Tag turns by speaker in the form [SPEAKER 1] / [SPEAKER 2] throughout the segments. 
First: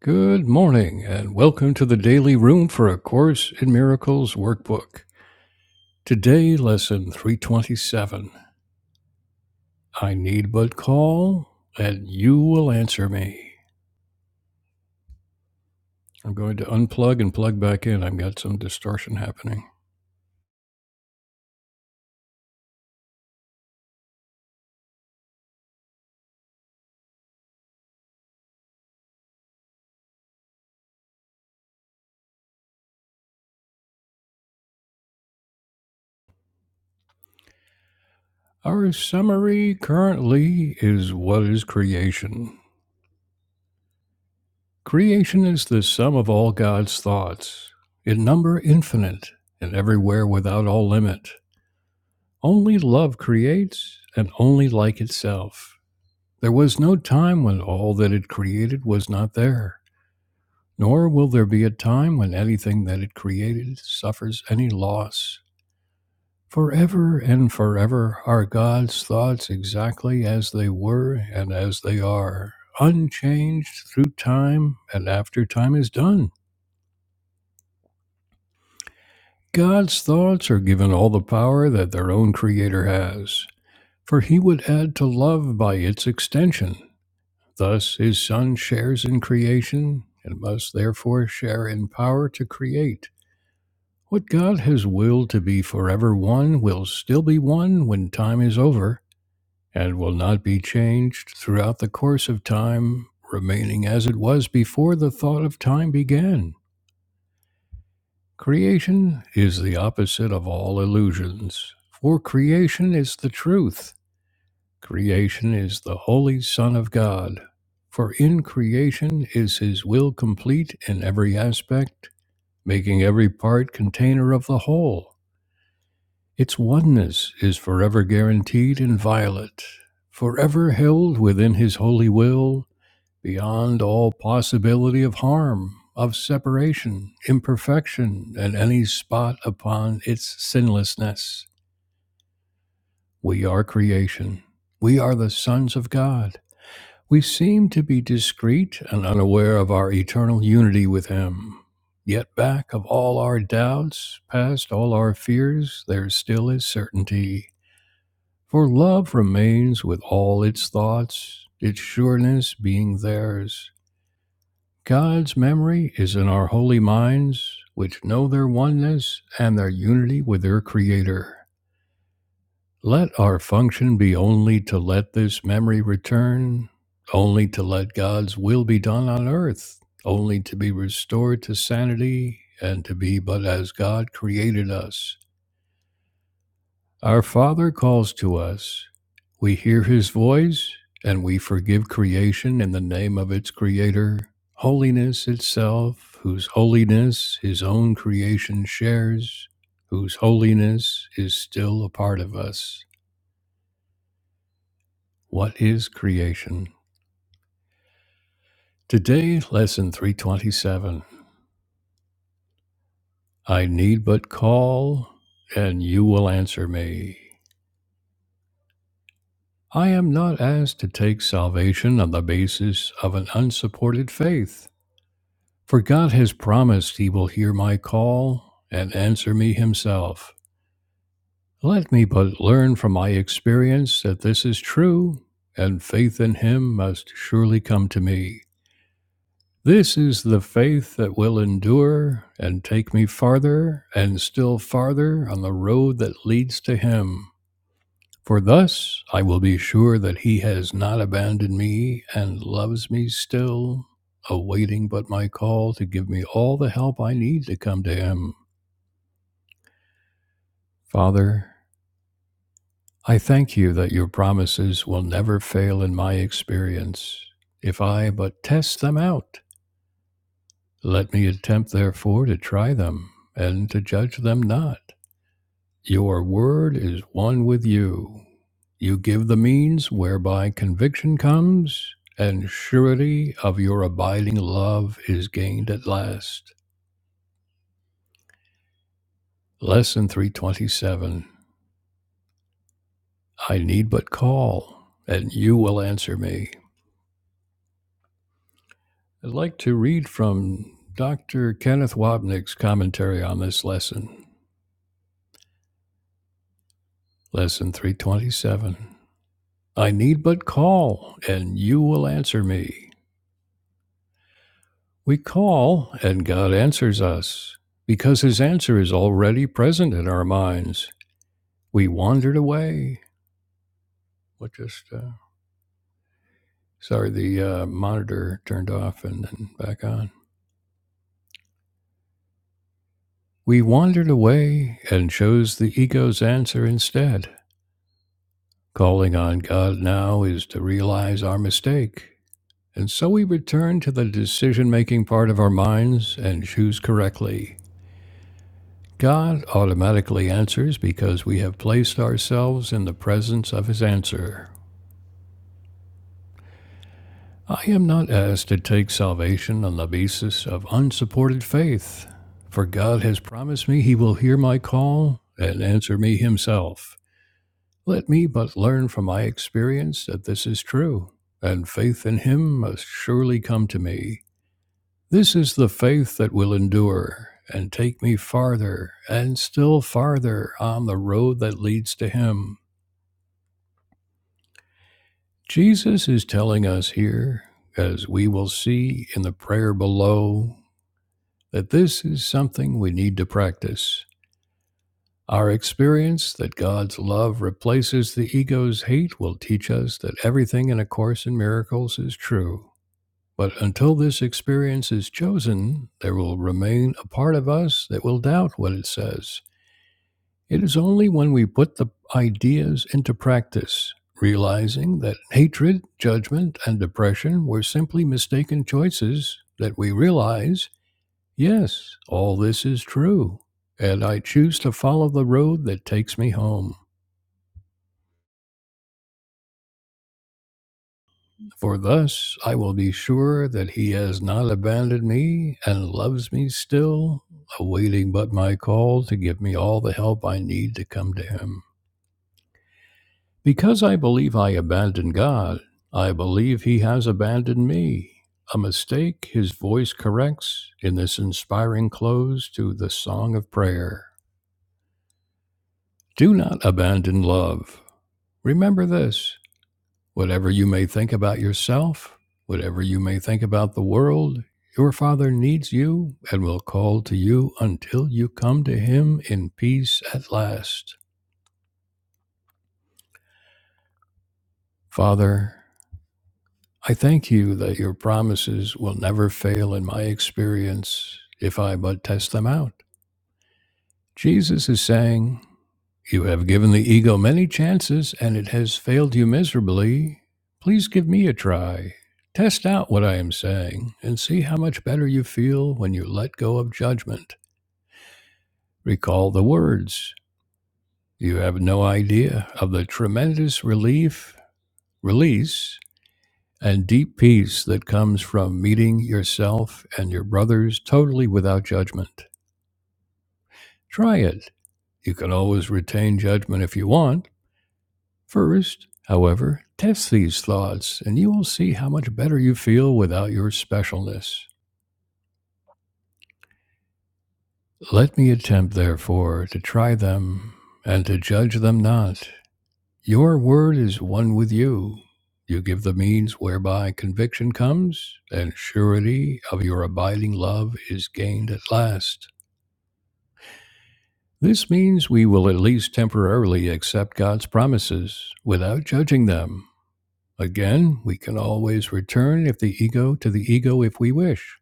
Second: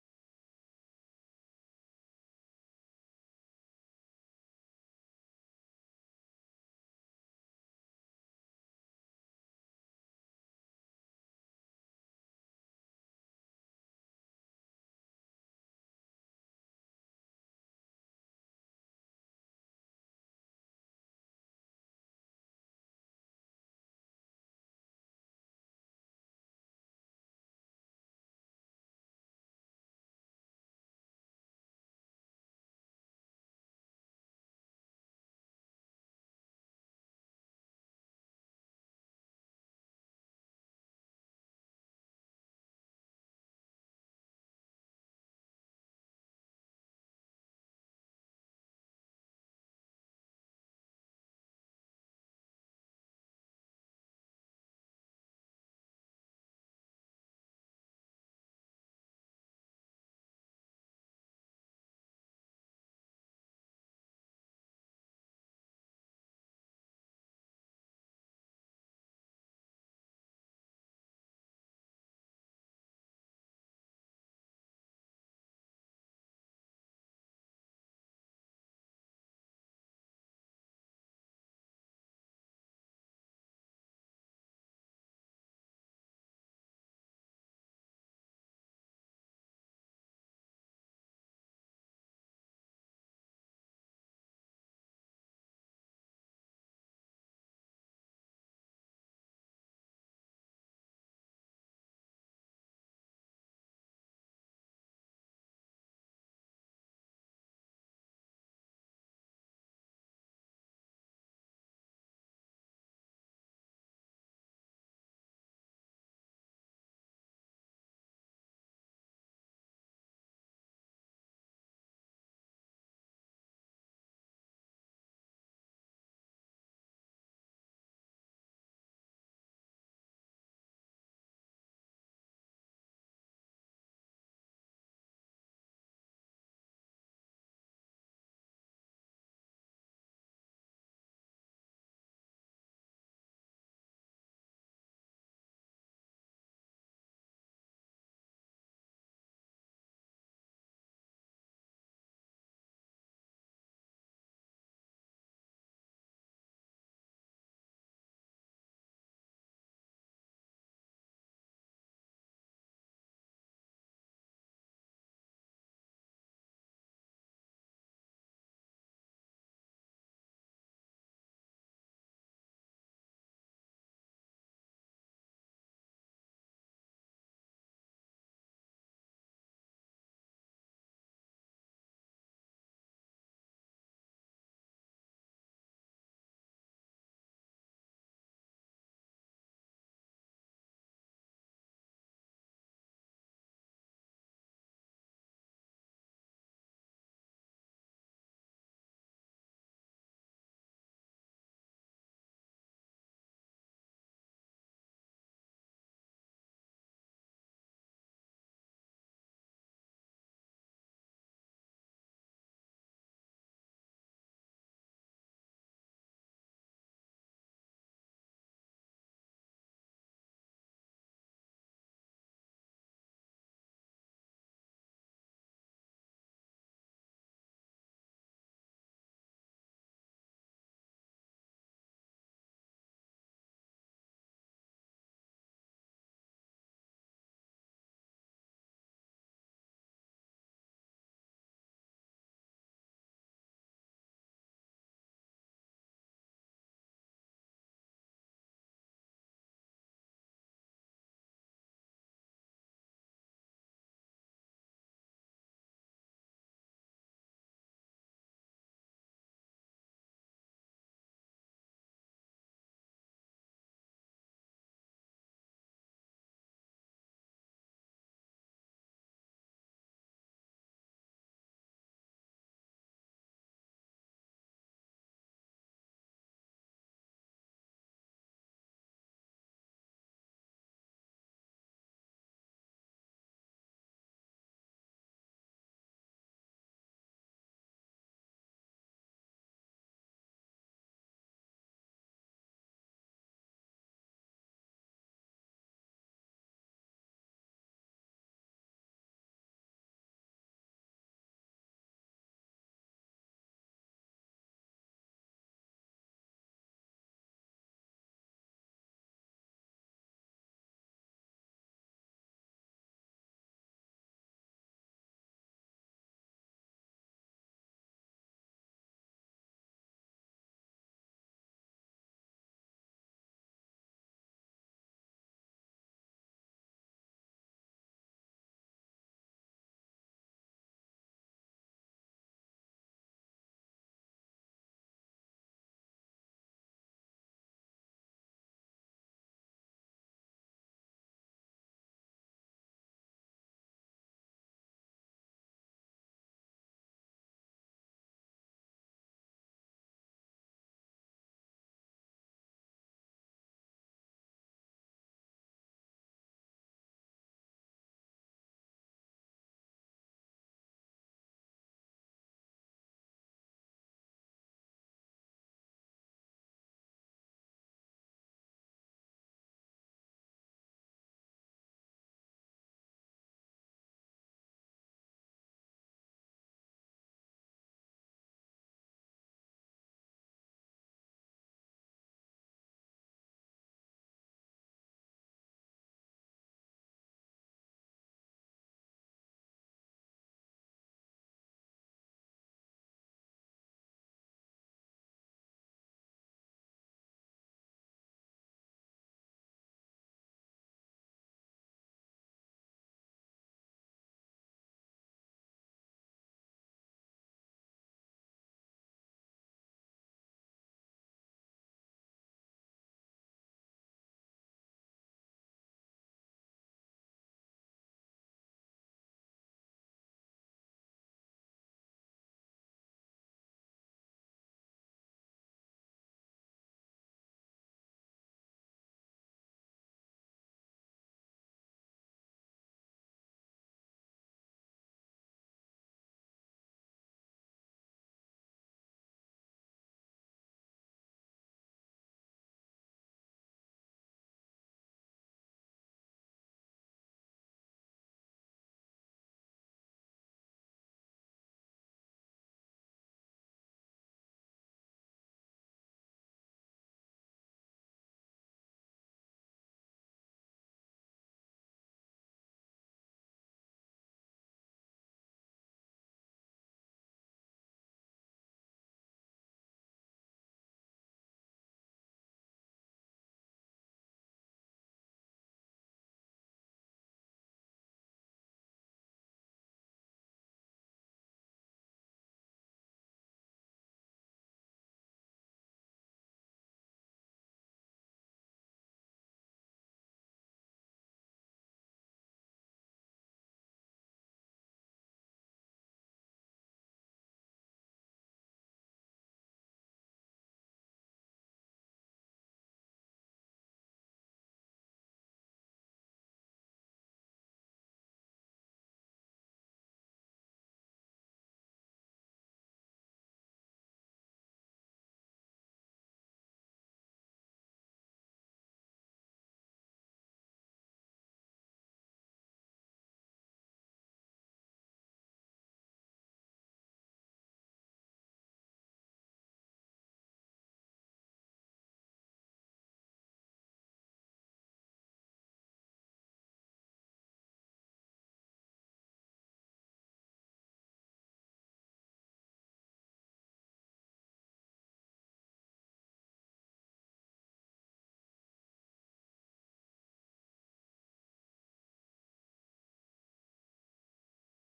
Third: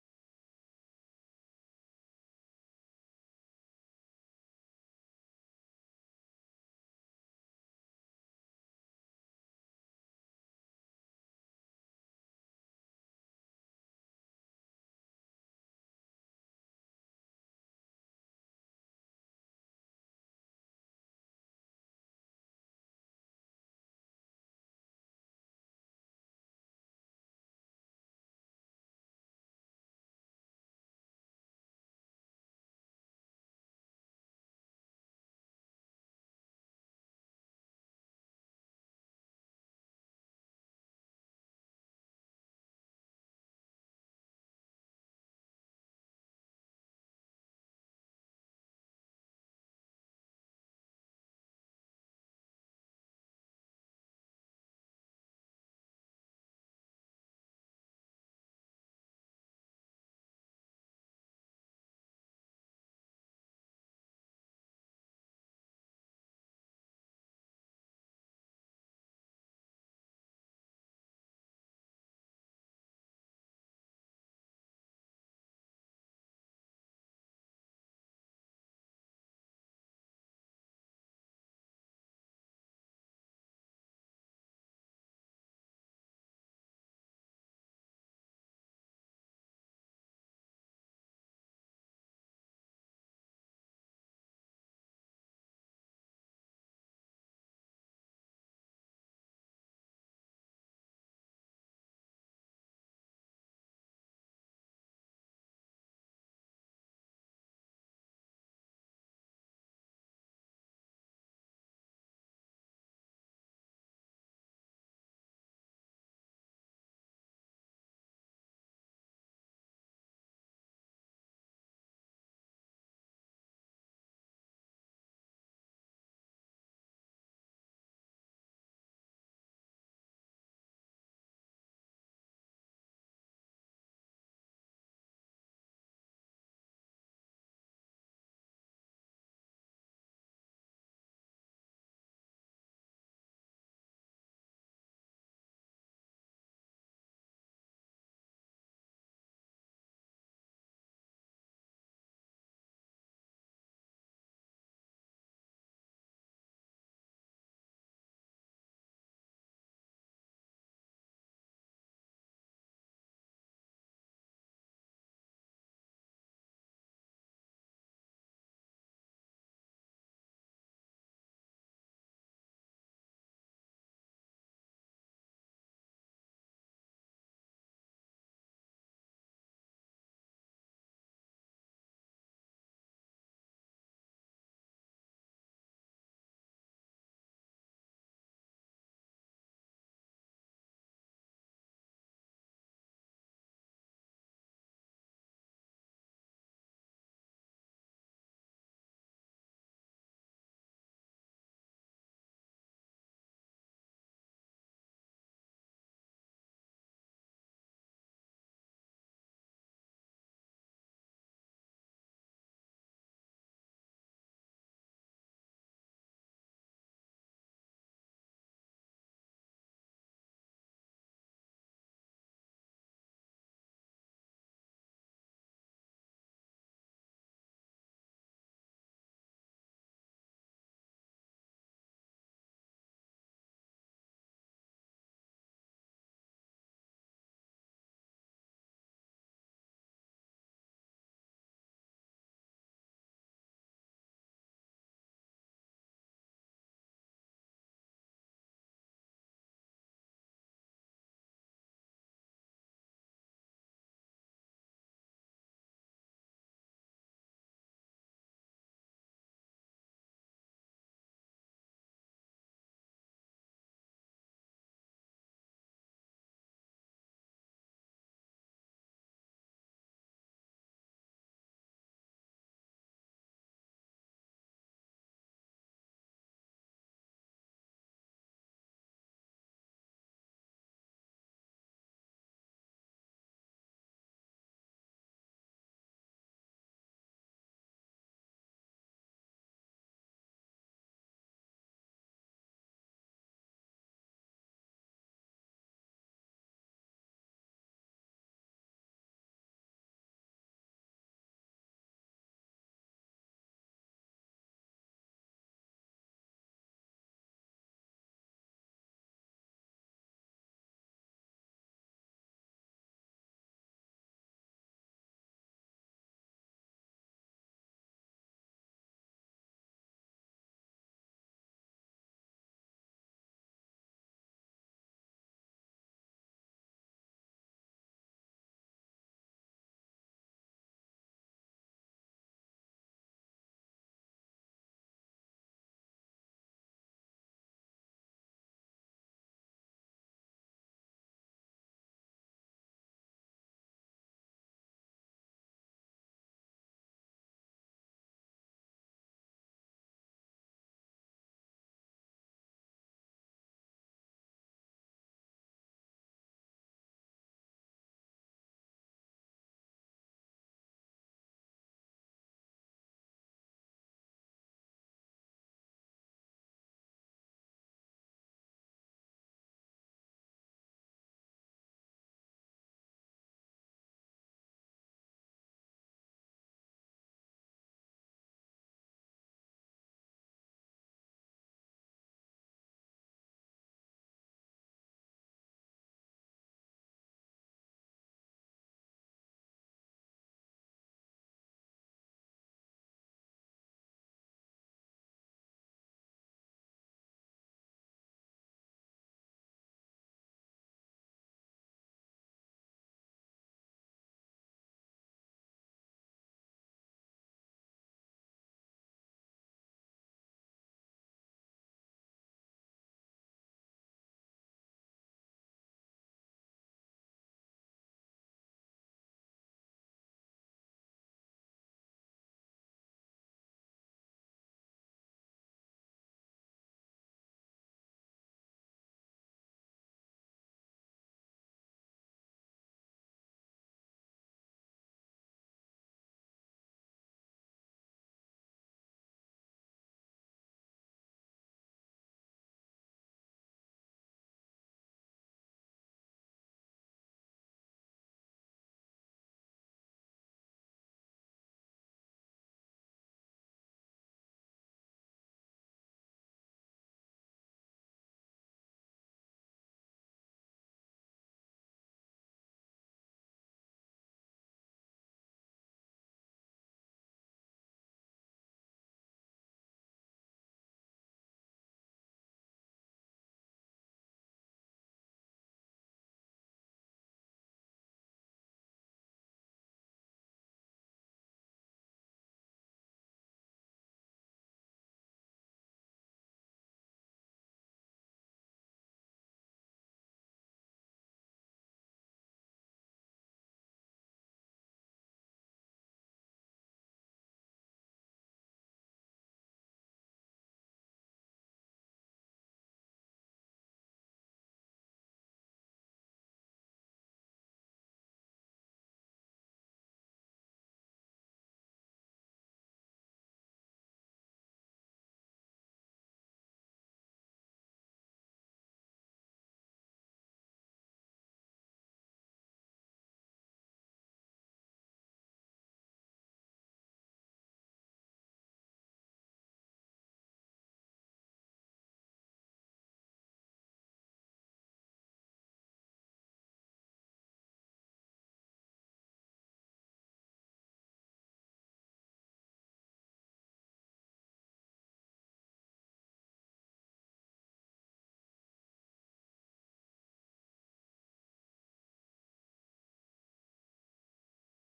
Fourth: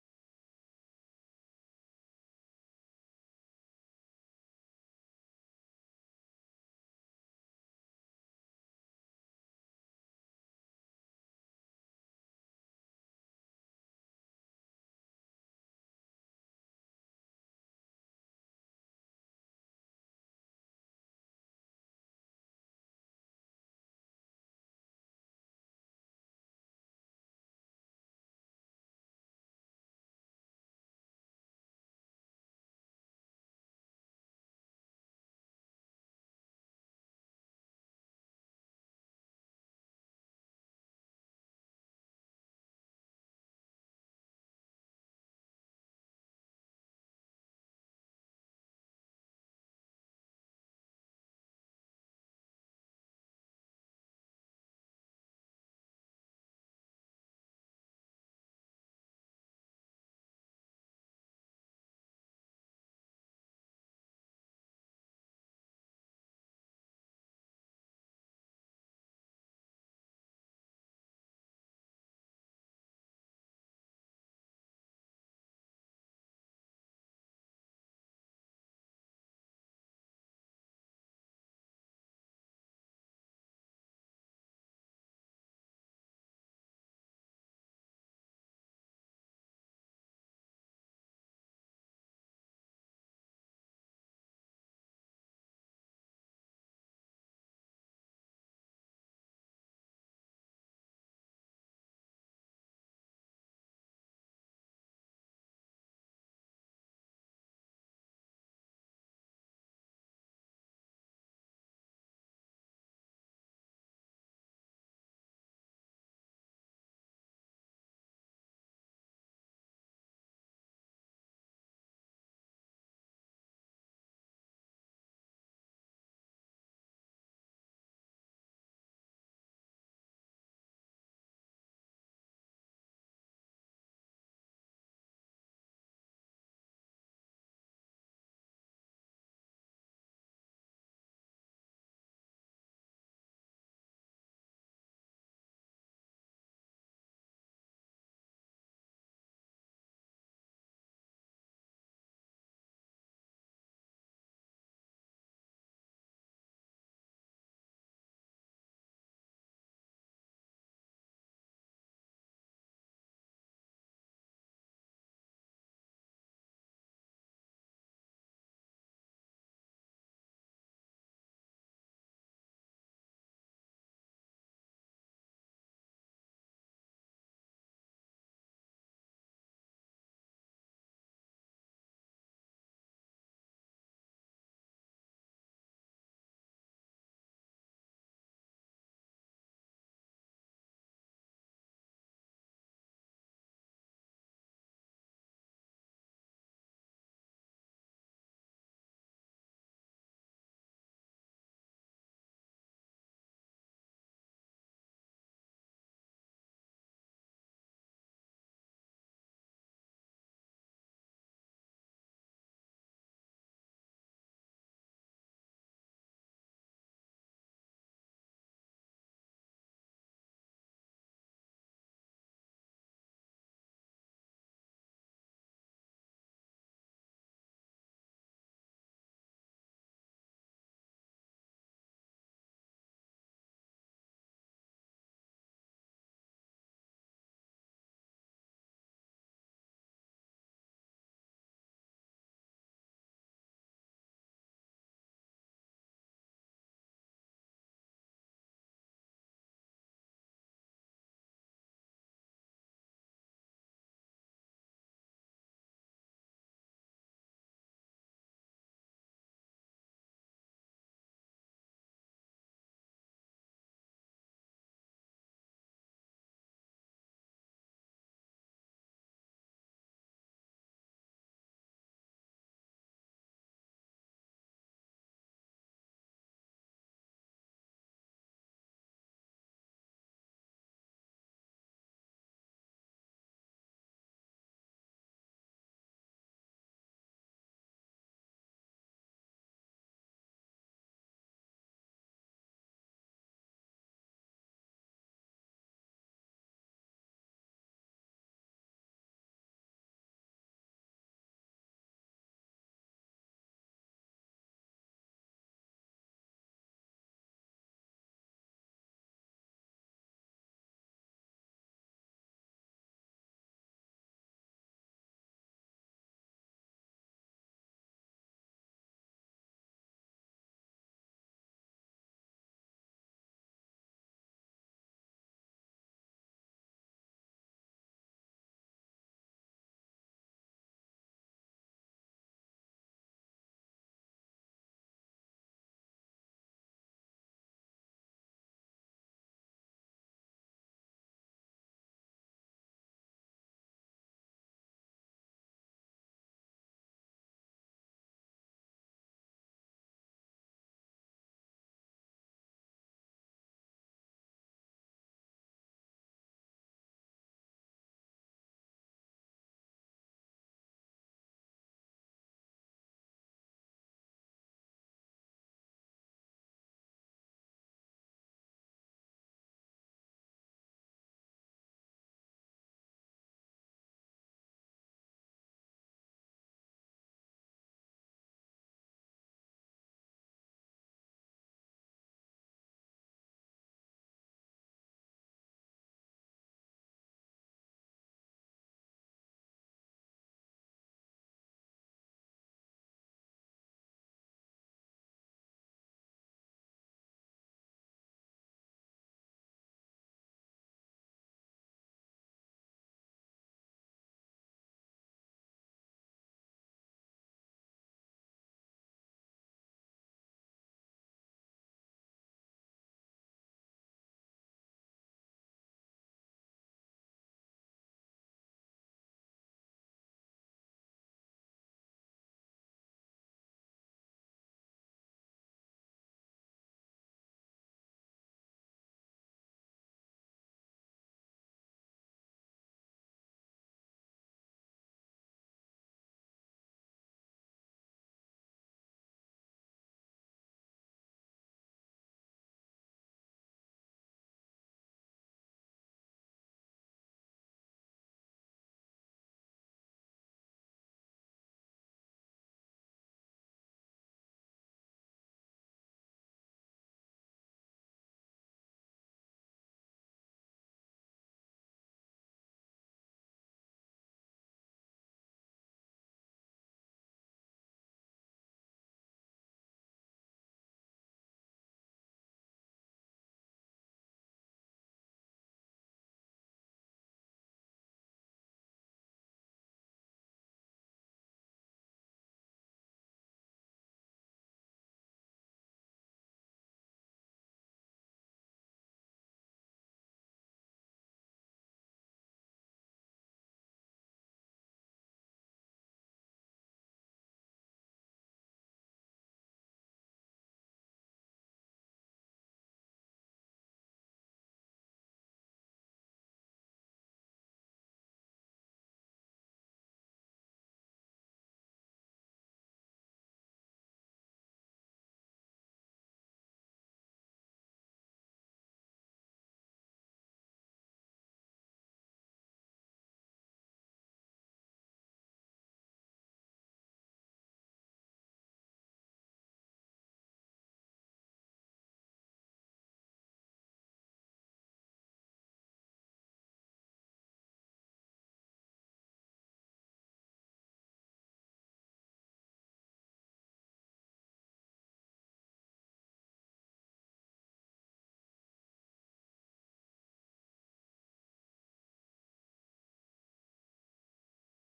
[SPEAKER 1] Good morning, and welcome to the Daily Room for A Course in Miracles workbook. Today, lesson 327 I need but call, and you will answer me. I'm going to unplug and plug back in. I've got some distortion happening. Our summary currently is What is creation? Creation is the sum of all God's thoughts, in number infinite, and everywhere without all limit. Only love creates, and only like itself. There was no time when all that it created was not there, nor will there be a time when anything that it created suffers any loss. Forever and forever are God's thoughts exactly as they were and as they are, unchanged through time and after time is done. God's thoughts are given all the power that their own Creator has, for He would add to love by its extension. Thus, his Son shares in creation and must therefore share in power to create. What God has willed to be forever one will still be one when time is over, and will not be changed throughout the course of time, remaining as it was before the thought of time began. Creation is the opposite of all illusions, for creation is the truth Creation is the Holy Son of God. For in creation is His will complete in every aspect, making every part container of the whole. Its oneness is forever guaranteed and violate, forever held within His holy will, beyond all possibility of harm, of separation, imperfection, and any spot upon its sinlessness. We are creation. We are the sons of God. We seem to be discreet and unaware of our eternal unity with Him. Yet back of all our doubts, past all our fears, there still is certainty. For love remains with all its thoughts, its sureness being theirs. God's memory is in our holy minds, which know their oneness and their unity with their Creator. Let our function be only to let this memory return, only to let God's will be done on earth, only to be restored to sanity and to be but as God created us. Our Father calls to us. We hear his voice and we forgive creation in the name of its creator, holiness itself, whose holiness his own creation shares, whose holiness is still a part of us. What is creation? Today, lesson 327. I need but call, and you will answer me. I am not asked to take salvation on the basis of an unsupported faith, for God has promised he will hear my call and answer me himself. Let me but learn from my experience that this is true, and faith in him must surely come to me. This is the faith that will endure and take me farther and still farther on the road that leads to Him. For thus I will be sure that He has not abandoned me and loves me still, awaiting but my call to give me all the help I need to come to Him. Father, I thank you that your promises will never fail in my experience, if I but test them out. Let me attempt therefore to try them, and to judge them not. Your word is one with you. You give the means whereby conviction comes, and surety of your abiding love is gained at last. Lesson 327 I need but call, and you will answer me. I'd like to read from Dr. Kenneth Wapnick's commentary on this lesson. Lesson 327. I need but call, and you will answer me. We call, and God answers us, because his answer is already present in our minds. We wandered away. What just, uh, sorry, the uh, monitor turned off and then back on. We wandered away and chose the ego's answer instead. Calling on God now is to realize our mistake. And so we return to the decision making part of our minds and choose correctly. God automatically answers because we have placed ourselves in the presence of his answer. I am not asked to take salvation on the basis of unsupported faith, for God has promised me he will hear my call and answer me himself. Let me but learn from my experience that this is true, and faith in him must surely come to me. This is the faith that will endure and take me farther and still farther on the road that leads to him. Jesus is telling us here, as we will see in the prayer below, that this is something we need to practice. Our experience that God's love replaces the ego's hate will teach us that everything in A Course in Miracles is true. But until this experience is chosen, there will remain a part of us that will doubt what it says. It is only when we put the ideas into practice, realizing that hatred, judgment, and depression were simply mistaken choices, that we realize, yes, all this is true, and I choose to follow the road that takes me home. For thus I will be sure that he has not abandoned me and loves me still, awaiting but my call to give me all the help I need to come to him. Because I believe I abandoned God, I believe He has abandoned me. A mistake His voice corrects in this inspiring close to the Song of Prayer. Do not abandon love. Remember this whatever you may think about yourself, whatever you may think about the world, your Father needs you and will call to you until you come to Him in peace at last. Father, I thank you that your promises will never fail in my experience if I but test them out. Jesus is saying, You have given the ego many chances and it has failed you miserably. Please give me a try. Test out what I am saying and see how much better you feel when you let go of judgment. Recall the words. You have no idea of the tremendous relief, release and deep peace that comes from meeting yourself and your brothers totally without judgment. Try it. You can always retain judgment if you want. First, however, test these thoughts and you will see how much better you feel without your specialness. Let me attempt, therefore, to try them and to judge them not. Your word is one with you. You give the means whereby conviction comes, and surety of your abiding love is gained at last. This means we will at least temporarily accept God's promises without judging them. Again, we can always return if the ego to the ego if we wish.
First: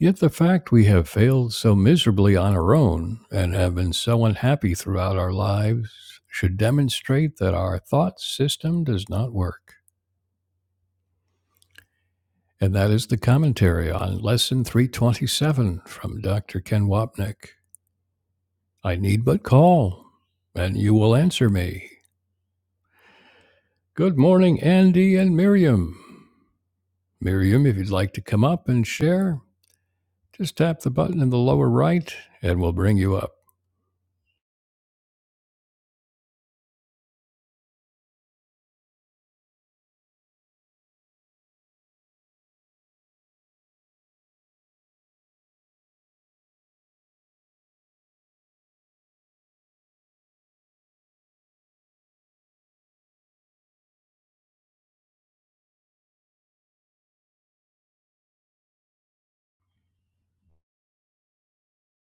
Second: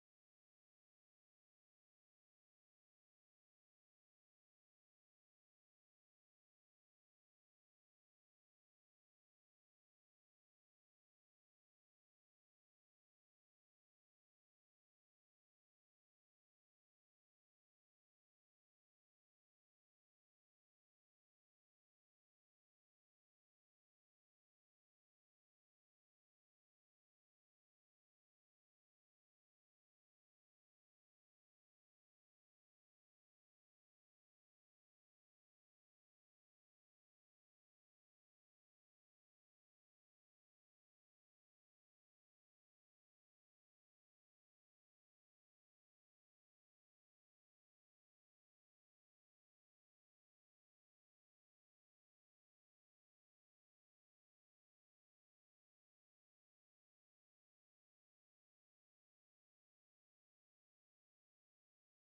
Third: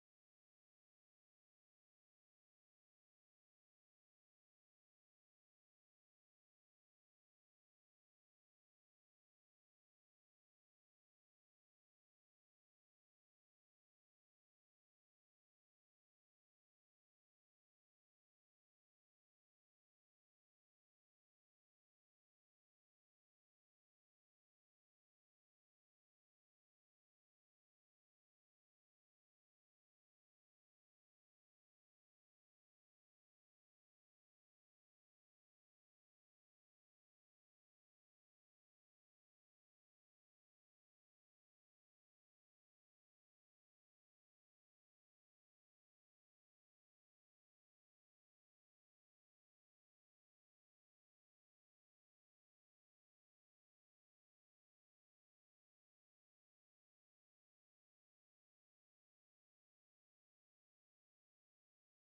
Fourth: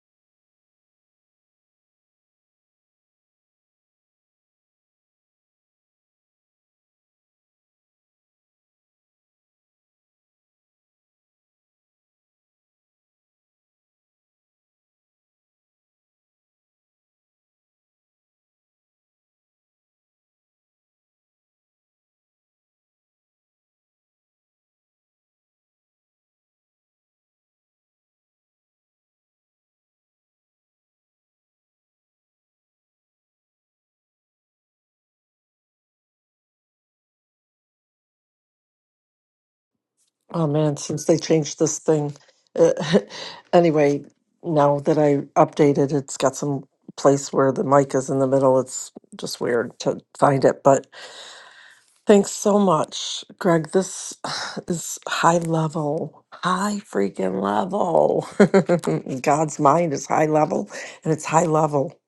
[SPEAKER 1] Yet the fact we have failed so miserably on our own and have been so unhappy throughout our lives should demonstrate that our thought system does not work. And that is the commentary on lesson 327 from Dr. Ken Wapnick. I need but call, and you will answer me. Good morning, Andy and Miriam. Miriam, if you'd like to come up and share, just tap the button in the lower right and we'll bring you up.
[SPEAKER 2] Oh man, since they changed this thing. Uh, anyway, now that I updated, it's got some place where the mic is in the middle. It's just weird to find it. But thanks so much, Greg. This is high level, high freaking level. God's mind is high level, and it's high level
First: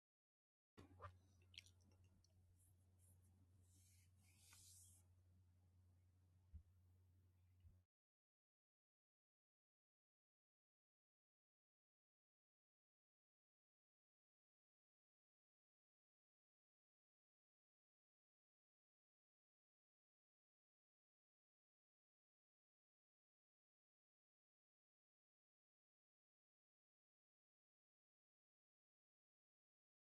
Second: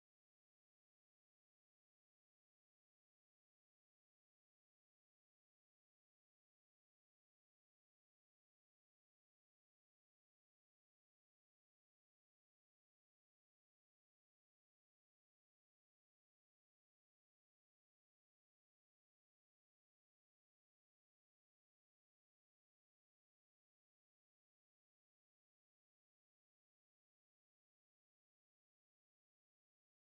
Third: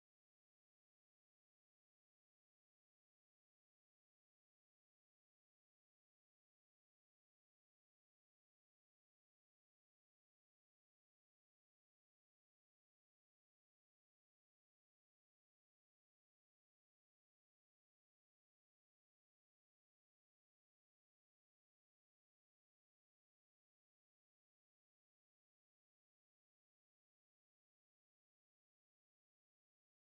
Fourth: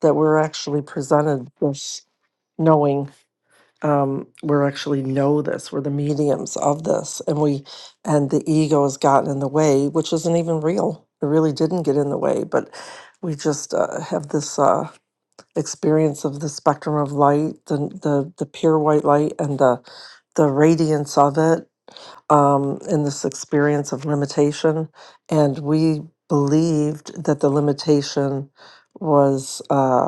[SPEAKER 2] that we're actually presented this knowing um, we're actually know this we're the mediums of this and we and the ego has gotten in the way which isn't even real it really didn't get in the way but we just uh, have this uh, experience of the spectrum of light the, the the pure white light and the the radiance of it um, in this experience of limitation and we believed that the limitation was Uh,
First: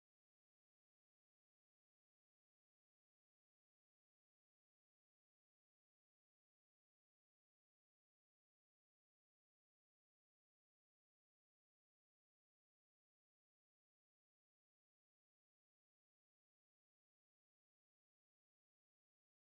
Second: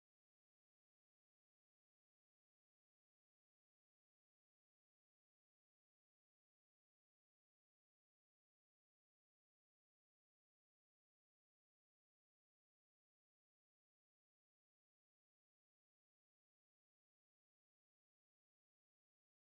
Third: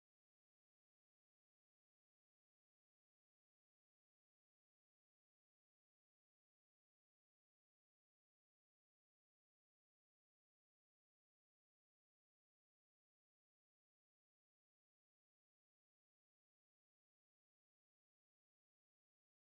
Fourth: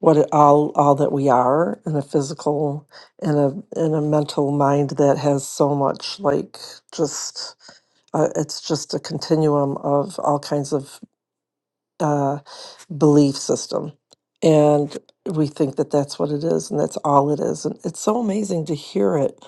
[SPEAKER 2] what it, all all that we are and a physical and a and a mental mind that has so much like just uh, it's just a continuum of all kinds of uh, belief system. And we think that that's what it is and that's all it is. And it's so amazing to hear it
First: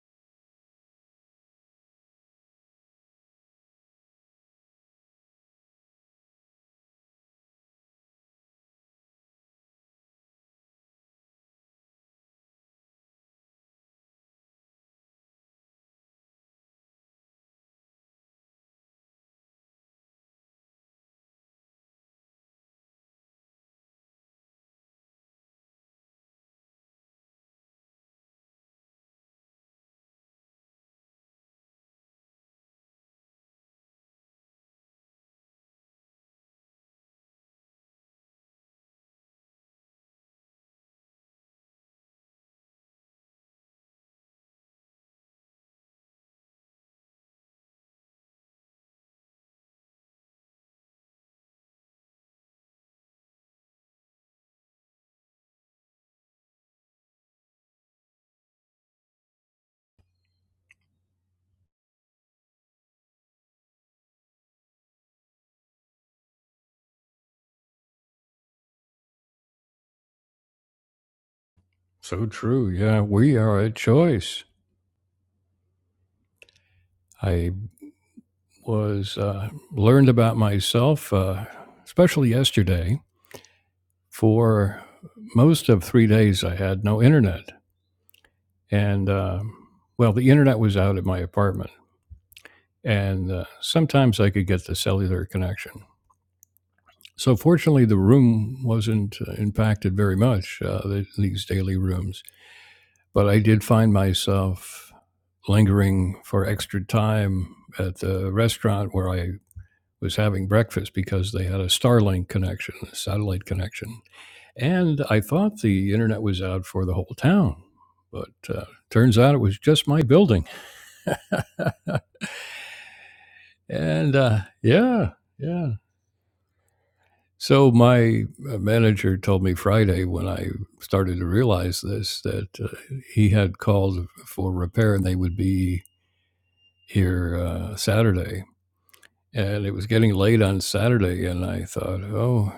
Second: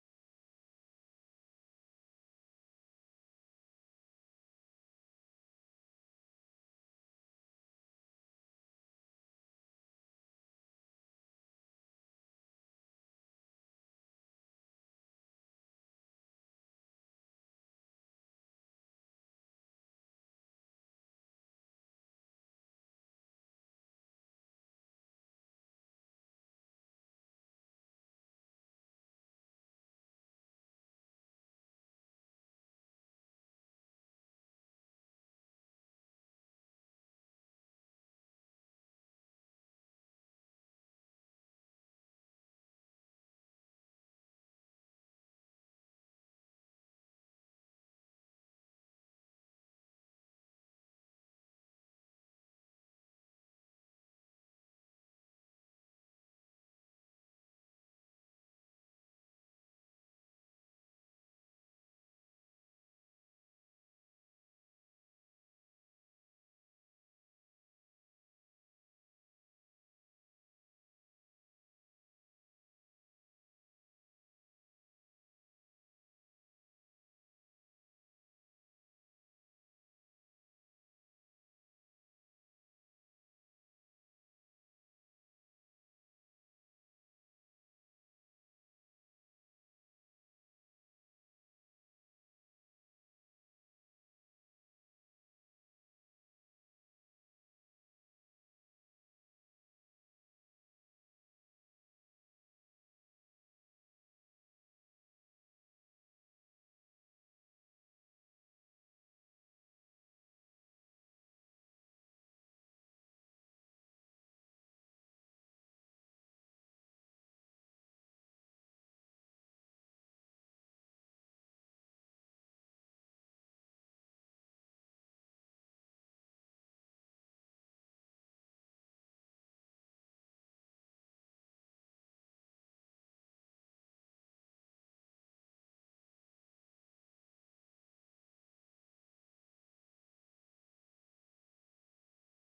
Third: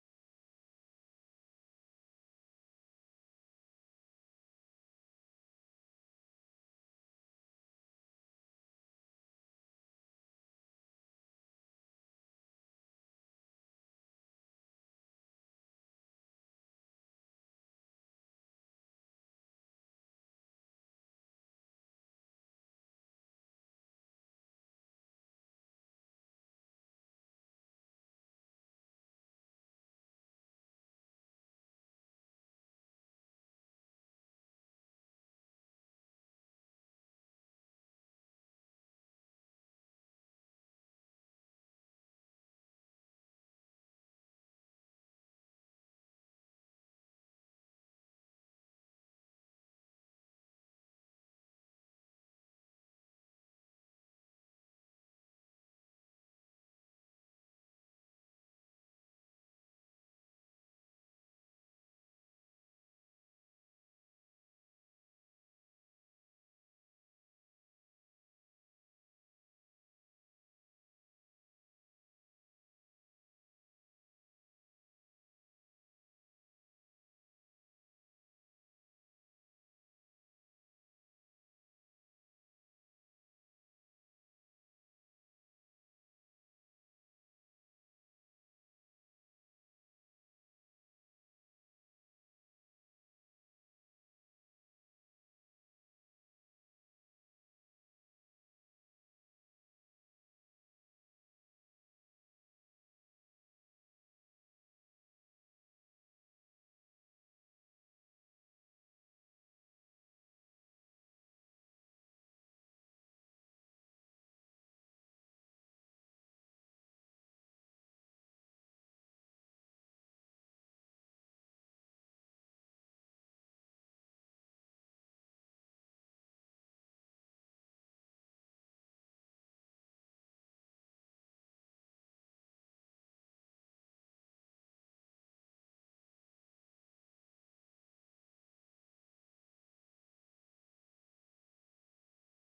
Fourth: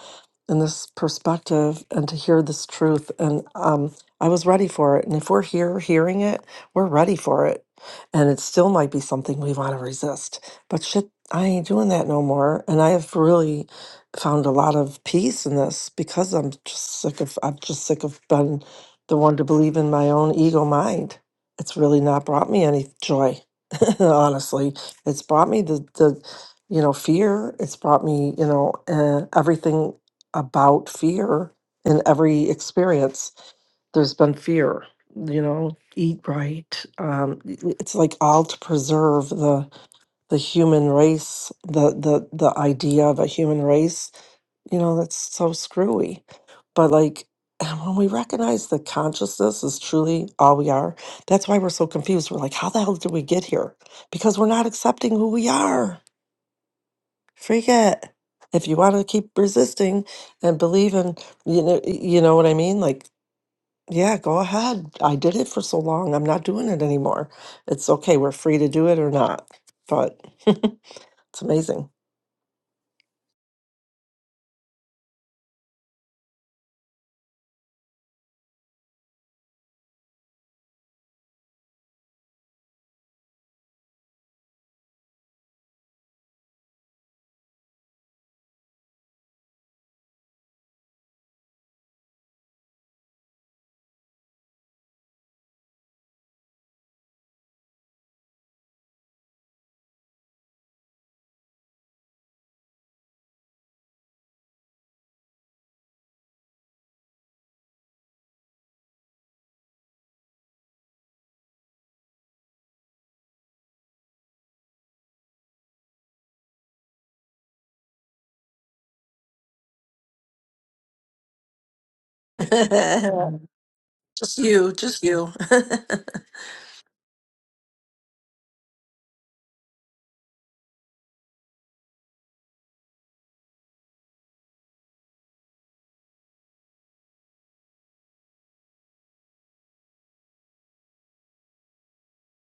[SPEAKER 2] in this perspective and to hear this truth. And um, I was ready for it. And if we're here hearing it, we're ready for it. And it still might be something we want to resist. But shit, I ain't doing that no more. And I have really found a lot of peace in this because I'm just sick of, I'm just sick of being the one to believe in my own ego mind it's really not brought me any joy honestly it's brought me the the you know fear it's brought me you know uh, everything about fear in every experience there's been fear you know eat right um i- i- it's like all to preserve the the human race the the the idea of a human race you know, that's so screwy. But like, and when we recognize that consciousness is truly all we are, that's why we're so confused. We're like, how the hell did we get here? Because we're not accepting who we are. Freak it. If you want to keep resisting and believe in, you know, you know what I mean? Like, yeah, go ahead. I did it for so long. I'm not doing it anymore. It's okay. We're free to do it or not. But it's amazing.
[SPEAKER 1] So true. Yeah, we are a choice. I was uh, learned about myself, uh, especially yesterday. For most of three days, I had no internet. And, uh, well, the internet was out at my apartment. And uh, sometimes I could get the cellular connection. So fortunately, the room wasn't uh, impacted very much, uh, th- these daily rooms. But I did find myself lingering for extra time at the restaurant where I was having breakfast because they had a Starlink connection, a satellite connection. And I thought the internet was out for the whole town, but uh, turns out it was just my building.
[SPEAKER 2] just
[SPEAKER 1] And uh,
[SPEAKER 2] you, just
[SPEAKER 1] yeah,
[SPEAKER 2] you.
[SPEAKER 1] yeah. So my uh, manager told me Friday when I started to realize this that uh, he had called for repair and they would be here uh, Saturday. And it was getting late on Saturday, and I thought, oh,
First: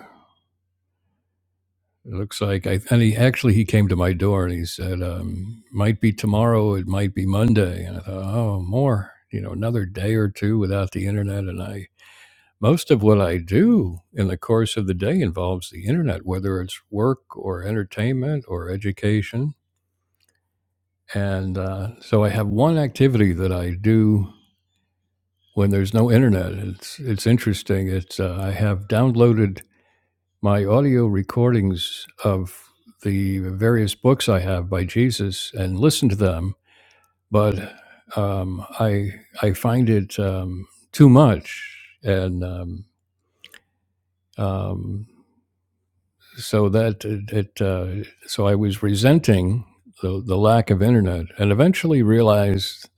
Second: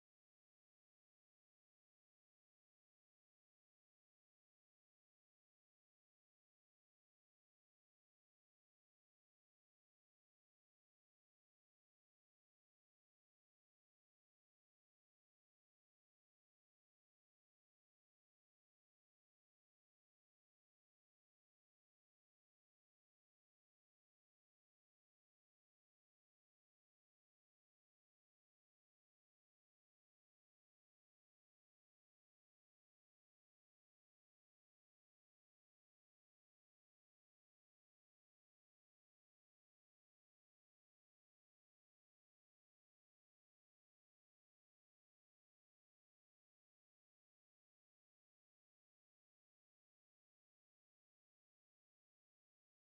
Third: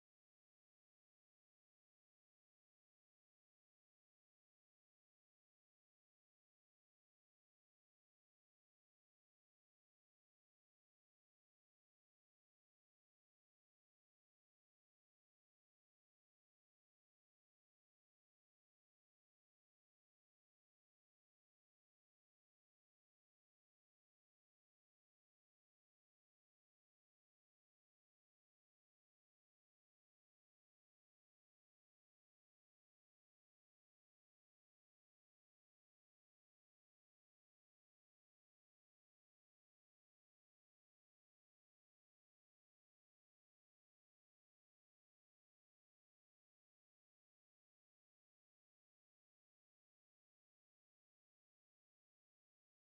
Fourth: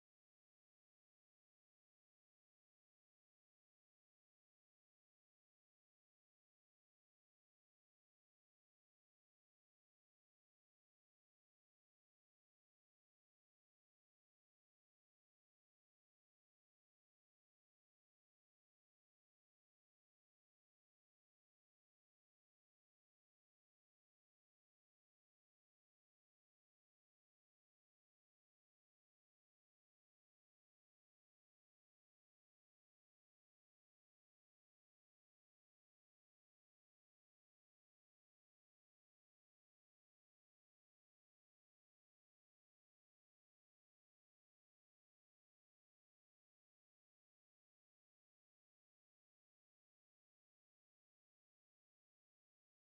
[SPEAKER 1] it looks like I. And he actually he came to my door and he said, um, might be tomorrow, it might be Monday. And I thought, oh, more, you know, another day or two without the internet, and I most of what I do in the course of the day involves the internet, whether it's work or entertainment or education. And uh, so I have one activity that I do when there's no internet. It's it's interesting. It's uh, I have downloaded my audio recordings of the various books I have by Jesus and listened to them, but um, I I find it um, too much and. Um, um, so that it, it uh, so I was resenting the the lack of internet, and eventually realized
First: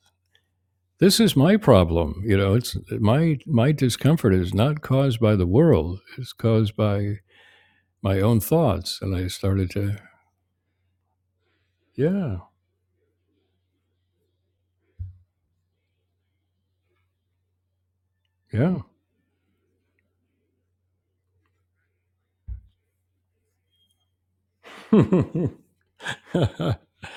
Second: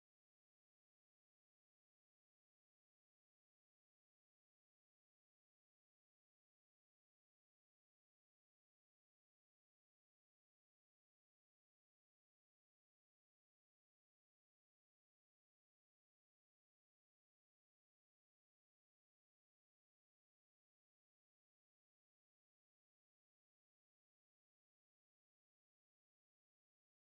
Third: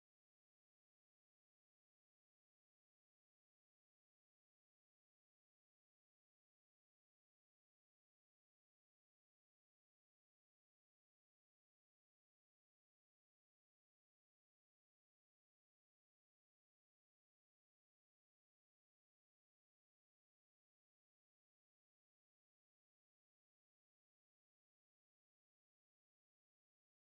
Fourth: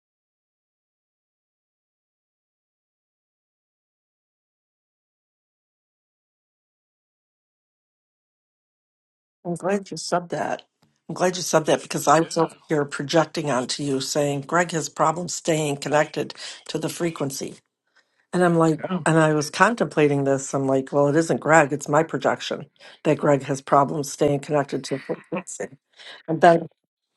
[SPEAKER 1] this is my problem. You know, it's my my discomfort is not caused by the world; it's caused by my own thoughts. And I
[SPEAKER 2] I'm
[SPEAKER 1] started
[SPEAKER 2] glad you
[SPEAKER 1] to,
[SPEAKER 2] said that. I'm glad you said that because I
[SPEAKER 1] yeah,
[SPEAKER 2] was over here projecting onto you saying Greg has problems staying connected to the frequency. And I'm
[SPEAKER 1] yeah,
[SPEAKER 2] like, Yeah. and I was contemplating this. I'm like, well, it isn't Greg, it's my projection that Greg has problems staying connected to frequency. and then.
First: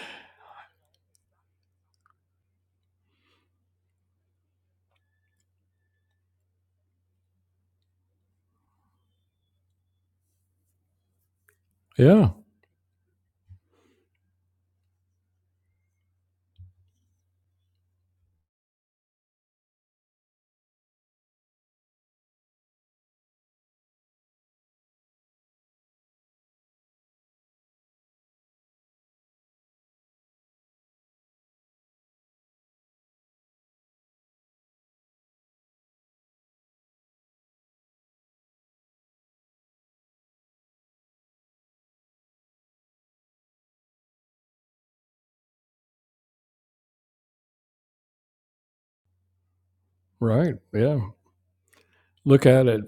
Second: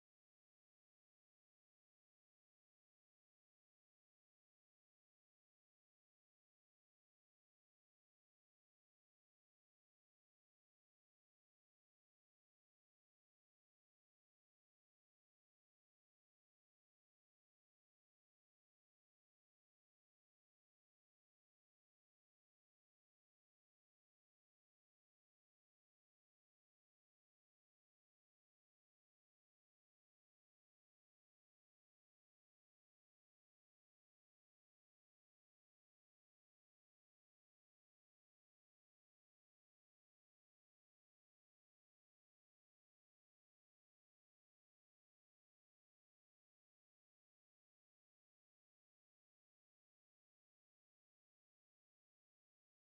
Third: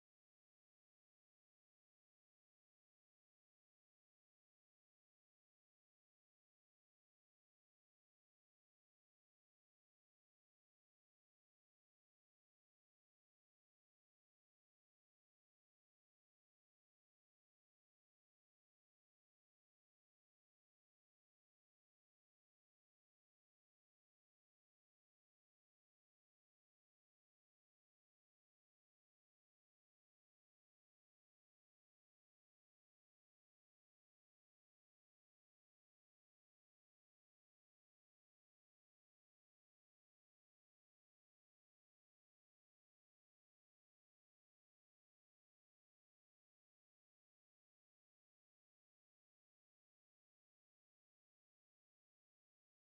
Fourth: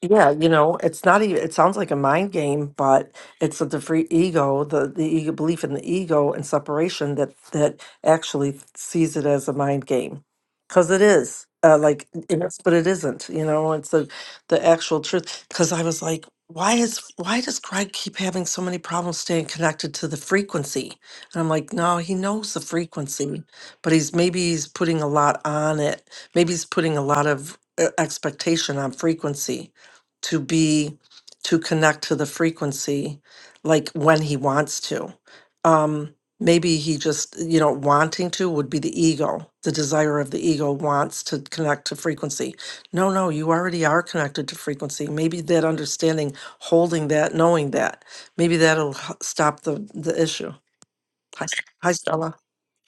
[SPEAKER 2] Yeah, you know, it's not even, it sounds like a mind game, but it's the free ego, the the ego belief in the ego and separation that that actually sees it as a mind game. Because it is. Uh, like
[SPEAKER 1] yeah,
[SPEAKER 2] it is, but it isn't, you know, it's the the actual truth. Because I was like, why is why does Greg keep having so many problems staying connected to the frequency? And I'm like, no, he knows the frequency, but he's maybe he's putting a lot on it. Maybe he's putting a lot of uh, expectation on frequency to be to connect to the frequency like when he wants to um maybe he just you know wanting to would be the ego the desire of the ego wants to connect to frequency no no you already are connected to frequency maybe that understanding holding that knowing that maybe that'll h- stop the the issue
[SPEAKER 1] right, yeah.
[SPEAKER 2] Hi, S- hi, Stella.
[SPEAKER 1] Look at it.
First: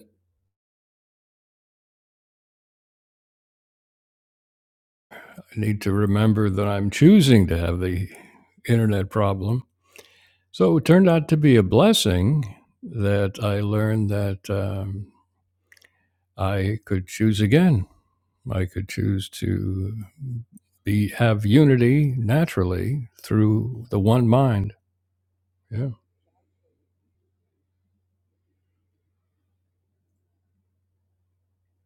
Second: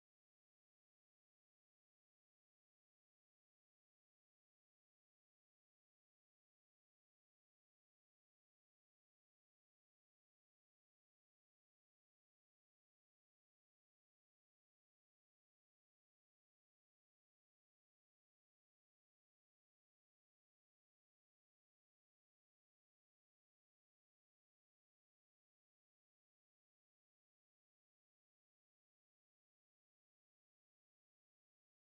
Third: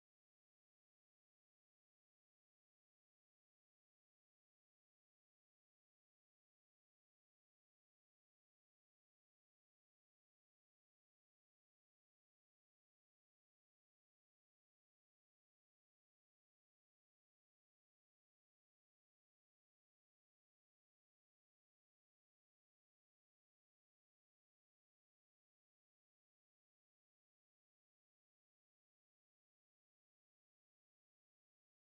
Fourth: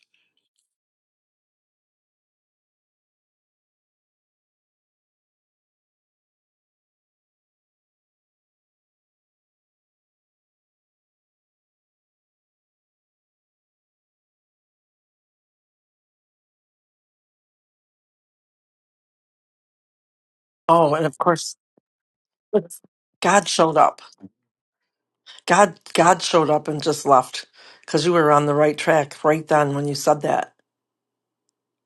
[SPEAKER 1] I need to remember that I'm choosing to have the internet problem So it turned out to be a blessing that I learned that um, I could choose again. I could choose to
[SPEAKER 2] Oh, and
[SPEAKER 1] be
[SPEAKER 2] of
[SPEAKER 1] have
[SPEAKER 2] course,
[SPEAKER 1] unity
[SPEAKER 2] it's-
[SPEAKER 1] naturally
[SPEAKER 2] God showed
[SPEAKER 1] through the
[SPEAKER 2] up.
[SPEAKER 1] one mind.
[SPEAKER 2] God,
[SPEAKER 1] Yeah.
[SPEAKER 2] God showed up and just left because you were on the right track right then when you said that.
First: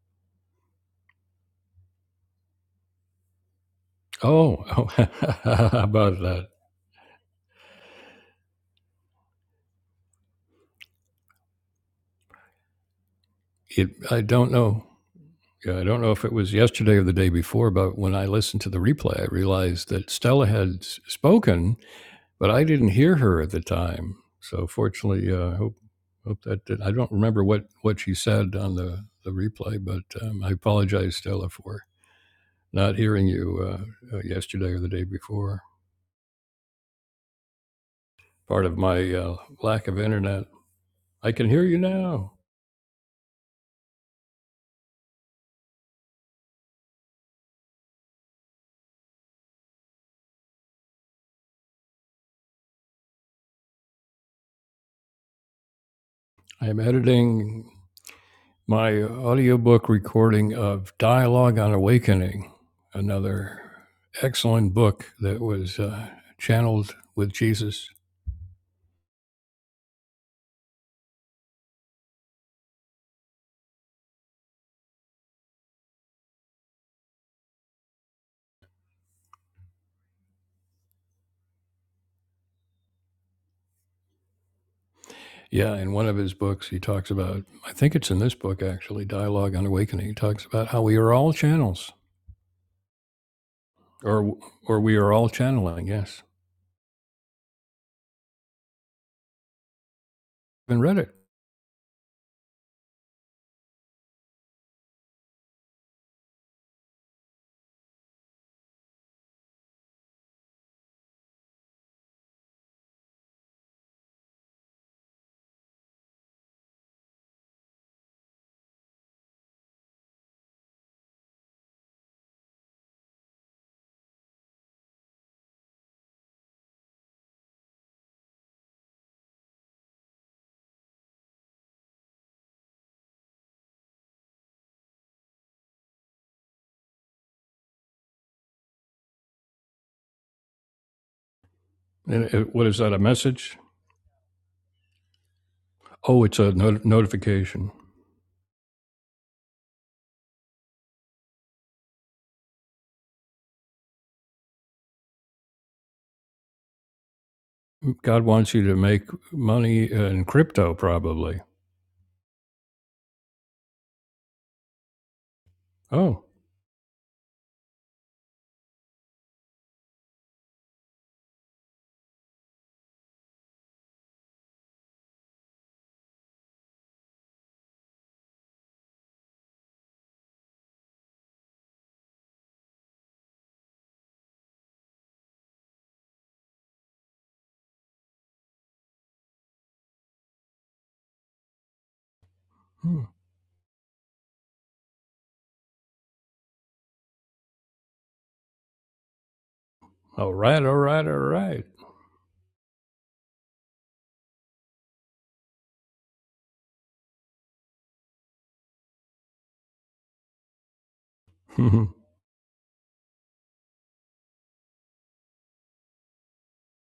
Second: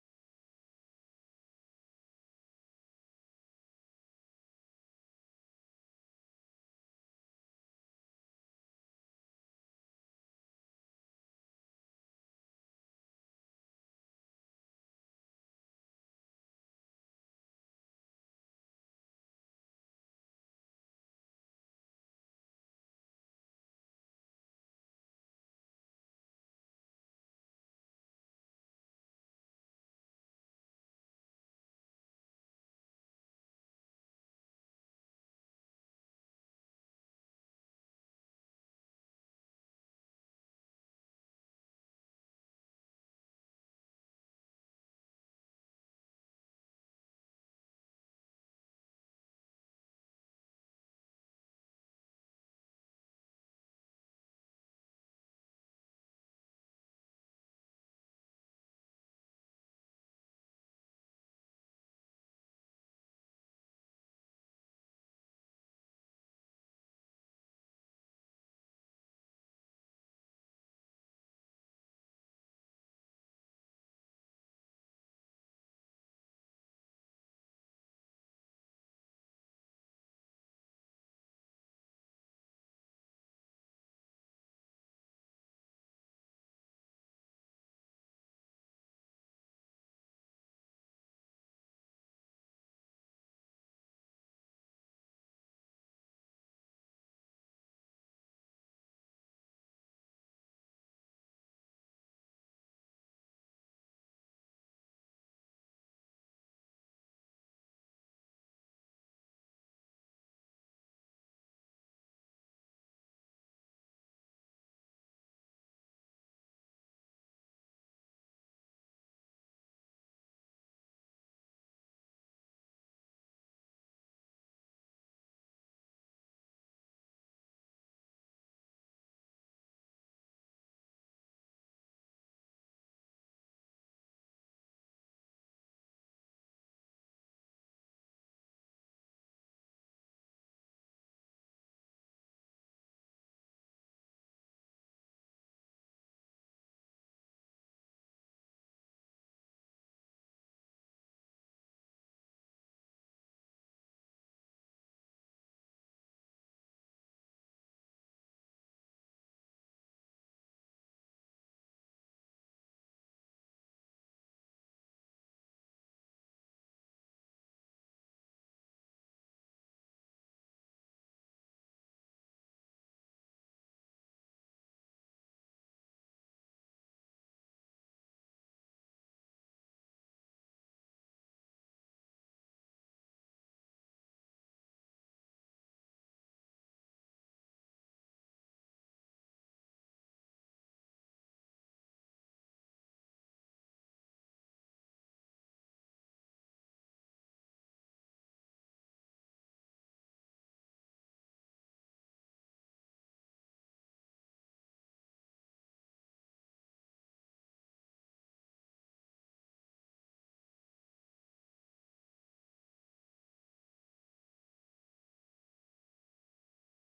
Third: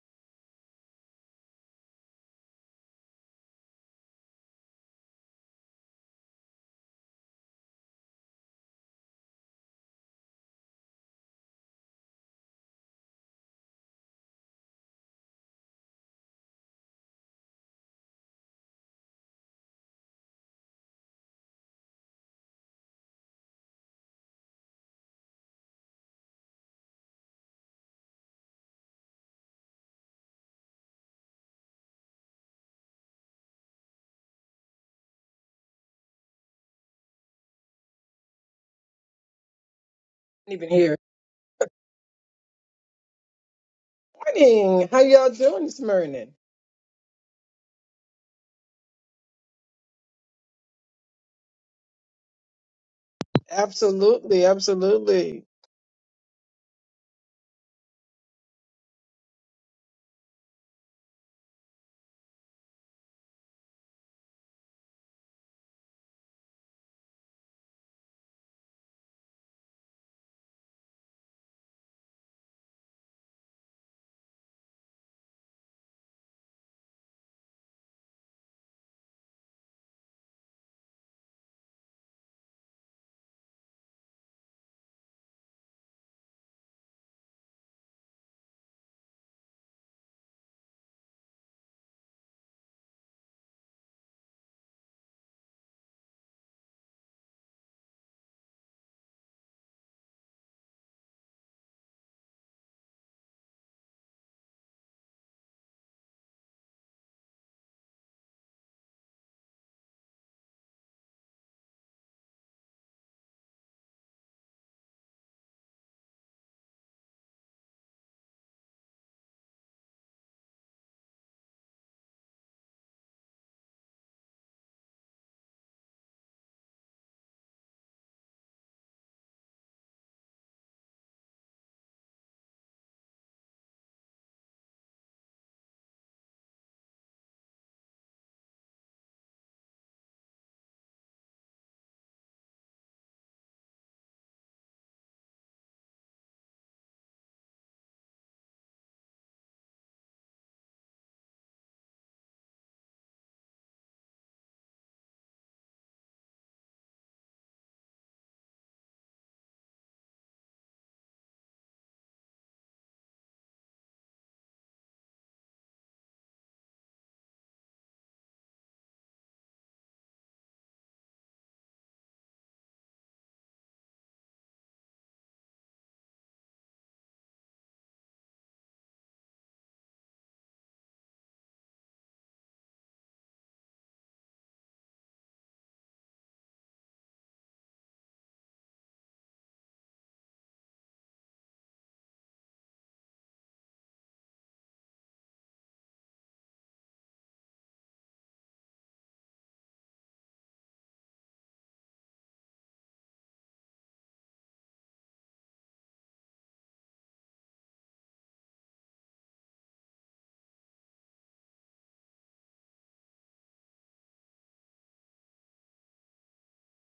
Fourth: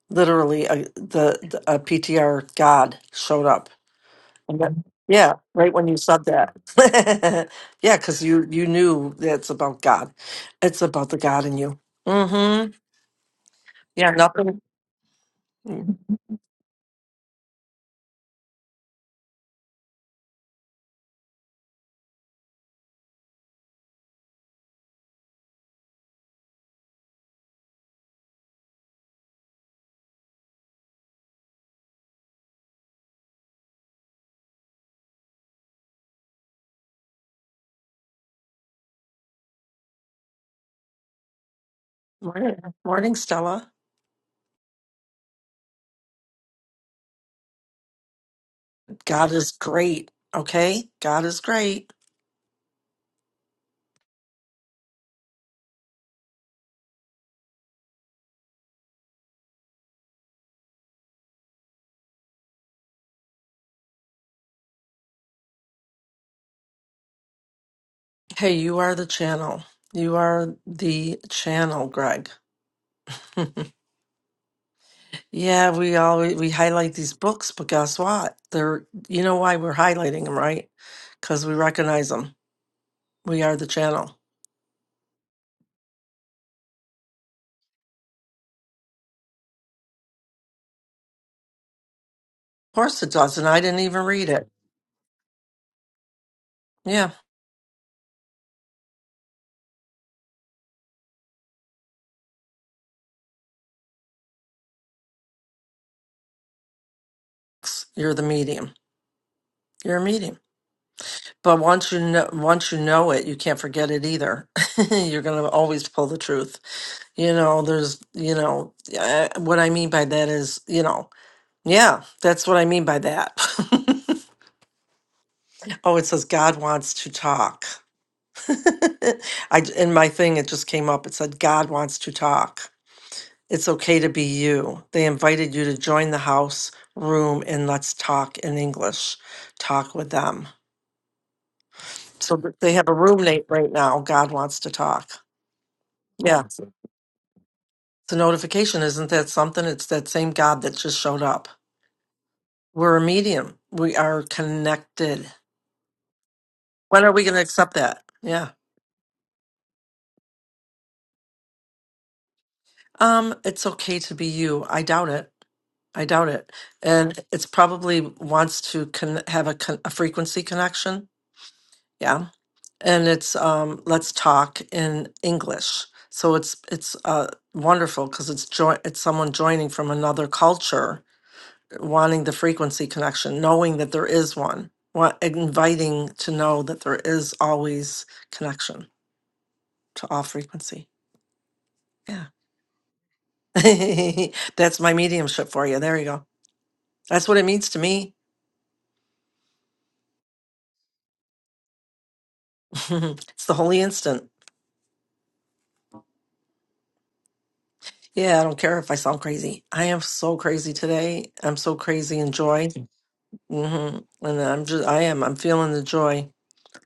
[SPEAKER 2] Literally, a, the, the a PTR God showed up. And
[SPEAKER 1] Oh,
[SPEAKER 2] that-
[SPEAKER 1] oh
[SPEAKER 2] yeah,
[SPEAKER 1] how
[SPEAKER 2] right when you
[SPEAKER 1] about
[SPEAKER 2] said
[SPEAKER 1] that?
[SPEAKER 2] that. yeah, because you you knew that's about God. It's about the God in you. Mm-hmm.
[SPEAKER 1] It.
[SPEAKER 2] Yeah,
[SPEAKER 1] I don't
[SPEAKER 2] nothing.
[SPEAKER 1] know. Yeah, I
[SPEAKER 2] Mm.
[SPEAKER 1] don't know if it was yesterday or the day before, but when I listened to the replay, I realized that Stella had spoken but I didn't hear her at the time. So fortunately, I uh, hope hope that did. I don't remember what what she said on the the replay, but um, I apologize, Stella, for not hearing you uh, uh, yesterday or the day before. Part of my uh, lack of internet.
[SPEAKER 3] even here.
[SPEAKER 1] I can hear you now.
[SPEAKER 2] Morning, morning, Stella.
[SPEAKER 3] Morning. How y'all doing this morning?
[SPEAKER 2] God is great. Okay, God is great.
[SPEAKER 3] Absolutely, absolutely.
[SPEAKER 1] I am editing my audiobook recording of Dialogue on Awakening, another excellent book that was uh, channeled with Jesus
[SPEAKER 2] Hey, you are the channel. You are the channel, Greg. yeah, we always we highlight these books, but guess what? They're you know why we're highlighting them, right? Because we recognize them. We are the channel. Of
[SPEAKER 1] Yeah, in one of his books, he talks about, I think it's in this book actually, Dialogue on Awakening. He talks about how we are all channels,
[SPEAKER 2] course it does, and I didn't even read
[SPEAKER 1] or
[SPEAKER 2] it.
[SPEAKER 1] or we are all channeling. Yes,
[SPEAKER 2] Yeah,
[SPEAKER 1] and read it.
[SPEAKER 2] you're the medium. You're a medium. But once you know, once you know it, you can't forget it either. you're going to always pull the truth. You know, there's, you know, uh, what I mean by that is, you know, yeah, that's what I mean by that. oh, it says God wants to talk. I in my thing it just came up. It said God wants to talk. It's okay to be you. They invited you to join the house room and let's talk in English. Talk with them
[SPEAKER 1] And
[SPEAKER 2] So
[SPEAKER 1] it,
[SPEAKER 2] th-
[SPEAKER 1] what
[SPEAKER 2] they
[SPEAKER 1] is
[SPEAKER 2] have
[SPEAKER 1] that?
[SPEAKER 2] a
[SPEAKER 1] A
[SPEAKER 2] roommate
[SPEAKER 1] message?
[SPEAKER 2] right now. God wants to talk.
[SPEAKER 1] Oh, it's
[SPEAKER 2] Yeah.
[SPEAKER 1] a not- notification.
[SPEAKER 2] The notification isn't that something? It's that same God that just showed up. We're a medium. We are connected. When are we going to accept that?
[SPEAKER 1] God
[SPEAKER 2] Yeah.
[SPEAKER 1] wants you to make money in crypto, probably.
[SPEAKER 2] Um, it's okay to be you. I doubt it. I
[SPEAKER 1] Oh,
[SPEAKER 2] doubt it. And it's probably wants to con- have a, con- a frequency connection. Yeah. And it's um, let's talk in English. So it's it's uh, wonderful because it's jo- it's someone joining from another culture wanting the frequency connection, knowing that there is one, want, inviting to know that there is always connection to all frequency. Yeah.
[SPEAKER 1] hmm.
[SPEAKER 2] That's my mediumship for you. There you go. That's what it means to me.
[SPEAKER 1] all right, all right, all right.
[SPEAKER 2] it's the holy instant. Yeah, I don't care if I sound crazy. I am so crazy today. I'm so crazy in joy. hmm And I'm just, I am, I'm feeling the joy.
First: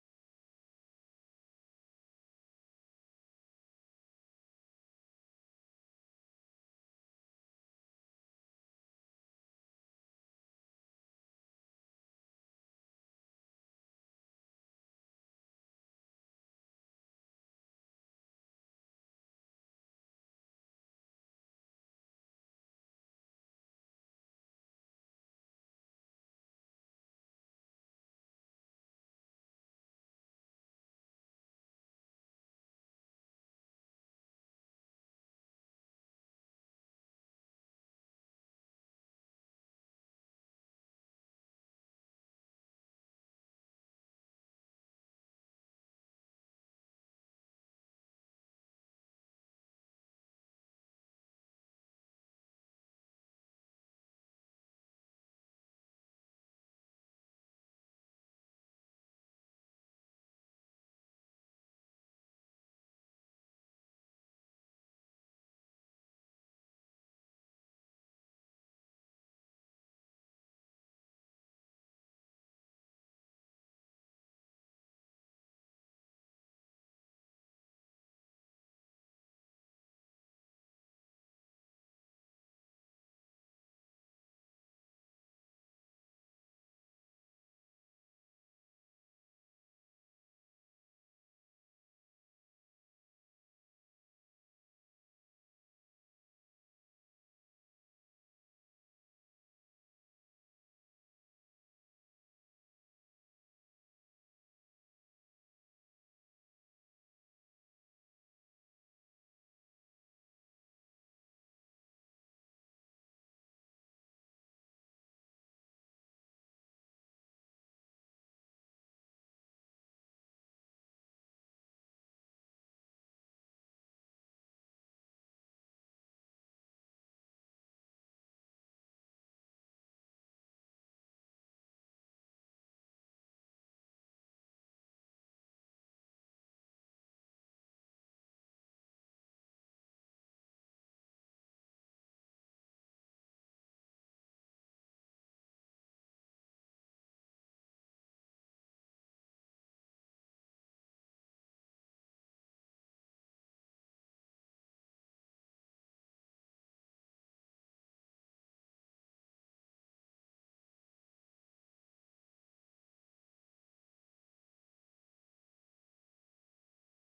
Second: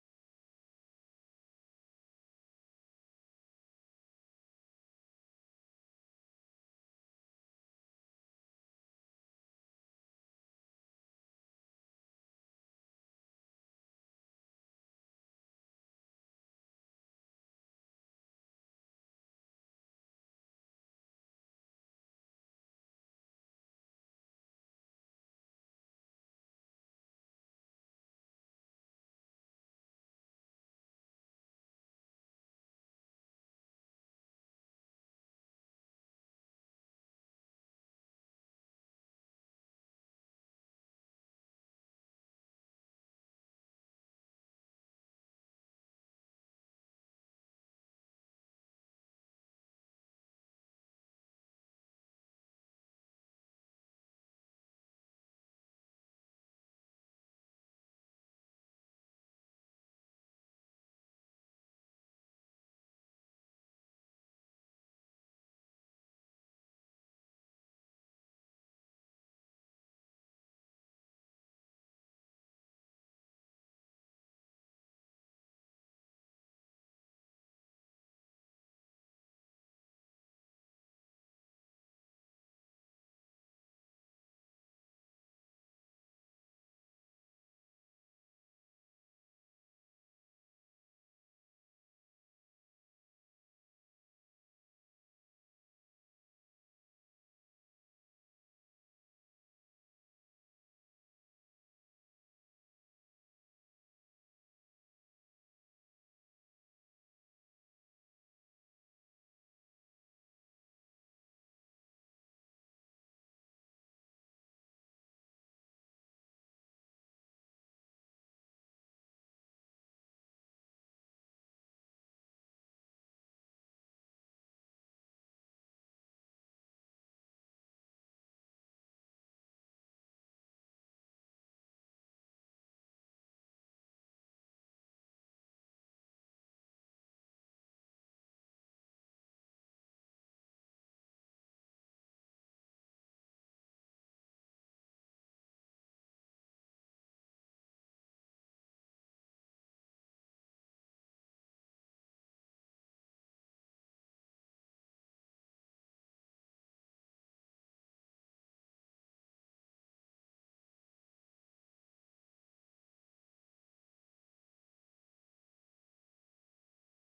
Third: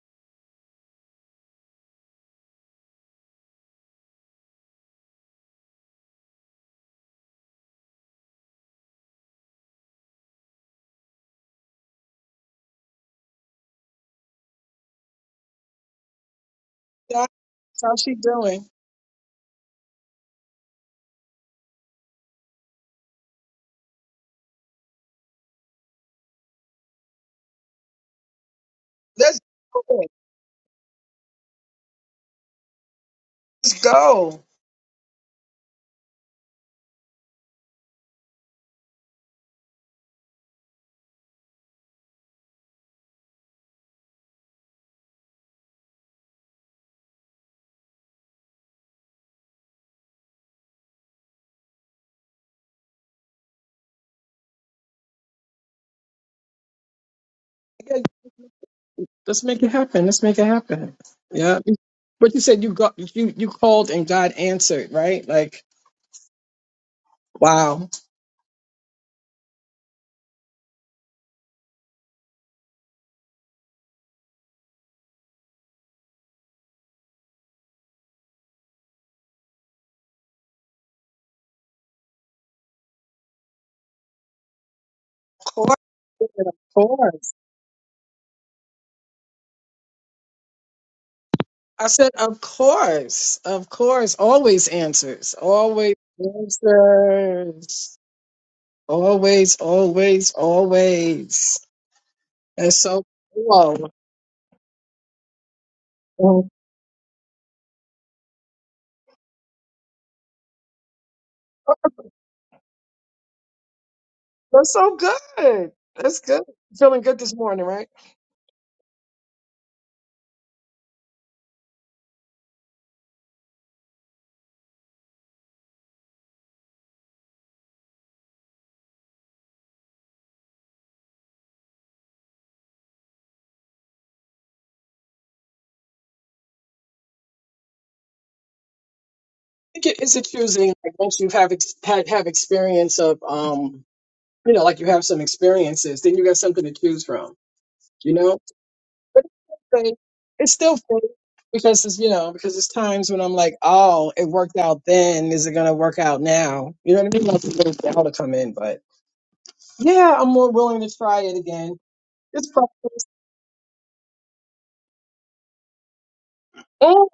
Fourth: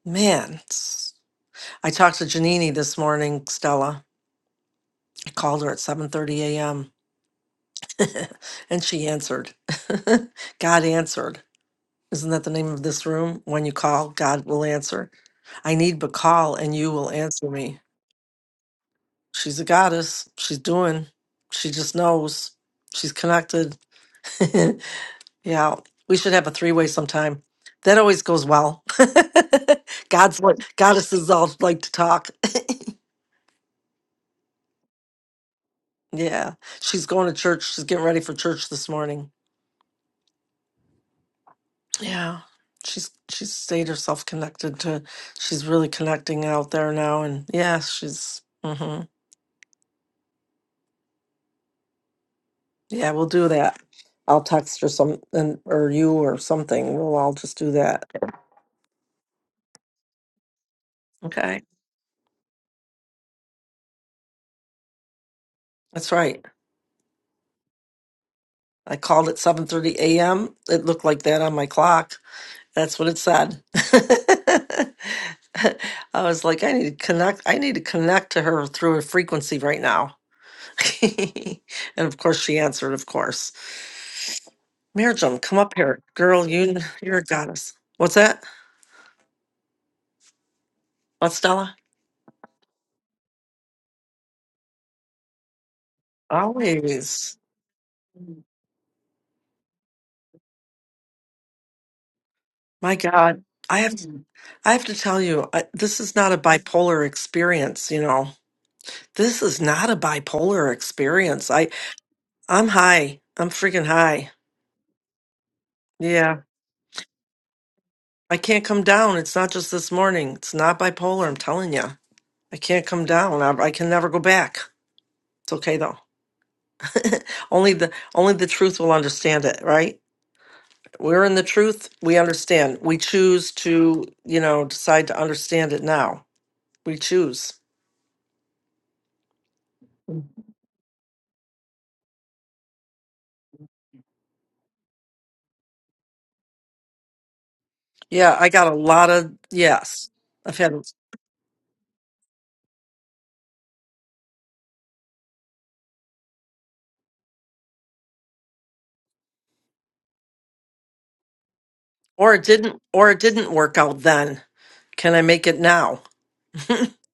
[SPEAKER 2] Man, it's- I talked to Janini this morning, Stella. I called her at 7.30 a.m and she answered. God answered. Isn't that the name of this room? When you call, God will answer. I need but call and you will
[SPEAKER 3] That's
[SPEAKER 2] answer me.
[SPEAKER 3] how she doing?
[SPEAKER 2] She's a goddess. She's doing. She just knows. She's connected. yeah. We should have a three way sometime. That always goes well.
[SPEAKER 3] Let's do it.
[SPEAKER 2] God's what goddesses all like to talk.
[SPEAKER 3] Let's go.
[SPEAKER 2] Yeah. She's going to church. She's getting ready for church this morning. Yeah. She's she's stayed herself connected to she's really connecting out there now and yeah, she's hmm Yeah, we'll do that. I'll text her some and or you or something. We'll all just do
[SPEAKER 3] Yeah,
[SPEAKER 2] that.
[SPEAKER 3] Let's make it happen. Let's make it happen. Yeah.
[SPEAKER 2] Okay.
[SPEAKER 3] But you said you got you you called and God answered, right? Like,
[SPEAKER 2] That's right.
[SPEAKER 3] wow. Of
[SPEAKER 2] I called at seven thirty AM. It looked like that on my clock. That's what it said. I was like, I need to connect I need to connect to her through a frequency right now. and of course she answered, of course. Mirjam, come up
[SPEAKER 3] course.
[SPEAKER 2] here. Girl,
[SPEAKER 3] Of
[SPEAKER 2] you, you're a
[SPEAKER 3] course.
[SPEAKER 2] goddess. What's that? What, Stella?
[SPEAKER 3] I said, of course, of course, always answers, always
[SPEAKER 2] Always.
[SPEAKER 3] answers, always, always, always. That's
[SPEAKER 2] My
[SPEAKER 3] so
[SPEAKER 2] God. I
[SPEAKER 3] cool.
[SPEAKER 2] have I have to tell you, I, this is not a
[SPEAKER 3] Mhm.
[SPEAKER 2] bipolar experience, you know. This is not a bipolar experience. I I'm high. I'm freaking high.
[SPEAKER 3] That's so good. That's
[SPEAKER 2] Yeah.
[SPEAKER 3] good. Feeling good this morning, right?
[SPEAKER 2] I can't come down. It's not just this morning. It's not bipolar, I'm telling you. I can't come down. I, I can never go back. It's okay though. only the only the truth will understand it, right? We're in the truth. We understand. We choose to, you know, decide to understand it now. We choose.
[SPEAKER 3] I think it is accusing like once you have ex- had have experience of um you know like you have some experiences, then you got something to choose from, you
[SPEAKER 2] Yeah,
[SPEAKER 3] know.
[SPEAKER 2] I got a lot
[SPEAKER 3] But
[SPEAKER 2] of
[SPEAKER 3] it's
[SPEAKER 2] yes. I've had
[SPEAKER 3] still fake because it's you know because it's times when I'm like, oh, it worked out then. Is it gonna work out now? You know what I mean? Like a little doubt to come in, but yeah, I'm more willing to try it again.
[SPEAKER 2] or it
[SPEAKER 3] It's
[SPEAKER 2] didn't
[SPEAKER 3] practice.
[SPEAKER 2] or it didn't work out then. Can I make it now?
[SPEAKER 3] Mm,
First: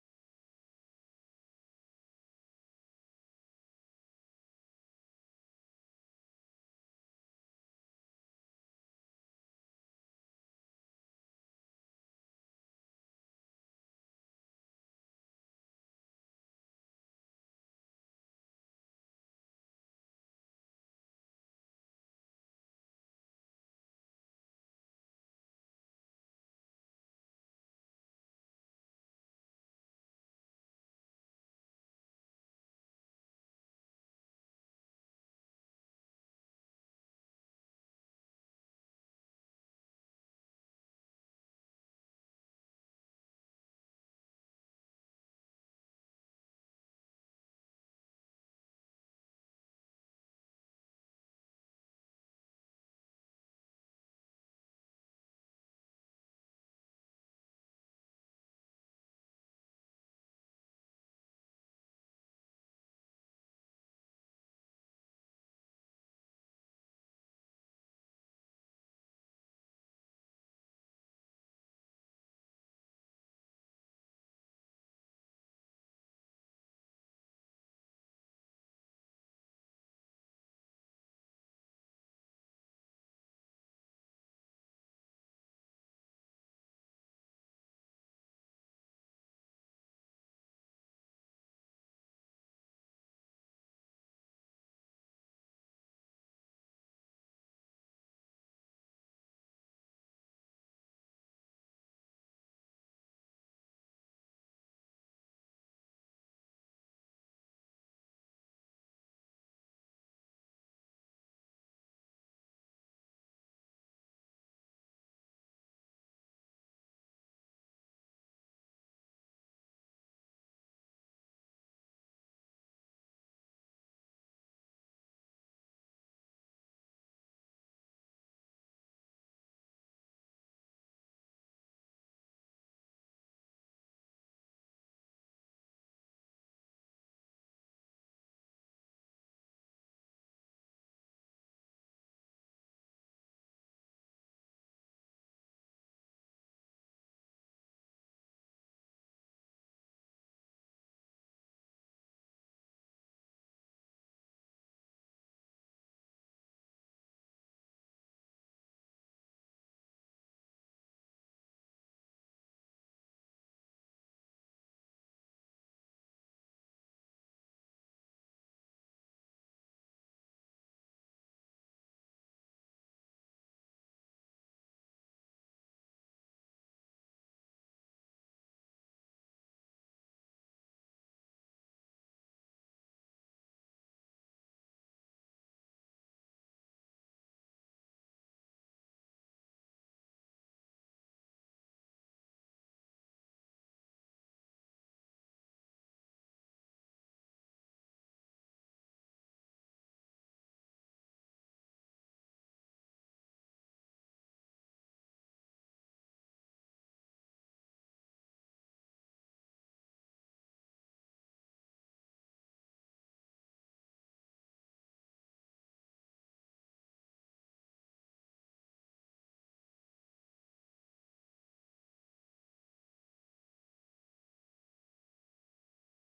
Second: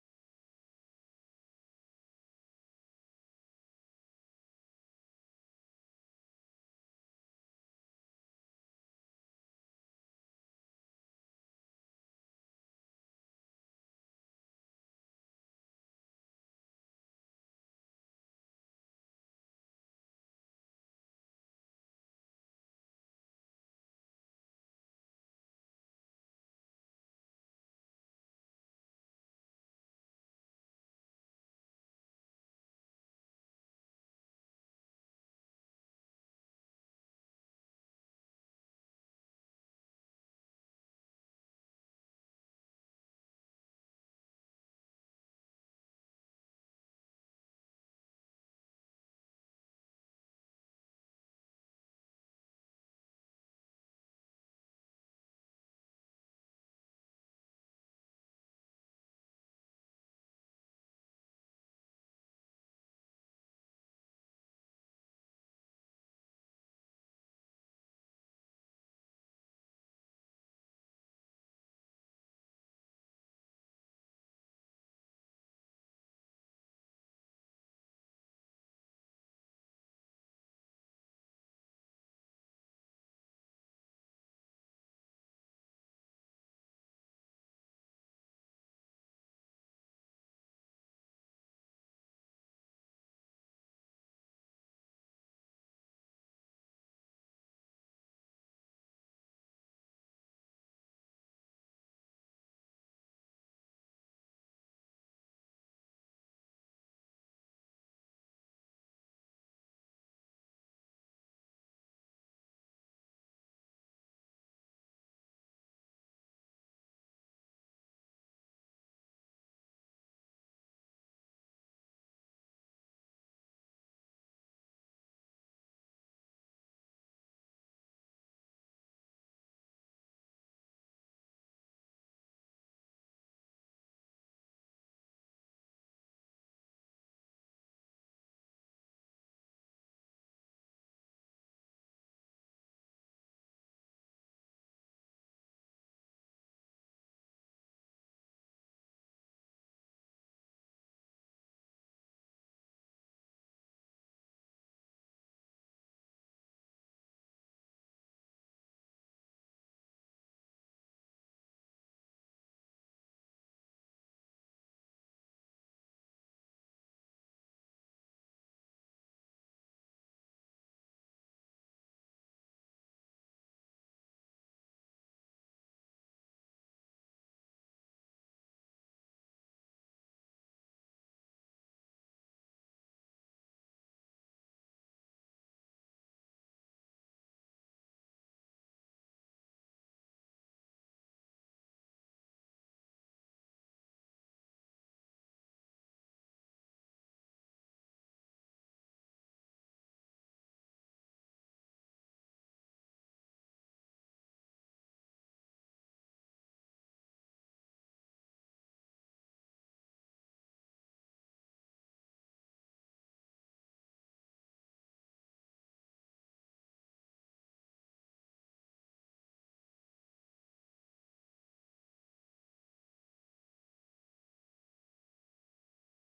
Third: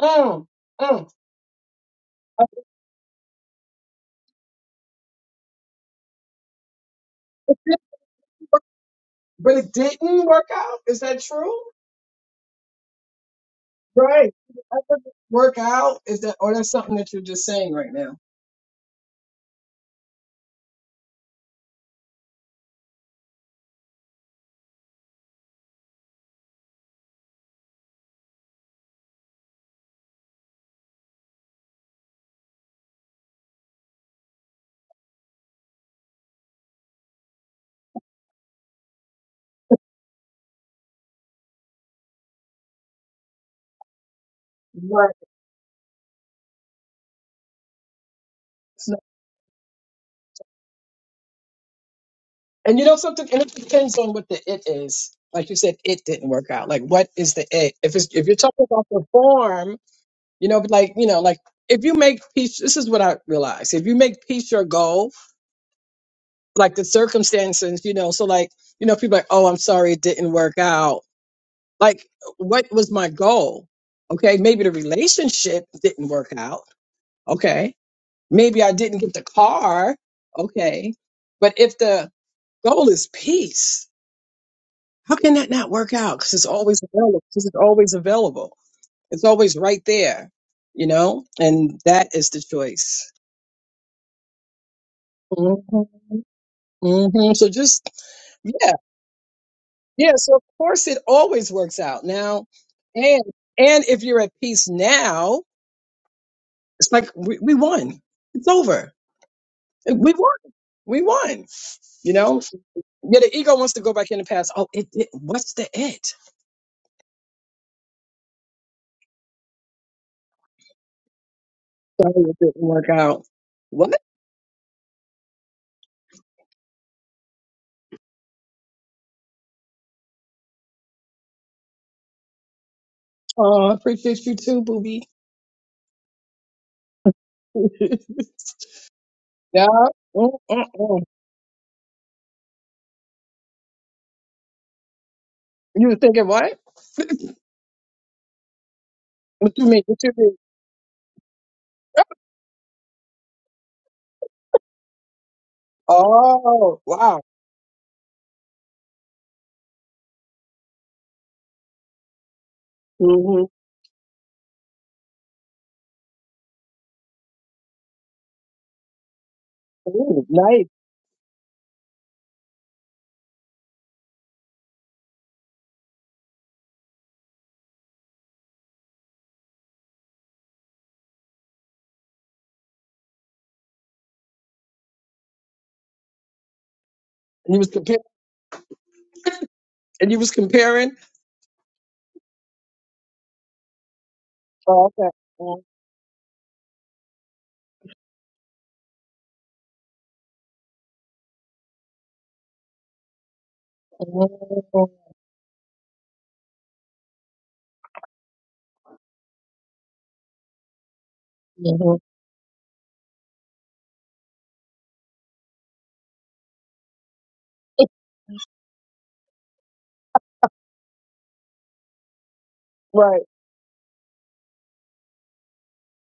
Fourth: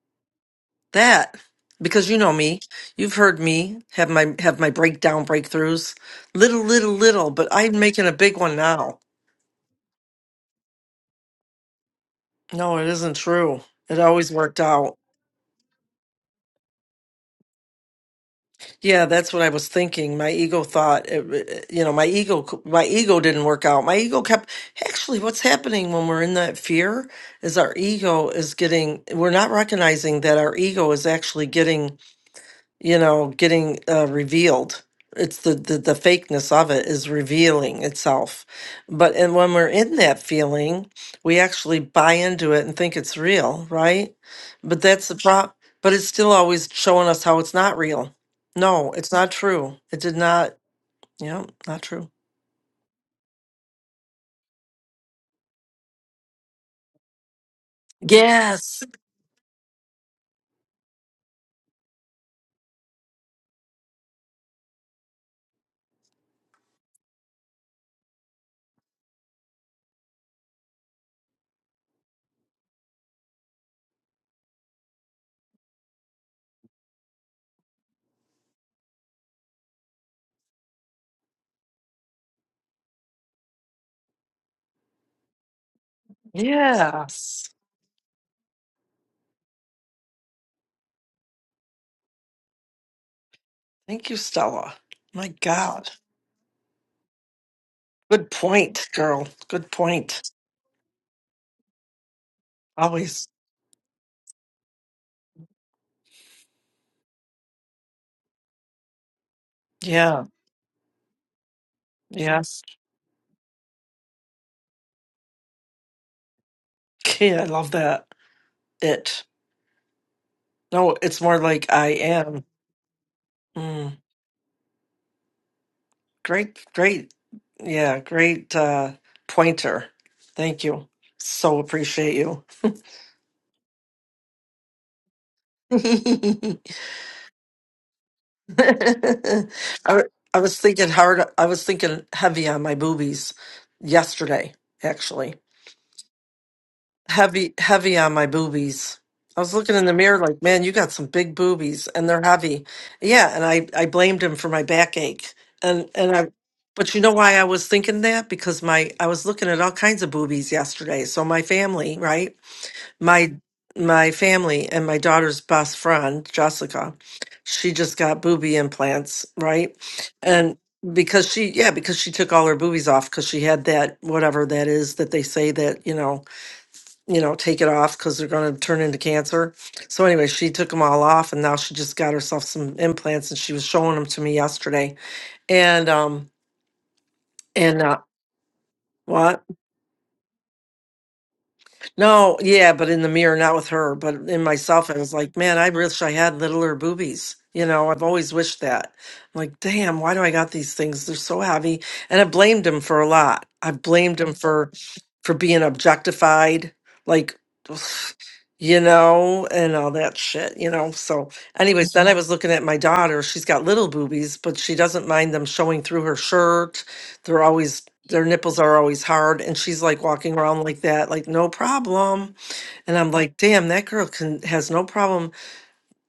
[SPEAKER 3] mm, mm.
[SPEAKER 2] That because you know me. You've heard me have my have my breakdown breakthroughs. Little little little, but
[SPEAKER 3] It
[SPEAKER 2] I'm
[SPEAKER 3] didn't
[SPEAKER 2] making a big one
[SPEAKER 3] work,
[SPEAKER 2] now.
[SPEAKER 3] but it didn't work out. Is that true?
[SPEAKER 2] No, it isn't true. It always
[SPEAKER 3] Right.
[SPEAKER 2] worked
[SPEAKER 3] That
[SPEAKER 2] out.
[SPEAKER 3] doesn't Work out is that, or that's something that you're just saying right now.
[SPEAKER 2] Yeah, that's what I was thinking. My ego thought, it- you know, my ego, my ego didn't work out. My ego kept, actually, what's happening when we're in that fear is our ego is getting, we're not recognizing that our ego is actually getting you know, getting uh, revealed. It's the, the the fakeness of it is revealing itself. But and when we're in that feeling, we actually buy into it and think it's real, right? But that's the
[SPEAKER 3] Right.
[SPEAKER 2] problem. But it's still always showing us how it's not real.
[SPEAKER 3] It's
[SPEAKER 2] No,
[SPEAKER 3] not-
[SPEAKER 2] it's not true. It did not. Yeah, not true.
[SPEAKER 3] And you know something, and it depends on what the it is. Like you said, it didn't work out. Like, what is the it? If it's if you're talking
[SPEAKER 2] Yes.
[SPEAKER 3] about the form, you know, but like you know, like if you make peace, this is what I realize. If you make peace your goal, like the circumstances, you know, so like you know, people are like, oh, I'm sorry, it didn't work out Like, what was my goal? Okay, maybe the relationship didn't work out. Okay, maybe I didn't get the car. Okay, but if the goal is peace, how can that not work out? Because it's always available. Because
[SPEAKER 2] Yes.
[SPEAKER 3] it's always available. It's always right there. You know, and that is the choice.
[SPEAKER 2] Thank you, Stella. My
[SPEAKER 3] hmm
[SPEAKER 2] God.
[SPEAKER 3] hmm So just
[SPEAKER 2] Good
[SPEAKER 3] yeah,
[SPEAKER 2] point, girl. Good
[SPEAKER 3] yeah.
[SPEAKER 2] point.
[SPEAKER 3] So of course it always works out now, and
[SPEAKER 2] Always.
[SPEAKER 3] and if you're at peace now, It's like we, we won. It's over. We
[SPEAKER 2] Yeah.
[SPEAKER 3] won. We won. You know?
[SPEAKER 2] Yes.
[SPEAKER 3] Yeah, the ego wants to go back in the past. Oh, it, it what's the it?
[SPEAKER 2] Okay, I love that. it. No, it's more like I
[SPEAKER 3] Sorry it
[SPEAKER 2] am.
[SPEAKER 3] didn't work out. What?
[SPEAKER 2] Mm, great, great. Yeah, great uh, pointer. Thank you. So appreciate you.
[SPEAKER 3] Oh, I appreciate you too, booby.
[SPEAKER 2] I,
[SPEAKER 3] yeah.
[SPEAKER 2] w-
[SPEAKER 3] mm
[SPEAKER 2] I was
[SPEAKER 3] mm
[SPEAKER 2] thinking
[SPEAKER 3] mm.
[SPEAKER 2] hard. I was thinking heavy on my boobies yesterday, actually.
[SPEAKER 3] You were thinking what?
[SPEAKER 2] heavy heavy on my boobies. I was
[SPEAKER 3] what you
[SPEAKER 2] looking
[SPEAKER 3] mean?
[SPEAKER 2] in the
[SPEAKER 3] What you
[SPEAKER 2] mirror
[SPEAKER 3] mean?
[SPEAKER 2] like, man, you got some big boobies and they're heavy. Yeah, and I I blamed him for my backache. And and I
[SPEAKER 3] Oh,
[SPEAKER 2] but you know
[SPEAKER 3] wow.
[SPEAKER 2] why I was thinking that? Because my I was looking at all kinds of boobies yesterday. So my family, right? My
[SPEAKER 3] hmm
[SPEAKER 2] my family and my daughter's best friend, Jessica, she just got boobie implants, right?
[SPEAKER 3] Ooh,
[SPEAKER 2] And
[SPEAKER 3] nice.
[SPEAKER 2] because she yeah, because she took all her boobies off because she had that whatever that is that they say that, you know, you know, take it off because they're going to turn into cancer. So anyway, she took them all off, and now she just got herself some implants, and she was showing them to me yesterday. And um,
[SPEAKER 3] And you was
[SPEAKER 2] and uh,
[SPEAKER 3] comparing
[SPEAKER 2] what?
[SPEAKER 3] and you was comparing?
[SPEAKER 2] No, yeah, but in the mirror, not with her, but in
[SPEAKER 3] Oh,
[SPEAKER 2] myself, I
[SPEAKER 3] okay.
[SPEAKER 2] was like, man,
[SPEAKER 3] Mm,
[SPEAKER 2] I wish I had littler boobies. You know, I've always wished that. I'm like, damn, why do I got these things? They're so heavy, and I blamed him for a lot. I blamed him for for being objectified, like. you know, and all that shit, you know. So, anyways, then I was looking at my daughter. She's got little boobies, but she doesn't mind them showing through her shirt. They're always, their nipples are always hard. And she's like walking around like that, like, no problem. And I'm
[SPEAKER 3] Right.
[SPEAKER 2] like, damn, that girl can, has no problem,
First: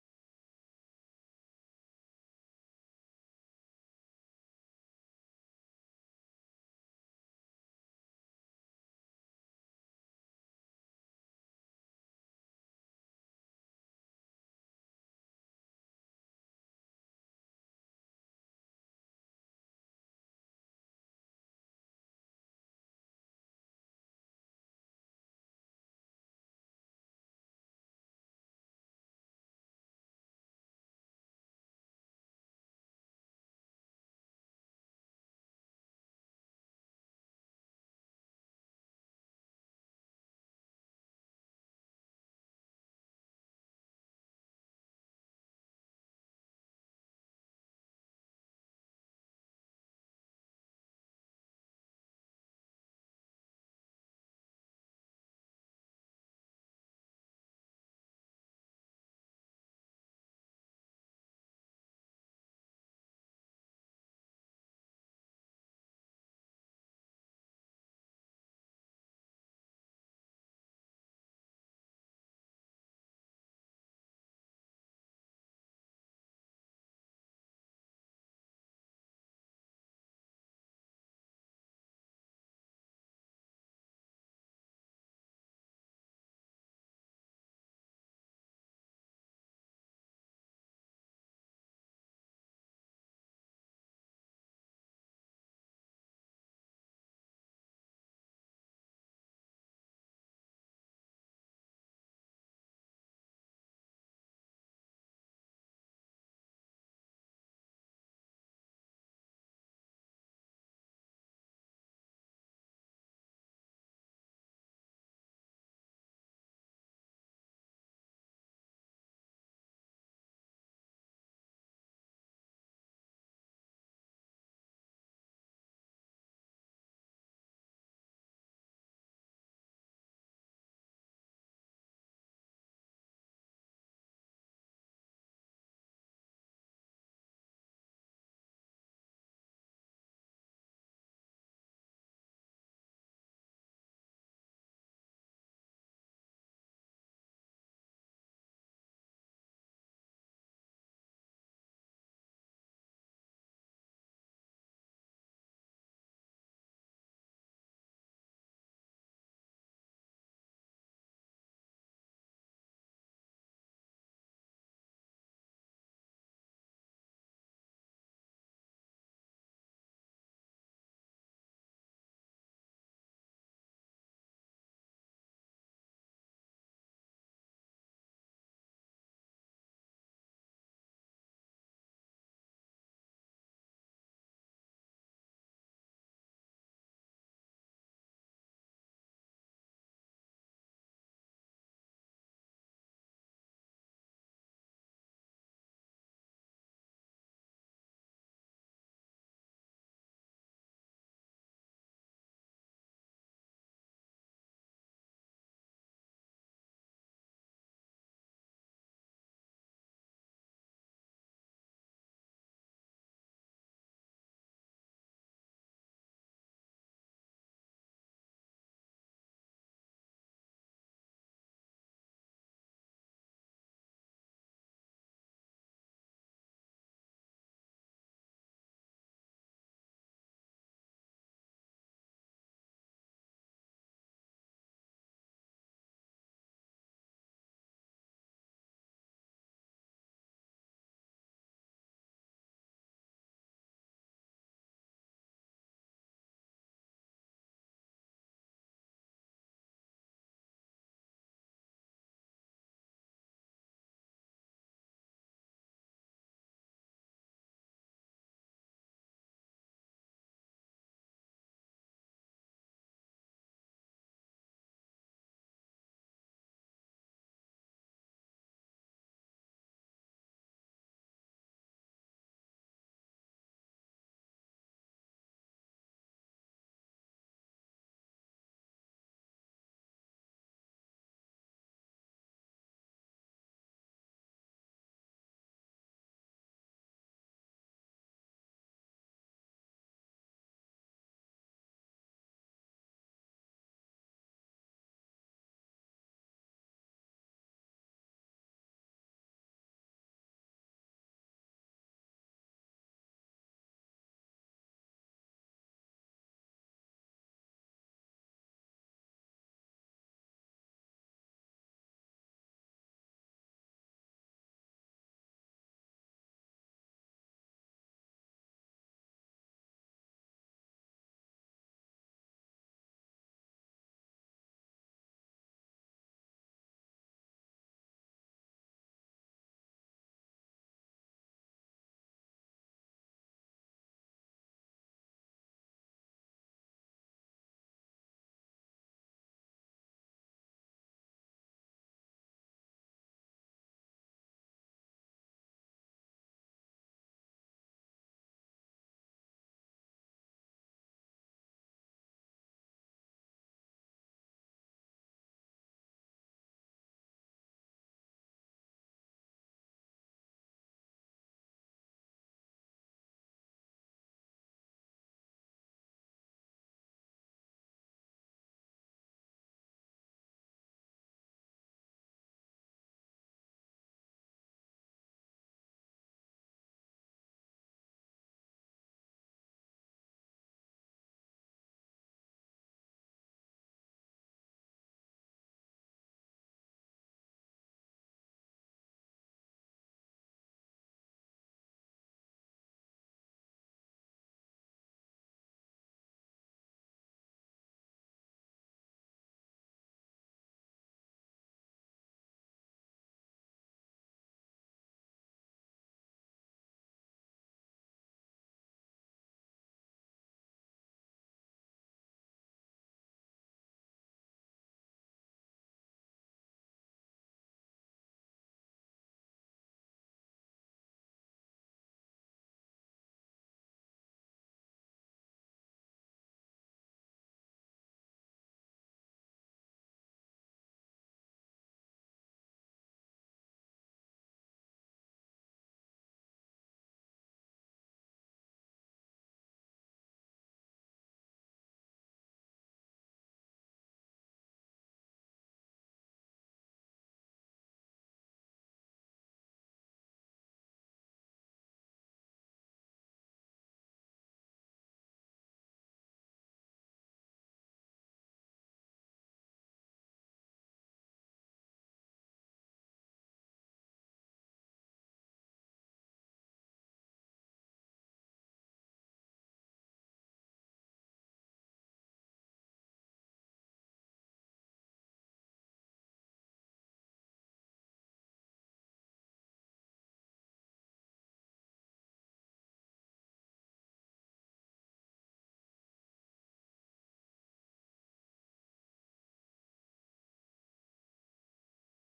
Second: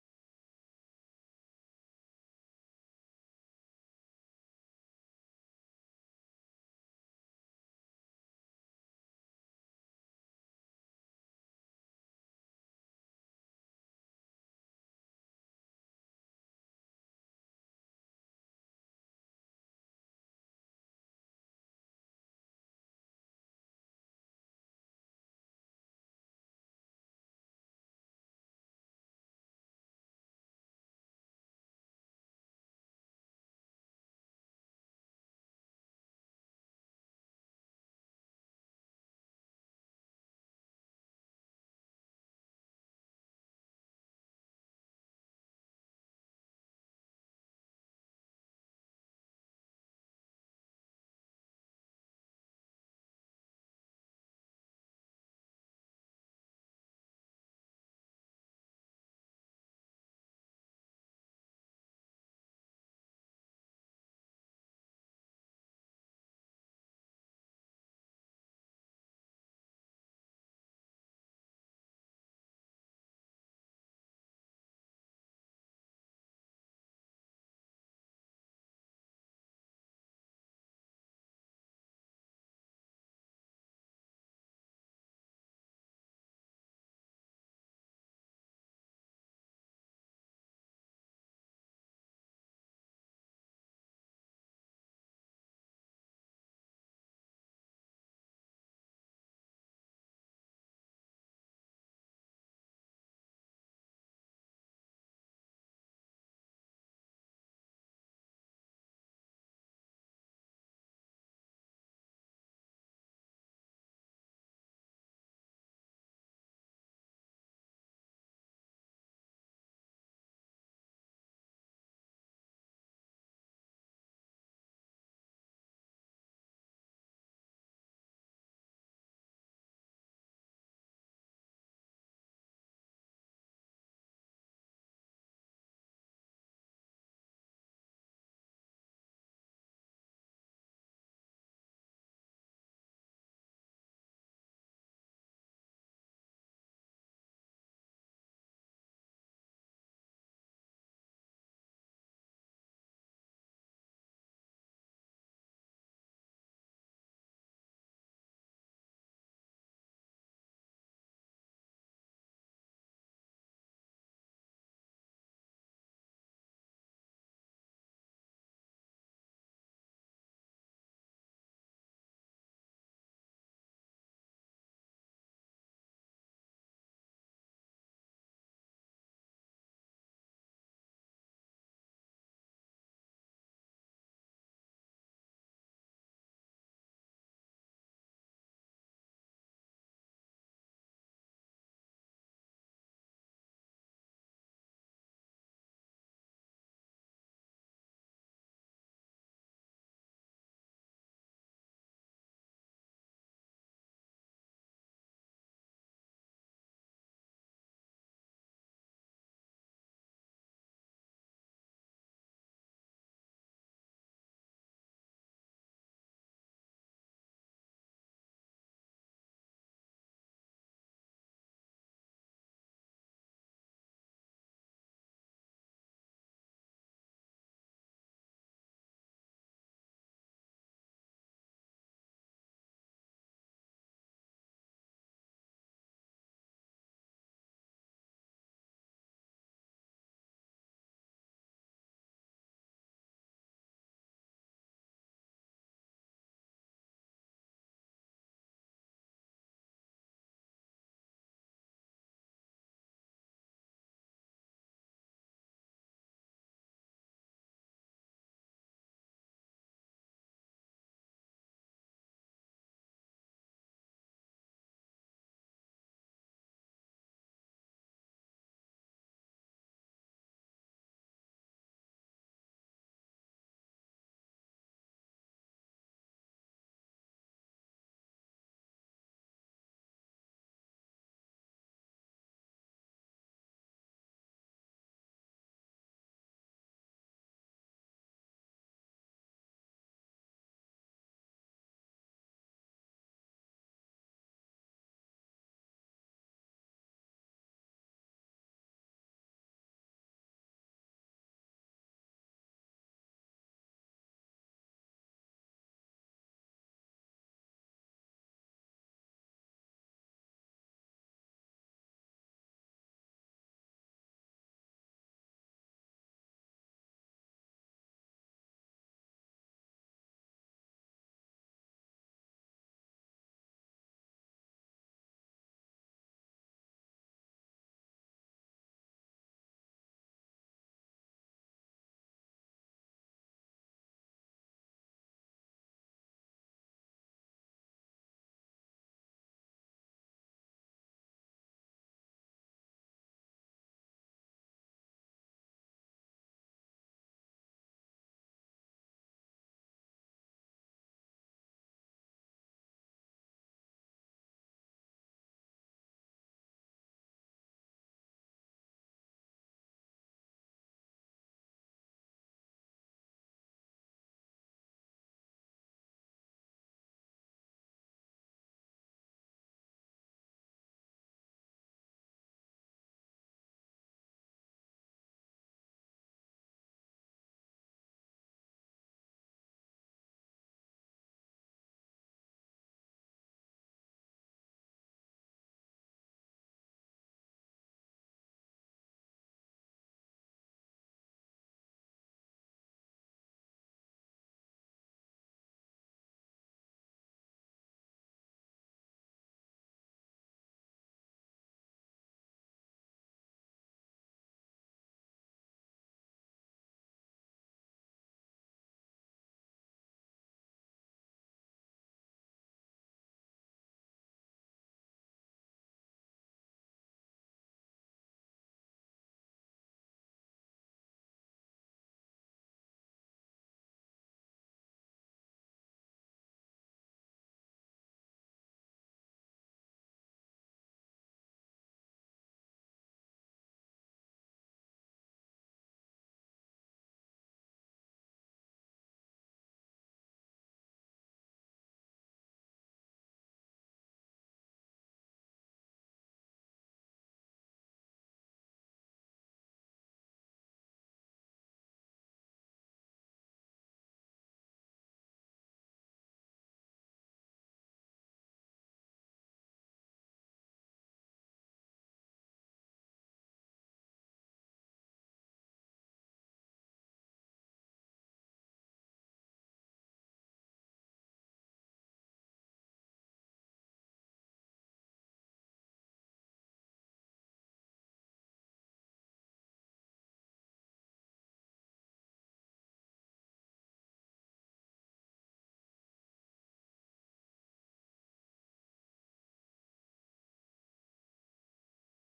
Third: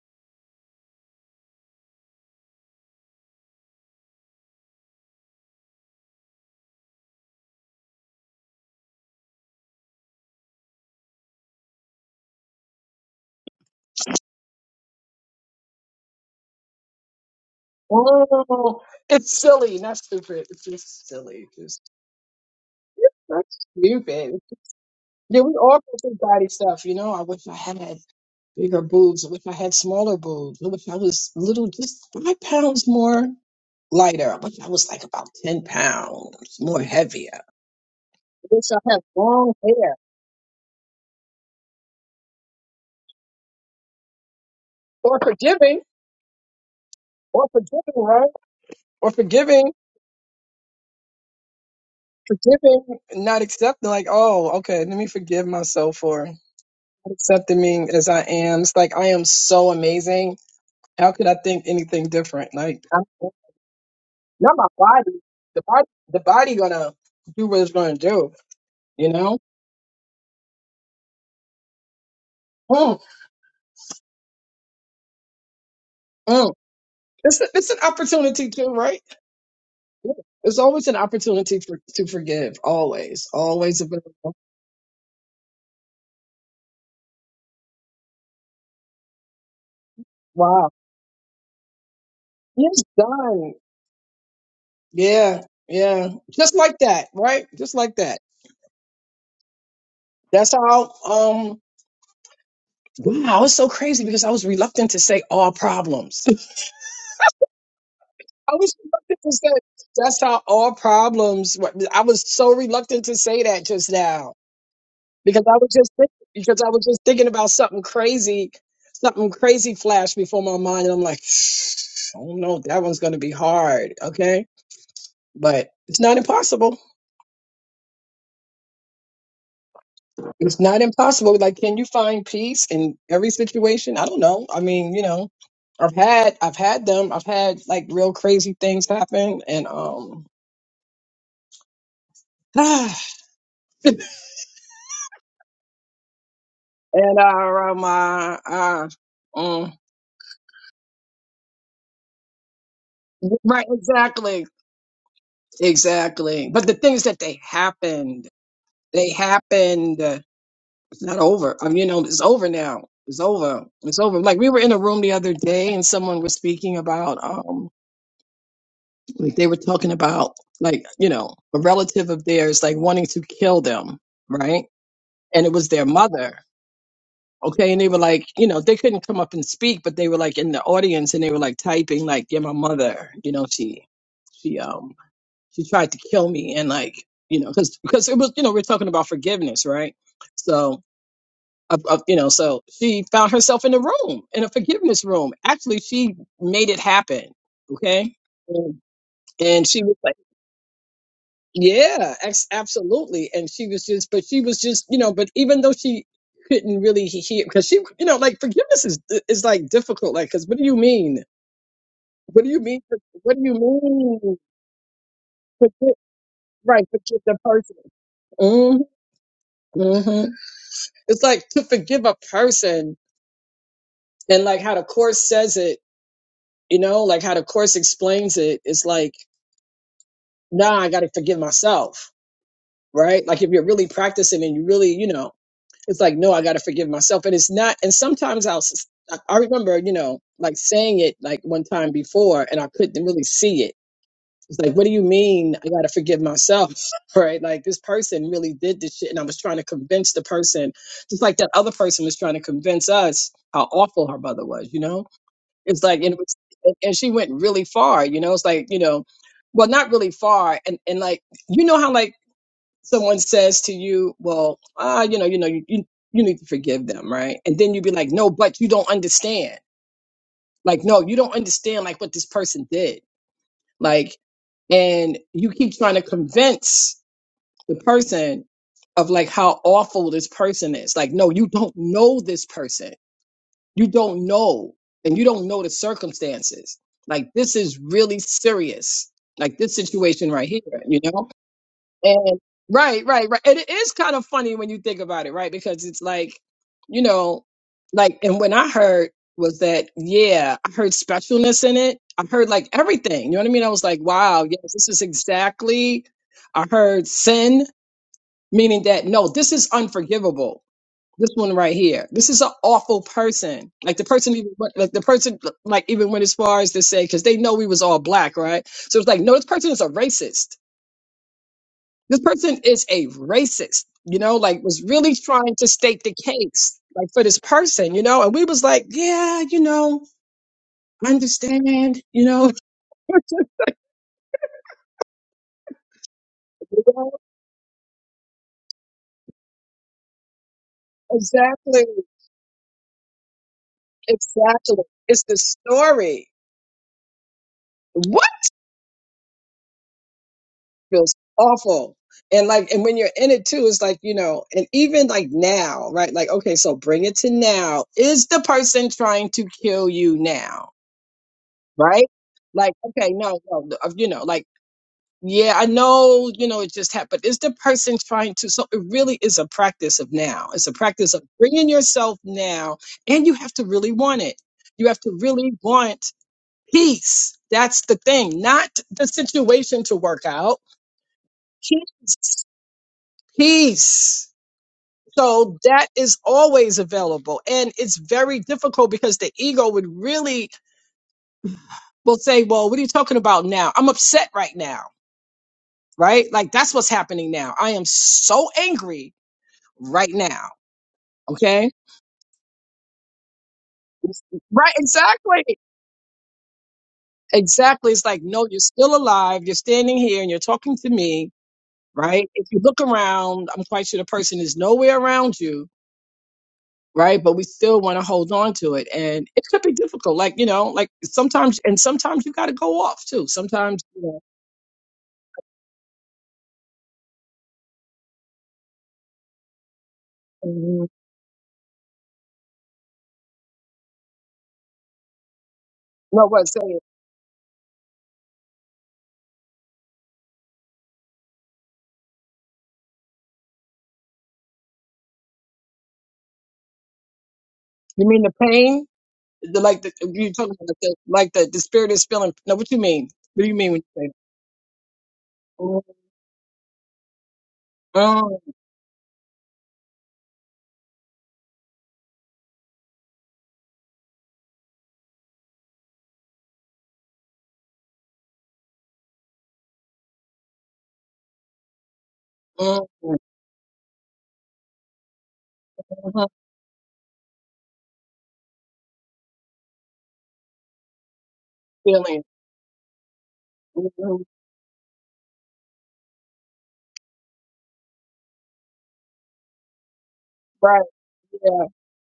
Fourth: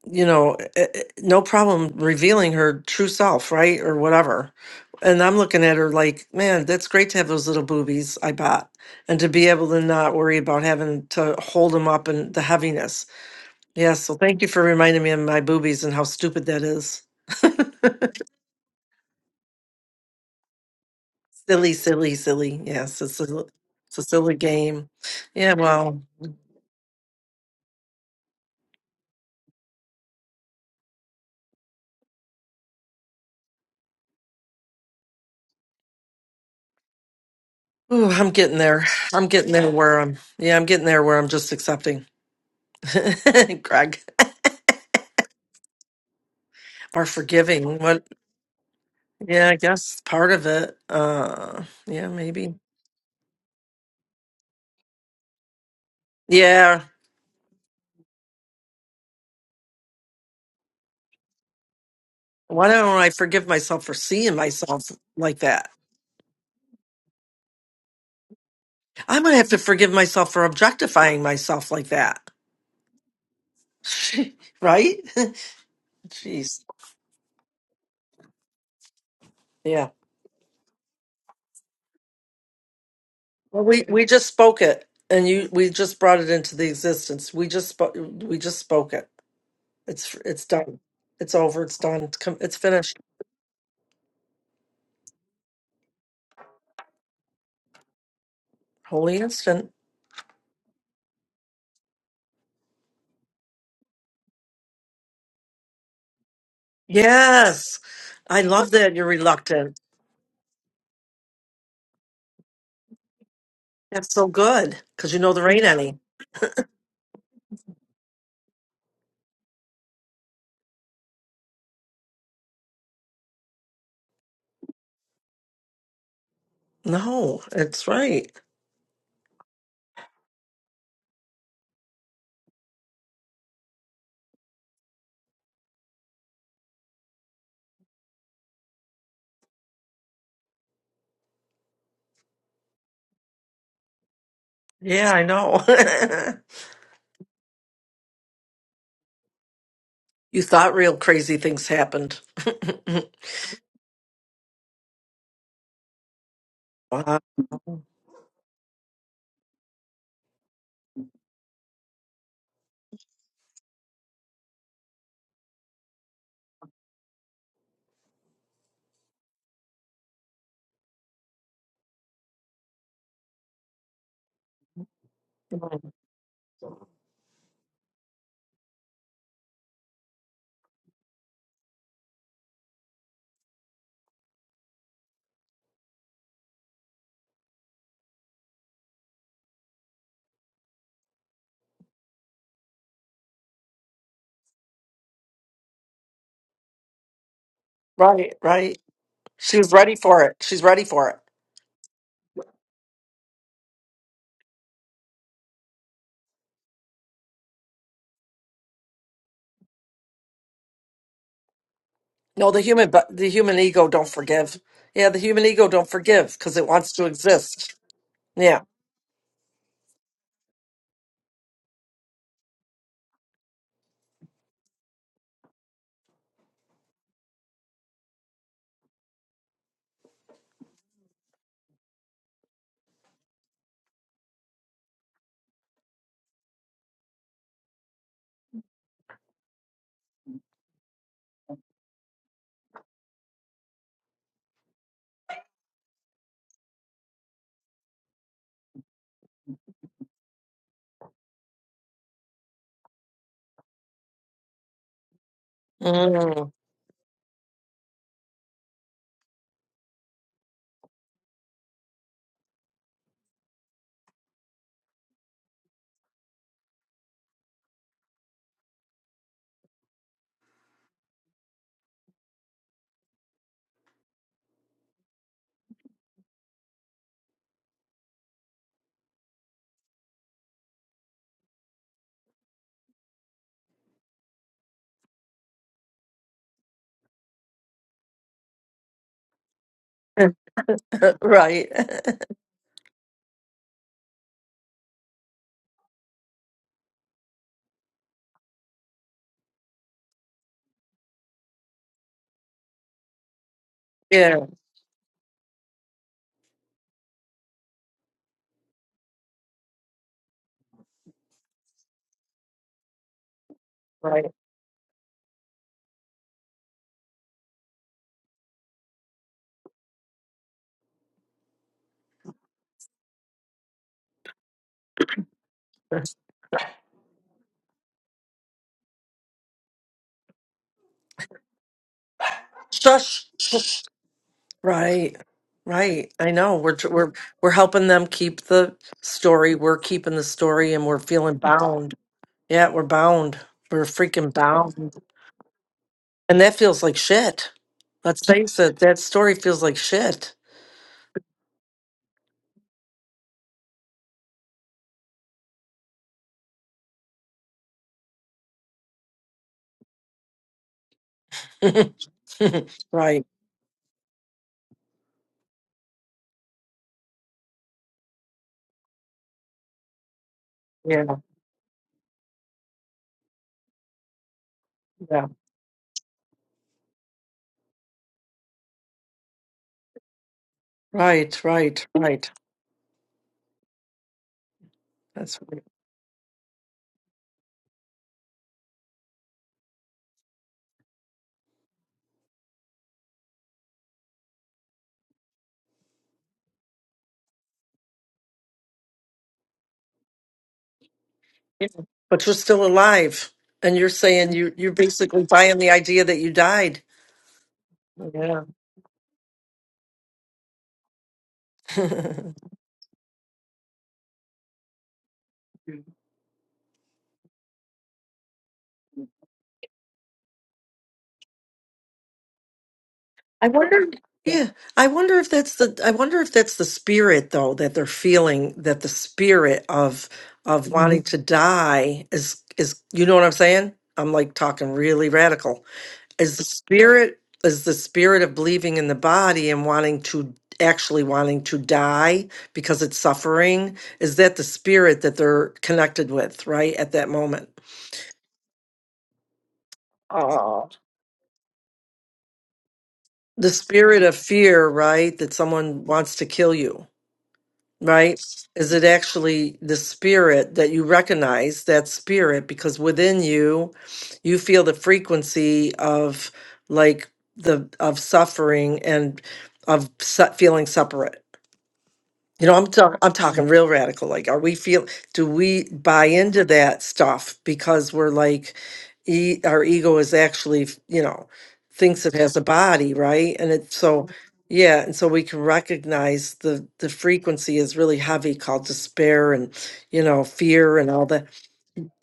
[SPEAKER 2] you know, eh, eh, no problem revealing her true self, right? Or whatever. And I'm looking at her like, man, that's great to have those little boobies, I bought, And to be able to not worry about having to hold them up and the heaviness yeah, so thank you for reminding me of my boobies and how stupid that is.
[SPEAKER 3] Oh, it's silly, not stupid. It's just silly.
[SPEAKER 2] Silly, silly, silly. Yes, it's a,
[SPEAKER 3] That's
[SPEAKER 2] it's a silly
[SPEAKER 3] stupid.
[SPEAKER 2] game.
[SPEAKER 3] Yeah,
[SPEAKER 2] Yeah,
[SPEAKER 3] we all go
[SPEAKER 2] well,
[SPEAKER 3] through body stuff, you know. I wish I had bigger boobs. I wish I had smaller boobs. I wish I was little, just five pounds more lighter. I wish I was like about 10 pounds more heavier. I
[SPEAKER 2] ooh, I'm getting
[SPEAKER 3] wish I
[SPEAKER 2] there.
[SPEAKER 3] had
[SPEAKER 2] I'm
[SPEAKER 3] long
[SPEAKER 2] getting there
[SPEAKER 3] hair.
[SPEAKER 2] where I'm. Yeah, I'm getting there where I'm just accepting, Greg,
[SPEAKER 3] Or forgiving.
[SPEAKER 2] or
[SPEAKER 3] Or
[SPEAKER 2] forgiving.
[SPEAKER 3] forgiving,
[SPEAKER 2] What?
[SPEAKER 3] right? Or
[SPEAKER 2] Yeah, I
[SPEAKER 3] forgiving.
[SPEAKER 2] guess part of it. Uh, yeah, maybe.
[SPEAKER 3] Forgiving, not accepting, like, oh, okay, let me forgive myself for not
[SPEAKER 2] Yeah.
[SPEAKER 3] accepting me as I am. It's like, I am so amazing. How could I think anything different?
[SPEAKER 2] Why
[SPEAKER 3] Like,
[SPEAKER 2] don't I forgive myself for seeing
[SPEAKER 3] Not my
[SPEAKER 2] myself
[SPEAKER 3] body.
[SPEAKER 2] like
[SPEAKER 3] The
[SPEAKER 2] that?
[SPEAKER 3] body, the body gonna do what it's gonna do. You
[SPEAKER 2] I'm gonna
[SPEAKER 3] know.
[SPEAKER 2] have to forgive myself for objectifying myself like that.
[SPEAKER 3] Mm,
[SPEAKER 2] right?
[SPEAKER 3] mm.
[SPEAKER 2] Jeez.
[SPEAKER 3] It's a, it's an opportunity too, right?
[SPEAKER 2] yeah.
[SPEAKER 3] Yeah. It's always an opportunity for, to forgive. Always,
[SPEAKER 2] Well,
[SPEAKER 3] always
[SPEAKER 2] we we just
[SPEAKER 3] available.
[SPEAKER 2] spoke it, and you we just brought it into the existence. We just spoke. We just spoke it. It's it's
[SPEAKER 3] Wow.
[SPEAKER 2] done. It's over. It's done. It's com- it's
[SPEAKER 3] It's
[SPEAKER 2] finished.
[SPEAKER 3] done. Yeah, yeah. Just like that, right? Just like that.
[SPEAKER 2] Holy instant.
[SPEAKER 3] That's how. Um. Wow, it's so crazy because I was reluctant to say all problems.
[SPEAKER 2] Yes, I
[SPEAKER 3] I
[SPEAKER 2] love
[SPEAKER 3] was
[SPEAKER 2] that you're
[SPEAKER 3] reluctant to
[SPEAKER 2] reluctant.
[SPEAKER 3] say that's how all problems. I was so reluctant to say that just
[SPEAKER 2] That's so
[SPEAKER 3] now
[SPEAKER 2] good because you know
[SPEAKER 3] because
[SPEAKER 2] there
[SPEAKER 3] I
[SPEAKER 2] ain't
[SPEAKER 3] was just
[SPEAKER 2] any.
[SPEAKER 3] think- because I was just thinking about something crazy, something crazy flashed before my mind, and I'm like, I don't know, that one's going to be hard, okay? But it's not impossible.
[SPEAKER 2] No, it's right.
[SPEAKER 3] It's not impossible. Like, can you find peace in every situation? I don't know. I mean, you know, I've had I've had them. I've had like real crazy things happen, and um, and
[SPEAKER 2] Yeah, I know.
[SPEAKER 3] uh, um, uh, uh, mm,
[SPEAKER 2] you thought real crazy things happened.
[SPEAKER 3] right, exactly, exactly. But the things
[SPEAKER 2] Wow.
[SPEAKER 3] that they happened. They happened. uh, It's not over. Um, you know, it's over now. It's over. It's over. Like we were in a room the other day, and someone was speaking about, um, like they were talking about, like you know, a relative of theirs, like wanting to kill them, right? And it was their mother. Okay, and they were like, you know, they couldn't come up and speak, but they were like in the audience, and they were like typing, like, yeah, my mother. You know, she, she, um, she tried to kill me, and like, you know, because because it was, you know, we're talking about forgiveness, right? So of, of you know so she found herself in a room in a forgiveness room actually she made it happen okay
[SPEAKER 2] right,
[SPEAKER 3] and,
[SPEAKER 2] right. She
[SPEAKER 3] and
[SPEAKER 2] was
[SPEAKER 3] she
[SPEAKER 2] ready
[SPEAKER 3] was like
[SPEAKER 2] for it. She's ready for it.
[SPEAKER 3] yeah ex- absolutely and she was just but she was just you know but even though she couldn't really hear because she you know like forgiveness is is like difficult like because what do you mean what
[SPEAKER 2] No,
[SPEAKER 3] do you
[SPEAKER 2] the
[SPEAKER 3] mean
[SPEAKER 2] human, but the
[SPEAKER 3] what do you
[SPEAKER 2] human ego don't
[SPEAKER 3] mean
[SPEAKER 2] forgive. Yeah, the human ego don't
[SPEAKER 3] forgive,
[SPEAKER 2] forgive because it
[SPEAKER 3] right
[SPEAKER 2] wants to
[SPEAKER 3] forgive the
[SPEAKER 2] exist.
[SPEAKER 3] person
[SPEAKER 2] Yeah.
[SPEAKER 3] mm-hmm. mm-hmm. it's like to forgive a person and like how the course says it you know like how the course explains it it's like nah i gotta forgive myself right like if you're really practicing and you really you know it's like no i gotta forgive myself and it's not and sometimes i'll s- i I remember you know like saying it like one time before and i couldn't really see it it's like what do you mean i gotta forgive myself right like this person really did this shit and i was trying to convince the person just like that other person was trying to convince us how awful her mother was you know it's like, and, it was,
[SPEAKER 2] Mm,
[SPEAKER 3] and she went really far, you know, it's like, you know, well, not really far. And, and like, you know how like someone says to you, well, ah, you know, you know, you, you, you need to forgive them. Right. And then you'd be like, no, but you don't understand. Like, no, you don't understand like what this person did. Like, and you keep trying to convince the person of like how awful this person is. Like, no, you don't know this person you don't know and you don't know the circumstances like this is really serious like this situation right here you know
[SPEAKER 2] right.
[SPEAKER 3] and right right right and it is kind of funny when you think about it right because it's like you know like and when i heard was that yeah i heard specialness in it i heard like everything you know what i mean i was like
[SPEAKER 2] Yeah.
[SPEAKER 3] wow yes this is exactly i heard sin meaning that no this is unforgivable this one right here. This is an awful person. Like the
[SPEAKER 2] Right.
[SPEAKER 3] person, even like the person, like even went as far as to say because they know we was all black, right? So it's like, no, this person is a racist. This person is a racist. You know, like was really trying to state the case, like for this person, you know. And we was like, yeah, you know, I understand, you know.
[SPEAKER 2] Shush. Shush. Right. Right. I know. We're
[SPEAKER 3] You
[SPEAKER 2] tr- we're
[SPEAKER 3] know?
[SPEAKER 2] we're helping them keep the story. We're keeping the story, and we're feeling
[SPEAKER 3] Exactly,
[SPEAKER 2] bound. Yeah, we're bound. We're freaking
[SPEAKER 3] exactly.
[SPEAKER 2] bound,
[SPEAKER 3] It's the story.
[SPEAKER 2] and that feels like shit.
[SPEAKER 3] What?
[SPEAKER 2] Let's face it. That story feels like shit.
[SPEAKER 3] feels awful. And like, and when you're in it too, it's like, you know, and even like now, right? Like, okay, so bring it to now. Is the person trying to kill you now?
[SPEAKER 2] right.
[SPEAKER 3] Right? Like, okay, no, no, no, uh, you know, like, yeah, I know, you know, it just happened. Is the person trying to? So it really is a practice of now. It's a
[SPEAKER 2] Yeah.
[SPEAKER 3] practice of bringing yourself now, and you have to really want it. You have to
[SPEAKER 2] Yeah.
[SPEAKER 3] really want peace. That's the thing, not the situation to work out.
[SPEAKER 2] Right. Right. Right.
[SPEAKER 3] Peace peace.
[SPEAKER 2] That's
[SPEAKER 3] So that is always available. And it's very difficult because the ego would really will say, Well, what are you talking about now? I'm upset right now, right? Like that's what's happening now. I am so angry right now. Okay.
[SPEAKER 2] But you're still alive, and you're saying you you're
[SPEAKER 3] Right.
[SPEAKER 2] basically buying
[SPEAKER 3] Exactly.
[SPEAKER 2] the idea that you died.
[SPEAKER 3] Exactly. It's like,
[SPEAKER 2] Yeah.
[SPEAKER 3] no, you're still alive. You're standing here and you're talking to me, right? If you look around, I'm quite sure the person is nowhere around you right? But we still want to hold on to it. And it could be difficult. Like, you know, like sometimes, and sometimes you got to go off too.
[SPEAKER 2] I
[SPEAKER 3] Sometimes,
[SPEAKER 2] wonder.
[SPEAKER 3] you know,
[SPEAKER 2] Yeah, I wonder if that's the. I wonder if that's the spirit though that they're feeling that the spirit of of
[SPEAKER 3] Mhm.
[SPEAKER 2] wanting Mhm. to die is is. You know what I'm saying? I'm like talking really radical.
[SPEAKER 3] no,
[SPEAKER 2] is the
[SPEAKER 3] what, say it.
[SPEAKER 2] spirit is the spirit of believing in the body and wanting to actually wanting to die because it's suffering is that the spirit that they're connected with right at that moment
[SPEAKER 3] You mean the pain? The, like, the, you talking about
[SPEAKER 2] Oh,
[SPEAKER 3] the, like the, the spirit is feeling. No, what you mean? What do
[SPEAKER 2] the
[SPEAKER 3] you mean when
[SPEAKER 2] spirit
[SPEAKER 3] you say,
[SPEAKER 2] of fear right that
[SPEAKER 3] mm,
[SPEAKER 2] someone wants to kill you right
[SPEAKER 3] mm,
[SPEAKER 2] is it actually the spirit that you recognize that spirit because within you you feel the frequency of like the of suffering and of se- feeling separate You know, I'm talking I'm
[SPEAKER 3] mm,
[SPEAKER 2] talking real radical. Like, are we feel do we buy
[SPEAKER 3] mhm,
[SPEAKER 2] into that stuff because we're like e- our ego is actually, f- you know, thinks it
[SPEAKER 3] feeling?
[SPEAKER 2] has a body, right? And it so
[SPEAKER 3] mhm,
[SPEAKER 2] yeah, and so we can recognize the the frequency is really heavy called despair and you know, fear
[SPEAKER 3] Right.
[SPEAKER 2] and all that.
[SPEAKER 3] yeah.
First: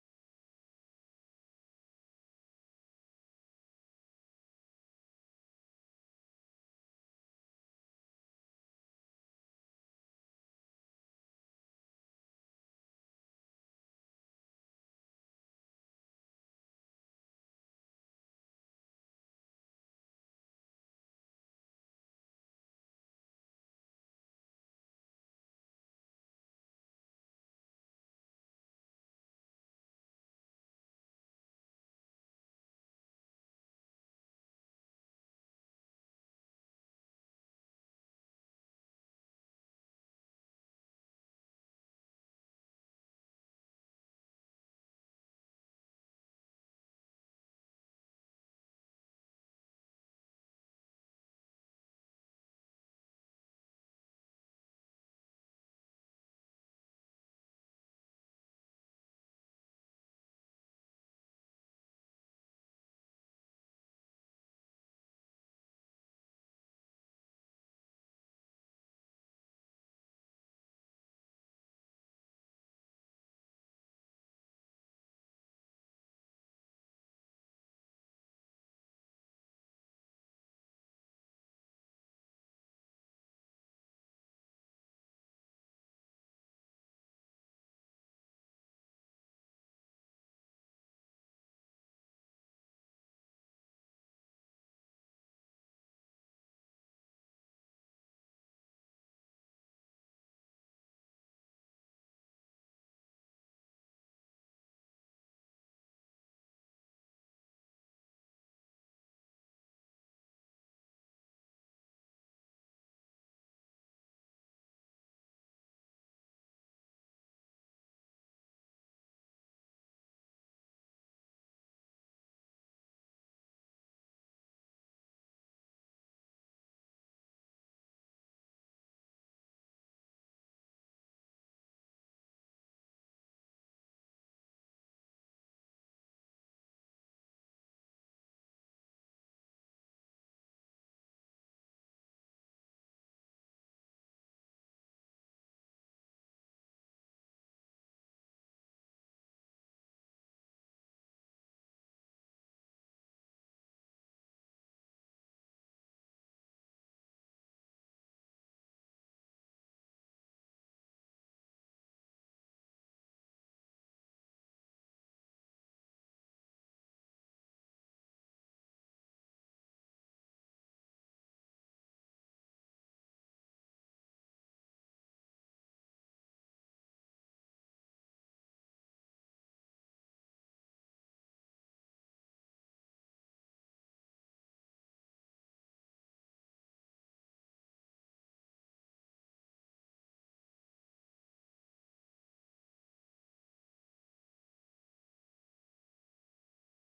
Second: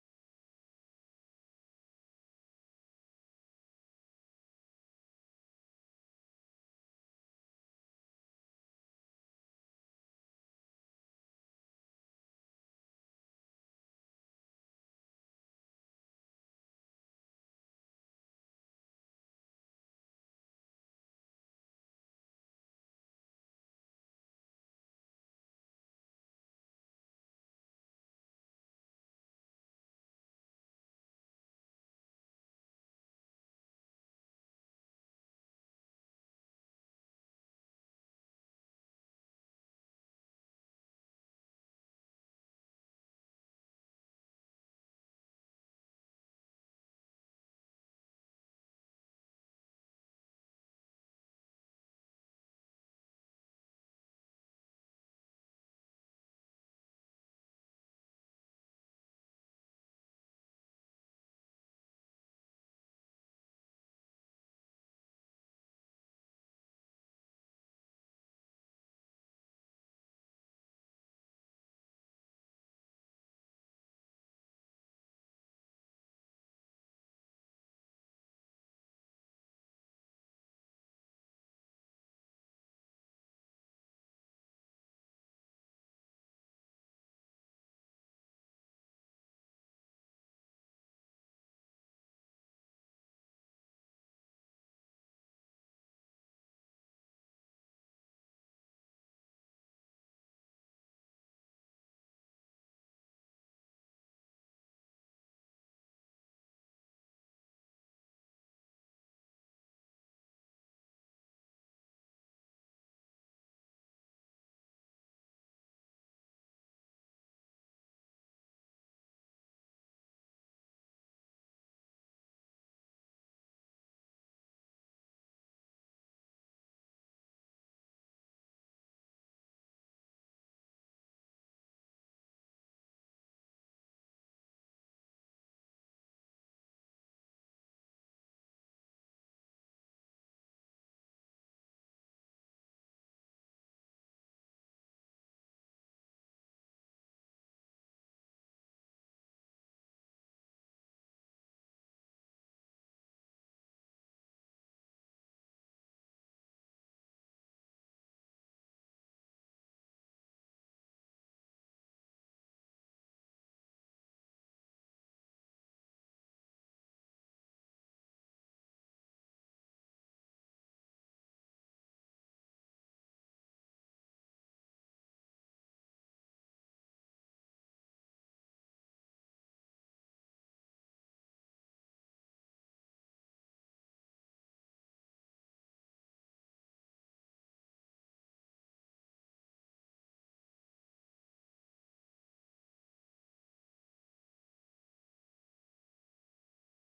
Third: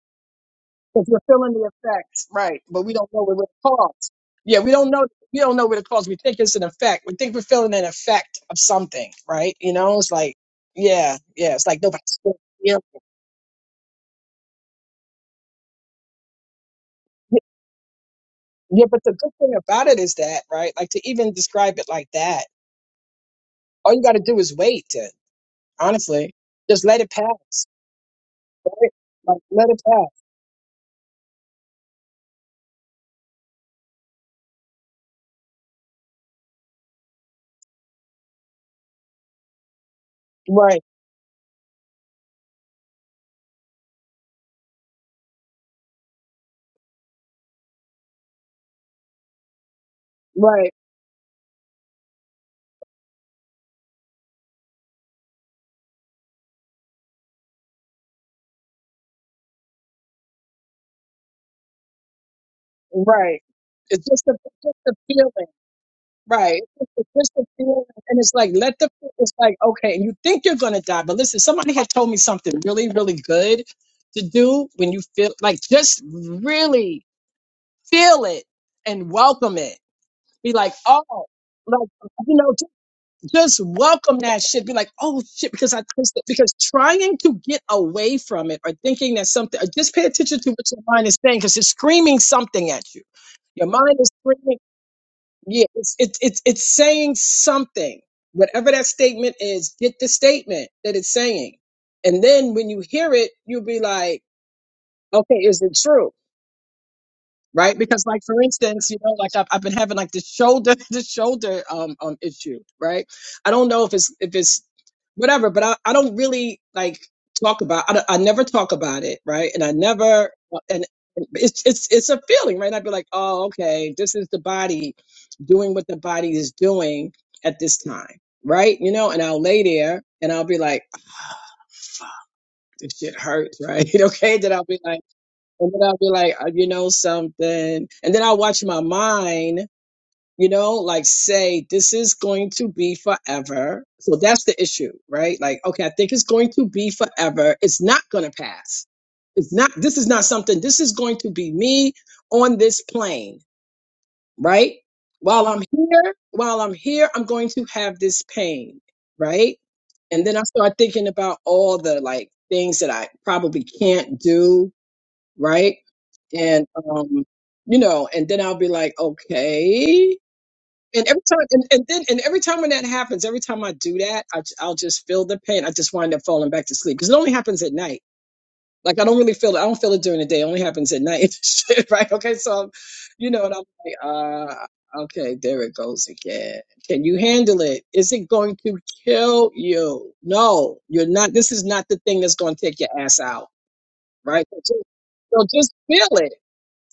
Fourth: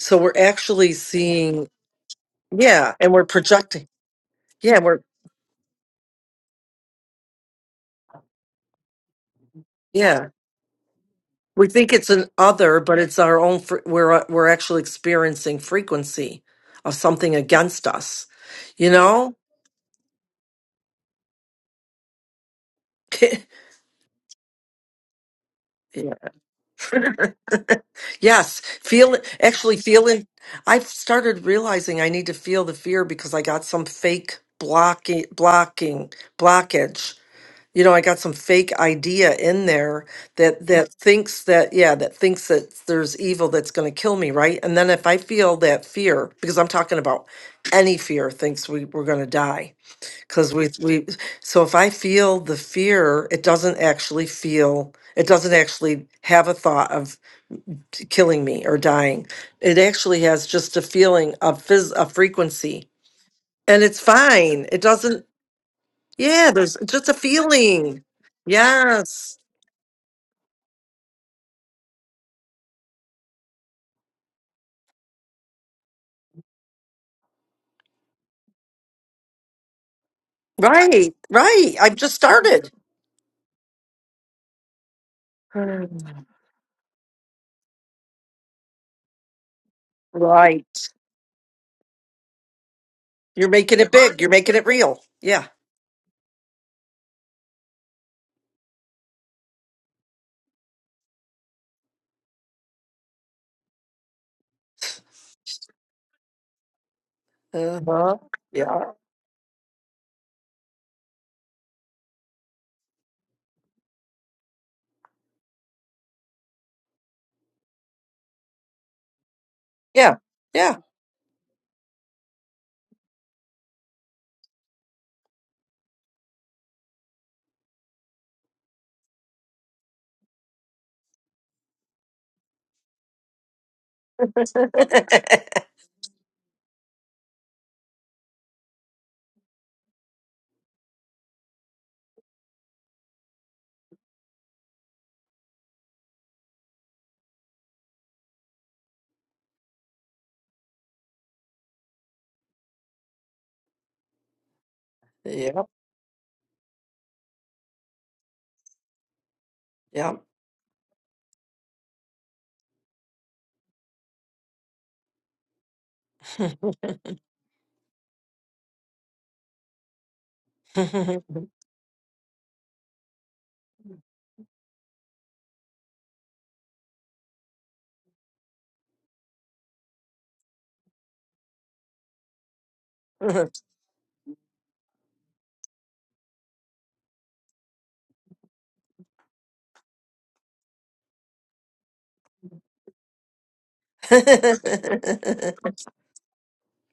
[SPEAKER 2] So we're actually
[SPEAKER 3] because we're feeling
[SPEAKER 2] seeing
[SPEAKER 3] the effects, right? But we
[SPEAKER 2] yeah, and
[SPEAKER 3] don't
[SPEAKER 2] we're
[SPEAKER 3] know what it
[SPEAKER 2] projecting.
[SPEAKER 3] caused. Yeah, we
[SPEAKER 2] Yeah,
[SPEAKER 3] don't
[SPEAKER 2] we're
[SPEAKER 3] know. We don't know what it caused. We think it's an effect. We think we're feeling an effect of something, right? You know, it's
[SPEAKER 2] yeah.
[SPEAKER 3] like, yeah, yeah. It's
[SPEAKER 2] We
[SPEAKER 3] like
[SPEAKER 2] think it's
[SPEAKER 3] nobody's
[SPEAKER 2] an
[SPEAKER 3] feeling
[SPEAKER 2] other,
[SPEAKER 3] it.
[SPEAKER 2] but it's our own. Fre- we're uh, we're actually experiencing frequency of something
[SPEAKER 3] yeah,
[SPEAKER 2] against us.
[SPEAKER 3] yeah.
[SPEAKER 2] You
[SPEAKER 3] But the good
[SPEAKER 2] know.
[SPEAKER 3] thing about it is that, right? Like to even describe it like that, all you got to do is wait. To,
[SPEAKER 2] Yeah.
[SPEAKER 3] honestly, just let it pass,
[SPEAKER 2] Yes,
[SPEAKER 3] right?
[SPEAKER 2] feel
[SPEAKER 3] Like let
[SPEAKER 2] actually
[SPEAKER 3] it pass,
[SPEAKER 2] feeling. I've started realizing I need to feel the fear because I got some fake blocking blocking blockage you know, I got some fake idea in there that
[SPEAKER 3] right?
[SPEAKER 2] that thinks that yeah, that thinks that there's evil that's going to kill me, right? And then if I feel that fear, because I'm talking about any fear thinks we we're going to die because we
[SPEAKER 3] Right?
[SPEAKER 2] we so if I feel the fear, it doesn't actually feel it doesn't actually have a thought of t- killing me or dying. It actually has just a feeling of phys- a frequency.
[SPEAKER 3] Right?
[SPEAKER 2] And it's
[SPEAKER 3] It's just a, it's
[SPEAKER 2] fine.
[SPEAKER 3] just
[SPEAKER 2] It
[SPEAKER 3] a
[SPEAKER 2] doesn't
[SPEAKER 3] feeling.
[SPEAKER 2] yeah,
[SPEAKER 3] Right.
[SPEAKER 2] there's just
[SPEAKER 3] It's
[SPEAKER 2] a
[SPEAKER 3] just a feeling.
[SPEAKER 2] feeling.
[SPEAKER 3] And it's like, let the,
[SPEAKER 2] Yes.
[SPEAKER 3] it's like, okay, and you think you're going to die. But listen, somebody had told me something really, really good to do when you feel like just really feel it and welcome it. Be like,
[SPEAKER 2] Right,
[SPEAKER 3] oh,
[SPEAKER 2] right.
[SPEAKER 3] like,
[SPEAKER 2] I've just
[SPEAKER 3] you know,
[SPEAKER 2] started.
[SPEAKER 3] just, just welcome that shit. Be like, oh shit, because I twisted.
[SPEAKER 2] Mm.
[SPEAKER 3] Because trying to get away from it or thinking that something, or just pay attention to
[SPEAKER 2] Right.
[SPEAKER 3] what your mind is saying because it's screaming something at you.
[SPEAKER 2] You're
[SPEAKER 3] Your
[SPEAKER 2] making it
[SPEAKER 3] mind is
[SPEAKER 2] big. You're
[SPEAKER 3] screaming.
[SPEAKER 2] making it real. Yeah.
[SPEAKER 3] Yeah, it's it's it's it's saying something. Whatever that statement is, get the statement that it's saying, and then when you hear it, you'll be like, okay, is it true? right? Because
[SPEAKER 2] Uh-huh.
[SPEAKER 3] like for instance,
[SPEAKER 2] Yeah.
[SPEAKER 3] you know, like I've, I've been having like this shoulder this shoulder um um issue, right? I don't know if it's if it's whatever, but I, I don't really like talk about I, don't- I never talk about it, right? And I
[SPEAKER 2] Yeah.
[SPEAKER 3] never uh,
[SPEAKER 2] Yeah.
[SPEAKER 3] and and it's it's it's a feeling, right? I'd be like, oh okay, this is the body doing what the body is doing at this time, right? You know, and I'll lay there and I'll be like, this shit hurts, right? okay, then I'll be like. And then I'll be like, uh, you know something. And then I'll watch my mind, you know, like say, this is going to be forever. So that's the issue, right? Like, okay, I think it's going to be forever. It's not going to pass. It's not, this is not something, this is going to be me on this plane, right? While I'm here, while I'm here, I'm going to have this pain, right?
[SPEAKER 2] yeah.
[SPEAKER 3] and then I start thinking about all the like things that I probably can't do, right? and um you know and then i'll be like okay and
[SPEAKER 2] Yeah.
[SPEAKER 3] every time and, and then and every time when that happens every time i do that I, will just feel the pain i just wind up falling back to sleep because it only happens at night like i don't really feel it i don't feel it during the day it only happens at night Shit, right okay so I'm, you know and i'm like uh okay there it goes again can you handle it is it going to kill you no you're not this is not the thing that's going to take your ass out right so just feel it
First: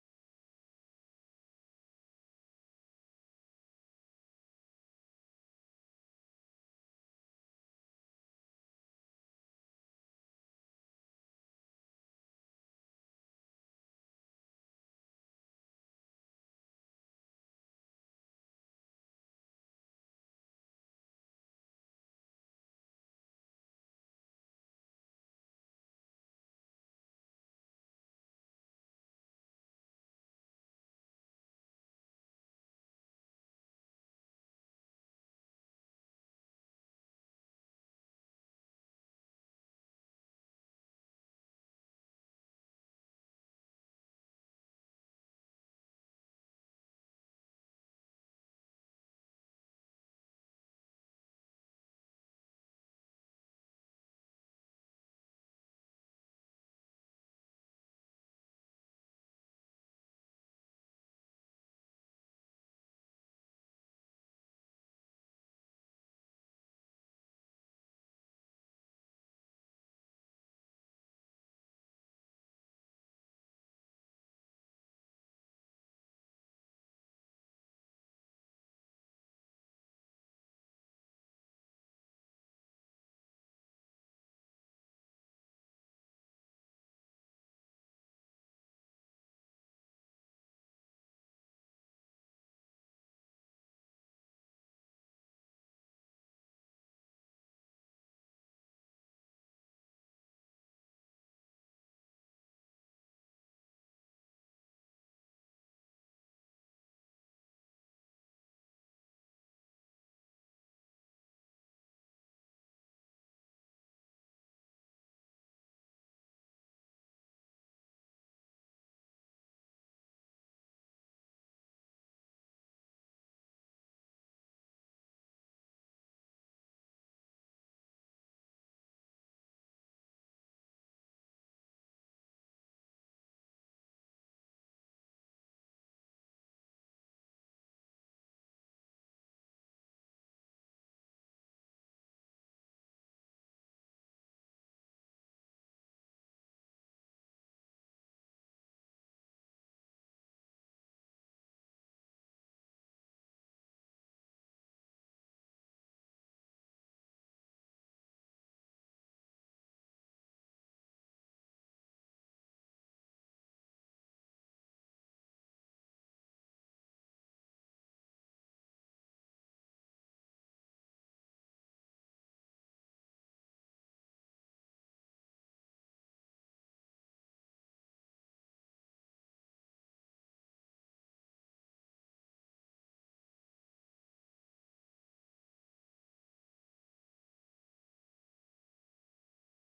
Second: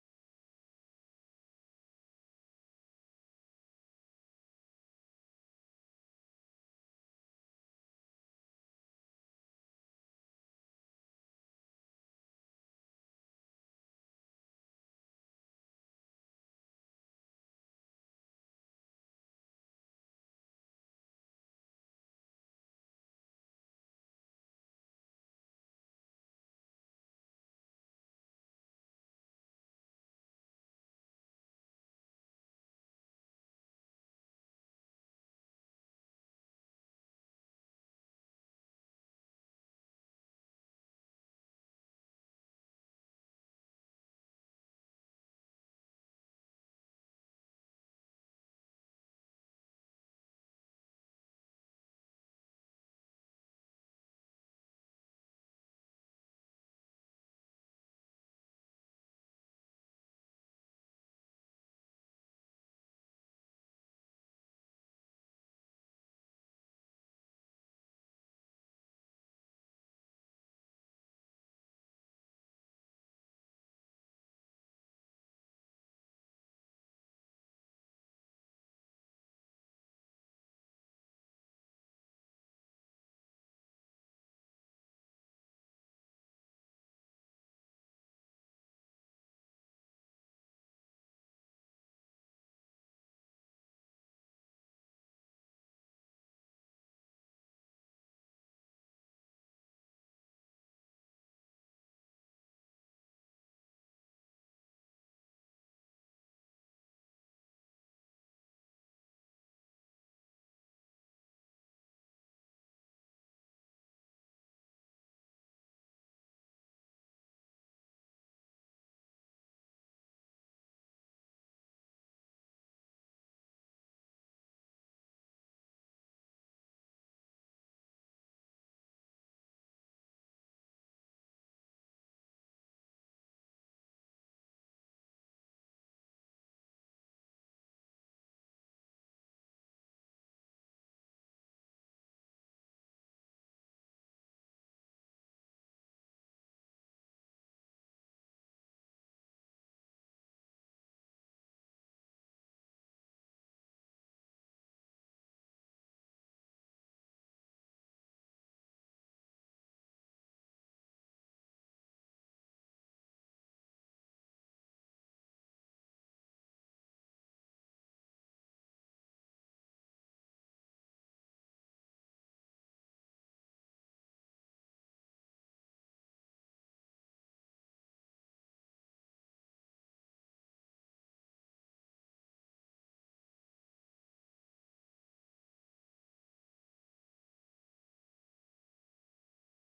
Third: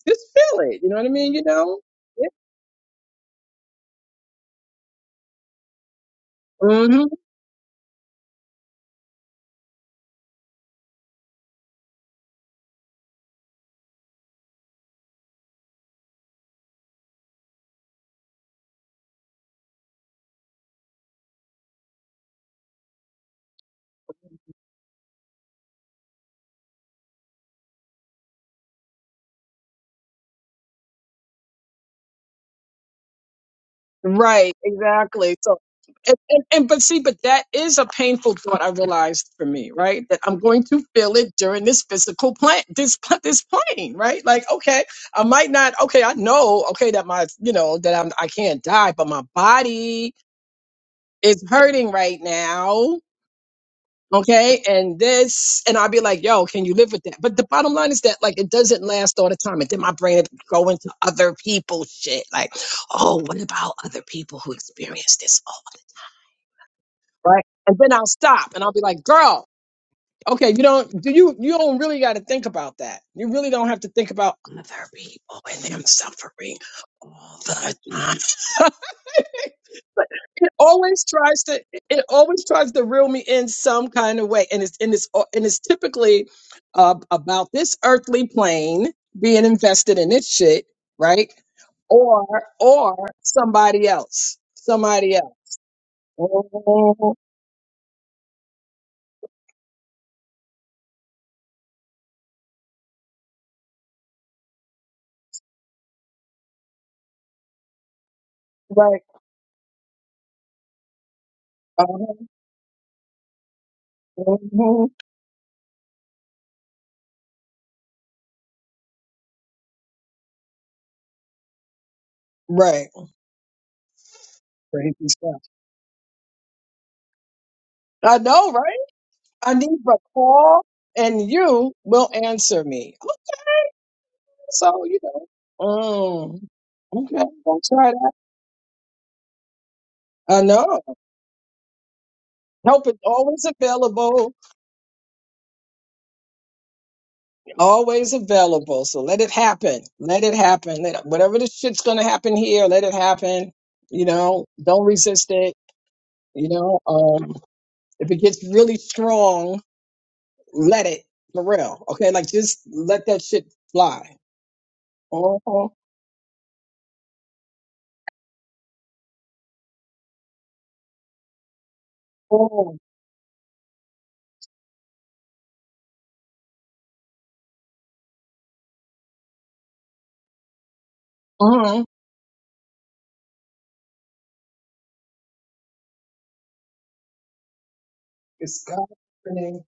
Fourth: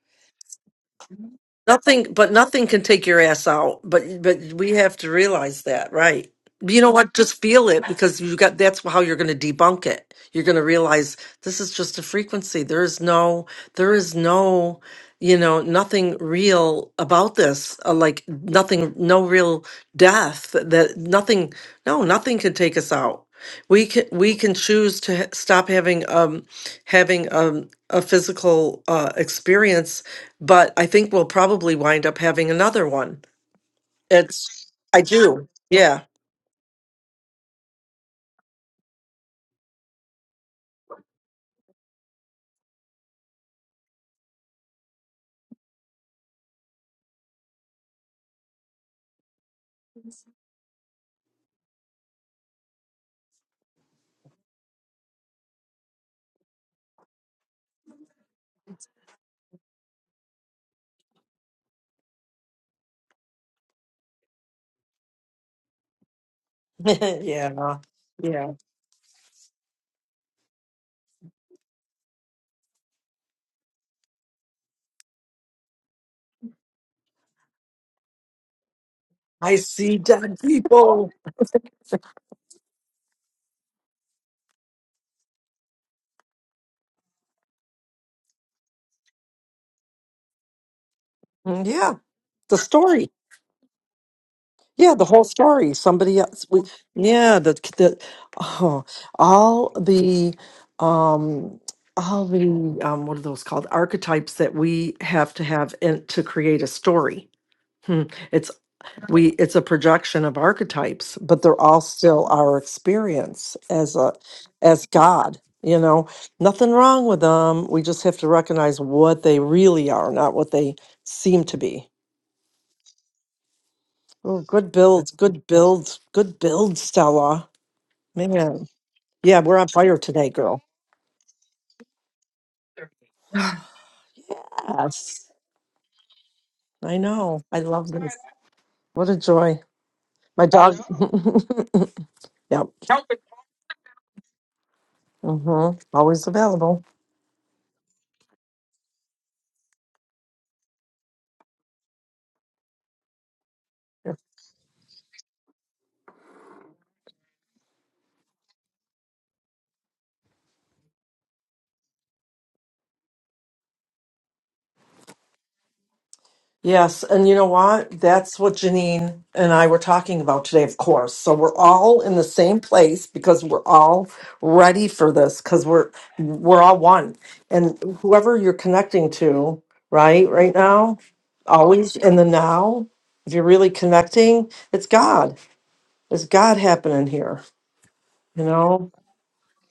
[SPEAKER 3] just feel it. You know what I mean? You know?
[SPEAKER 2] Nothing, but nothing can take your ass out. But but we have to realize that, right? You
[SPEAKER 3] Yeah.
[SPEAKER 2] know
[SPEAKER 3] hmm
[SPEAKER 2] what? Just feel it because you got. That's how you're going to debunk it. You're going to realize this is just a frequency. There is no, there is no, you know, nothing real about this. Uh, like nothing, no real death. That nothing, no, nothing can take us out. We can we can choose to ha- stop having um having um a physical uh experience but I think we'll probably wind up having another one.
[SPEAKER 3] Right.
[SPEAKER 2] It's, I
[SPEAKER 3] Exactly.
[SPEAKER 2] do.
[SPEAKER 3] So,
[SPEAKER 2] Yeah.
[SPEAKER 3] and, and, and but see, but that is a painful thought. I realized for me, right, that I'm going to feel it during this physical plan, this pl- this plane, right? Like, okay, I might not. Okay, I know. Okay, that my, you know, that I'm, I can't die, but my body is hurting right now. Okay. And this, and I'll be like, yo, can you live with that? But the bottom line is that, like, it doesn't last all the time. And then my brain would go into other people's shit. Like, oh, what about other people who experience this? Oh, right.
[SPEAKER 2] yeah.
[SPEAKER 3] And then I'll
[SPEAKER 2] Yeah.
[SPEAKER 3] stop and I'll be like, girl, okay, you don't, do you, you don't really got to think about that. You really don't have to think about other people and them suffering all the time.
[SPEAKER 2] I see dead
[SPEAKER 3] always
[SPEAKER 2] people.
[SPEAKER 3] tries to it always tries to reel me in some kind of way and it's and it's and it's typically uh, about this earthly plane being invested in this shit right
[SPEAKER 2] Mm, Yeah.
[SPEAKER 3] or
[SPEAKER 2] The
[SPEAKER 3] or
[SPEAKER 2] story.
[SPEAKER 3] somebody else
[SPEAKER 2] Yeah. The
[SPEAKER 3] somebody
[SPEAKER 2] whole
[SPEAKER 3] else
[SPEAKER 2] story. Somebody else. We,
[SPEAKER 3] Mhm,
[SPEAKER 2] yeah. The, the, oh, all the, um, all the, um, what are those called? Archetypes that we have to have in, to create a story. Hmm.
[SPEAKER 3] right
[SPEAKER 2] we it's a projection of archetypes but they're all
[SPEAKER 3] uh-huh,
[SPEAKER 2] still our experience as a as
[SPEAKER 3] mhm,
[SPEAKER 2] god you know nothing wrong with them we just have to recognize what they really are not what they seem to be
[SPEAKER 3] right
[SPEAKER 2] oh good
[SPEAKER 3] crazy
[SPEAKER 2] build
[SPEAKER 3] stuff
[SPEAKER 2] good build good build stella
[SPEAKER 3] i know
[SPEAKER 2] man
[SPEAKER 3] right
[SPEAKER 2] yeah
[SPEAKER 3] i
[SPEAKER 2] we're on
[SPEAKER 3] need a
[SPEAKER 2] fire today girl
[SPEAKER 3] call and you will answer me okay so you know
[SPEAKER 2] yes
[SPEAKER 3] mm,
[SPEAKER 2] i
[SPEAKER 3] okay
[SPEAKER 2] know i
[SPEAKER 3] don't
[SPEAKER 2] love
[SPEAKER 3] try that
[SPEAKER 2] this what a joy
[SPEAKER 3] i
[SPEAKER 2] my
[SPEAKER 3] know
[SPEAKER 2] dog yep
[SPEAKER 3] Help is always available,
[SPEAKER 2] mm hmm always available
[SPEAKER 3] always available. So let it happen. Let it happen. Let, whatever the shit's gonna happen here, let it happen. You know, don't resist it. You know, um, if it gets really strong, let it for real. Okay, like just let that shit fly. Oh, oh,
[SPEAKER 2] Yes, and you know what? That's what Janine and I were talking about today, of course. So we're all in the same
[SPEAKER 3] oh.
[SPEAKER 2] place because we're all ready for this because we're we're all one. And whoever you're connecting to, right, right now,
[SPEAKER 3] uh
[SPEAKER 2] always in the now, if you're really connecting, it's God. It's God happening here, you
[SPEAKER 3] It's God
[SPEAKER 2] know?
[SPEAKER 3] happening.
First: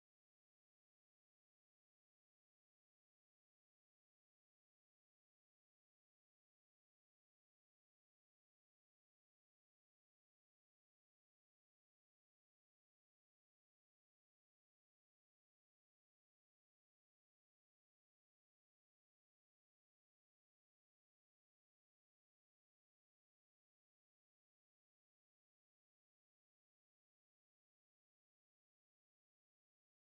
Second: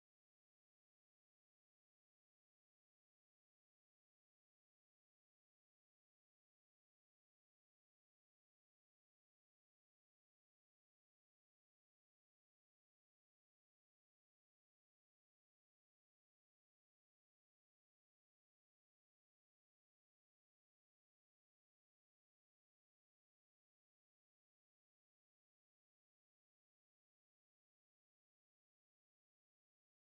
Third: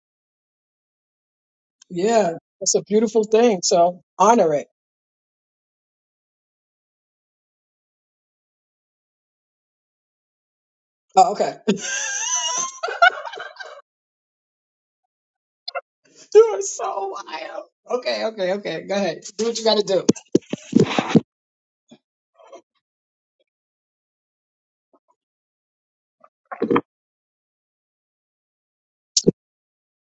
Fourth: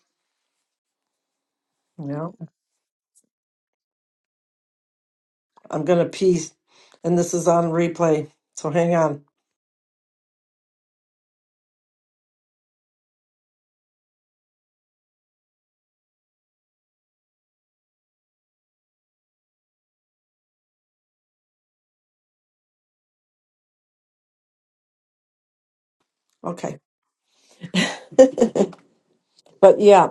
[SPEAKER 2] Yeah.
[SPEAKER 3] Yeah, it's a beautiful thing. So honor it.
[SPEAKER 2] I'm gonna pee and this is on replay. So hang on.
[SPEAKER 3] Oh, okay. You are so wild. Okay, okay, okay. Go ahead. Do what you gotta do.
[SPEAKER 2] Okay. but yeah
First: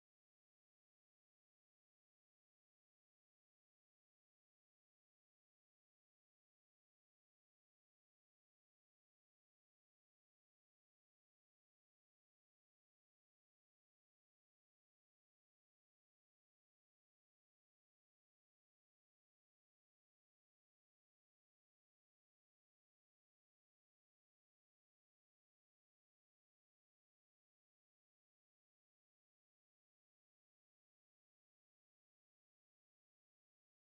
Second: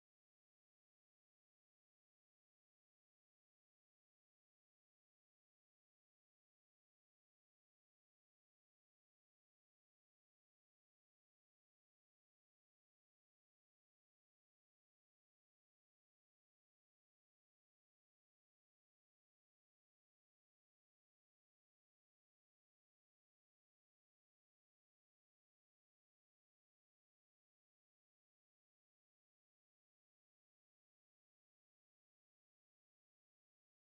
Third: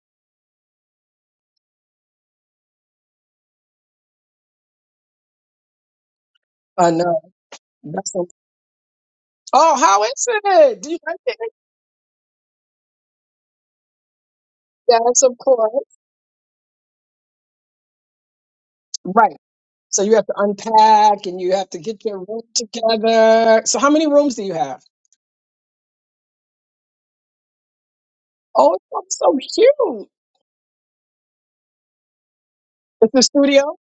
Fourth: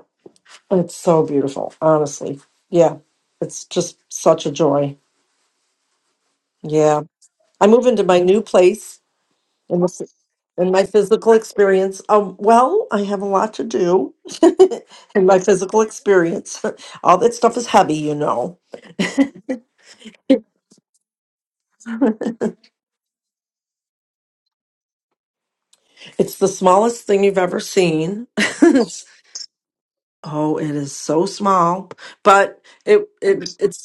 [SPEAKER 2] It's so beautiful, honestly. Yeah, it's just such a joy.
[SPEAKER 3] I know.
[SPEAKER 2] Yeah, I move into
[SPEAKER 3] That's
[SPEAKER 2] my
[SPEAKER 3] okay.
[SPEAKER 2] new place
[SPEAKER 3] Oh,
[SPEAKER 2] in this
[SPEAKER 3] how is
[SPEAKER 2] and
[SPEAKER 3] it?
[SPEAKER 2] my
[SPEAKER 3] Do you like
[SPEAKER 2] physical
[SPEAKER 3] it?
[SPEAKER 2] experience. Um, well, I have a lot to do
[SPEAKER 3] Yes,
[SPEAKER 2] in
[SPEAKER 3] of
[SPEAKER 2] my physical
[SPEAKER 3] course.
[SPEAKER 2] experience. All that stuff is heavy, you know.
[SPEAKER 3] Right. So you have to unpack and you have to get your room together. So how many rooms do you have?
[SPEAKER 2] It's the smallest thing you've ever seen.
[SPEAKER 3] Oh, it's so cute.
[SPEAKER 2] oh, it is so small, but it
[SPEAKER 3] It's a
[SPEAKER 2] it
[SPEAKER 3] studio.
[SPEAKER 2] it's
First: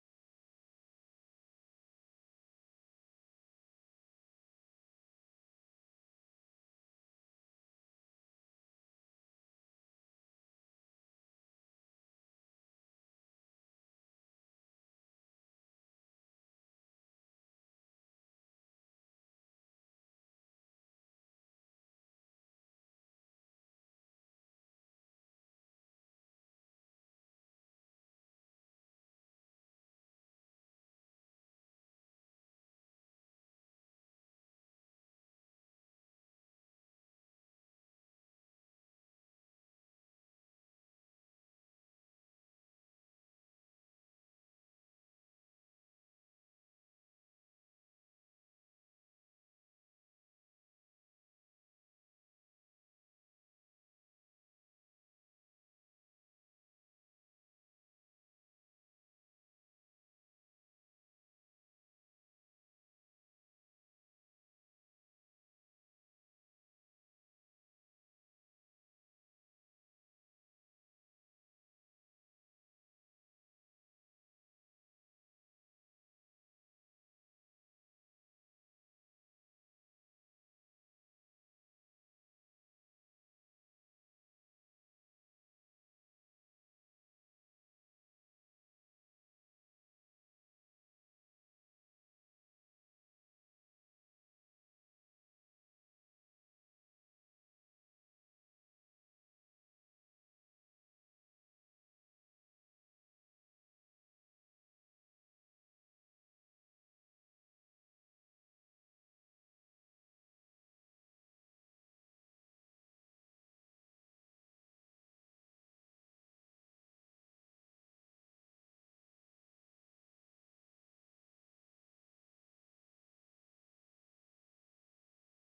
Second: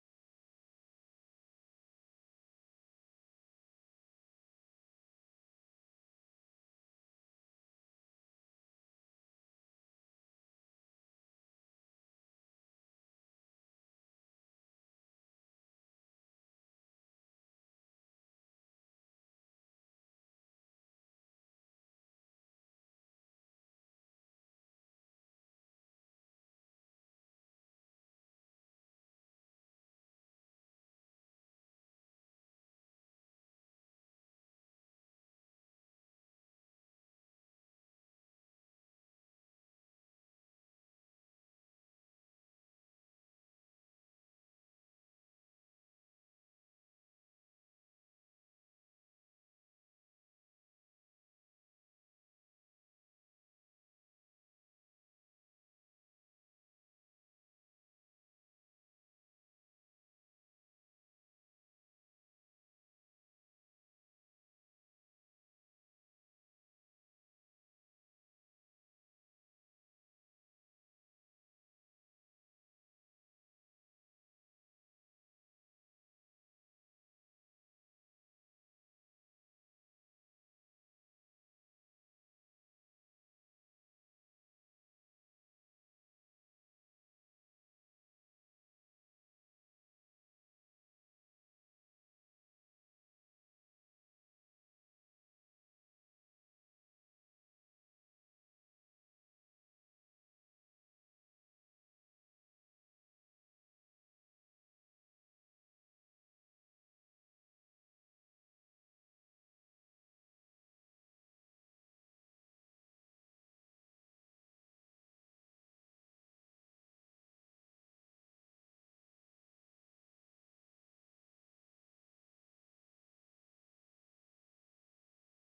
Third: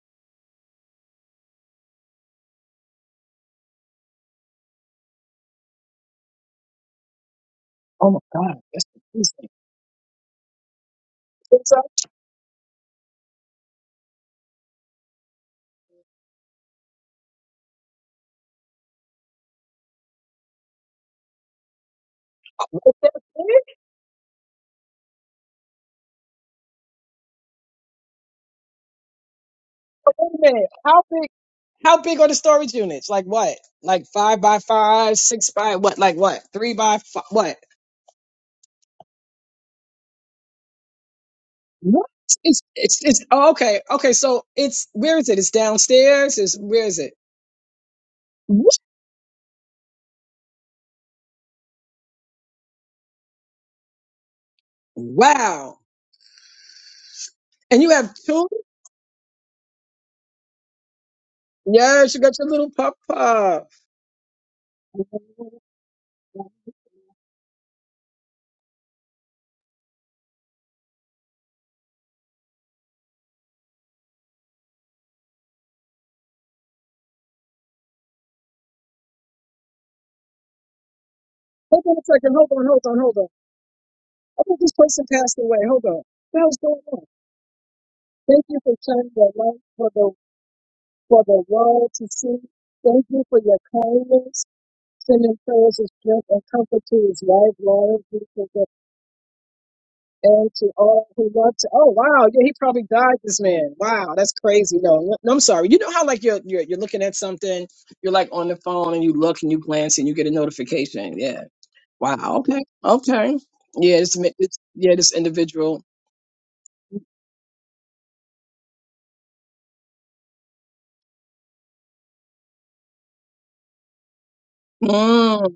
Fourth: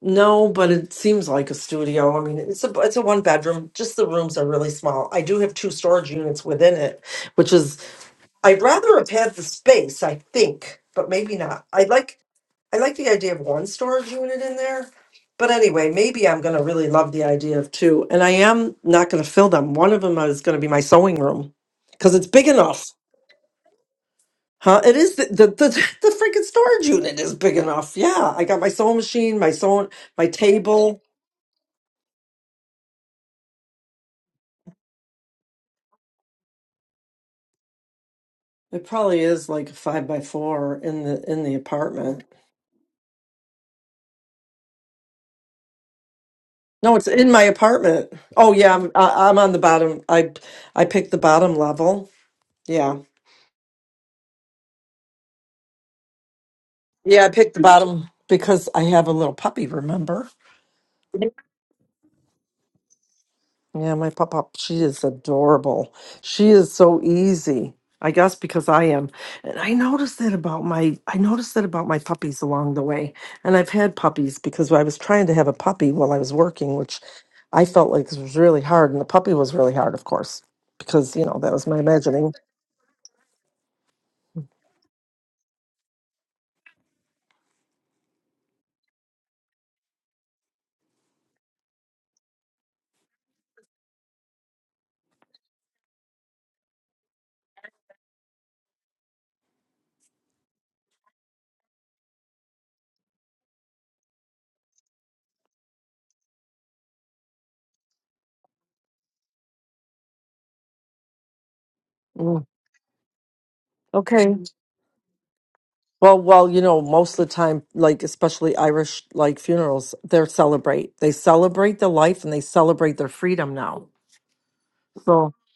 [SPEAKER 2] No, but it seems like a studio. I mean, it's a it's a one bedroom. Just the rooms are really small. I do have two storage units within it, which is
[SPEAKER 3] Oh my God,
[SPEAKER 2] I'd
[SPEAKER 3] that's
[SPEAKER 2] rather have had the
[SPEAKER 3] amazing.
[SPEAKER 2] space, I think, but maybe not.
[SPEAKER 3] It's a,
[SPEAKER 2] I like I like the idea of one storage unit in there. But anyway, maybe I'm going to really love the idea of two. And I am not going to fill them. One of them is going to be my sewing room because it's big enough.
[SPEAKER 3] it's that big?
[SPEAKER 2] Huh? It is the the, the the freaking storage unit is big enough. Yeah, I got my sewing machine, my sewing,
[SPEAKER 3] Oh,
[SPEAKER 2] my
[SPEAKER 3] Wait a minute.
[SPEAKER 2] table.
[SPEAKER 3] How big? How big are the storage units? Like what? Like five by five, six by what? Like what? Three by five, what?
[SPEAKER 2] It probably is like a five by four in the in the
[SPEAKER 3] What?
[SPEAKER 2] apartment.
[SPEAKER 3] It's it's it's oh, okay okay. So it's where is it? It's downstairs. Is where
[SPEAKER 2] No,
[SPEAKER 3] is
[SPEAKER 2] it's
[SPEAKER 3] it?
[SPEAKER 2] in my apartment. Oh yeah, I'm I- I'm on the bottom. I I picked the bottom level. Yeah,
[SPEAKER 3] Wow.
[SPEAKER 2] yeah, I picked the
[SPEAKER 3] And you
[SPEAKER 2] bottom
[SPEAKER 3] have two?
[SPEAKER 2] because I have a little puppy. Remember?
[SPEAKER 3] Yes, you got your little pup pup.
[SPEAKER 2] Yeah, my pop pop, she is
[SPEAKER 3] Hold
[SPEAKER 2] adorable. She is so easy. I guess because I am. And I noticed that about my I noticed that about my puppies along the way. And I've had puppies because I was trying to have a puppy while I was working, which I felt like was really hard. And the puppy was really hard, of course, because you know, that was my
[SPEAKER 3] on a
[SPEAKER 2] imagining.
[SPEAKER 3] second. Hold on, hold on, hold on. I think this person passed away. Hold on. What the hell's going on? Thank you for shining your light for the for the world to see. Thank you for your kindness, sending prayers of strength and comfort to his life, Lord. And to all who love to, oh wow, yeah, he probably died. This man, wow, that's crazy. No, no, no, I'm sorry. You know how like you're you're you're looking at something, you're like on the phone and you look and you glance and you get a notification. Yeah, wow,
[SPEAKER 2] Mm,
[SPEAKER 3] okay, okay, yeah, this
[SPEAKER 2] Okay.
[SPEAKER 3] it's, yeah, this individual.
[SPEAKER 2] Well, well, you know, most of the time, like especially Irish like funerals, they're celebrate. They celebrate the life and they celebrate their freedom now. So.
[SPEAKER 3] Mm,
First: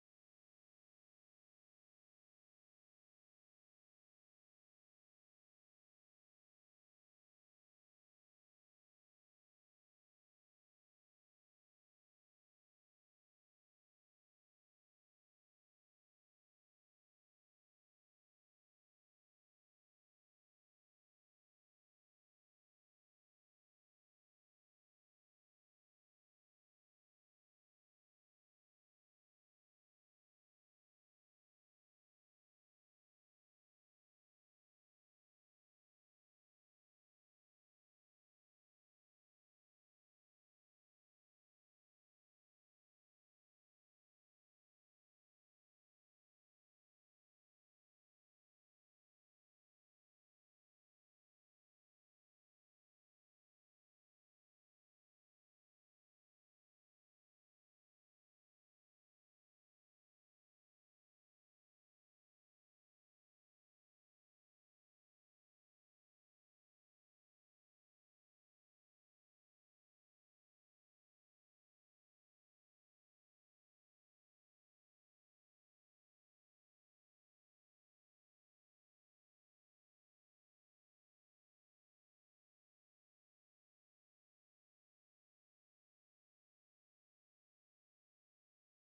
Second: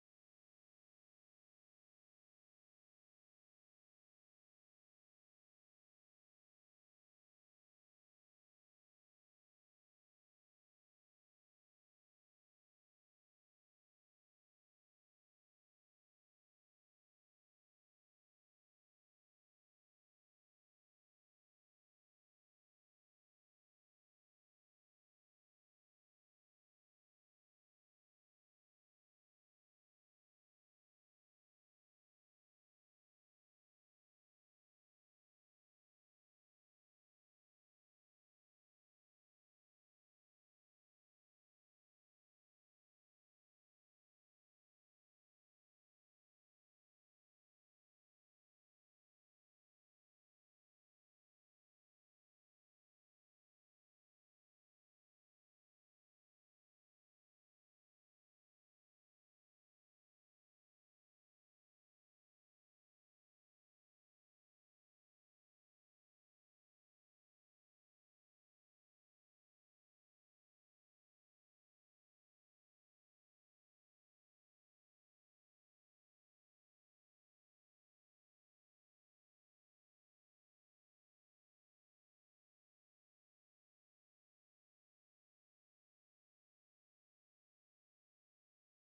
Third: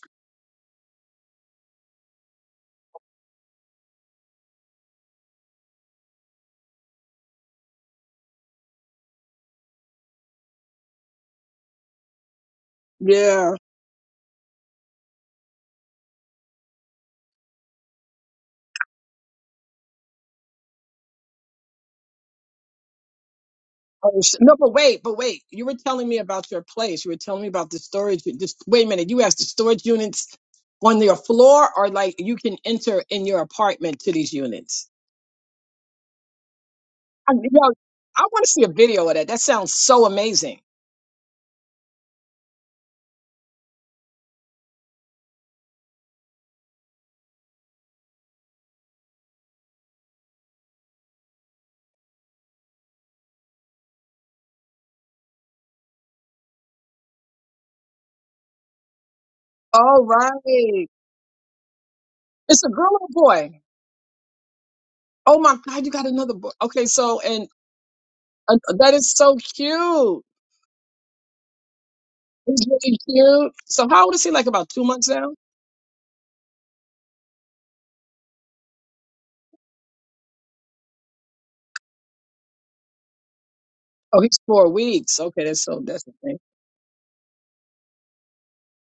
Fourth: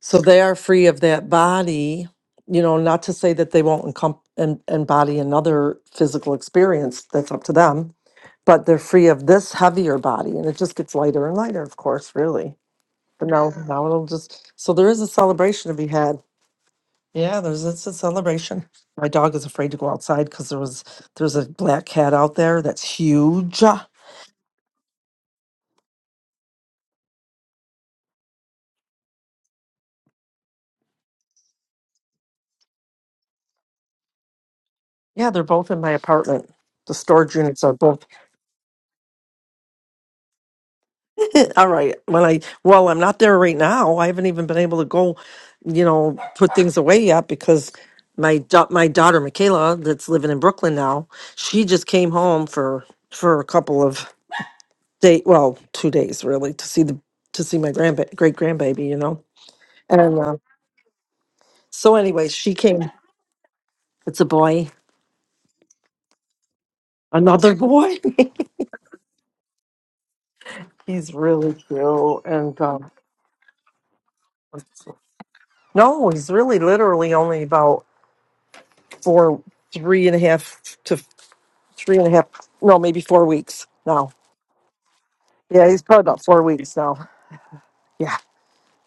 [SPEAKER 2] So they are free of that body, you know, not to say that they won't encom- en- embody another physical experience, that's up to them, but they're free of this heavier body. And it just gets lighter and lighter, of course, really. But now,
[SPEAKER 3] yeah.
[SPEAKER 2] now it'll just, so there is a celebration to be had. Yeah, there's, it's a celebration. My dog is afraid to go outside because there was, there's a black cat out there that's huge. Yeah,
[SPEAKER 3] Oh, sh- no, but wait, but wait. You were telling me about your place. You were telling me about the storage. Just wait a minute. You asked the storage units on your floor, or like you can enter in your apartment to these units.
[SPEAKER 2] they're both in my apartment. The
[SPEAKER 3] I,
[SPEAKER 2] storage
[SPEAKER 3] yo,
[SPEAKER 2] units are both
[SPEAKER 3] I want to see a video of that. That sounds so amazing.
[SPEAKER 2] All right. Well, I well, I'm not there right now. I haven't even been able to go, you know, put things away yet because my da- my daughter Michaela, that's living in Brooklyn now, she just came home for for a couple of day, well, two days really, to see the to see my grandba- great grandbaby, you know.
[SPEAKER 3] All
[SPEAKER 2] And uh,
[SPEAKER 3] right.
[SPEAKER 2] so, anyway, she
[SPEAKER 3] It's a girl
[SPEAKER 2] came.
[SPEAKER 3] or a boy?
[SPEAKER 2] It's a boy,
[SPEAKER 3] Oh my God, you got another boy. Okay, so, and
[SPEAKER 2] another boy.
[SPEAKER 3] uh, that is so cute.
[SPEAKER 2] he's really cute, and
[SPEAKER 3] It's
[SPEAKER 2] um,
[SPEAKER 3] really cute. So, how old is he? Like about two months now?
[SPEAKER 2] no, he's really literally only about four, three and a half three and a half, no, maybe four weeks now.
[SPEAKER 3] Oh, he's four weeks. Okay, that's
[SPEAKER 2] Yeah, he's
[SPEAKER 3] so,
[SPEAKER 2] probably
[SPEAKER 3] that's the
[SPEAKER 2] about
[SPEAKER 3] thing.
[SPEAKER 2] four weeks now. Yeah.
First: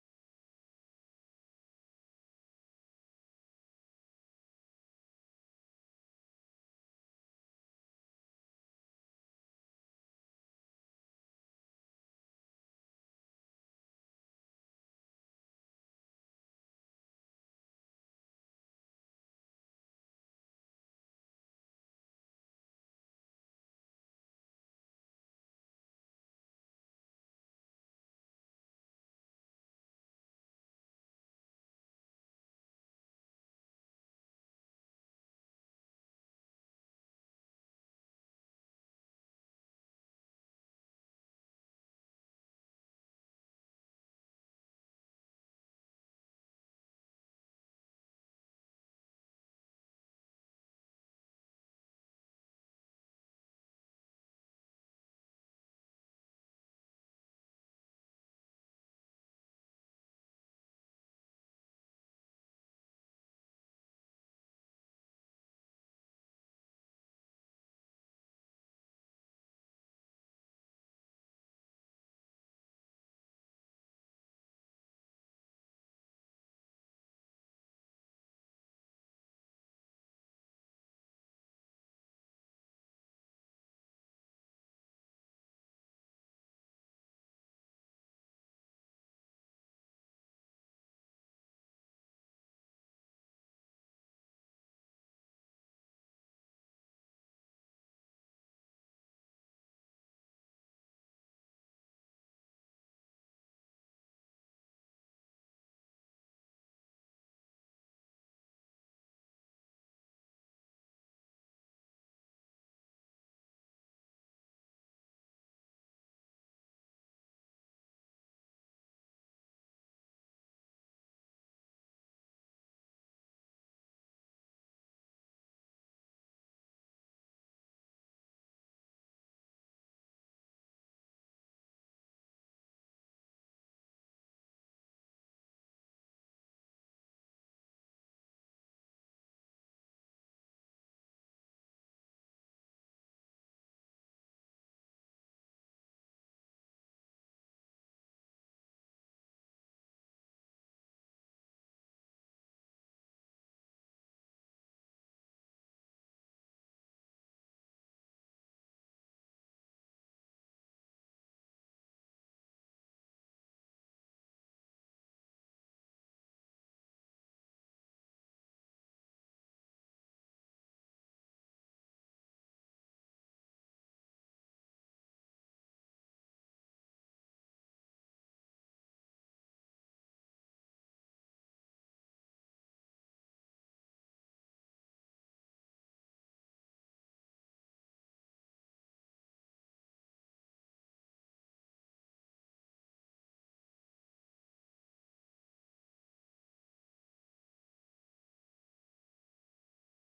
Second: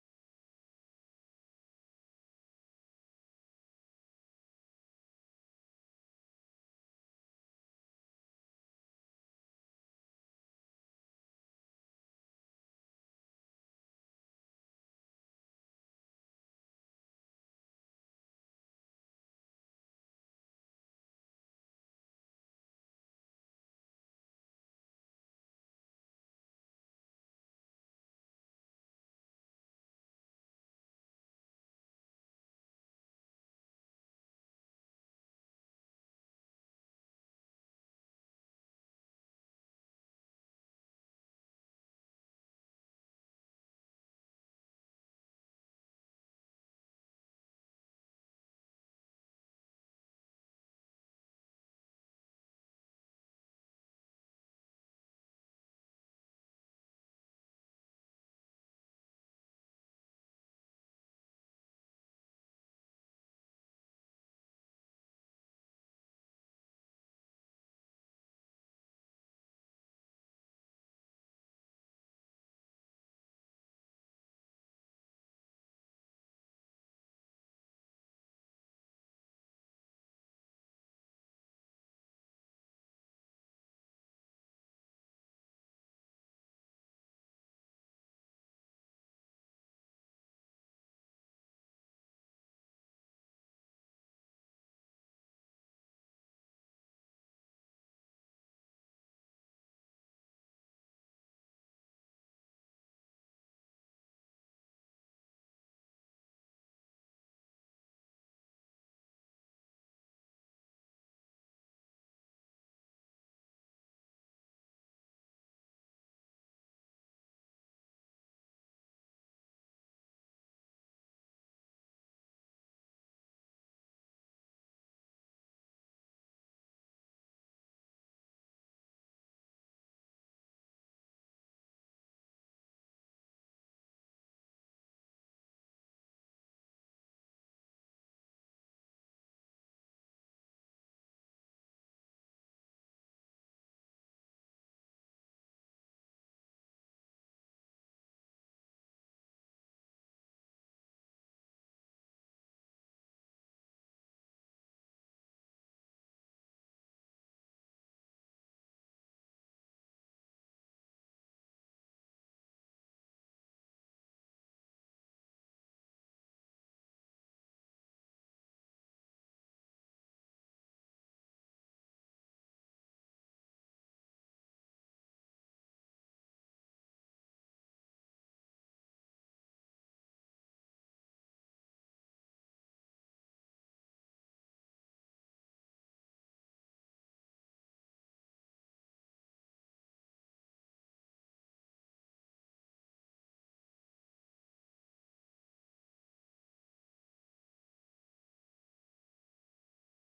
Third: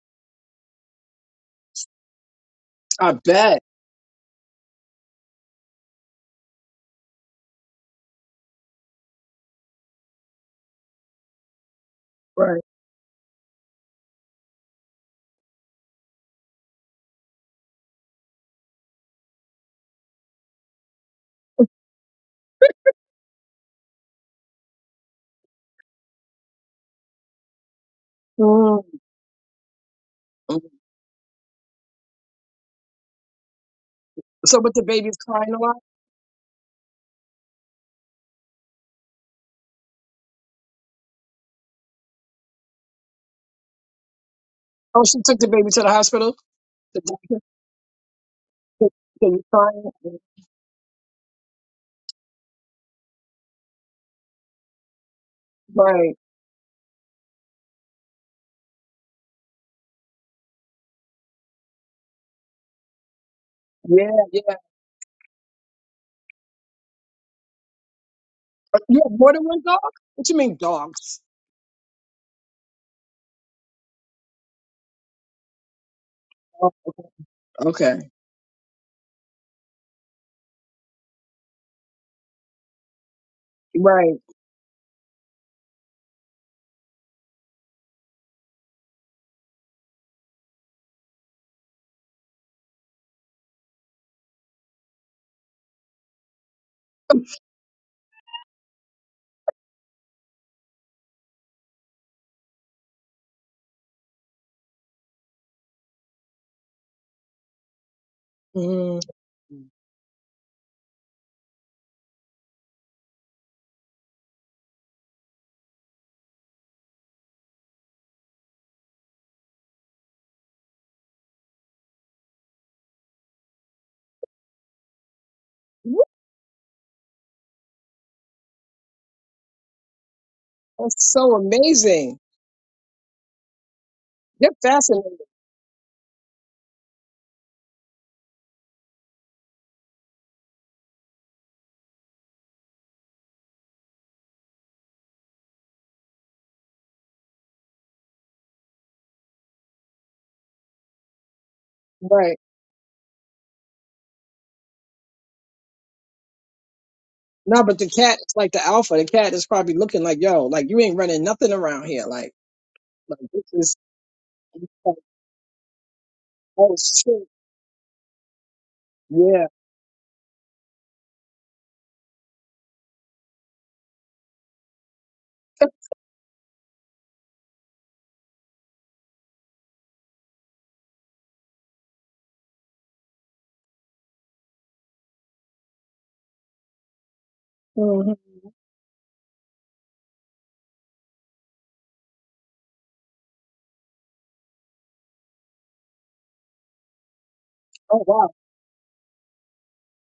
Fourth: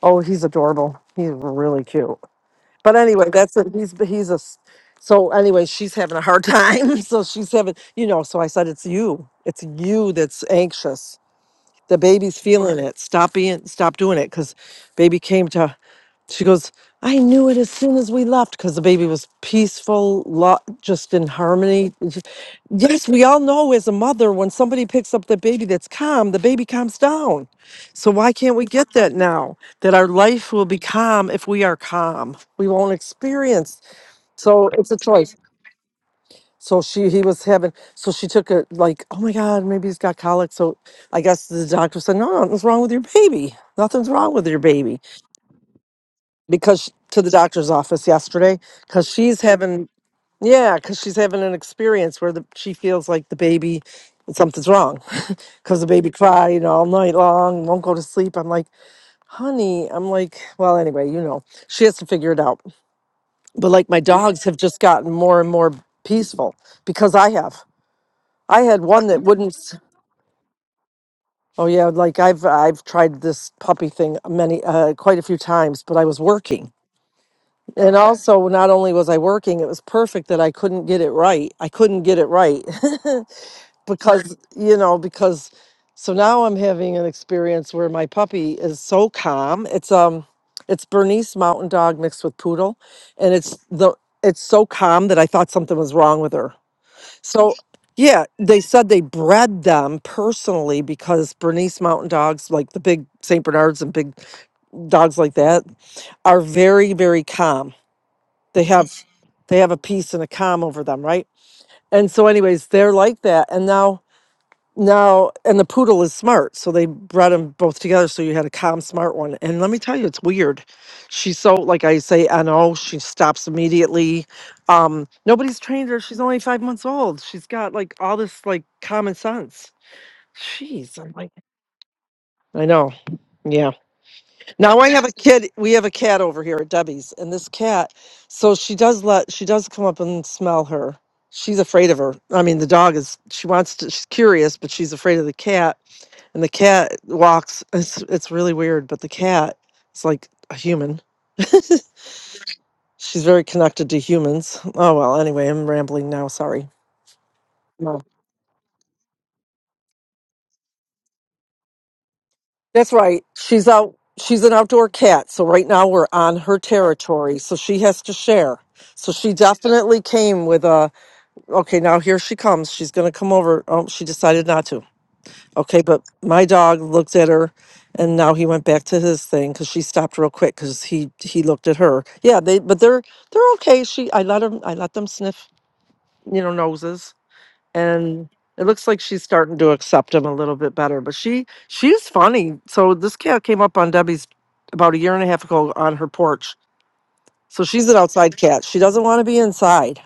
[SPEAKER 2] Oh, he's adorable. He's really cute. But
[SPEAKER 3] I
[SPEAKER 2] anyway, that's
[SPEAKER 3] bet.
[SPEAKER 2] it. He's he's a. s- So anyway, she's having a hard time. So she's having, you know. So I said, it's you. It's you that's anxious. The baby's
[SPEAKER 3] Right.
[SPEAKER 2] feeling it. Stop being. Stop doing it because baby came to She goes, I knew it as soon as we left because the baby was peaceful, lo- just in harmony. It's just- Yes, we all know as a mother, when somebody picks up the baby that's calm, the baby calms down. So why can't we
[SPEAKER 3] Mm.
[SPEAKER 2] get that now? That our life
[SPEAKER 3] Mm.
[SPEAKER 2] will be calm if we are calm. We won't experience.
[SPEAKER 3] So,
[SPEAKER 2] So
[SPEAKER 3] but the
[SPEAKER 2] it's a
[SPEAKER 3] baby's
[SPEAKER 2] choice.
[SPEAKER 3] crying a lot?
[SPEAKER 2] So she, he was having, so she took a like, oh my God, maybe he's got colic. So I guess the doctor said, no, no, nothing's wrong with your baby. Nothing's wrong with your baby
[SPEAKER 3] Oh, she took the baby to the hospital?
[SPEAKER 2] because
[SPEAKER 3] The
[SPEAKER 2] to the
[SPEAKER 3] doctor
[SPEAKER 2] doctor's office yesterday
[SPEAKER 3] said
[SPEAKER 2] because
[SPEAKER 3] he
[SPEAKER 2] she's
[SPEAKER 3] was
[SPEAKER 2] having
[SPEAKER 3] crying?
[SPEAKER 2] yeah because she's having an experience where the, she feels like the baby something's wrong because the baby
[SPEAKER 3] Right.
[SPEAKER 2] cried all night long won't go to sleep i'm like honey i'm like well anyway you know she has to figure it out but like my
[SPEAKER 3] Yeah,
[SPEAKER 2] dogs
[SPEAKER 3] yeah.
[SPEAKER 2] have just gotten more and more peaceful because i have i had
[SPEAKER 3] You
[SPEAKER 2] one
[SPEAKER 3] have
[SPEAKER 2] that
[SPEAKER 3] more than
[SPEAKER 2] wouldn't
[SPEAKER 3] one
[SPEAKER 2] s-
[SPEAKER 3] dog? What you mean dogs?
[SPEAKER 2] oh yeah like i've i've tried this puppy thing many uh, quite a few times but i was working
[SPEAKER 3] Oh, Okay.
[SPEAKER 2] And also, not only was I working, it was perfect that I couldn't get it right. I couldn't get it right
[SPEAKER 3] Right.
[SPEAKER 2] because, you know, because so now I'm having an experience where my puppy is so calm. It's, um, it's Bernese Mountain Dog mixed with Poodle. And it's the, it's so calm that I thought something was wrong with her. So, yeah, they said they bred them personally because Bernese Mountain Dogs, like the big St. Bernards and big dogs like that, are very, very calm. They have
[SPEAKER 3] Mm.
[SPEAKER 2] they have a peace and a calm over them, right? And so, anyways, they're like that. And now, now, and the poodle is smart. So they bred them both together. So you had a calm, smart one. And let me tell you, it's weird. She's so, like I say, NO, she stops immediately. Um, nobody's trained her.
[SPEAKER 3] Woo,
[SPEAKER 2] She's only five months old. She's got like all this like common sense. Jeez,
[SPEAKER 3] That's
[SPEAKER 2] I'm like,
[SPEAKER 3] so amazing.
[SPEAKER 2] I know. Yeah.
[SPEAKER 3] They're
[SPEAKER 2] Now I have a
[SPEAKER 3] fascinating.
[SPEAKER 2] kid. We have a cat over here at Debbie's, and this cat, so she does let she does come up and smell her. She's afraid of her. I mean, the dog is she wants to. She's curious, but she's afraid of the cat. And the cat walks. It's it's really weird, but the cat is like a human.
[SPEAKER 3] Right.
[SPEAKER 2] she's very connected to humans. Oh well. Anyway, I'm rambling now. Sorry.
[SPEAKER 3] No, but the
[SPEAKER 2] No,
[SPEAKER 3] cat is like the alpha. The cat is probably looking like, yo, like you ain't running nothing around here. Like,
[SPEAKER 2] that's
[SPEAKER 3] like
[SPEAKER 2] right.
[SPEAKER 3] this
[SPEAKER 2] She's
[SPEAKER 3] is,
[SPEAKER 2] out. She's an outdoor
[SPEAKER 3] like,
[SPEAKER 2] cat, so right now we're on her
[SPEAKER 3] oh shit.
[SPEAKER 2] territory, so she has to share. So she
[SPEAKER 3] Yeah.
[SPEAKER 2] definitely came with a Okay, now here she comes. She's going to come over. Oh, she decided not to. Okay, but my dog looked at her and now he went back to his thing cuz she stopped real quick cuz he he looked at her. Yeah, they but they're they're okay. She I let them I let them sniff, you know, noses
[SPEAKER 3] hmm
[SPEAKER 2] and it looks like she's starting to accept him a little bit better, but she she's funny. So this cat came up on Debbie's about a year and a half ago on her porch. So she's an
[SPEAKER 3] Oh wow.
[SPEAKER 2] outside cat. She doesn't want to be inside.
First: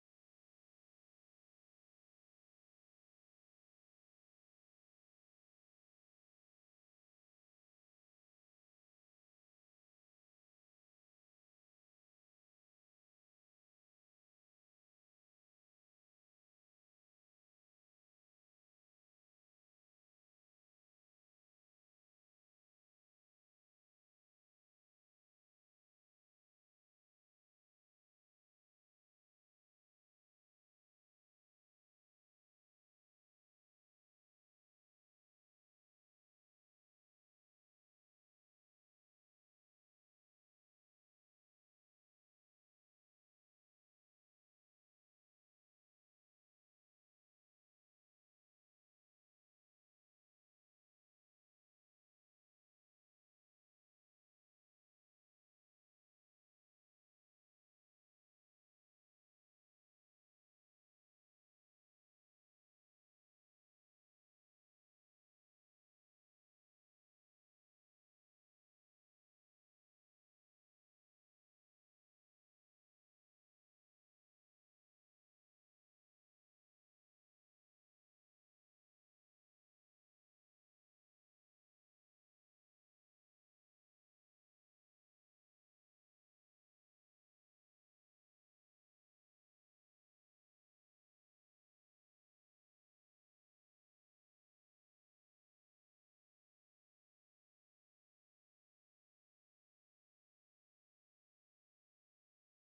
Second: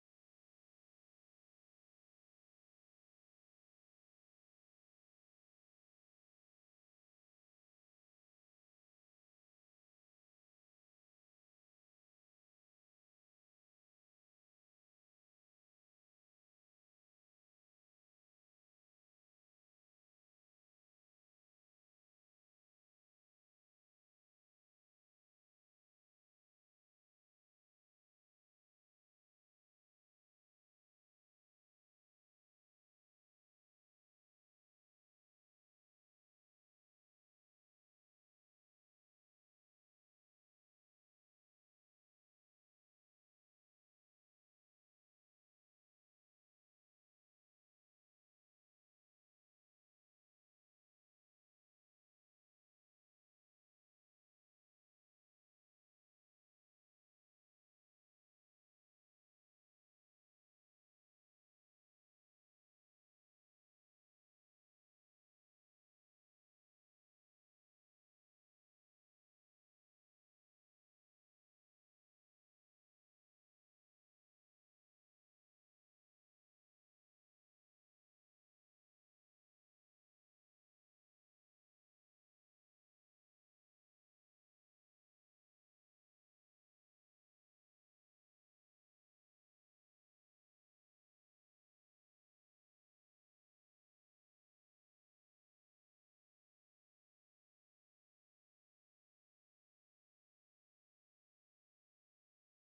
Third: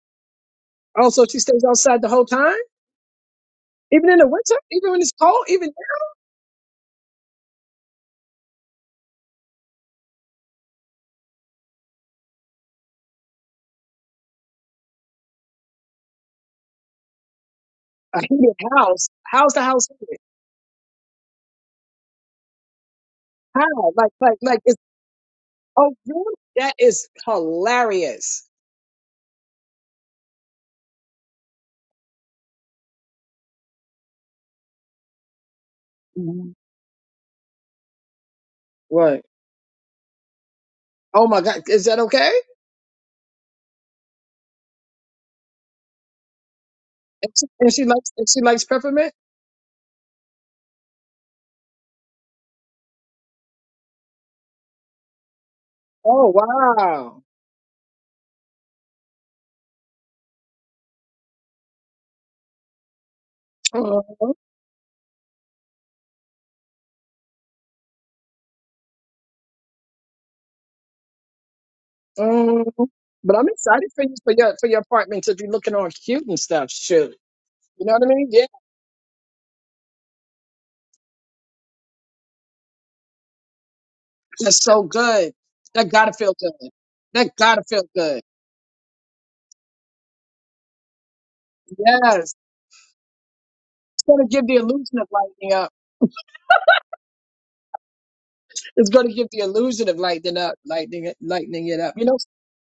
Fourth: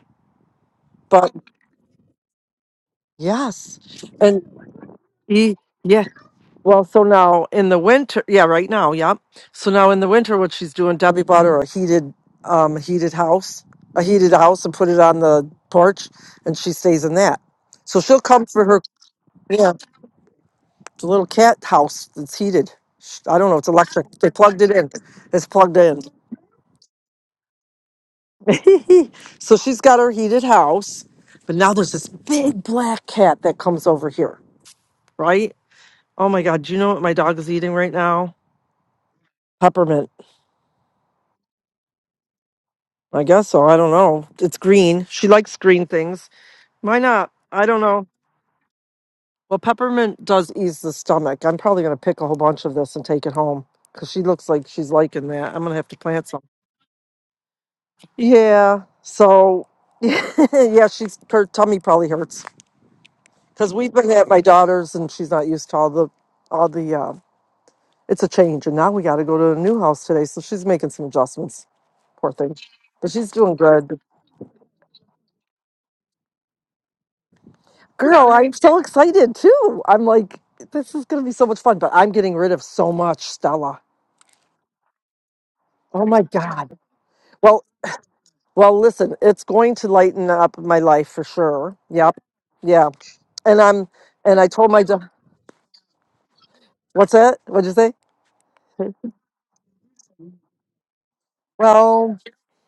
[SPEAKER 3] Oh, so
[SPEAKER 2] But
[SPEAKER 3] she stays outside the whole time?
[SPEAKER 2] yes.
[SPEAKER 3] Even in the
[SPEAKER 2] And
[SPEAKER 3] winter? Even when it's cold?
[SPEAKER 2] he
[SPEAKER 3] Even
[SPEAKER 2] yeah, Well, so now in the winter, yeah, right now, yep. So now in the winter, what she's doing, Debbie bought her a heated, um, heated house, a heated house, and put it on the porch, and she stays in that. So she'll
[SPEAKER 3] a
[SPEAKER 2] come
[SPEAKER 3] heated
[SPEAKER 2] for her,
[SPEAKER 3] house? How's the
[SPEAKER 2] yeah,
[SPEAKER 3] house heated?
[SPEAKER 2] it's a little cat house that's heated. Sh- I don't know, it's
[SPEAKER 3] How?
[SPEAKER 2] electric.
[SPEAKER 3] Like,
[SPEAKER 2] They
[SPEAKER 3] like, like
[SPEAKER 2] plugged it
[SPEAKER 3] it's,
[SPEAKER 2] in. It's plugged
[SPEAKER 3] oh,
[SPEAKER 2] in.
[SPEAKER 3] really? That is hilarious.
[SPEAKER 2] so she's got her heated house, but now there's this big black cat that comes over here, right? Oh my
[SPEAKER 3] Mhm.
[SPEAKER 2] God, do you know what my dog is eating right now?
[SPEAKER 3] Right.
[SPEAKER 2] Peppermint.
[SPEAKER 3] Oh my God. Is that okay?
[SPEAKER 2] I guess so. I don't know. It's green. She likes green things. Why not?
[SPEAKER 3] And she,
[SPEAKER 2] I
[SPEAKER 3] and
[SPEAKER 2] don't
[SPEAKER 3] she
[SPEAKER 2] know.
[SPEAKER 3] likes and she likes peppermint.
[SPEAKER 2] Well, peppermint does ease the stomach. I'm probably going to pick a whole bunch of this and take it home because she looks like she's liking that. I'm going to have to plant
[SPEAKER 3] Oh
[SPEAKER 2] some.
[SPEAKER 3] wow!
[SPEAKER 2] Yeah. So, yeah, she's her tummy probably hurts because we've been at
[SPEAKER 3] Mhm,
[SPEAKER 2] my daughter's and she's not used to all the all the. Uh, it's a change, and now we got to go to a new house today. So she's making some adjustments. Poor thing,
[SPEAKER 3] mhm.
[SPEAKER 2] but she's
[SPEAKER 3] But I'm
[SPEAKER 2] doing
[SPEAKER 3] excited
[SPEAKER 2] good.
[SPEAKER 3] for you for your for your apartment to be looking all cute and stuff. Shoot, you know what I mean?
[SPEAKER 2] Girl,
[SPEAKER 3] Yeah,
[SPEAKER 2] I'm so excited too. I'm like, this is going to be so much fun, but I'm getting rid of so much, Stella.
[SPEAKER 3] that's so good. That
[SPEAKER 2] Oh
[SPEAKER 3] gotta
[SPEAKER 2] my
[SPEAKER 3] feel good.
[SPEAKER 2] God.
[SPEAKER 3] That gotta
[SPEAKER 2] Well,
[SPEAKER 3] feel good.
[SPEAKER 2] well, listen, it's going to lighten up my life for sure. Yep.
[SPEAKER 3] Yes,
[SPEAKER 2] Yeah. And I'm,
[SPEAKER 3] it's gonna
[SPEAKER 2] and
[SPEAKER 3] give
[SPEAKER 2] I
[SPEAKER 3] the
[SPEAKER 2] told my,
[SPEAKER 3] illusion
[SPEAKER 2] da-
[SPEAKER 3] of lightening up.
[SPEAKER 2] what's that? What'd you say?
[SPEAKER 3] It's gonna give the illusion of lightening up, lightening it, lightening it up. You know,
[SPEAKER 2] Well,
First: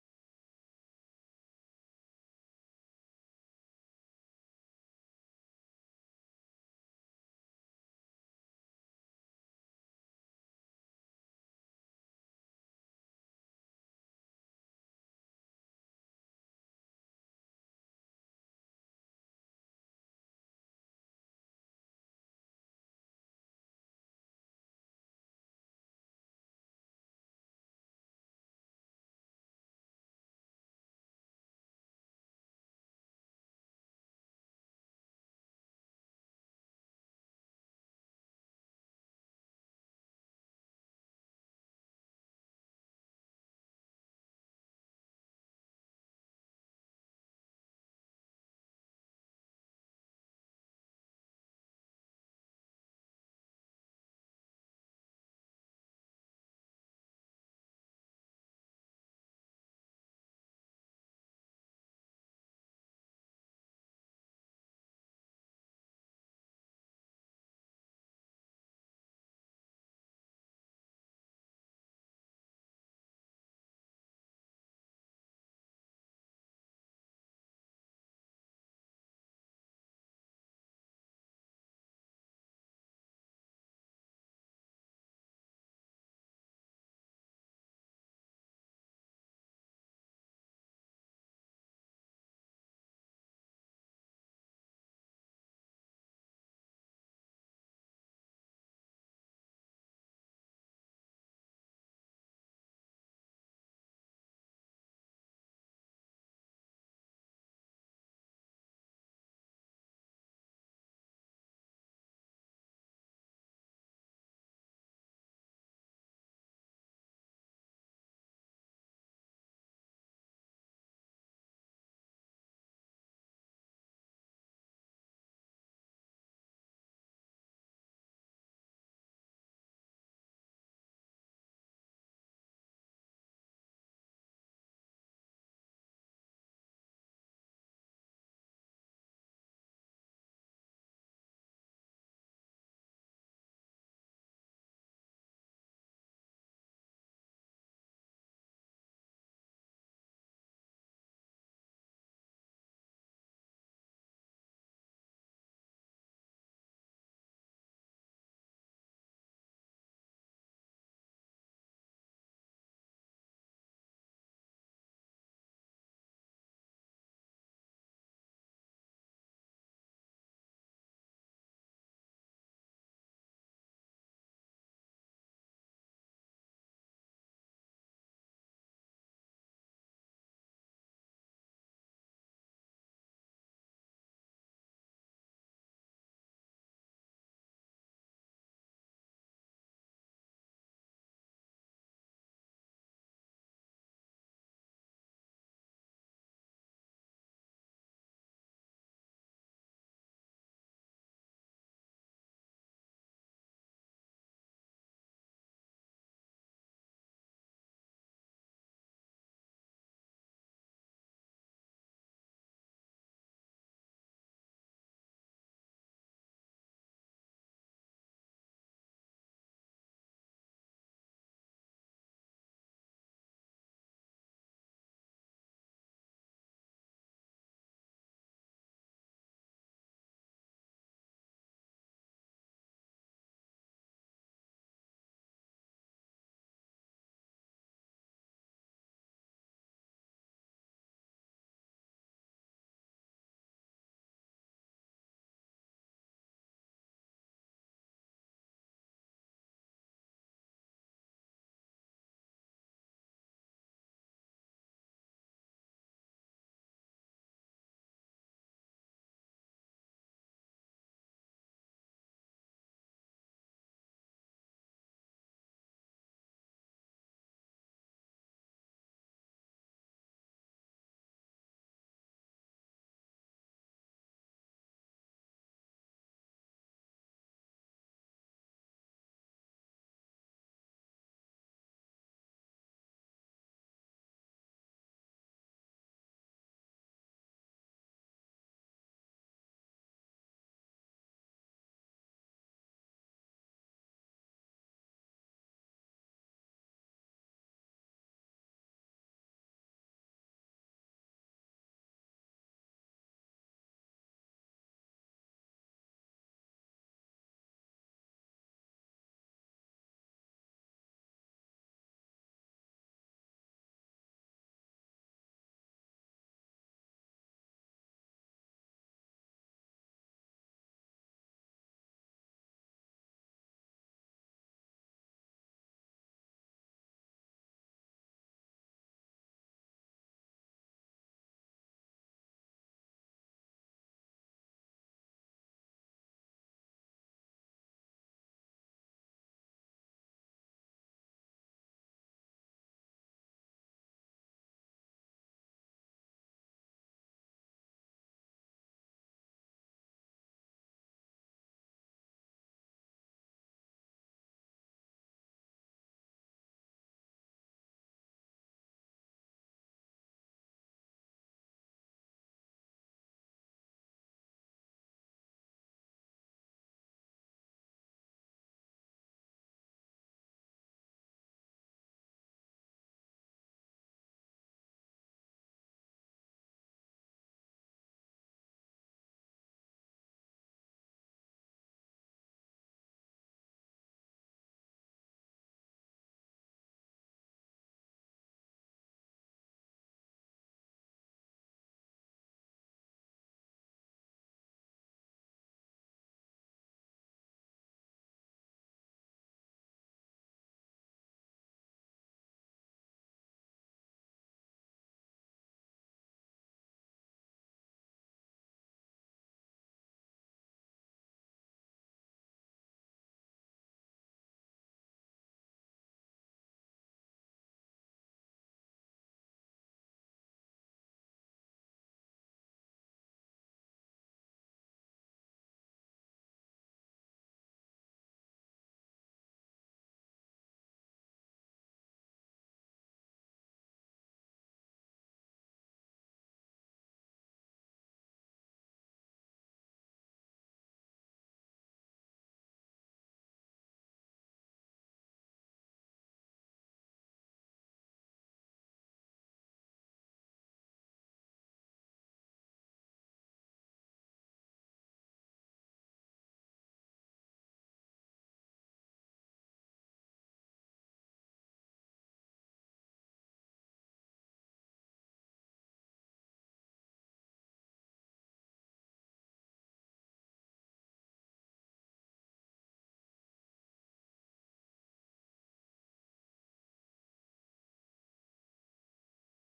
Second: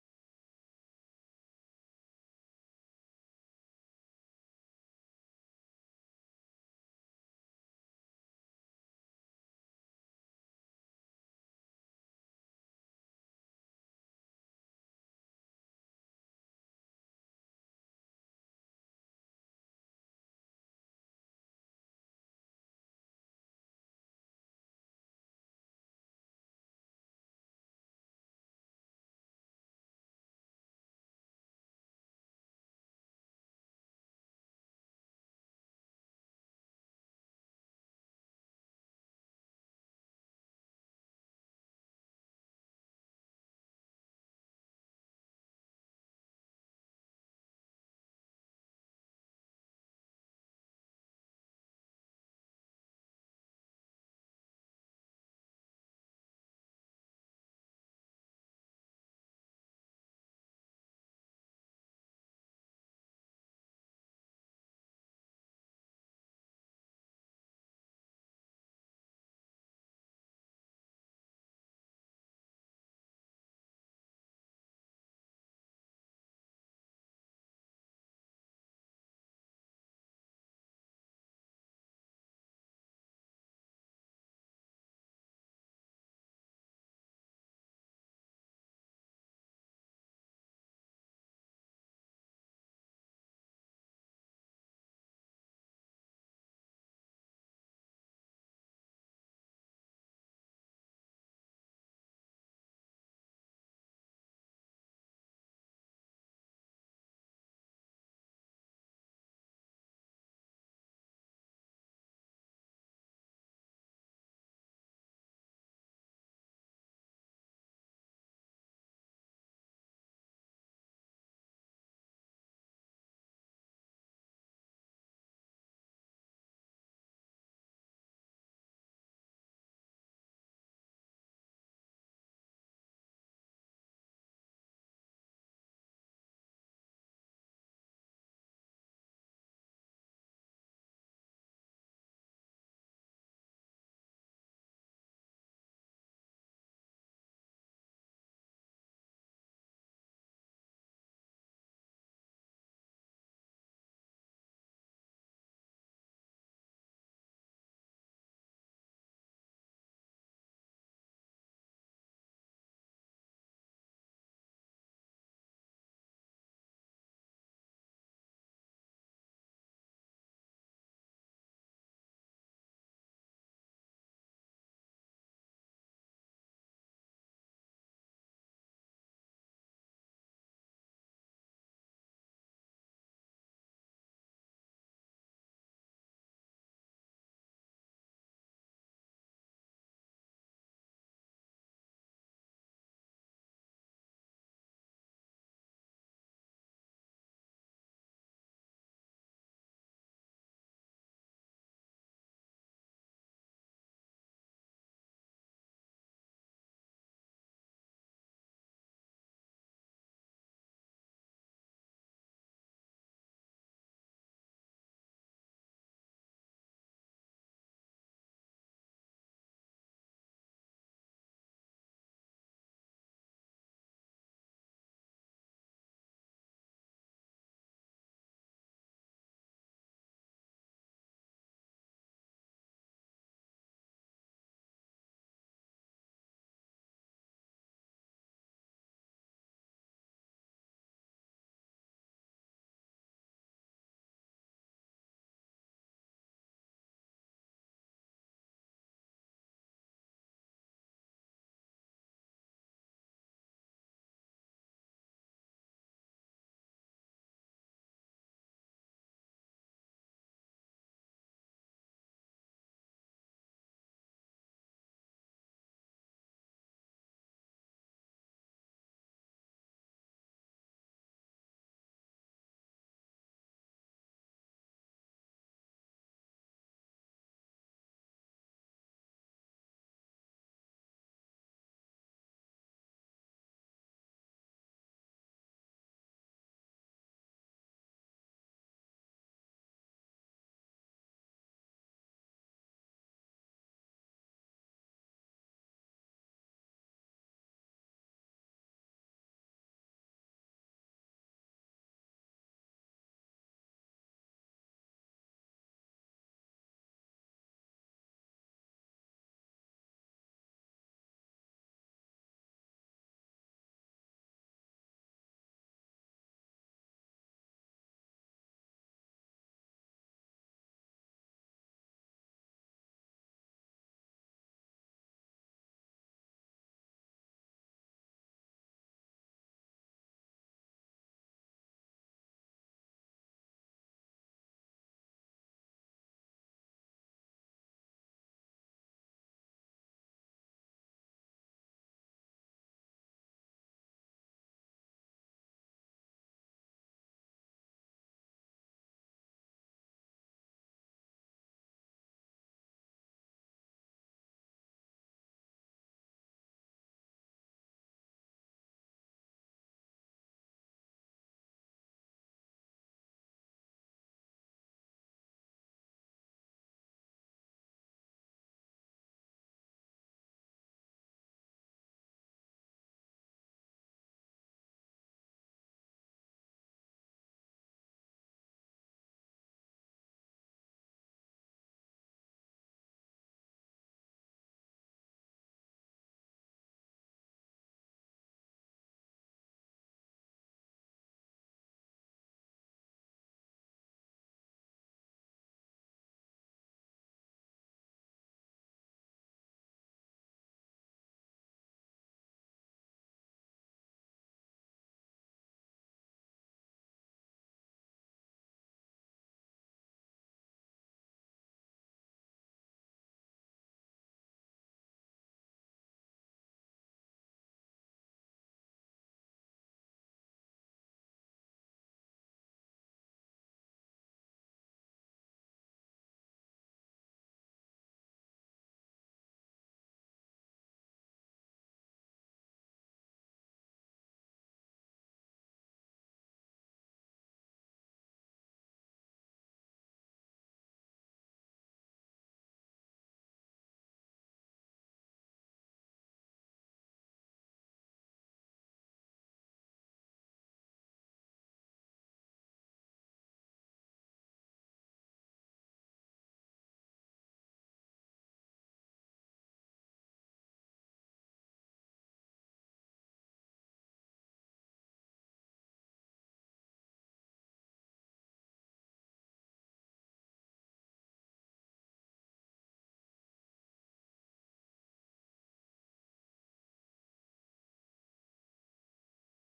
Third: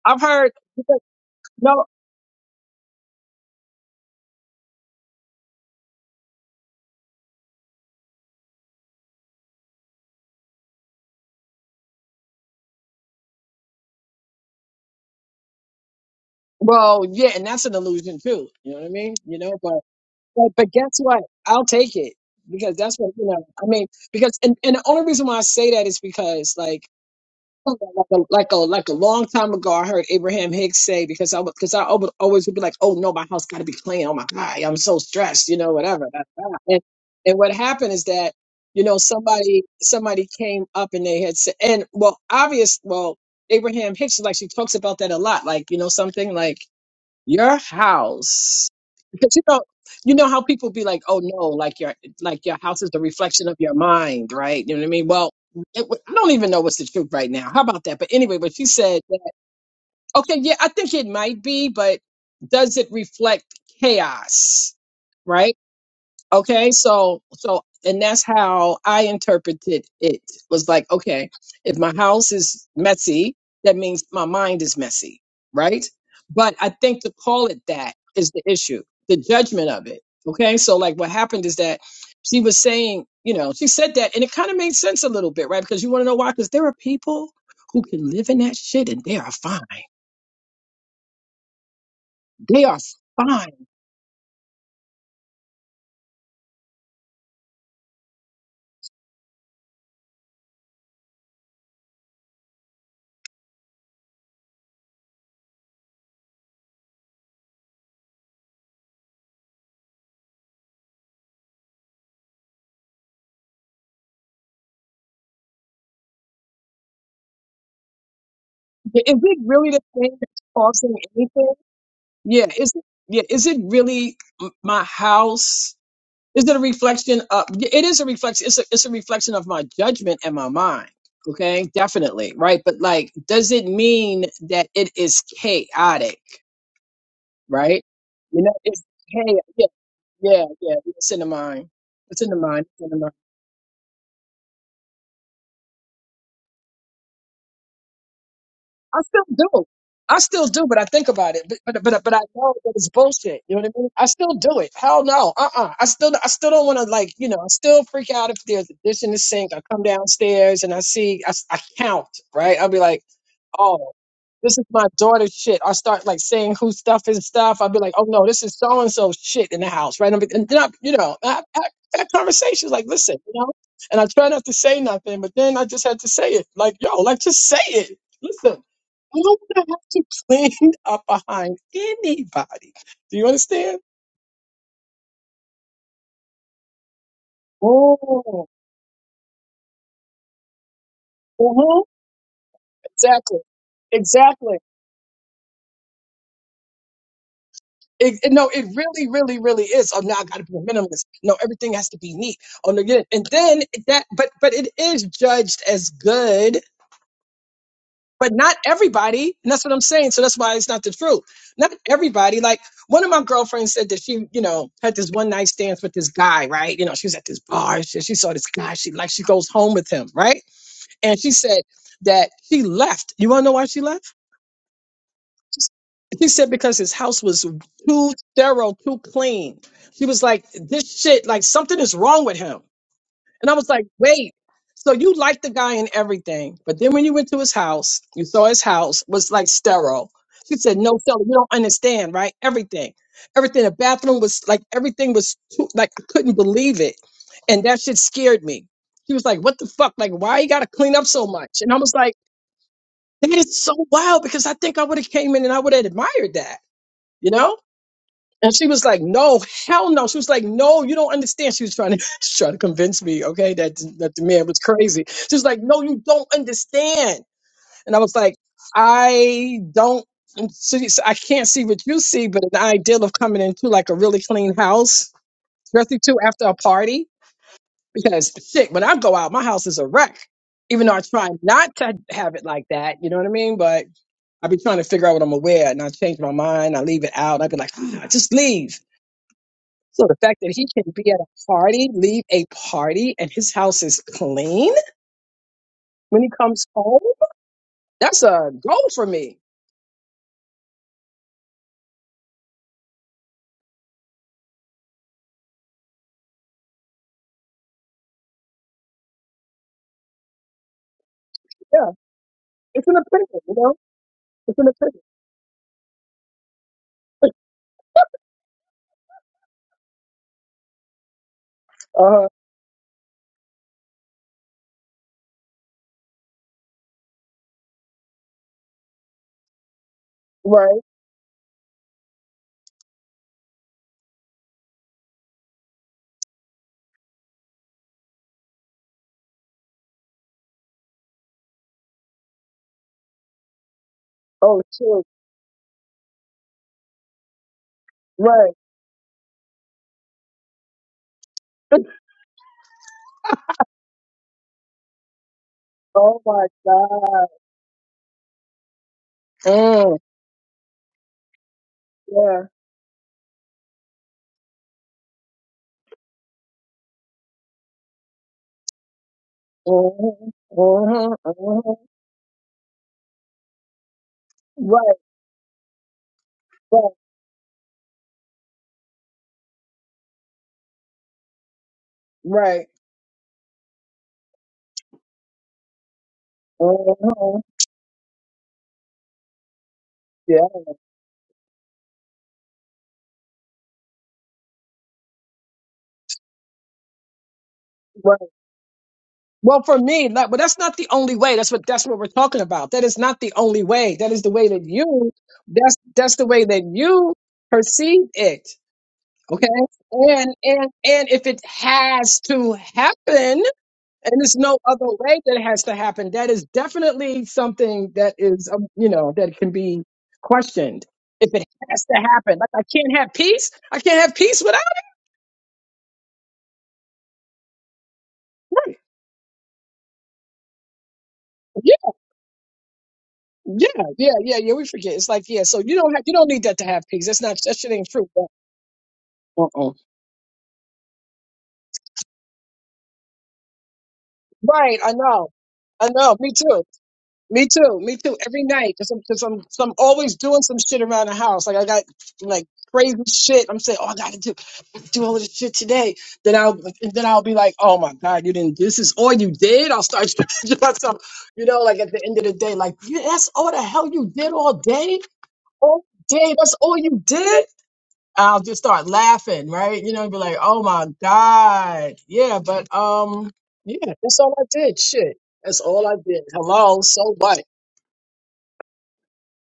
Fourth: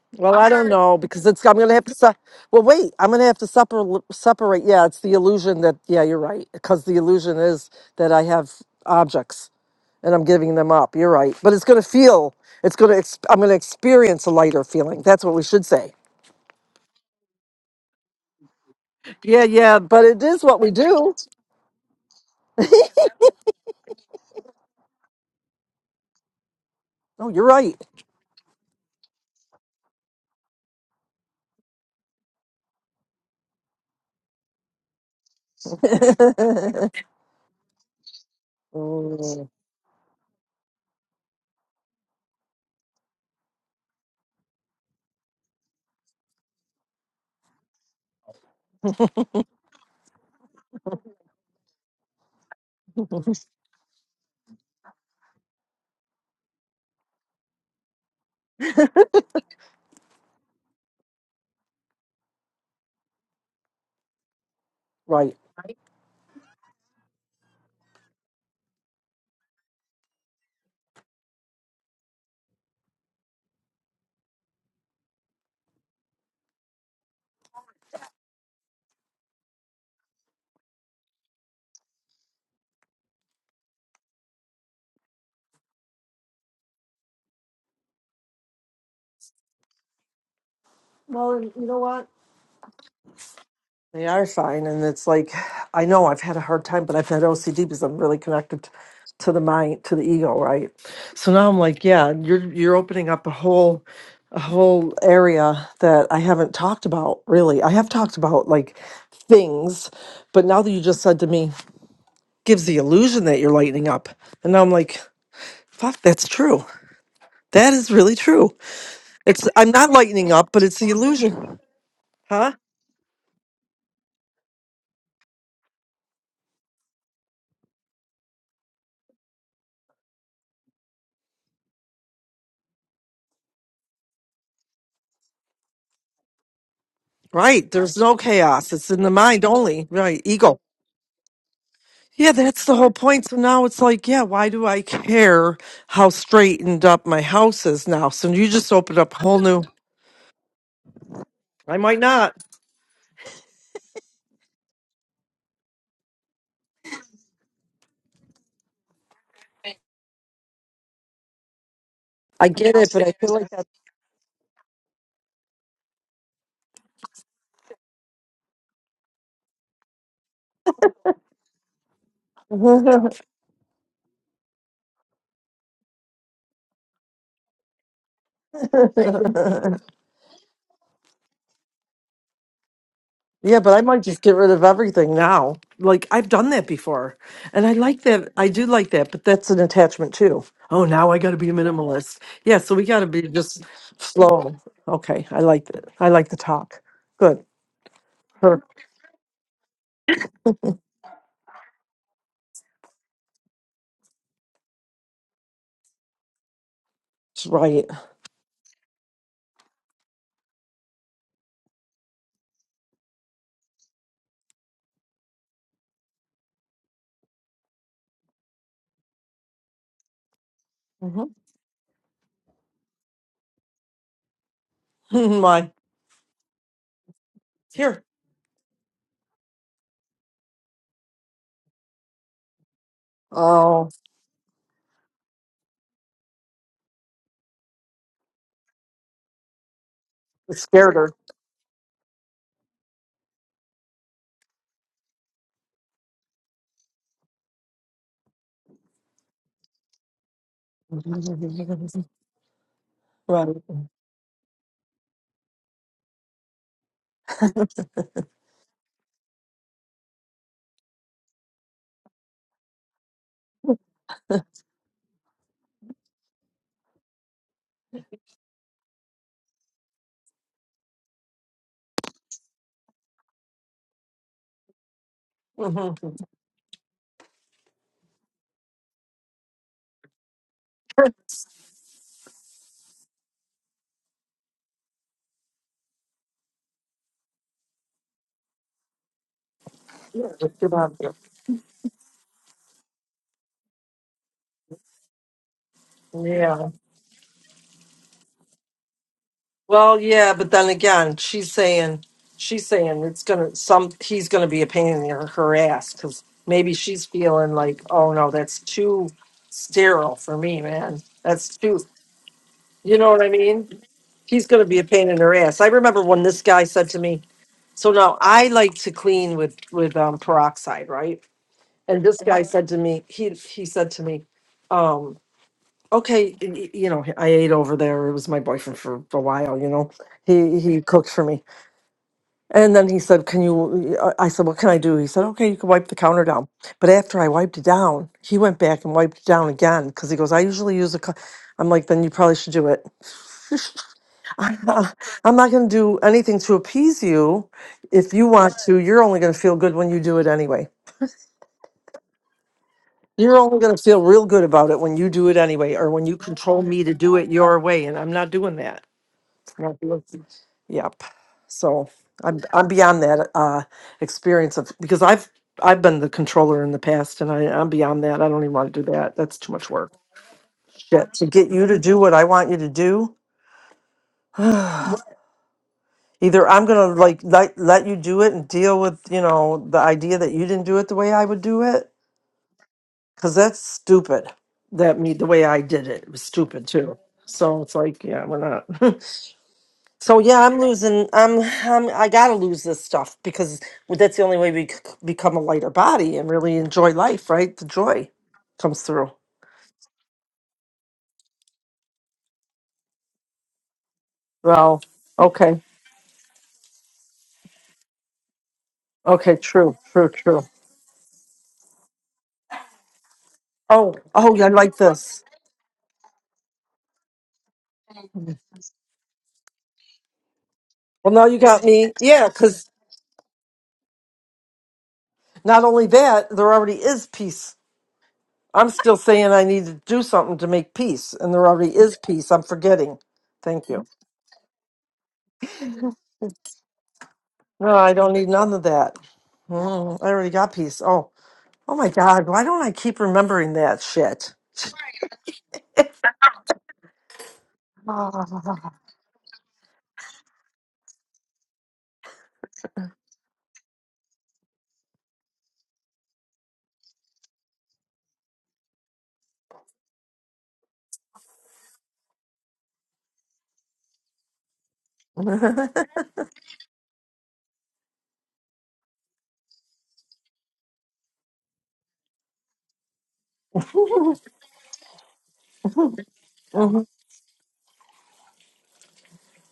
[SPEAKER 3] I've
[SPEAKER 2] well, I
[SPEAKER 3] heard
[SPEAKER 2] don't know because it's, I'm going to have
[SPEAKER 3] no.
[SPEAKER 2] to, se- well, wait, I'm going to have to separ- separate. Yeah. It's the illusion that, yeah, you're right. Because the illusion is that I have objects. and I'm giving them up. You're right. But it's going to feel, it's going to, ex- I'm going to experience a lighter feeling. That's what we should say.
[SPEAKER 3] Well, yeah, and that's an illusion too. You know what I mean? You
[SPEAKER 2] Yeah,
[SPEAKER 3] know, but.
[SPEAKER 2] yeah, but it is
[SPEAKER 3] But,
[SPEAKER 2] what we
[SPEAKER 3] but guess
[SPEAKER 2] do.
[SPEAKER 3] what? I'll take it because that's what you know. I mean, because and, and the only reason why I say that is because like
[SPEAKER 2] Oh, you're right.
[SPEAKER 3] like a like a, like a long time ago, I heard Abraham Hicks say because I because I would always would be like, oh no, my house got to be clean. Oh my god, I'm so stressed, you know, whatever. da, da, da. And and what happened is that you know
[SPEAKER 2] Mm,
[SPEAKER 3] somebody somebody came up and they had said and well obvious well Abraham Hicks like she talks about that a lot like you know something like your house because you know you know how people be like oh no like your like your house is the reflection of your mind right you know what i mean well it, wa- i don't even know what's the truth right now how about that but anyway but she said that okay yeah i think it might be but does it reflect chaos
[SPEAKER 2] right.
[SPEAKER 3] right Okay, so so and that's how I interpreted it. Was like, okay, if my house is messy, that means my mind is messy, right? But I think to call it that is the issue, the judgment of it. Okay, so like what happened is that she was saying, you know, she said that, and it kind of made sense a little bit, right? Because you want to know why? Because there are people who can live in that shit and they are fine.
[SPEAKER 2] Well, you know what?
[SPEAKER 3] They are fine.
[SPEAKER 2] They are fine. And it's like, I know I've had a hard time, but I've had OCD because I'm really connected to the mind, to the ego, right? So now I'm like, yeah, you're you're opening up a whole a whole area that I haven't talked about really. I have talked about like things, but now that you just said to me, gives the illusion that you're lightening up. And now I'm like, fuck, that's true. That is really true.
[SPEAKER 3] Is it
[SPEAKER 2] It's
[SPEAKER 3] really
[SPEAKER 2] I'm
[SPEAKER 3] the
[SPEAKER 2] not
[SPEAKER 3] thing
[SPEAKER 2] lightening
[SPEAKER 3] that's
[SPEAKER 2] up, but it's the
[SPEAKER 3] causing anything?
[SPEAKER 2] illusion.
[SPEAKER 3] Yeah,
[SPEAKER 2] Huh?
[SPEAKER 3] is it, yeah, is it really m- my house? Is it a reflection of y- it is a reflection it's a, it's a reflection of my judgment and my mind. Okay? Definitely, right? But like does it mean that it is chaotic,
[SPEAKER 2] Right.
[SPEAKER 3] right?
[SPEAKER 2] There's no
[SPEAKER 3] You know,
[SPEAKER 2] chaos.
[SPEAKER 3] it's
[SPEAKER 2] It's in the
[SPEAKER 3] chaotic.
[SPEAKER 2] mind
[SPEAKER 3] Yeah,
[SPEAKER 2] only. Right.
[SPEAKER 3] yeah,
[SPEAKER 2] Ego.
[SPEAKER 3] yeah. It's in the mind. It's in
[SPEAKER 2] Yeah,
[SPEAKER 3] the
[SPEAKER 2] that's the whole
[SPEAKER 3] mind.
[SPEAKER 2] point. So now it's like, yeah, why do I care how straightened up my house is now? So you just opened
[SPEAKER 3] I
[SPEAKER 2] up a
[SPEAKER 3] still
[SPEAKER 2] whole new.
[SPEAKER 3] do. I still do, but I think about it. But
[SPEAKER 2] I
[SPEAKER 3] but
[SPEAKER 2] might
[SPEAKER 3] but, but I
[SPEAKER 2] not.
[SPEAKER 3] know that it's bullshit. You know what I mean? I still do it. Hell no. Uh uh I still I still don't want to like you know. I still freak out if there's a dish in the sink. I come downstairs and I see I, s- I count
[SPEAKER 2] I
[SPEAKER 3] right. I'll
[SPEAKER 2] get
[SPEAKER 3] be
[SPEAKER 2] it, but
[SPEAKER 3] like,
[SPEAKER 2] I feel like
[SPEAKER 3] oh, this is my daughter's shit. I start like saying whose stuff is stuff. I'll be like, oh no, this is so and so shit in the house, right? And, be, and then I, you know, I, I, I have conversations
[SPEAKER 2] that's.
[SPEAKER 3] like, listen, you know. And I try not to say nothing, but then I just had to say it. Like, yo, like just say it. Listen. You don't have to clean up behind anybody. Do you
[SPEAKER 2] yeah, but
[SPEAKER 3] understand?
[SPEAKER 2] I might just get rid of everything now. Like I've done that before, and I like that.
[SPEAKER 3] Oh,
[SPEAKER 2] I do like that, but that's an attachment too. Oh, now I got to be a
[SPEAKER 3] uh-huh.
[SPEAKER 2] minimalist. Yeah, so we got to be
[SPEAKER 3] exactly.
[SPEAKER 2] just slow.
[SPEAKER 3] Exactly.
[SPEAKER 2] Okay, I like that. I like the talk. Good.
[SPEAKER 3] It, it- no,
[SPEAKER 2] Her.
[SPEAKER 3] it really, really, really is. Oh, now I got to be a minimalist. No, everything has to be neat. Oh, no, yeah. and then that, but but it is judged as good,
[SPEAKER 2] It's right.
[SPEAKER 3] but not everybody. And that's what I'm saying. So that's why it's not the truth. Not everybody. Like one of my girlfriends said that she, you know, had this one night stands with this guy, right? You know, she was at this bar. She, she saw this guy. She like she goes home with him, right? And
[SPEAKER 2] hmm
[SPEAKER 3] she said that she left. You want to know why she left?
[SPEAKER 2] Why?
[SPEAKER 3] She said because his house was
[SPEAKER 2] Here.
[SPEAKER 3] too sterile, too clean. She was like, this shit, like something is wrong with him. And I was like, wait. So you liked the guy and everything, but then when you went to his house, you saw his house was like sterile. She
[SPEAKER 2] It
[SPEAKER 3] said,
[SPEAKER 2] scared
[SPEAKER 3] "No,
[SPEAKER 2] her.
[SPEAKER 3] Stella, you don't understand, right? Everything, everything. The bathroom was like everything was too, like I couldn't believe it, and that shit scared me." She was like, "What the fuck? Like, why you gotta clean up so much?" And I was like. that
[SPEAKER 2] Right.
[SPEAKER 3] is so wild because I think I would have came in and I would have admired that, you know? And she was like, no, hell no. She was like, no, you don't understand. She was trying to she's trying to convince me, okay, that that the man was crazy. She was like, no, you don't understand. And I was like, I don't see, so I can't see what you see, but the idea of coming into like a really clean house,
[SPEAKER 2] hmm
[SPEAKER 3] especially too after a party, because shit, when I go out, my house is a wreck. Even though I try not to have it like that, you know what I mean? But I be trying to figure out what I'm gonna wear, and I change my mind. I leave it out. I be like, ah, just leave. So the
[SPEAKER 2] Yeah.
[SPEAKER 3] fact that
[SPEAKER 2] it's
[SPEAKER 3] he
[SPEAKER 2] your
[SPEAKER 3] can
[SPEAKER 2] mom.
[SPEAKER 3] be at a party, leave a party, and his house is clean when he comes
[SPEAKER 2] Yeah.
[SPEAKER 3] home, that's a goal for me.
[SPEAKER 2] Well, yeah, but then again, she's saying she's saying it's gonna some he's gonna be a pain in her, her ass because maybe she's feeling like, oh no, that's too sterile for me, man. That's too,
[SPEAKER 3] Yeah, it's an
[SPEAKER 2] you know what I
[SPEAKER 3] opinion, you know.
[SPEAKER 2] mean? He's
[SPEAKER 3] It's
[SPEAKER 2] gonna
[SPEAKER 3] an
[SPEAKER 2] be a
[SPEAKER 3] opinion.
[SPEAKER 2] pain in her ass. I remember when this guy said to me, so now I like to clean with with um, peroxide, right?
[SPEAKER 3] Uh
[SPEAKER 2] And this
[SPEAKER 3] huh.
[SPEAKER 2] guy said to me, he he said to me. um, okay, y- y- you know, I ate over there. It was my boyfriend for a while, you know. He
[SPEAKER 3] Right.
[SPEAKER 2] he cooked for me. And then he said, "Can you I I said, "What can I do?" He said, "Okay, you can wipe the counter down." But after I wiped it down, he went back and wiped it down again cuz he goes, "I usually use a cu-" I'm like, "Then you probably should do it." I'm
[SPEAKER 3] Oh,
[SPEAKER 2] not
[SPEAKER 3] sure.
[SPEAKER 2] I'm not going to do anything to appease you. If you
[SPEAKER 3] Right.
[SPEAKER 2] want to, you're only going to feel good when you do it anyway. You're only going to feel real good about it when you do it anyway or when you
[SPEAKER 3] Oh my
[SPEAKER 2] control me to do
[SPEAKER 3] God.
[SPEAKER 2] it your way and I'm not doing that. Not
[SPEAKER 3] Mm,
[SPEAKER 2] guilty. Yep. So I'm
[SPEAKER 3] yeah.
[SPEAKER 2] I'm beyond that uh experience of because I've I've been the controller in the past and I, I'm beyond that. I don't even want to do that. That's too much work.
[SPEAKER 3] Mm-hmm, mm-hmm,
[SPEAKER 2] Shit. To get you to
[SPEAKER 3] mm-hmm.
[SPEAKER 2] do what I want you to do.
[SPEAKER 3] Right.
[SPEAKER 2] Either I'm
[SPEAKER 3] Right.
[SPEAKER 2] gonna like let, let you do it and deal with, you know, the idea that you didn't do it the way I would do it.
[SPEAKER 3] Right.
[SPEAKER 2] Cause that's stupid. That me the way I did it, it was stupid too.
[SPEAKER 3] Mm-hmm.
[SPEAKER 2] So it's like, yeah, we're not. So
[SPEAKER 3] Yeah.
[SPEAKER 2] yeah, I'm losing. I'm, I'm I gotta lose this stuff because that's the only way we c- become a lighter body and really enjoy life. Right, the
[SPEAKER 3] right.
[SPEAKER 2] joy comes through.
[SPEAKER 3] Well, for me, that, but that's not the only way. That's what that's what we're talking about. That is not the only way. That is the way that
[SPEAKER 2] Well,
[SPEAKER 3] you
[SPEAKER 2] okay,
[SPEAKER 3] that's that's the way that you perceive it.
[SPEAKER 2] okay,
[SPEAKER 3] Okay,
[SPEAKER 2] true, true,
[SPEAKER 3] and
[SPEAKER 2] true.
[SPEAKER 3] and and if it has to happen,
[SPEAKER 2] Oh,
[SPEAKER 3] and there's
[SPEAKER 2] oh, yeah, I
[SPEAKER 3] no
[SPEAKER 2] like
[SPEAKER 3] other way
[SPEAKER 2] this.
[SPEAKER 3] that it has to happen, that is definitely something that is um, you know that can be questioned.
[SPEAKER 2] Well, now
[SPEAKER 3] If
[SPEAKER 2] you
[SPEAKER 3] it
[SPEAKER 2] got
[SPEAKER 3] has
[SPEAKER 2] me.
[SPEAKER 3] to
[SPEAKER 2] Yeah,
[SPEAKER 3] happen, like I
[SPEAKER 2] because
[SPEAKER 3] can't have peace. I can't have peace without.
[SPEAKER 2] not only that, there already is peace. I'm still saying I need to do something to make peace, and there already
[SPEAKER 3] Yeah,
[SPEAKER 2] is peace. I'm forgetting. Thank
[SPEAKER 3] Yeah,
[SPEAKER 2] you.
[SPEAKER 3] yeah, yeah, yeah. We forget. It's like yeah. So you don't have you don't need that to have peace. That's not that shit
[SPEAKER 2] No,
[SPEAKER 3] ain't
[SPEAKER 2] I don't
[SPEAKER 3] true.
[SPEAKER 2] need none of that.
[SPEAKER 3] Uh-uh.
[SPEAKER 2] Mm, I already got peace. Oh. Oh my God, why don't I keep remembering that shit?
[SPEAKER 3] Right, I know. I know. Me too. Me too. Me too. Every night, because I'm, i I'm, 'cause I'm always doing some shit around the house. Like I got like crazy shit. I'm saying, oh, I gotta do do all of this shit today. Then I'll then I'll be like, oh my god, you didn't. do This is all you did. I'll start judging myself. You know, like at the end of the day, like "Yeah, that's all the hell you did all day. All day. That's all you did. I'll just start laughing, right? You know, be like, "Oh my god, yeah." But um, yeah, that's
[SPEAKER 2] Mhm.
[SPEAKER 3] all I did. Shit, that's all I did. Hello, so what?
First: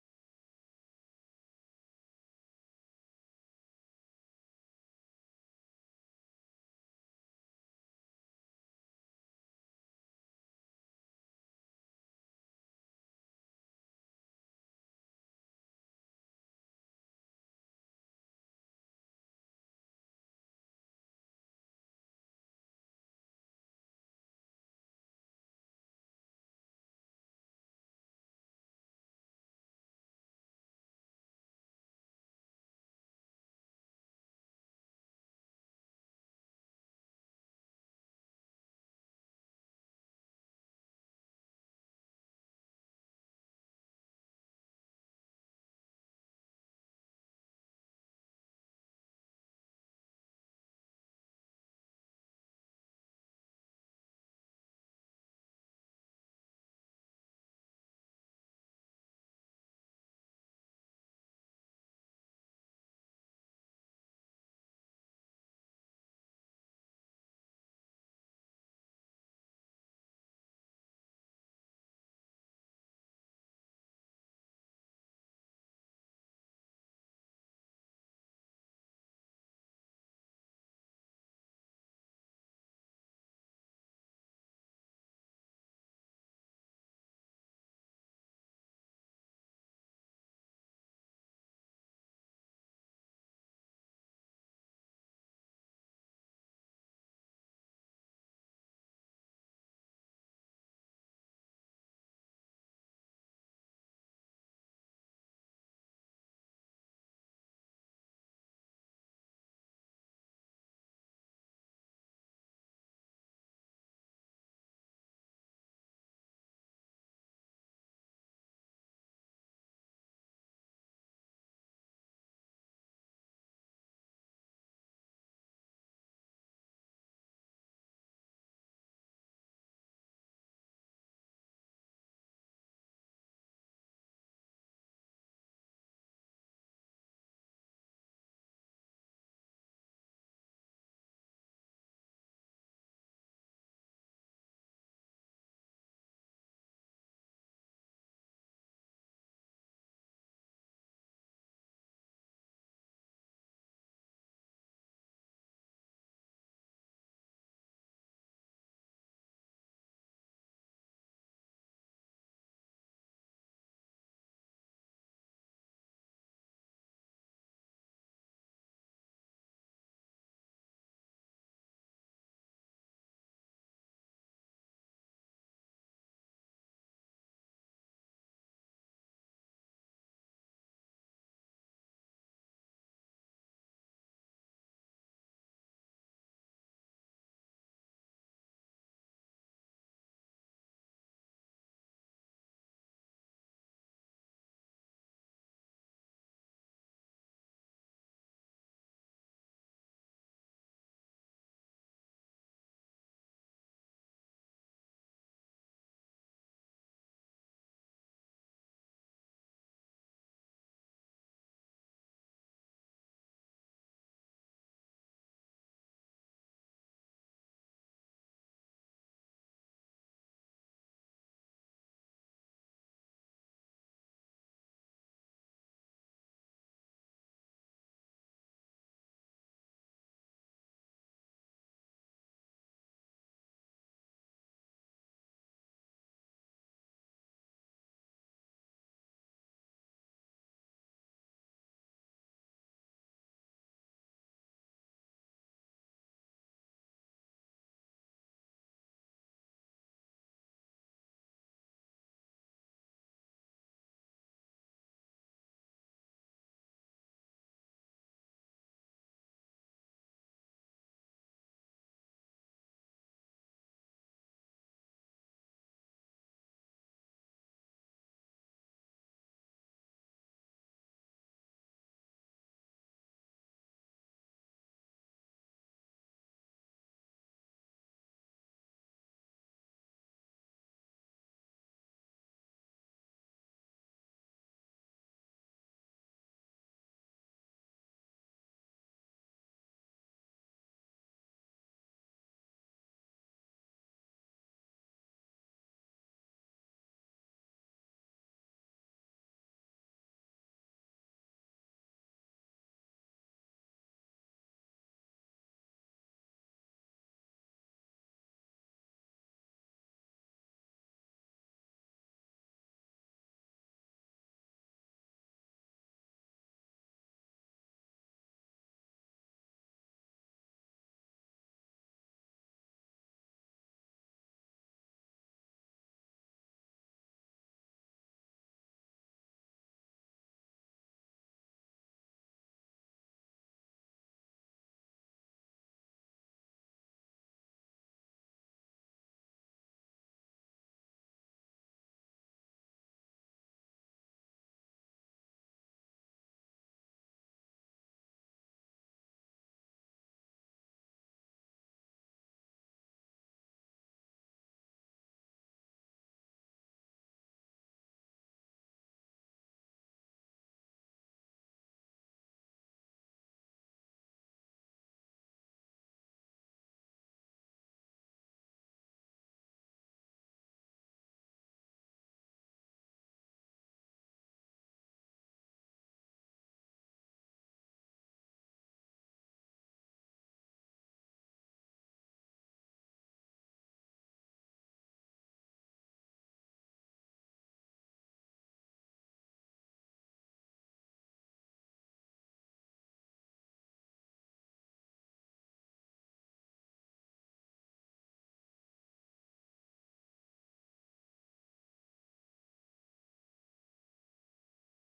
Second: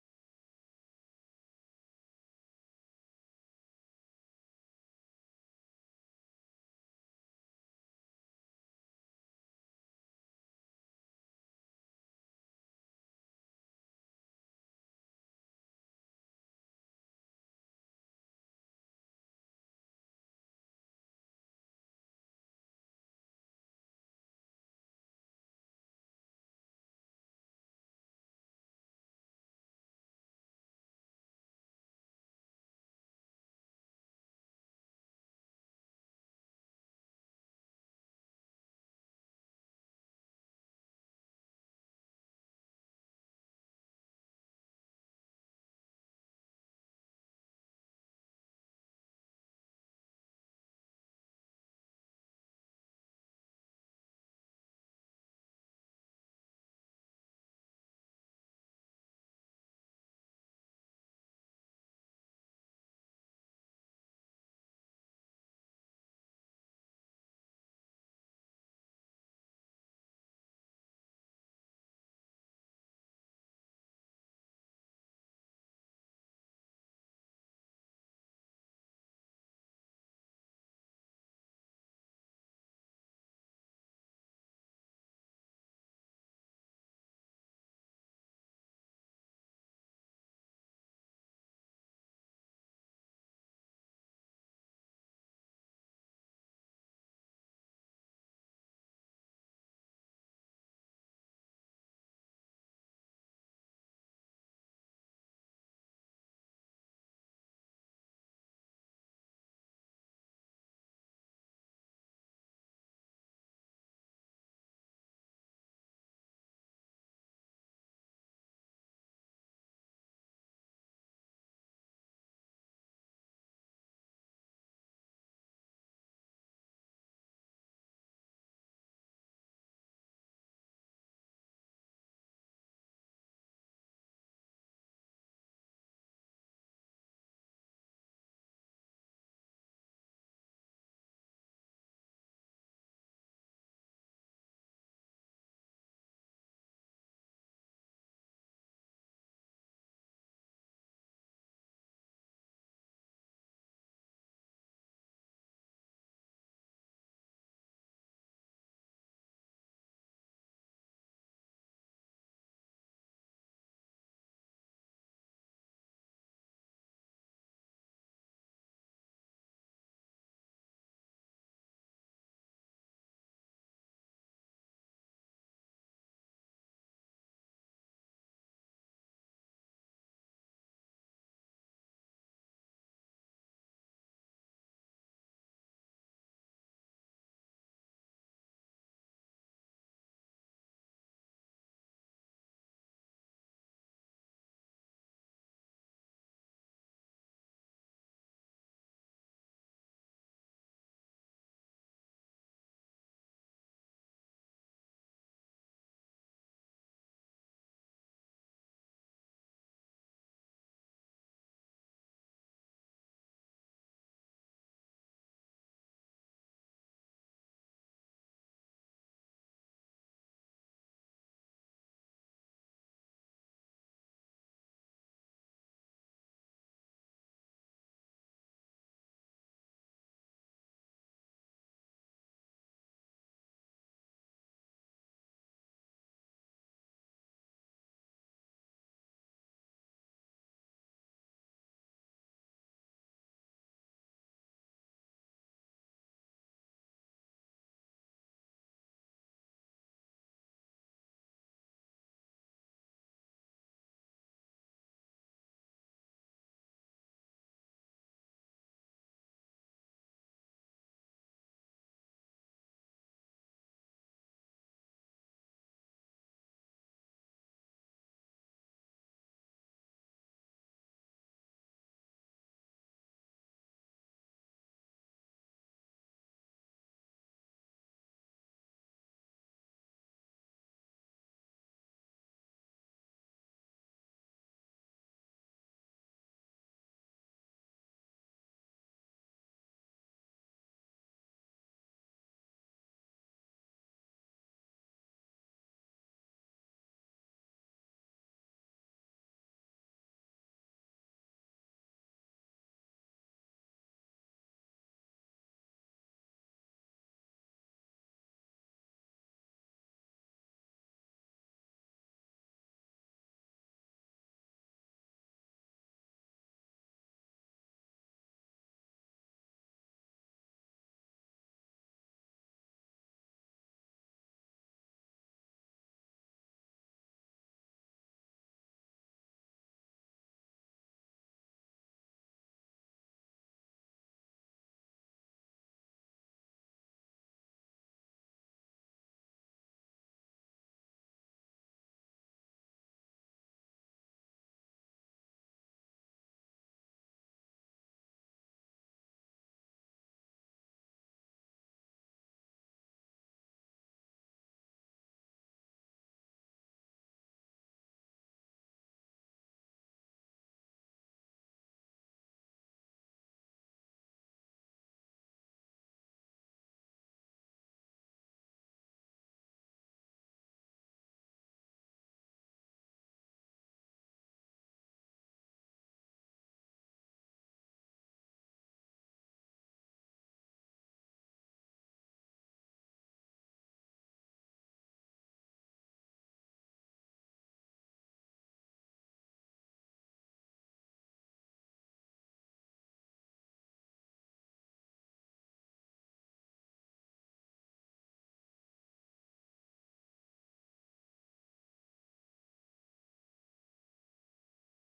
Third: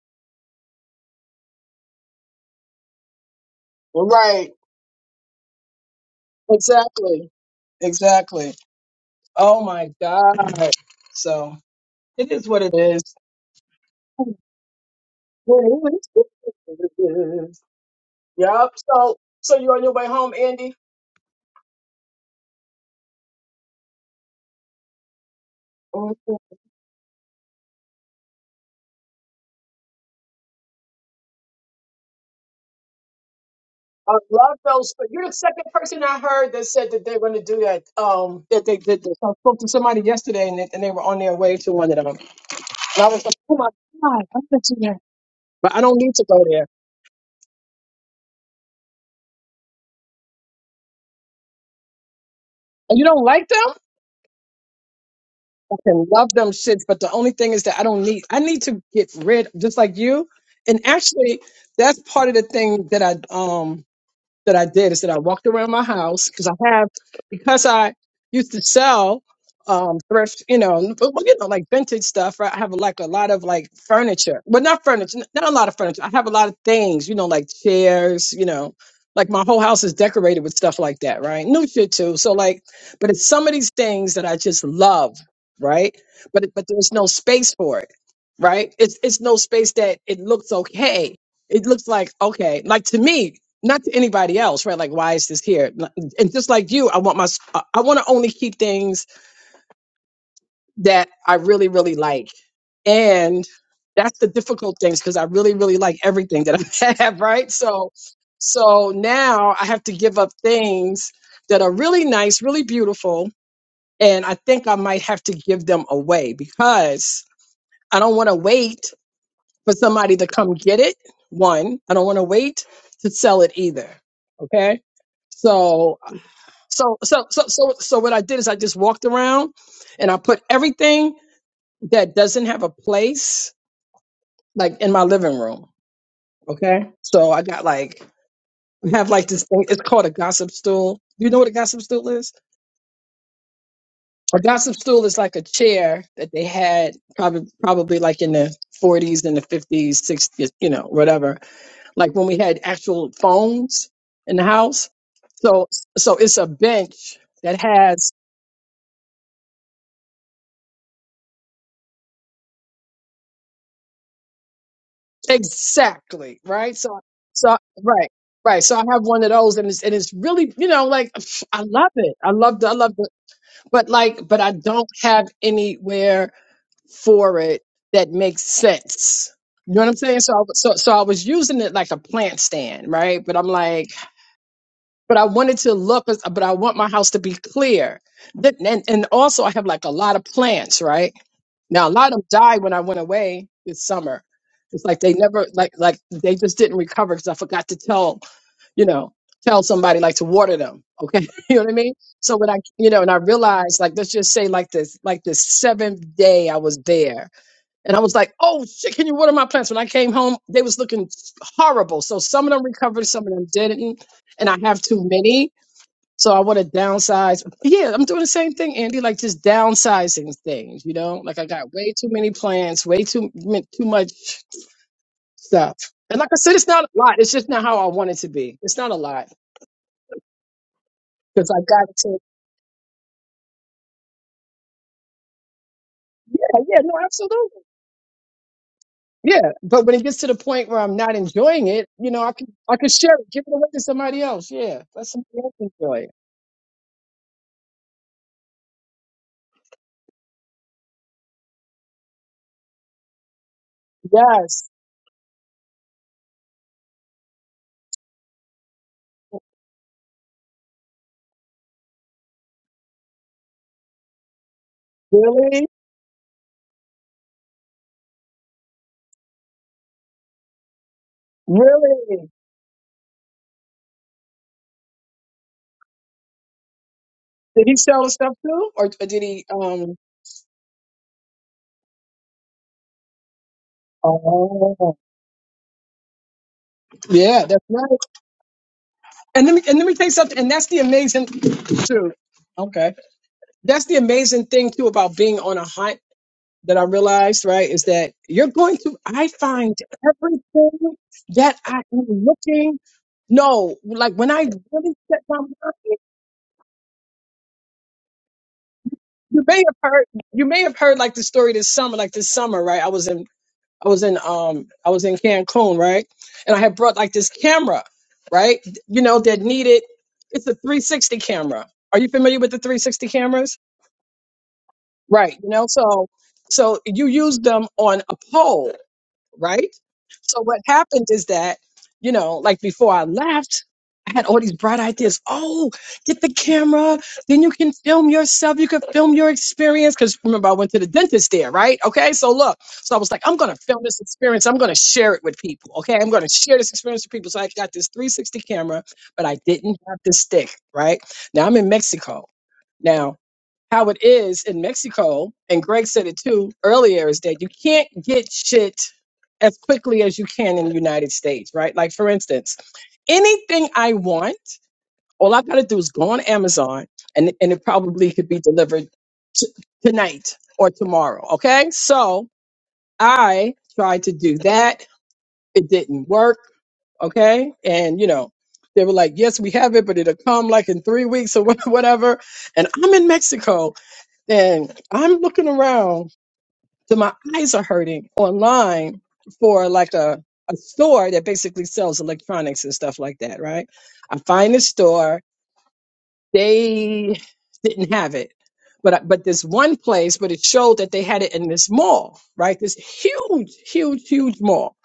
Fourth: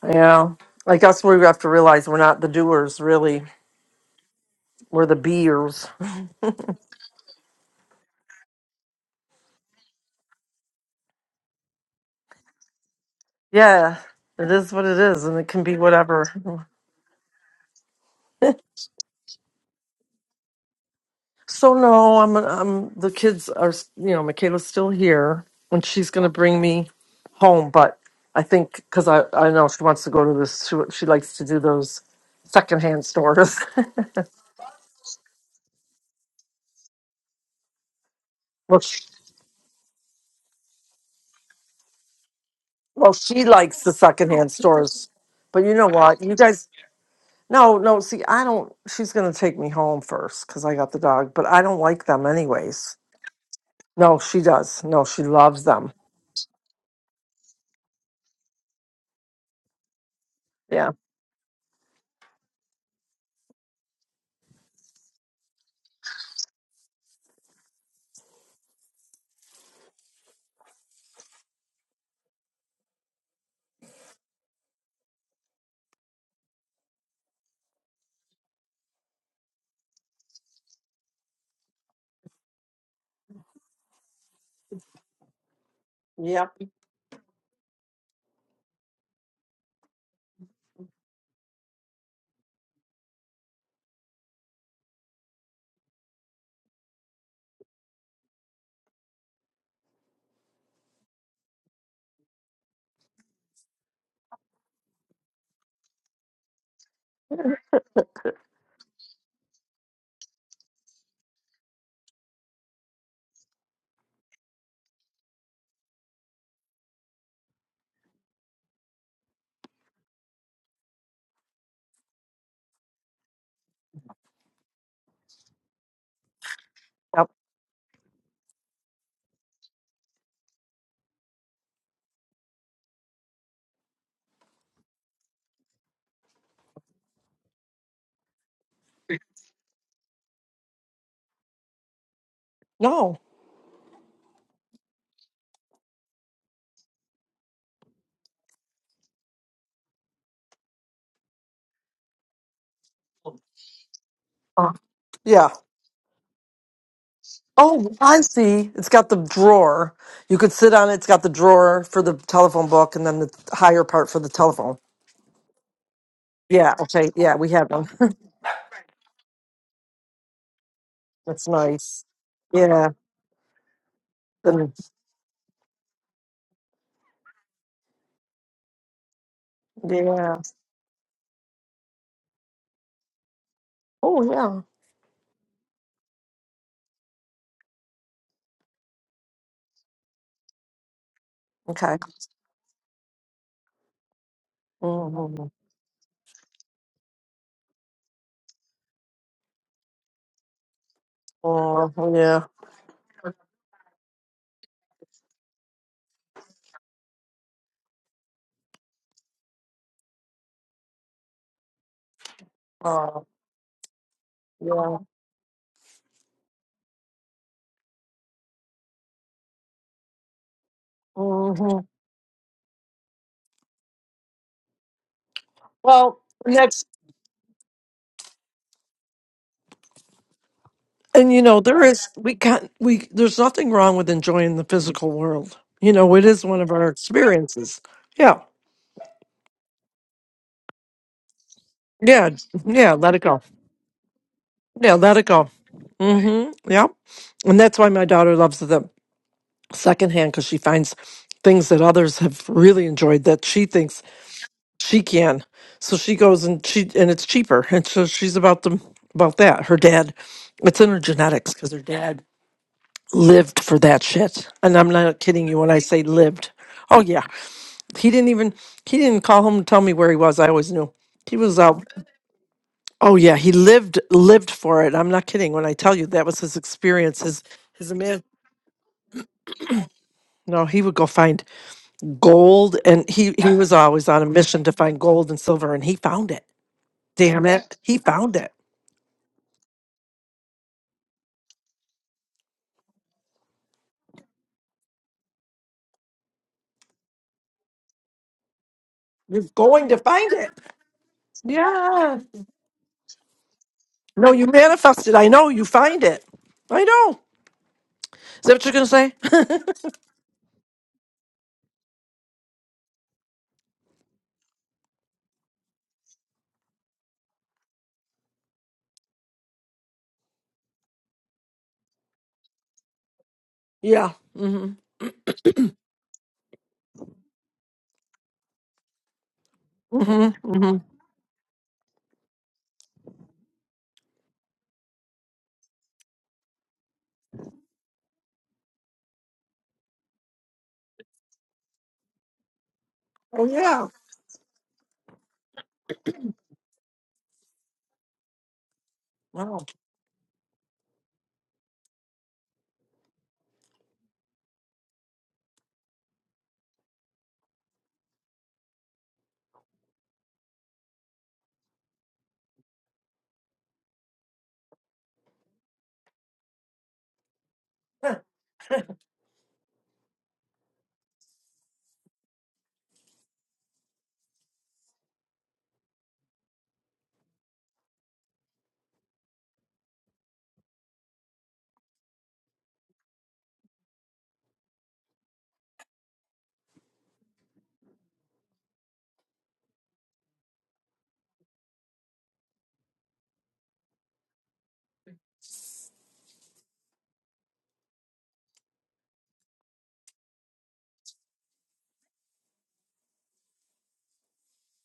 [SPEAKER 2] yeah. I guess we have to realize we're not the doers, really.
[SPEAKER 3] Right,
[SPEAKER 2] We're the beers.
[SPEAKER 3] exactly, exactly. Oh my god. So it is what it is.
[SPEAKER 2] Yeah, it is what it is, and it can be whatever.
[SPEAKER 3] Yup. So, so you on your way home, Andy?
[SPEAKER 2] So no, I'm. I'm. The kids are. You know, Michaela's still here, and she's going to bring me home. But I think because I, I know she wants to go to this. She, she likes to do those secondhand stores.
[SPEAKER 3] I love those. But you're the second person I heard that said that they're going to do that. Um, that they
[SPEAKER 2] Well.
[SPEAKER 3] did this. I spoke to somebody yesterday, and they, and they were on their way to one of them. And I
[SPEAKER 2] Well,
[SPEAKER 3] was like,
[SPEAKER 2] she
[SPEAKER 3] oh my
[SPEAKER 2] likes the
[SPEAKER 3] god, I'm
[SPEAKER 2] secondhand
[SPEAKER 3] such a
[SPEAKER 2] stores, but you
[SPEAKER 3] But I
[SPEAKER 2] know
[SPEAKER 3] don't need
[SPEAKER 2] what?
[SPEAKER 3] to
[SPEAKER 2] You
[SPEAKER 3] go there.
[SPEAKER 2] guys, no, no. See, I don't. She's gonna take me home first because I got the dog, but I don't like them anyways.
[SPEAKER 3] And you don't like them?
[SPEAKER 2] No, she does. No, she loves
[SPEAKER 3] I
[SPEAKER 2] them.
[SPEAKER 3] can love them shits. But the only thing is that I don't need. I need to get rid, just like you. And
[SPEAKER 2] Yeah.
[SPEAKER 3] actually, that's part of the thing that I um that I did is that I walked around my house because I have because I used to sell um thrift, you know, but well, you know, like vintage stuff, right? I have like a lot of like furniture. Well not furniture, n- not a lot of furniture. I have a lot of things, you know, like chairs, you know, like my whole house is decorated with stuff like that, right? New shit too. So like, but it's some of these things that I just love, right? But
[SPEAKER 2] Yep.
[SPEAKER 3] it- but there's no space for it, right? It's it's no space that it looks okay it looks like okay like to me not to anybody else, right? Like, why is this here? And just like you, I want my, I want to only keep things that I really, really like. And that's the difficult things because I really, really like everything that I have, right? So, so now I have to give up things that are really nice, really beautiful. And I think I might have to give them away because I don't want to wait for somebody to come get it. One, I don't want to wait to sell it either. Okay. So So so
[SPEAKER 2] Yep.
[SPEAKER 3] so so so what I did is I just walked around and I put everything that doesn't have a place like in my living room. Okay. So I got like I have like this thing. It's called a gossip stool. You know what a gossip stool is?
[SPEAKER 2] No.
[SPEAKER 3] A gossip stool is like a chair that they had probably probably like in the 40s and the 50s, 60s, you know, whatever. Like when we had actual phones in the
[SPEAKER 2] Uh,
[SPEAKER 3] house.
[SPEAKER 2] yeah.
[SPEAKER 3] So so it's a bench that
[SPEAKER 2] Oh,
[SPEAKER 3] has
[SPEAKER 2] I see. It's got the drawer. You could sit on it. It's got the drawer for the telephone book, and then the higher part for the telephone.
[SPEAKER 3] Exactly.
[SPEAKER 2] Yeah.
[SPEAKER 3] Right. So,
[SPEAKER 2] Okay. Yeah, we
[SPEAKER 3] so,
[SPEAKER 2] have them.
[SPEAKER 3] right. Right. So I have one of those and it's, and it's really, you know, like
[SPEAKER 2] That's
[SPEAKER 3] I love
[SPEAKER 2] nice.
[SPEAKER 3] it. I love the, I
[SPEAKER 2] Yeah.
[SPEAKER 3] love the, but like, but I
[SPEAKER 2] Then-
[SPEAKER 3] don't have anywhere for it that makes sense. You know what I'm saying? So, I,
[SPEAKER 2] Yeah.
[SPEAKER 3] was- so, so I was using it like a plant stand, right? But I'm like,
[SPEAKER 2] Oh, yeah.
[SPEAKER 3] but I wanted to look, but I want my house to be clear. That, and, and also I have like a lot of plants, right? Now a
[SPEAKER 2] Okay.
[SPEAKER 3] lot of them died when I went away this summer. It's like they
[SPEAKER 2] Mm-hmm.
[SPEAKER 3] never like like they just didn't recover because I forgot to tell you know tell somebody like to water them. Okay, you know what I
[SPEAKER 2] Oh,
[SPEAKER 3] mean. So
[SPEAKER 2] yeah.
[SPEAKER 3] when I you know and I realized like let's just say like this like the seventh day I was there and I was like oh shit can you water my plants? When I came home they was looking horrible. So some of them recovered,
[SPEAKER 2] Oh,
[SPEAKER 3] some of them didn't, and I have
[SPEAKER 2] yeah.
[SPEAKER 3] too many. So I want to downsize. Yeah, I'm doing the same thing, Andy. Like just downsizing things, you know. Like I got
[SPEAKER 2] hmm
[SPEAKER 3] way too many plans, way too m- too much stuff.
[SPEAKER 2] Well,
[SPEAKER 3] And like I said, it's not
[SPEAKER 2] next,
[SPEAKER 3] a lot. It's just not how I want it to be. It's not a lot
[SPEAKER 2] and you
[SPEAKER 3] because I
[SPEAKER 2] know, there
[SPEAKER 3] got
[SPEAKER 2] is,
[SPEAKER 3] to.
[SPEAKER 2] we can't, we, there's nothing wrong with enjoying the physical world. You know, it is
[SPEAKER 3] Yeah,
[SPEAKER 2] one of
[SPEAKER 3] yeah,
[SPEAKER 2] our
[SPEAKER 3] no, absolutely.
[SPEAKER 2] experiences. Yeah.
[SPEAKER 3] Yeah, but when it gets to the point where I'm not enjoying it, you know,
[SPEAKER 2] Yeah.
[SPEAKER 3] I can I can
[SPEAKER 2] Yeah. Let
[SPEAKER 3] share
[SPEAKER 2] it
[SPEAKER 3] it,
[SPEAKER 2] go.
[SPEAKER 3] give it away to somebody else. Yeah,
[SPEAKER 2] Yeah.
[SPEAKER 3] let
[SPEAKER 2] Let it
[SPEAKER 3] somebody
[SPEAKER 2] go.
[SPEAKER 3] else enjoy it.
[SPEAKER 2] Mm hmm. Yeah. And that's why my daughter loves the secondhand because she finds things that others have really enjoyed that she thinks
[SPEAKER 3] Yes,
[SPEAKER 2] She can. So she goes and she and it's cheaper. And so she's about them about that. Her dad, it's in her genetics because her dad lived for that shit. And I'm not kidding you
[SPEAKER 3] really,
[SPEAKER 2] when I say lived. Oh yeah, he didn't even he didn't call home and tell me where he was. I always knew he was out.
[SPEAKER 3] really.
[SPEAKER 2] Oh yeah, he lived lived for it. I'm not kidding when I tell you that was his experience. His
[SPEAKER 3] Did he
[SPEAKER 2] his
[SPEAKER 3] sell the
[SPEAKER 2] man.
[SPEAKER 3] stuff too, or, or did he? um
[SPEAKER 2] No, he would go find gold, and he he was always on a mission to
[SPEAKER 3] Oh,
[SPEAKER 2] find gold and silver, and he found it.
[SPEAKER 3] yeah,
[SPEAKER 2] Damn
[SPEAKER 3] that's
[SPEAKER 2] it,
[SPEAKER 3] right.
[SPEAKER 2] he found it
[SPEAKER 3] And let me and let me tell you something. And that's the amazing too. Okay, that's the amazing thing too about being on a hunt that I realized right is that you're going to. I
[SPEAKER 2] You're
[SPEAKER 3] find
[SPEAKER 2] going to find it.
[SPEAKER 3] everything that I am
[SPEAKER 2] Yeah.
[SPEAKER 3] looking. No, like when
[SPEAKER 2] No,
[SPEAKER 3] I
[SPEAKER 2] you
[SPEAKER 3] really
[SPEAKER 2] manifest it.
[SPEAKER 3] set
[SPEAKER 2] I
[SPEAKER 3] my
[SPEAKER 2] know. You
[SPEAKER 3] mind,
[SPEAKER 2] find it. I know. Is that what you're gonna say?
[SPEAKER 3] you may have heard. You may have heard like the story this summer. Like this summer, right? I was in I was in um I was in Cancun, right? And I had brought like this camera, right? You know, that needed it's a 360 camera. Are you familiar with the 360 cameras?
[SPEAKER 2] Yeah. Mm-hmm.
[SPEAKER 3] Right, you know, so so you use them on a pole right? So
[SPEAKER 2] Mm-hmm.
[SPEAKER 3] what
[SPEAKER 2] Mm-hmm.
[SPEAKER 3] happened is that, you know, like before I left, I had all these bright ideas. Oh, get the camera, then you can film yourself. You can film your experience because remember I went to the dentist there, right? Okay, so look, so I was like, I'm
[SPEAKER 2] Oh,
[SPEAKER 3] gonna film
[SPEAKER 2] yeah.
[SPEAKER 3] this experience. I'm gonna share it with people. Okay, I'm gonna share this experience with people. So I got this 360 camera, but I
[SPEAKER 2] Wow.
[SPEAKER 3] didn't have the stick, right? Now I'm in Mexico. Now, how it is in Mexico, and Greg said it too earlier, is that you can't get shit as quickly as you can in the United States, right? Like, for instance, anything I want, all I've got to do is go on Amazon and, and it probably could be delivered t- tonight or tomorrow, okay? So I tried to do that. It didn't work, okay? And, you know, they were like, yes, we have it, but it'll come like in three weeks or whatever. And I'm in Mexico and I'm looking around, so my eyes are hurting online for like a, a store that basically sells electronics and stuff like that, right? I find a store, they didn't have it. But, I- but this one place, but it showed that they had it in this mall, right? This huge, huge, huge mall.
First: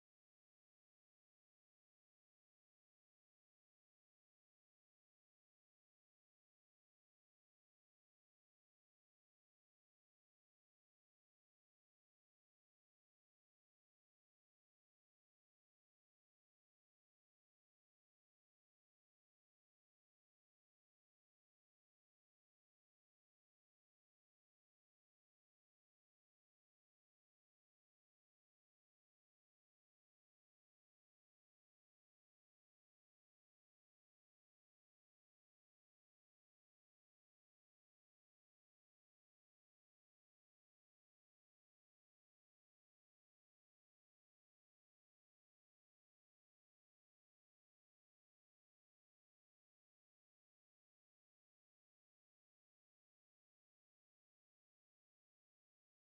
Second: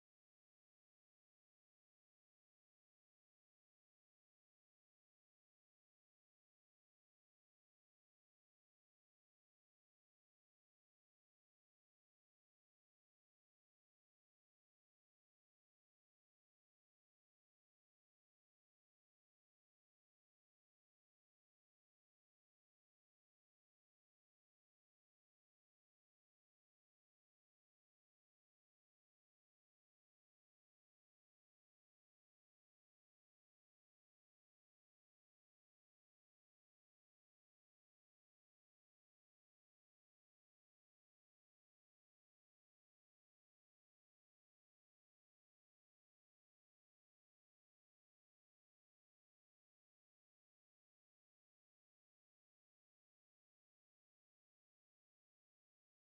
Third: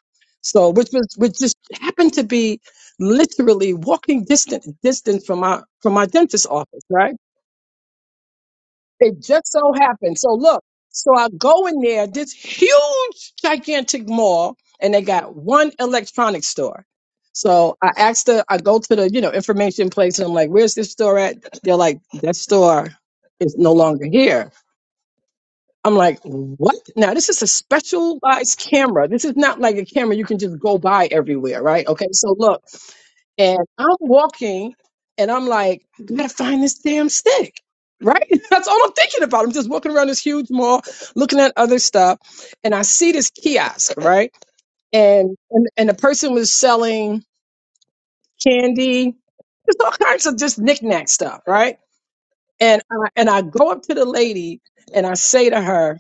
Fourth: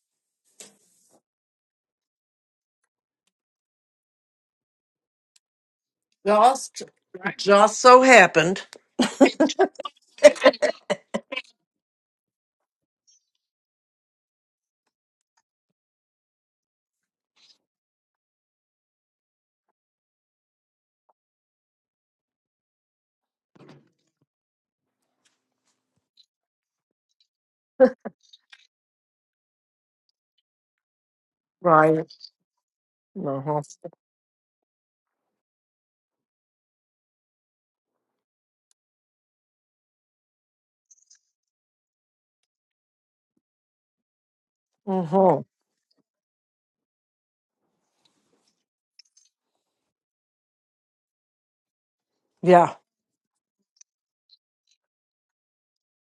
[SPEAKER 3] So, which was, which just happened to be literally walking distant, distance from my, from my dentist's
[SPEAKER 2] Just
[SPEAKER 3] office, right?
[SPEAKER 2] just so happened.
[SPEAKER 3] It just so happened. So look, so I go in there, this huge, gigantic mall, and they got one electronics store. So I asked her, I go to the, you know, information place and I'm like, where's this store at? They're like, that store is no longer here. I'm like, what? Now this is a specialized camera. This is not like a camera you can just go buy everywhere, right?
[SPEAKER 2] Right.
[SPEAKER 3] Okay. So look. And
[SPEAKER 2] Uh-huh.
[SPEAKER 3] I'm walking and I'm like, I gotta find this damn stick. Right? That's all I'm thinking about. I'm just walking around this huge mall looking at other stuff. And I see this kiosk, right? And
[SPEAKER 2] Uh-huh.
[SPEAKER 3] and, and the person was selling candy, just all kinds of just knickknack stuff, right?
[SPEAKER 2] Yeah.
[SPEAKER 3] And I, and I go up to the lady and I say to her,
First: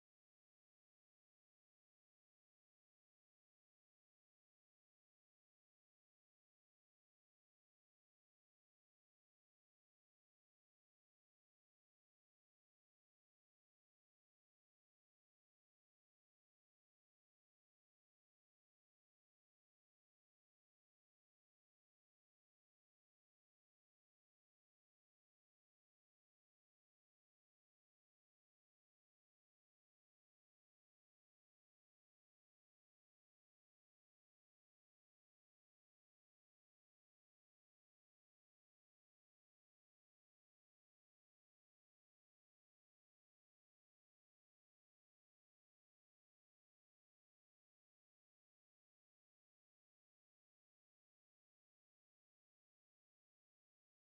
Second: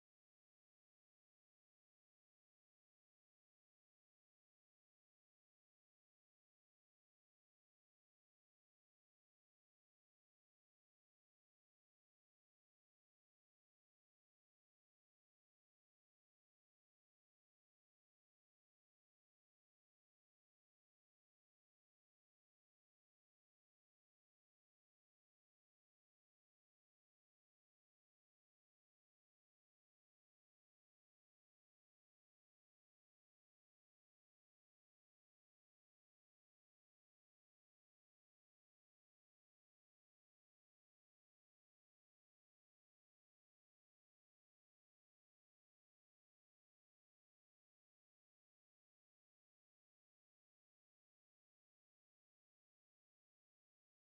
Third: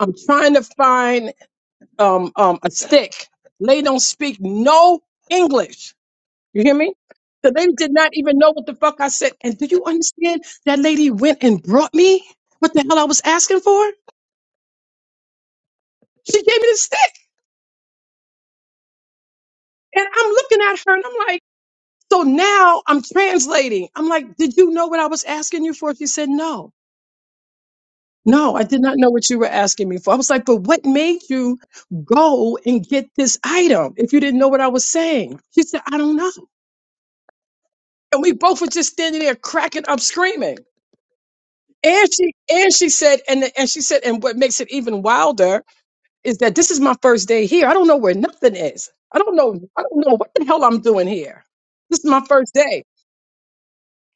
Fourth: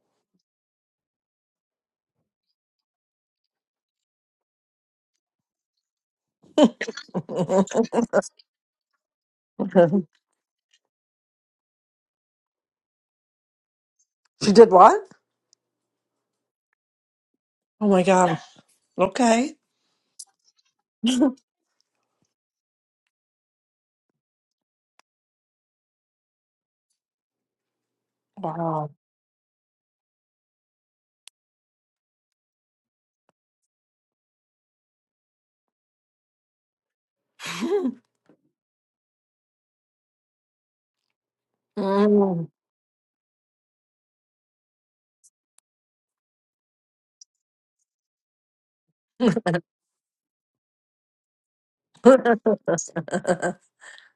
[SPEAKER 3] I'm trying to find um, um, a stick. Lady don't speak no English You hear me? The lady did not even know what the fuck I said. And do you understand? That lady went and brought me what the hell I was asking for.
[SPEAKER 2] She did what?
[SPEAKER 3] She gave me the stick.
[SPEAKER 2] Oh my god. Okay.
[SPEAKER 3] And I'm looking at her and I'm like, so now I'm translating. I'm like, did you know what I was asking you for? She said, no. No, I did
[SPEAKER 2] Wow.
[SPEAKER 3] not know what you were asking me for. I was like, but what made you go and get this item if you didn't know what I was saying? She said, I don't know. And we both were just standing there cracking up screaming. And she
[SPEAKER 2] Mm.
[SPEAKER 3] and she said, and and she said, and what makes it even wilder is that this is my first day here. I don't know where nothing is. I don't know. I don't know what the hell I'm doing here. This is my first day,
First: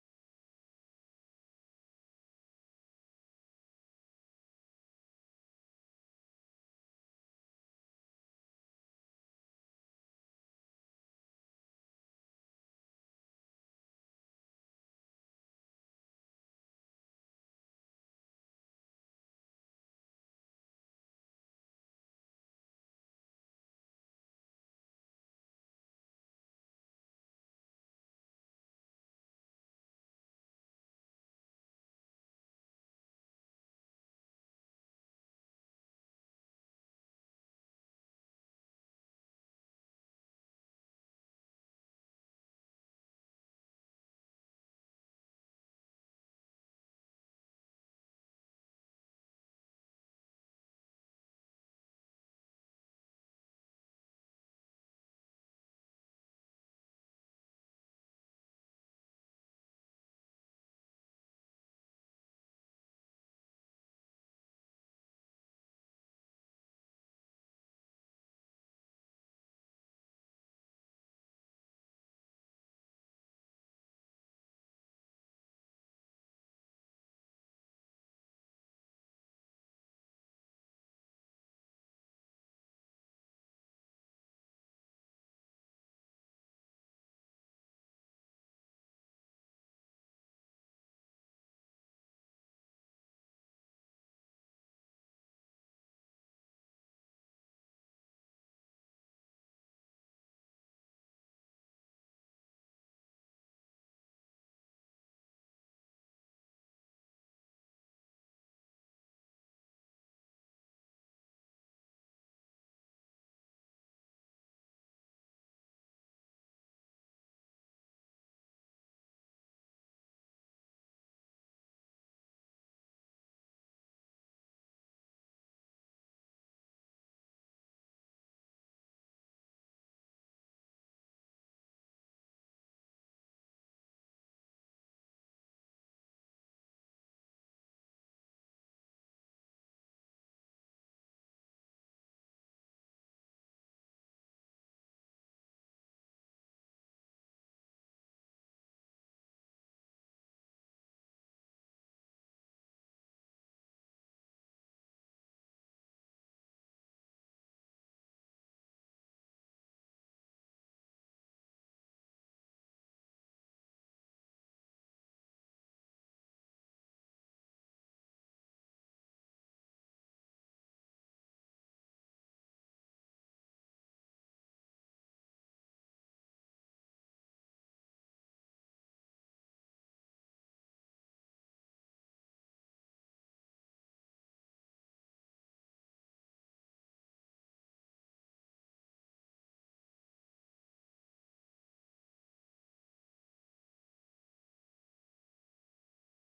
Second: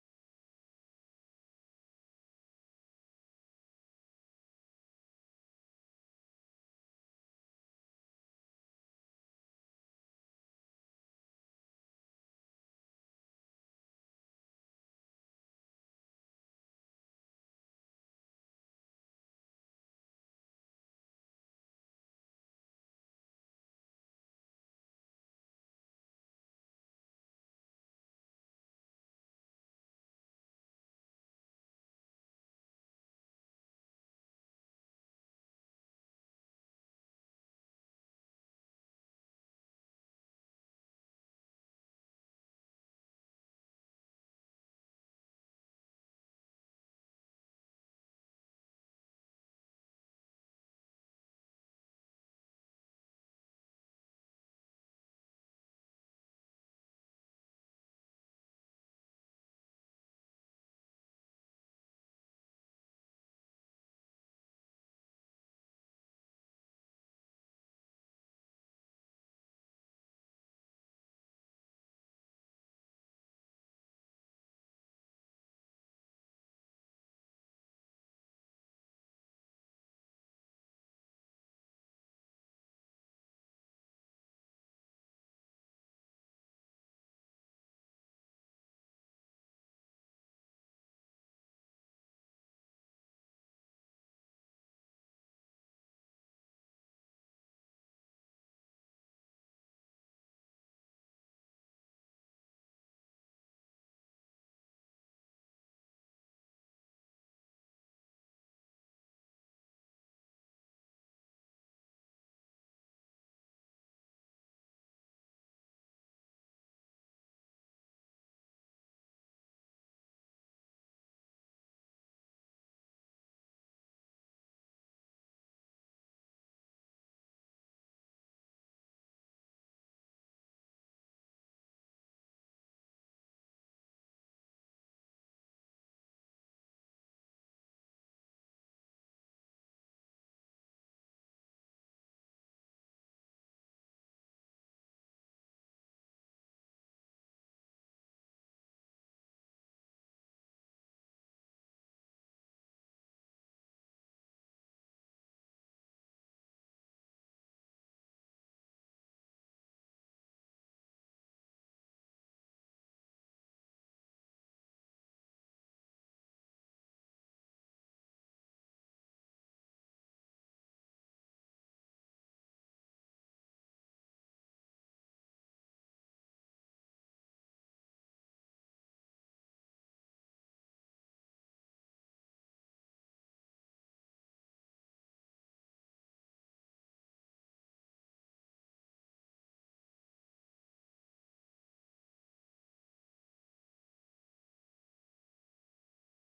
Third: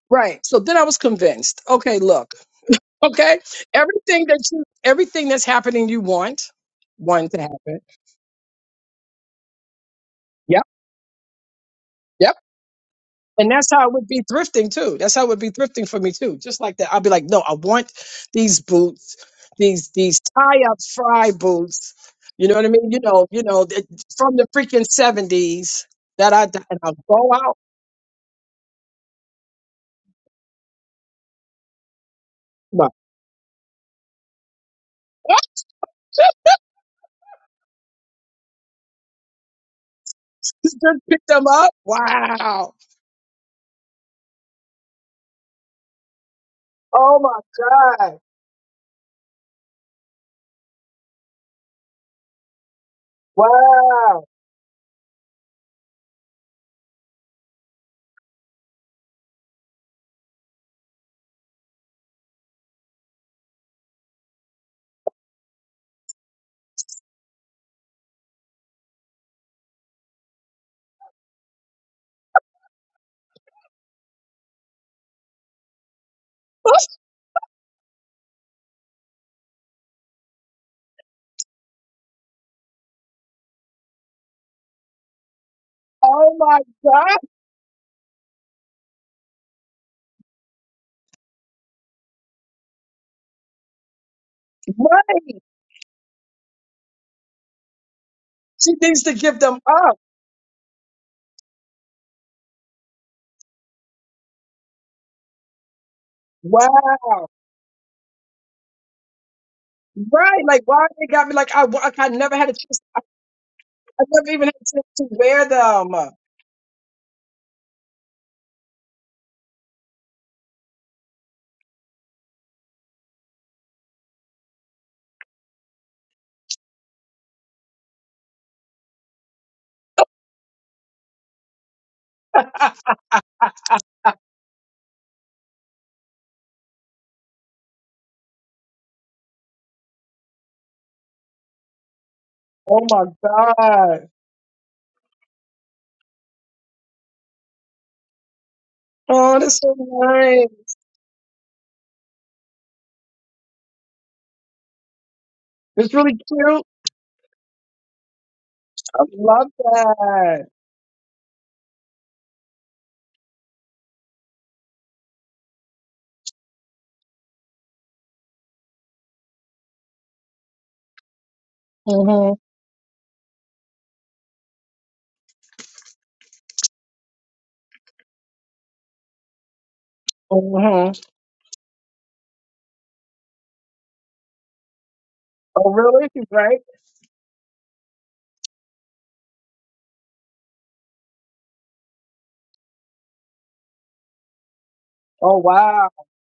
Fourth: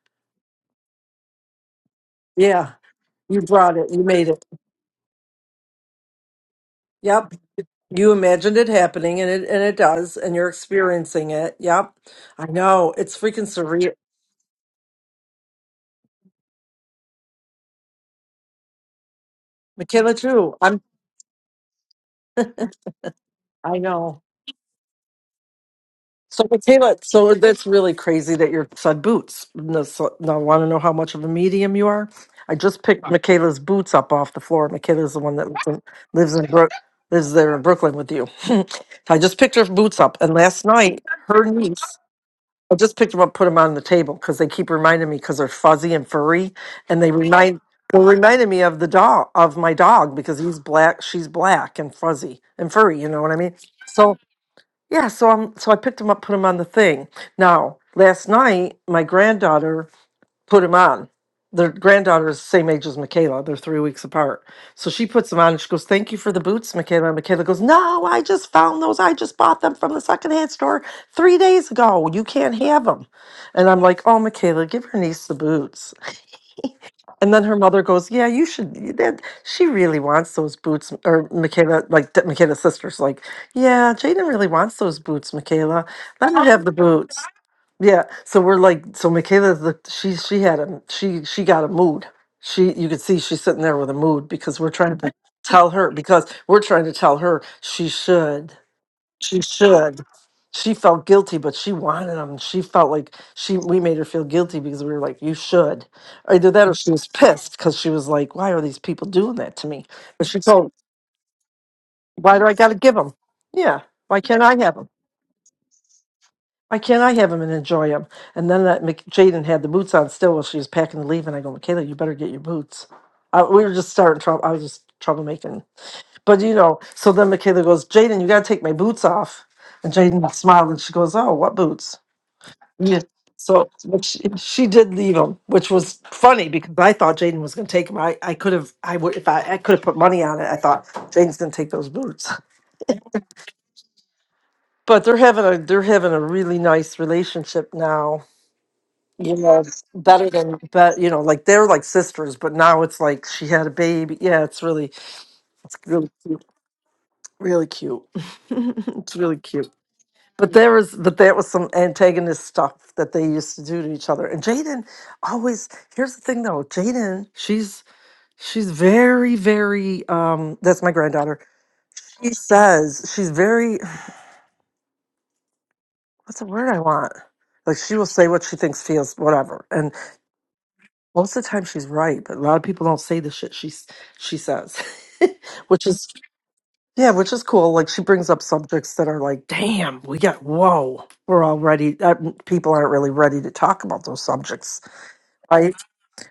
[SPEAKER 3] right? So then I was convinced. Okay, look,
[SPEAKER 2] Yeah.
[SPEAKER 3] okay,
[SPEAKER 2] You brought it. You
[SPEAKER 3] everything
[SPEAKER 2] made
[SPEAKER 3] that
[SPEAKER 2] it.
[SPEAKER 3] you, everything that's happening, you want, one
[SPEAKER 2] Yep.
[SPEAKER 3] to happen.
[SPEAKER 2] You imagined it happening and it and it does, and you're
[SPEAKER 3] Yep,
[SPEAKER 2] experiencing it. Yep.
[SPEAKER 3] yep.
[SPEAKER 2] I know. It's freaking
[SPEAKER 3] And that's how
[SPEAKER 2] surreal.
[SPEAKER 3] it would be thrifting too. That's how it would be thrifting for me too. Just like that. I'd be like, no, I want these boots, these
[SPEAKER 2] Michaela
[SPEAKER 3] these
[SPEAKER 2] too.
[SPEAKER 3] tie-up
[SPEAKER 2] I'm
[SPEAKER 3] fry boots. You know what I mean? You know, you know,
[SPEAKER 2] I
[SPEAKER 3] th-
[SPEAKER 2] know.
[SPEAKER 3] from the freaking seventies that I
[SPEAKER 2] So
[SPEAKER 3] and
[SPEAKER 2] Michaela,
[SPEAKER 3] I'll go
[SPEAKER 2] so
[SPEAKER 3] out.
[SPEAKER 2] that's really crazy that your son boots. No, so, now I want to know how much of a medium you are. I just
[SPEAKER 3] My,
[SPEAKER 2] picked Michaela's boots up off the floor. Michaela's the one that lives in, lives in Brook lives there in Brooklyn with you. I just picked her boots up and last
[SPEAKER 3] just
[SPEAKER 2] night
[SPEAKER 3] pick
[SPEAKER 2] her
[SPEAKER 3] them up.
[SPEAKER 2] niece
[SPEAKER 3] Wow.
[SPEAKER 2] I just picked them up, put them on the table because they keep reminding me because they're fuzzy and furry, and they
[SPEAKER 3] Oh
[SPEAKER 2] remind they
[SPEAKER 3] my God.
[SPEAKER 2] reminded me of the dog of my dog because he's black, she's black and fuzzy and furry. You know what I mean? So
[SPEAKER 3] Wow.
[SPEAKER 2] yeah, so I'm so I picked them up, put them on the thing. Now last night, my granddaughter put him on. Their granddaughter is the same age as Michaela. They're three weeks apart. So she puts them on and she goes, Thank you for the boots, Michaela. And Michaela goes, No, I just found those. I just bought them from the secondhand store three days ago. You can't have them. And I'm like, Oh, Michaela, give your niece the boots. And then her mother goes, Yeah, you should. you- That, she really wants those boots. Or Michaela, like Michaela's sister's like, Yeah, Jaden really wants those boots, Michaela. Let
[SPEAKER 3] Oh
[SPEAKER 2] her
[SPEAKER 3] my
[SPEAKER 2] have the boots.
[SPEAKER 3] God.
[SPEAKER 2] Yeah, so we're like, so Michaela, the, she she had a she she got a mood. She you could see she's sitting there with a mood because we're trying to
[SPEAKER 3] Right.
[SPEAKER 2] tell her because we're trying to tell her she should
[SPEAKER 3] She needs to give
[SPEAKER 2] she
[SPEAKER 3] them up.
[SPEAKER 2] should. She felt guilty, but she wanted them. She felt like she we made her feel guilty because we were like, you should. Either that or she was
[SPEAKER 3] Wow.
[SPEAKER 2] pissed because she was like, why are these people doing that to me? But she
[SPEAKER 3] Right. Like
[SPEAKER 2] told,
[SPEAKER 3] why they got me like I, wa- I never
[SPEAKER 2] why do
[SPEAKER 3] had a
[SPEAKER 2] I got to
[SPEAKER 3] chance
[SPEAKER 2] give them? Yeah,
[SPEAKER 3] I
[SPEAKER 2] why
[SPEAKER 3] never
[SPEAKER 2] can't
[SPEAKER 3] even
[SPEAKER 2] I
[SPEAKER 3] had
[SPEAKER 2] have them?
[SPEAKER 3] a chance to wear them.
[SPEAKER 2] Why can't I have them and enjoy them? And then that Mc- Jaden had the boots on still while she was packing to leave, and I go, Michaela, you better get your boots. I, we were just starting trouble. I was just troublemaking, but you know. So then Michaela goes, Jaden, you got to take my boots off. And Jaden smiled and she goes, Oh, what boots? Yeah. So but she, she did leave them, which was funny because I thought Jaden was going to take them. I, I could have I would if I, I could have put money on it. I thought Jaden's going to take those boots.
[SPEAKER 3] Oh my God.
[SPEAKER 2] But they're having a they're having a really nice relationship now you
[SPEAKER 3] Oh, that's
[SPEAKER 2] know
[SPEAKER 3] so
[SPEAKER 2] better
[SPEAKER 3] nice.
[SPEAKER 2] than but you know like they're like sisters but now it's like she had a baby yeah it's really
[SPEAKER 3] It's
[SPEAKER 2] really
[SPEAKER 3] really
[SPEAKER 2] cute
[SPEAKER 3] cute.
[SPEAKER 2] really cute
[SPEAKER 3] I
[SPEAKER 2] it's really
[SPEAKER 3] love
[SPEAKER 2] cute
[SPEAKER 3] that.
[SPEAKER 2] but there was but there was some antagonist stuff that they used to do to each other and jaden always here's the thing though jaden she's she's very very um that's my granddaughter
[SPEAKER 3] hmm
[SPEAKER 2] she says she's very what's the word i want like she will say what she thinks feels whatever and.
[SPEAKER 3] hmm
[SPEAKER 2] Most of the time she's right, but a lot of people don't say the shit she s- she says,
[SPEAKER 3] Oh,
[SPEAKER 2] which is
[SPEAKER 3] really? She's right.
[SPEAKER 2] yeah, which is cool. Like she brings up subjects that are like, damn, we got whoa, we're already uh, people aren't really ready to talk about those subjects,
[SPEAKER 3] Oh,
[SPEAKER 2] right?
[SPEAKER 3] wow.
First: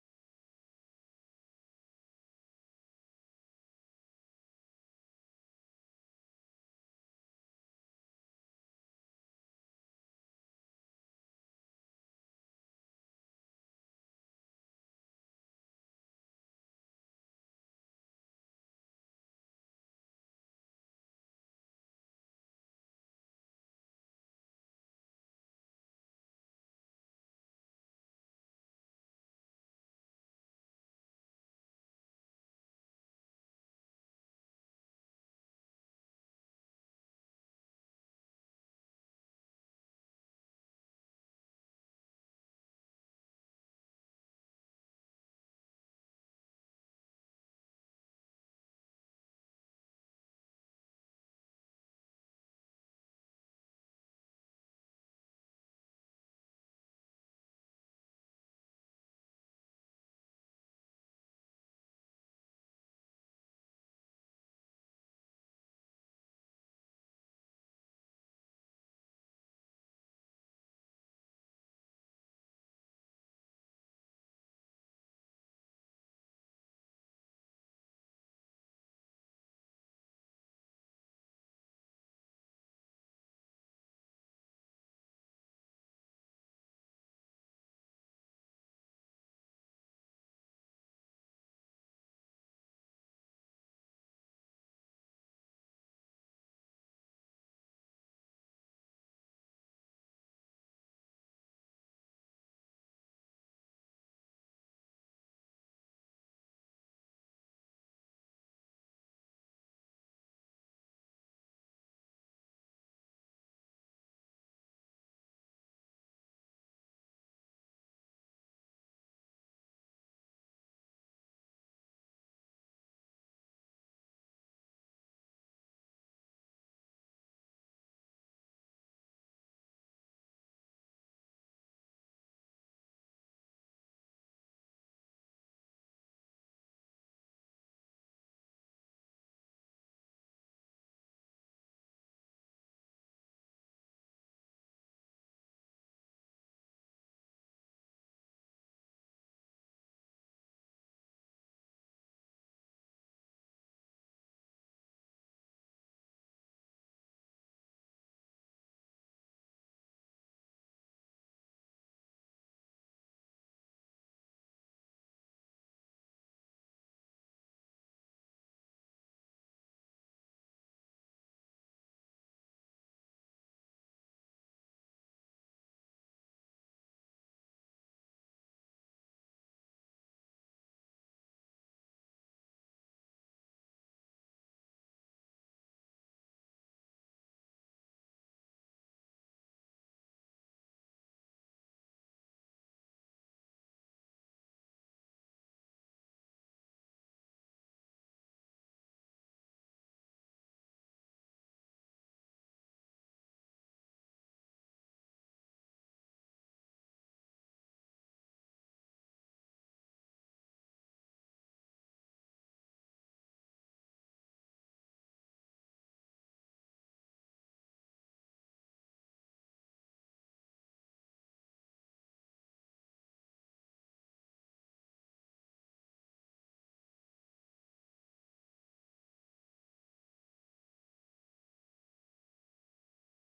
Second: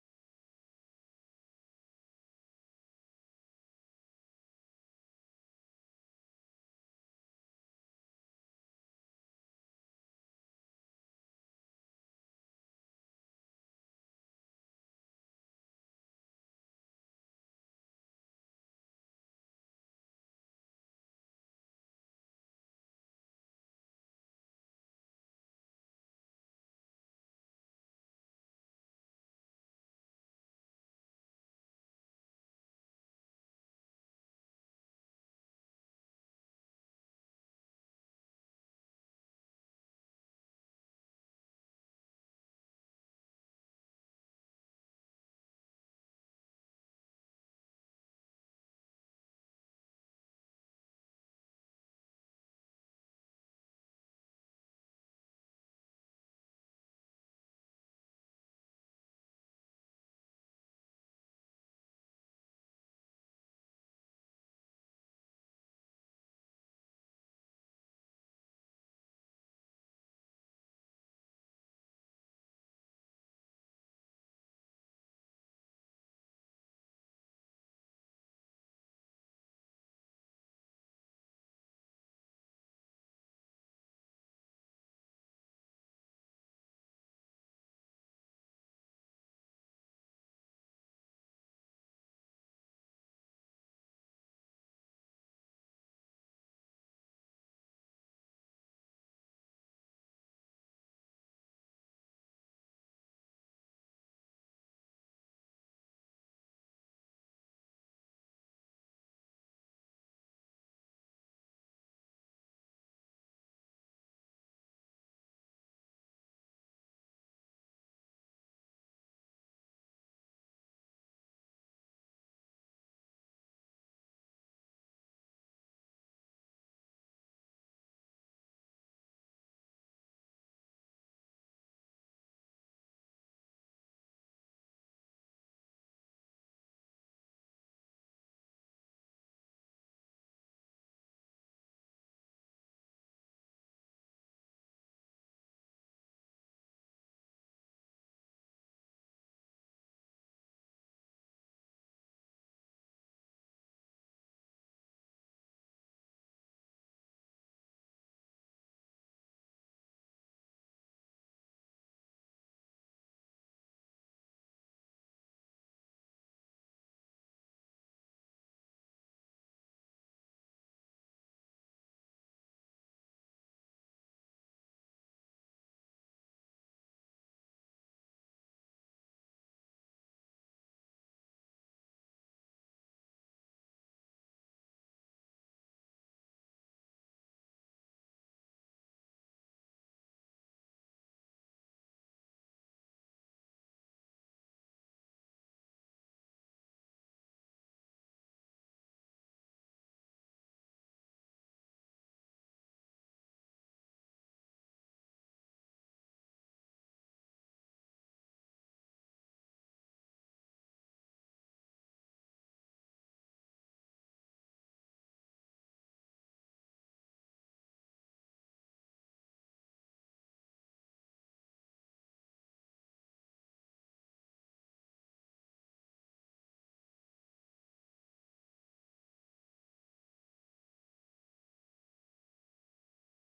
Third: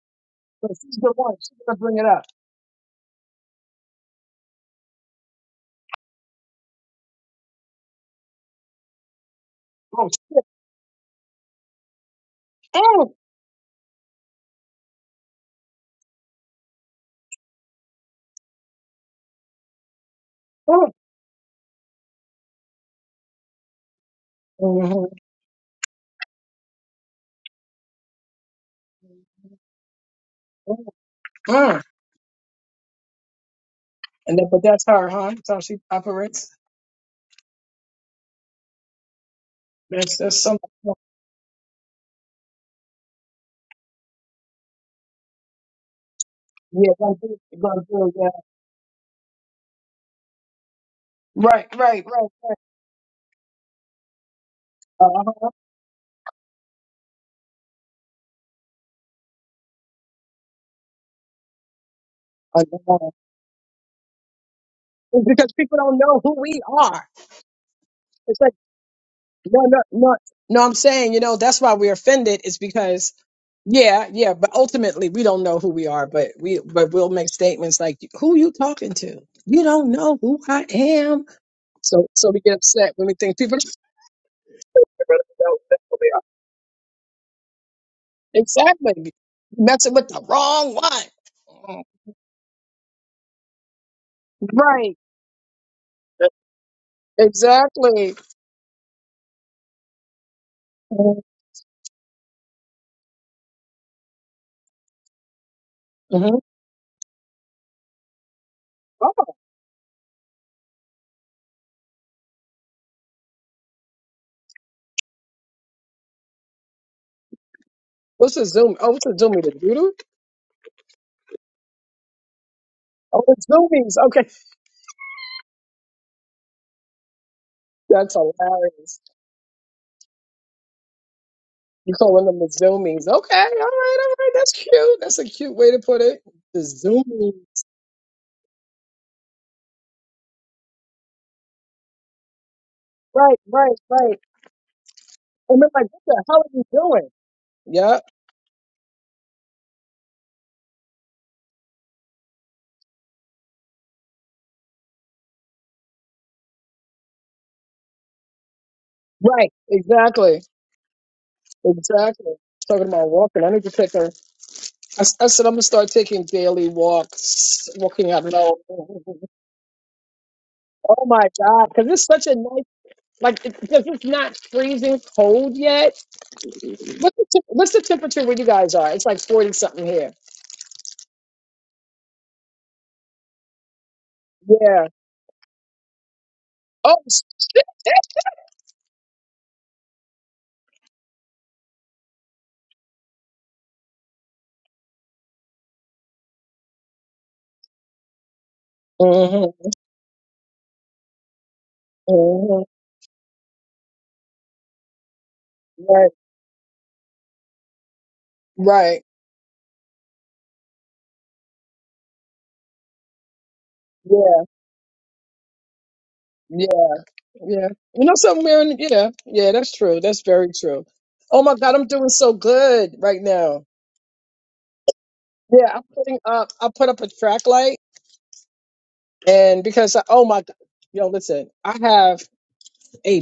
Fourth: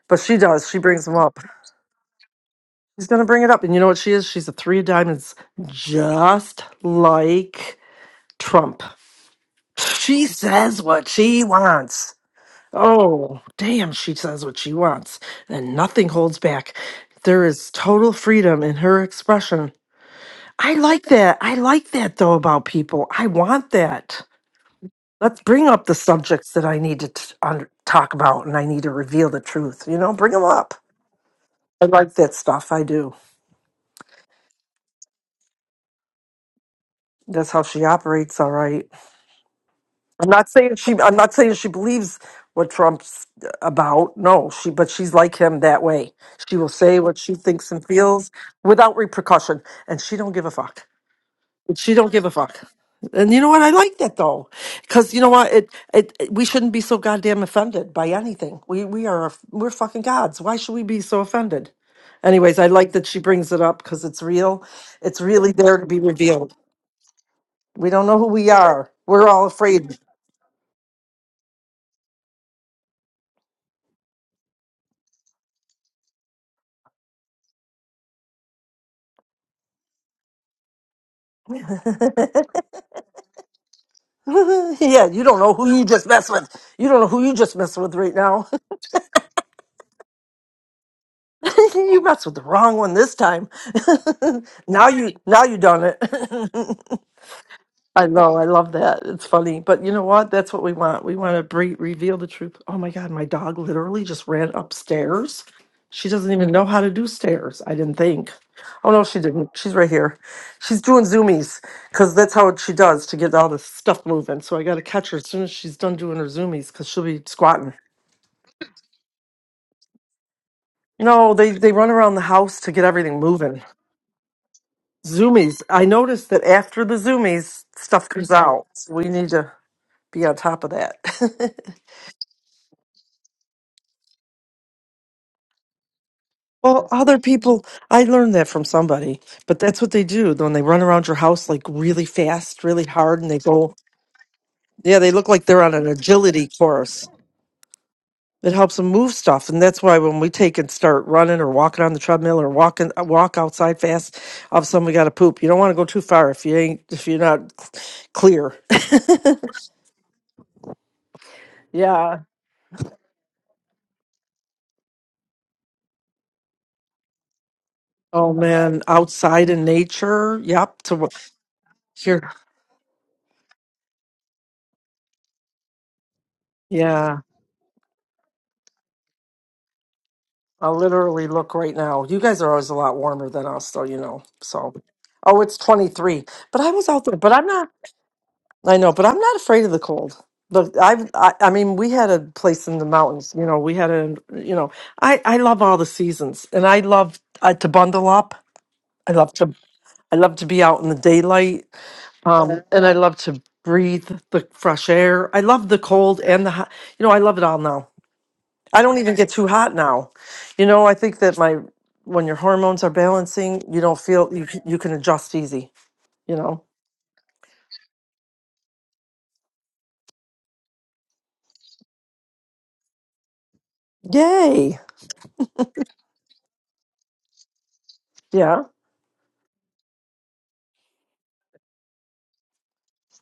[SPEAKER 2] But she does.
[SPEAKER 3] So
[SPEAKER 2] She
[SPEAKER 3] she's
[SPEAKER 2] brings
[SPEAKER 3] the
[SPEAKER 2] them
[SPEAKER 3] one.
[SPEAKER 2] up.
[SPEAKER 3] She's going to bring it up.
[SPEAKER 2] She's gonna bring it up, and you know what she is? She's a three of diamonds, just like Trump.
[SPEAKER 3] Oh,
[SPEAKER 2] She
[SPEAKER 3] shit.
[SPEAKER 2] says what she wants.
[SPEAKER 3] Mm,
[SPEAKER 2] Oh, damn, she says what she wants, and nothing holds back. There is total freedom in her expression. I
[SPEAKER 3] mm,
[SPEAKER 2] like that. I like that, though, about people. I want that.
[SPEAKER 3] mhm,
[SPEAKER 2] Let's bring up the subjects that I need to t- under- talk about and I need to reveal the truth. You know, bring them up.
[SPEAKER 3] mm, mm.
[SPEAKER 2] I like that stuff. I do.
[SPEAKER 3] And then, but that's her, huh? That's how she operates.
[SPEAKER 2] That's how she operates, all right.
[SPEAKER 3] That's,
[SPEAKER 2] I'm
[SPEAKER 3] that's
[SPEAKER 2] not
[SPEAKER 3] something.
[SPEAKER 2] saying she. I'm not saying she believes what Trump's about. No, she. But she's like him that way. She will
[SPEAKER 3] Yeah,
[SPEAKER 2] say
[SPEAKER 3] gonna
[SPEAKER 2] what
[SPEAKER 3] do
[SPEAKER 2] she
[SPEAKER 3] it. You're
[SPEAKER 2] thinks
[SPEAKER 3] gonna
[SPEAKER 2] and
[SPEAKER 3] do it, yeah.
[SPEAKER 2] feels without repercussion, and she don't give a fuck.
[SPEAKER 3] Right,
[SPEAKER 2] She
[SPEAKER 3] right,
[SPEAKER 2] don't give a
[SPEAKER 3] right.
[SPEAKER 2] fuck. And you know what? I like that though, because you know
[SPEAKER 3] Uh-huh.
[SPEAKER 2] what? It, it it- we shouldn't be so goddamn offended by anything. We we are we're fucking gods. Why should we be so offended? Anyways,
[SPEAKER 3] I
[SPEAKER 2] I like that
[SPEAKER 3] know.
[SPEAKER 2] she brings it up because it's real. It's
[SPEAKER 3] It's
[SPEAKER 2] really
[SPEAKER 3] because
[SPEAKER 2] there
[SPEAKER 3] people
[SPEAKER 2] to
[SPEAKER 3] don't
[SPEAKER 2] be
[SPEAKER 3] know who
[SPEAKER 2] revealed.
[SPEAKER 3] we are.
[SPEAKER 2] We don't know who we are. We're all
[SPEAKER 3] No, no,
[SPEAKER 2] afraid.
[SPEAKER 3] no. No, I'm saying, you know, that's why we're offended is because, yeah, yeah, but ultimately we don't know who we are, but we, but we'll make statements like, who you talking to? You don't know who I am. So, so we get upset when we think people
[SPEAKER 2] yeah,
[SPEAKER 3] really
[SPEAKER 2] you don't know
[SPEAKER 3] don't
[SPEAKER 2] who
[SPEAKER 3] know
[SPEAKER 2] you
[SPEAKER 3] who
[SPEAKER 2] just
[SPEAKER 3] they
[SPEAKER 2] mess with. You don't know who you just mess with right
[SPEAKER 3] are.
[SPEAKER 2] now.
[SPEAKER 3] Exactly. Messing with the wrong one.
[SPEAKER 2] you messed with the wrong one this time. now
[SPEAKER 3] Right.
[SPEAKER 2] you now you done it. I
[SPEAKER 3] Exactly.
[SPEAKER 2] know, I love that. It's funny, but you know what? That's what we want. We want to bre- reveal the truth. Oh my God, my dog literally just ran upstairs. She doesn't
[SPEAKER 3] Mhm.
[SPEAKER 2] even know how to do stairs. I didn't think. Oh no,
[SPEAKER 3] Oh,
[SPEAKER 2] she didn't. She's right here. She's doing zoomies because that's how she does to get all the stuff moving. So I got to catch her as soon as she's done doing her zoomies because she'll be squatting.
[SPEAKER 3] what's a Zoom? Oh, what's a Zoomie? The doodle?
[SPEAKER 2] No, they they run around the house to get everything
[SPEAKER 3] Oh, it's
[SPEAKER 2] moving.
[SPEAKER 3] Zoomies. Okay.
[SPEAKER 2] Zoomies. I noticed that after the zoomies, stuff
[SPEAKER 3] That's
[SPEAKER 2] comes out. So
[SPEAKER 3] hilarious.
[SPEAKER 2] we need to be on top of that.
[SPEAKER 3] You calling them the zoomies. Okay, all right, all right. That's cute. That's a cute way to put it. The
[SPEAKER 2] Well, other
[SPEAKER 3] zoomies.
[SPEAKER 2] people, I learned that from somebody, but that's what they do. When they run around your house like really fast, really hard, and they
[SPEAKER 3] Right, right,
[SPEAKER 2] go,
[SPEAKER 3] right.
[SPEAKER 2] yeah, they look like they're
[SPEAKER 3] And they're
[SPEAKER 2] on an
[SPEAKER 3] like, what the hell are
[SPEAKER 2] agility
[SPEAKER 3] you
[SPEAKER 2] course.
[SPEAKER 3] doing? Yeah,
[SPEAKER 2] It helps them move stuff, and that's why when we take and start running or walking on the treadmill or walking uh, walk outside fast, all of a sudden we got to poop. You don't want to go too far if you ain't if you're not clear.
[SPEAKER 3] right. Exactly.
[SPEAKER 2] Yeah.
[SPEAKER 3] Exactly. Talking about walking. I need to take a. I, s- I said, I'm going to start taking daily walks, walking out
[SPEAKER 2] Oh
[SPEAKER 3] low.
[SPEAKER 2] man,
[SPEAKER 3] oh
[SPEAKER 2] outside in nature. Yep. To wa-
[SPEAKER 3] my God. Because it's such
[SPEAKER 2] here.
[SPEAKER 3] a nice, like, because it's not freezing cold yet. What's
[SPEAKER 2] Yeah.
[SPEAKER 3] the, te- what's the temperature where you guys are? It's like 40 something here.
[SPEAKER 2] I'll literally look right now. You guys are always a lot warmer than us, though, you know. So,
[SPEAKER 3] Yeah.
[SPEAKER 2] oh, it's 23. But I was
[SPEAKER 3] Oh,
[SPEAKER 2] out there, but I'm not, I know, but I'm not afraid of the cold. Look, I've, I, I mean, we had a place in the mountains, you know, we had a, you know, I, I love all the seasons and I love uh, to bundle up. I
[SPEAKER 3] shit.
[SPEAKER 2] love to, I love to be out in the daylight.
[SPEAKER 3] hmm
[SPEAKER 2] Um, and I love to breathe the fresh air. I love the
[SPEAKER 3] Right.
[SPEAKER 2] cold and the hot, you know, I love it all now. I don't
[SPEAKER 3] Right.
[SPEAKER 2] even get too hot now. You know, I think that my when your hormones are balancing, you don't feel
[SPEAKER 3] Yeah.
[SPEAKER 2] you c- you can adjust easy. You know.
[SPEAKER 3] Yeah. Yeah. You know something weird? Yeah. Yeah. That's true. That's very true. Oh my God, I'm doing so good right now.
[SPEAKER 2] Yay.
[SPEAKER 3] Yeah. I'm putting up. I put up a track light,
[SPEAKER 2] Yeah.
[SPEAKER 3] and because I, oh my God, yo, listen, I have a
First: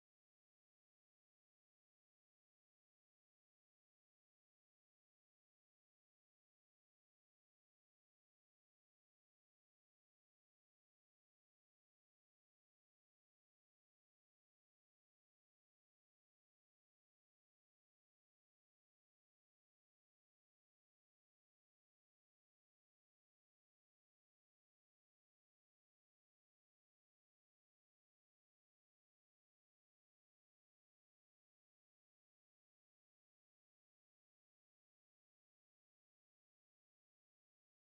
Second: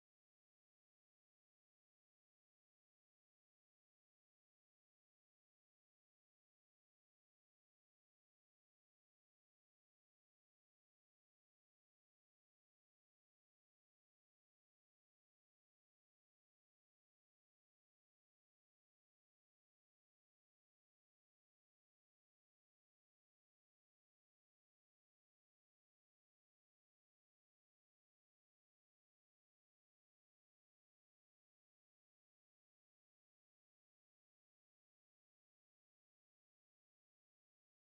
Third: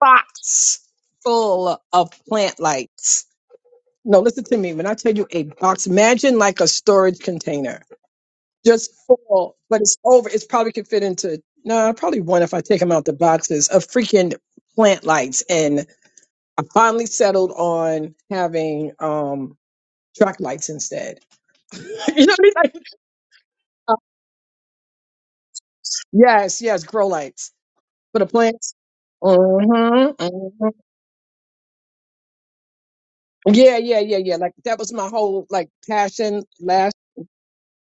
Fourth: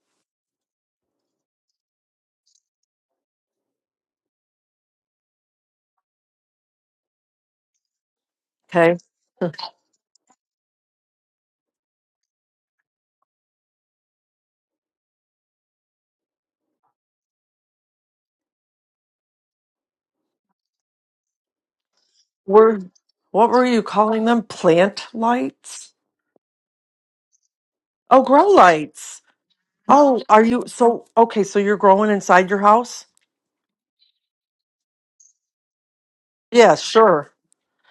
[SPEAKER 3] box full of plant lights. No, listen to me. When I tell you a box, imagine like a storage container. just
[SPEAKER 2] Okay.
[SPEAKER 3] full, but it's over. It's probably could fit into no, probably one if I take them out the boxes of freaking plant lights. And I finally settled on having um track lights instead. you know, what I mean?
[SPEAKER 2] We're
[SPEAKER 3] Like,
[SPEAKER 2] what were you
[SPEAKER 3] uh,
[SPEAKER 2] calling them? Plant lights?
[SPEAKER 3] yes, yes, grow lights for
[SPEAKER 2] Oh,
[SPEAKER 3] the
[SPEAKER 2] grow
[SPEAKER 3] plants.
[SPEAKER 2] lights. Oh,
[SPEAKER 3] Mm-hmm,
[SPEAKER 2] are you
[SPEAKER 3] hmm
[SPEAKER 2] so okay? So you're growing inside your house?
[SPEAKER 3] Yeah, yeah, yeah, yeah. Like that was my whole like passion
[SPEAKER 2] Yeah.
[SPEAKER 3] last.
[SPEAKER 2] Sure.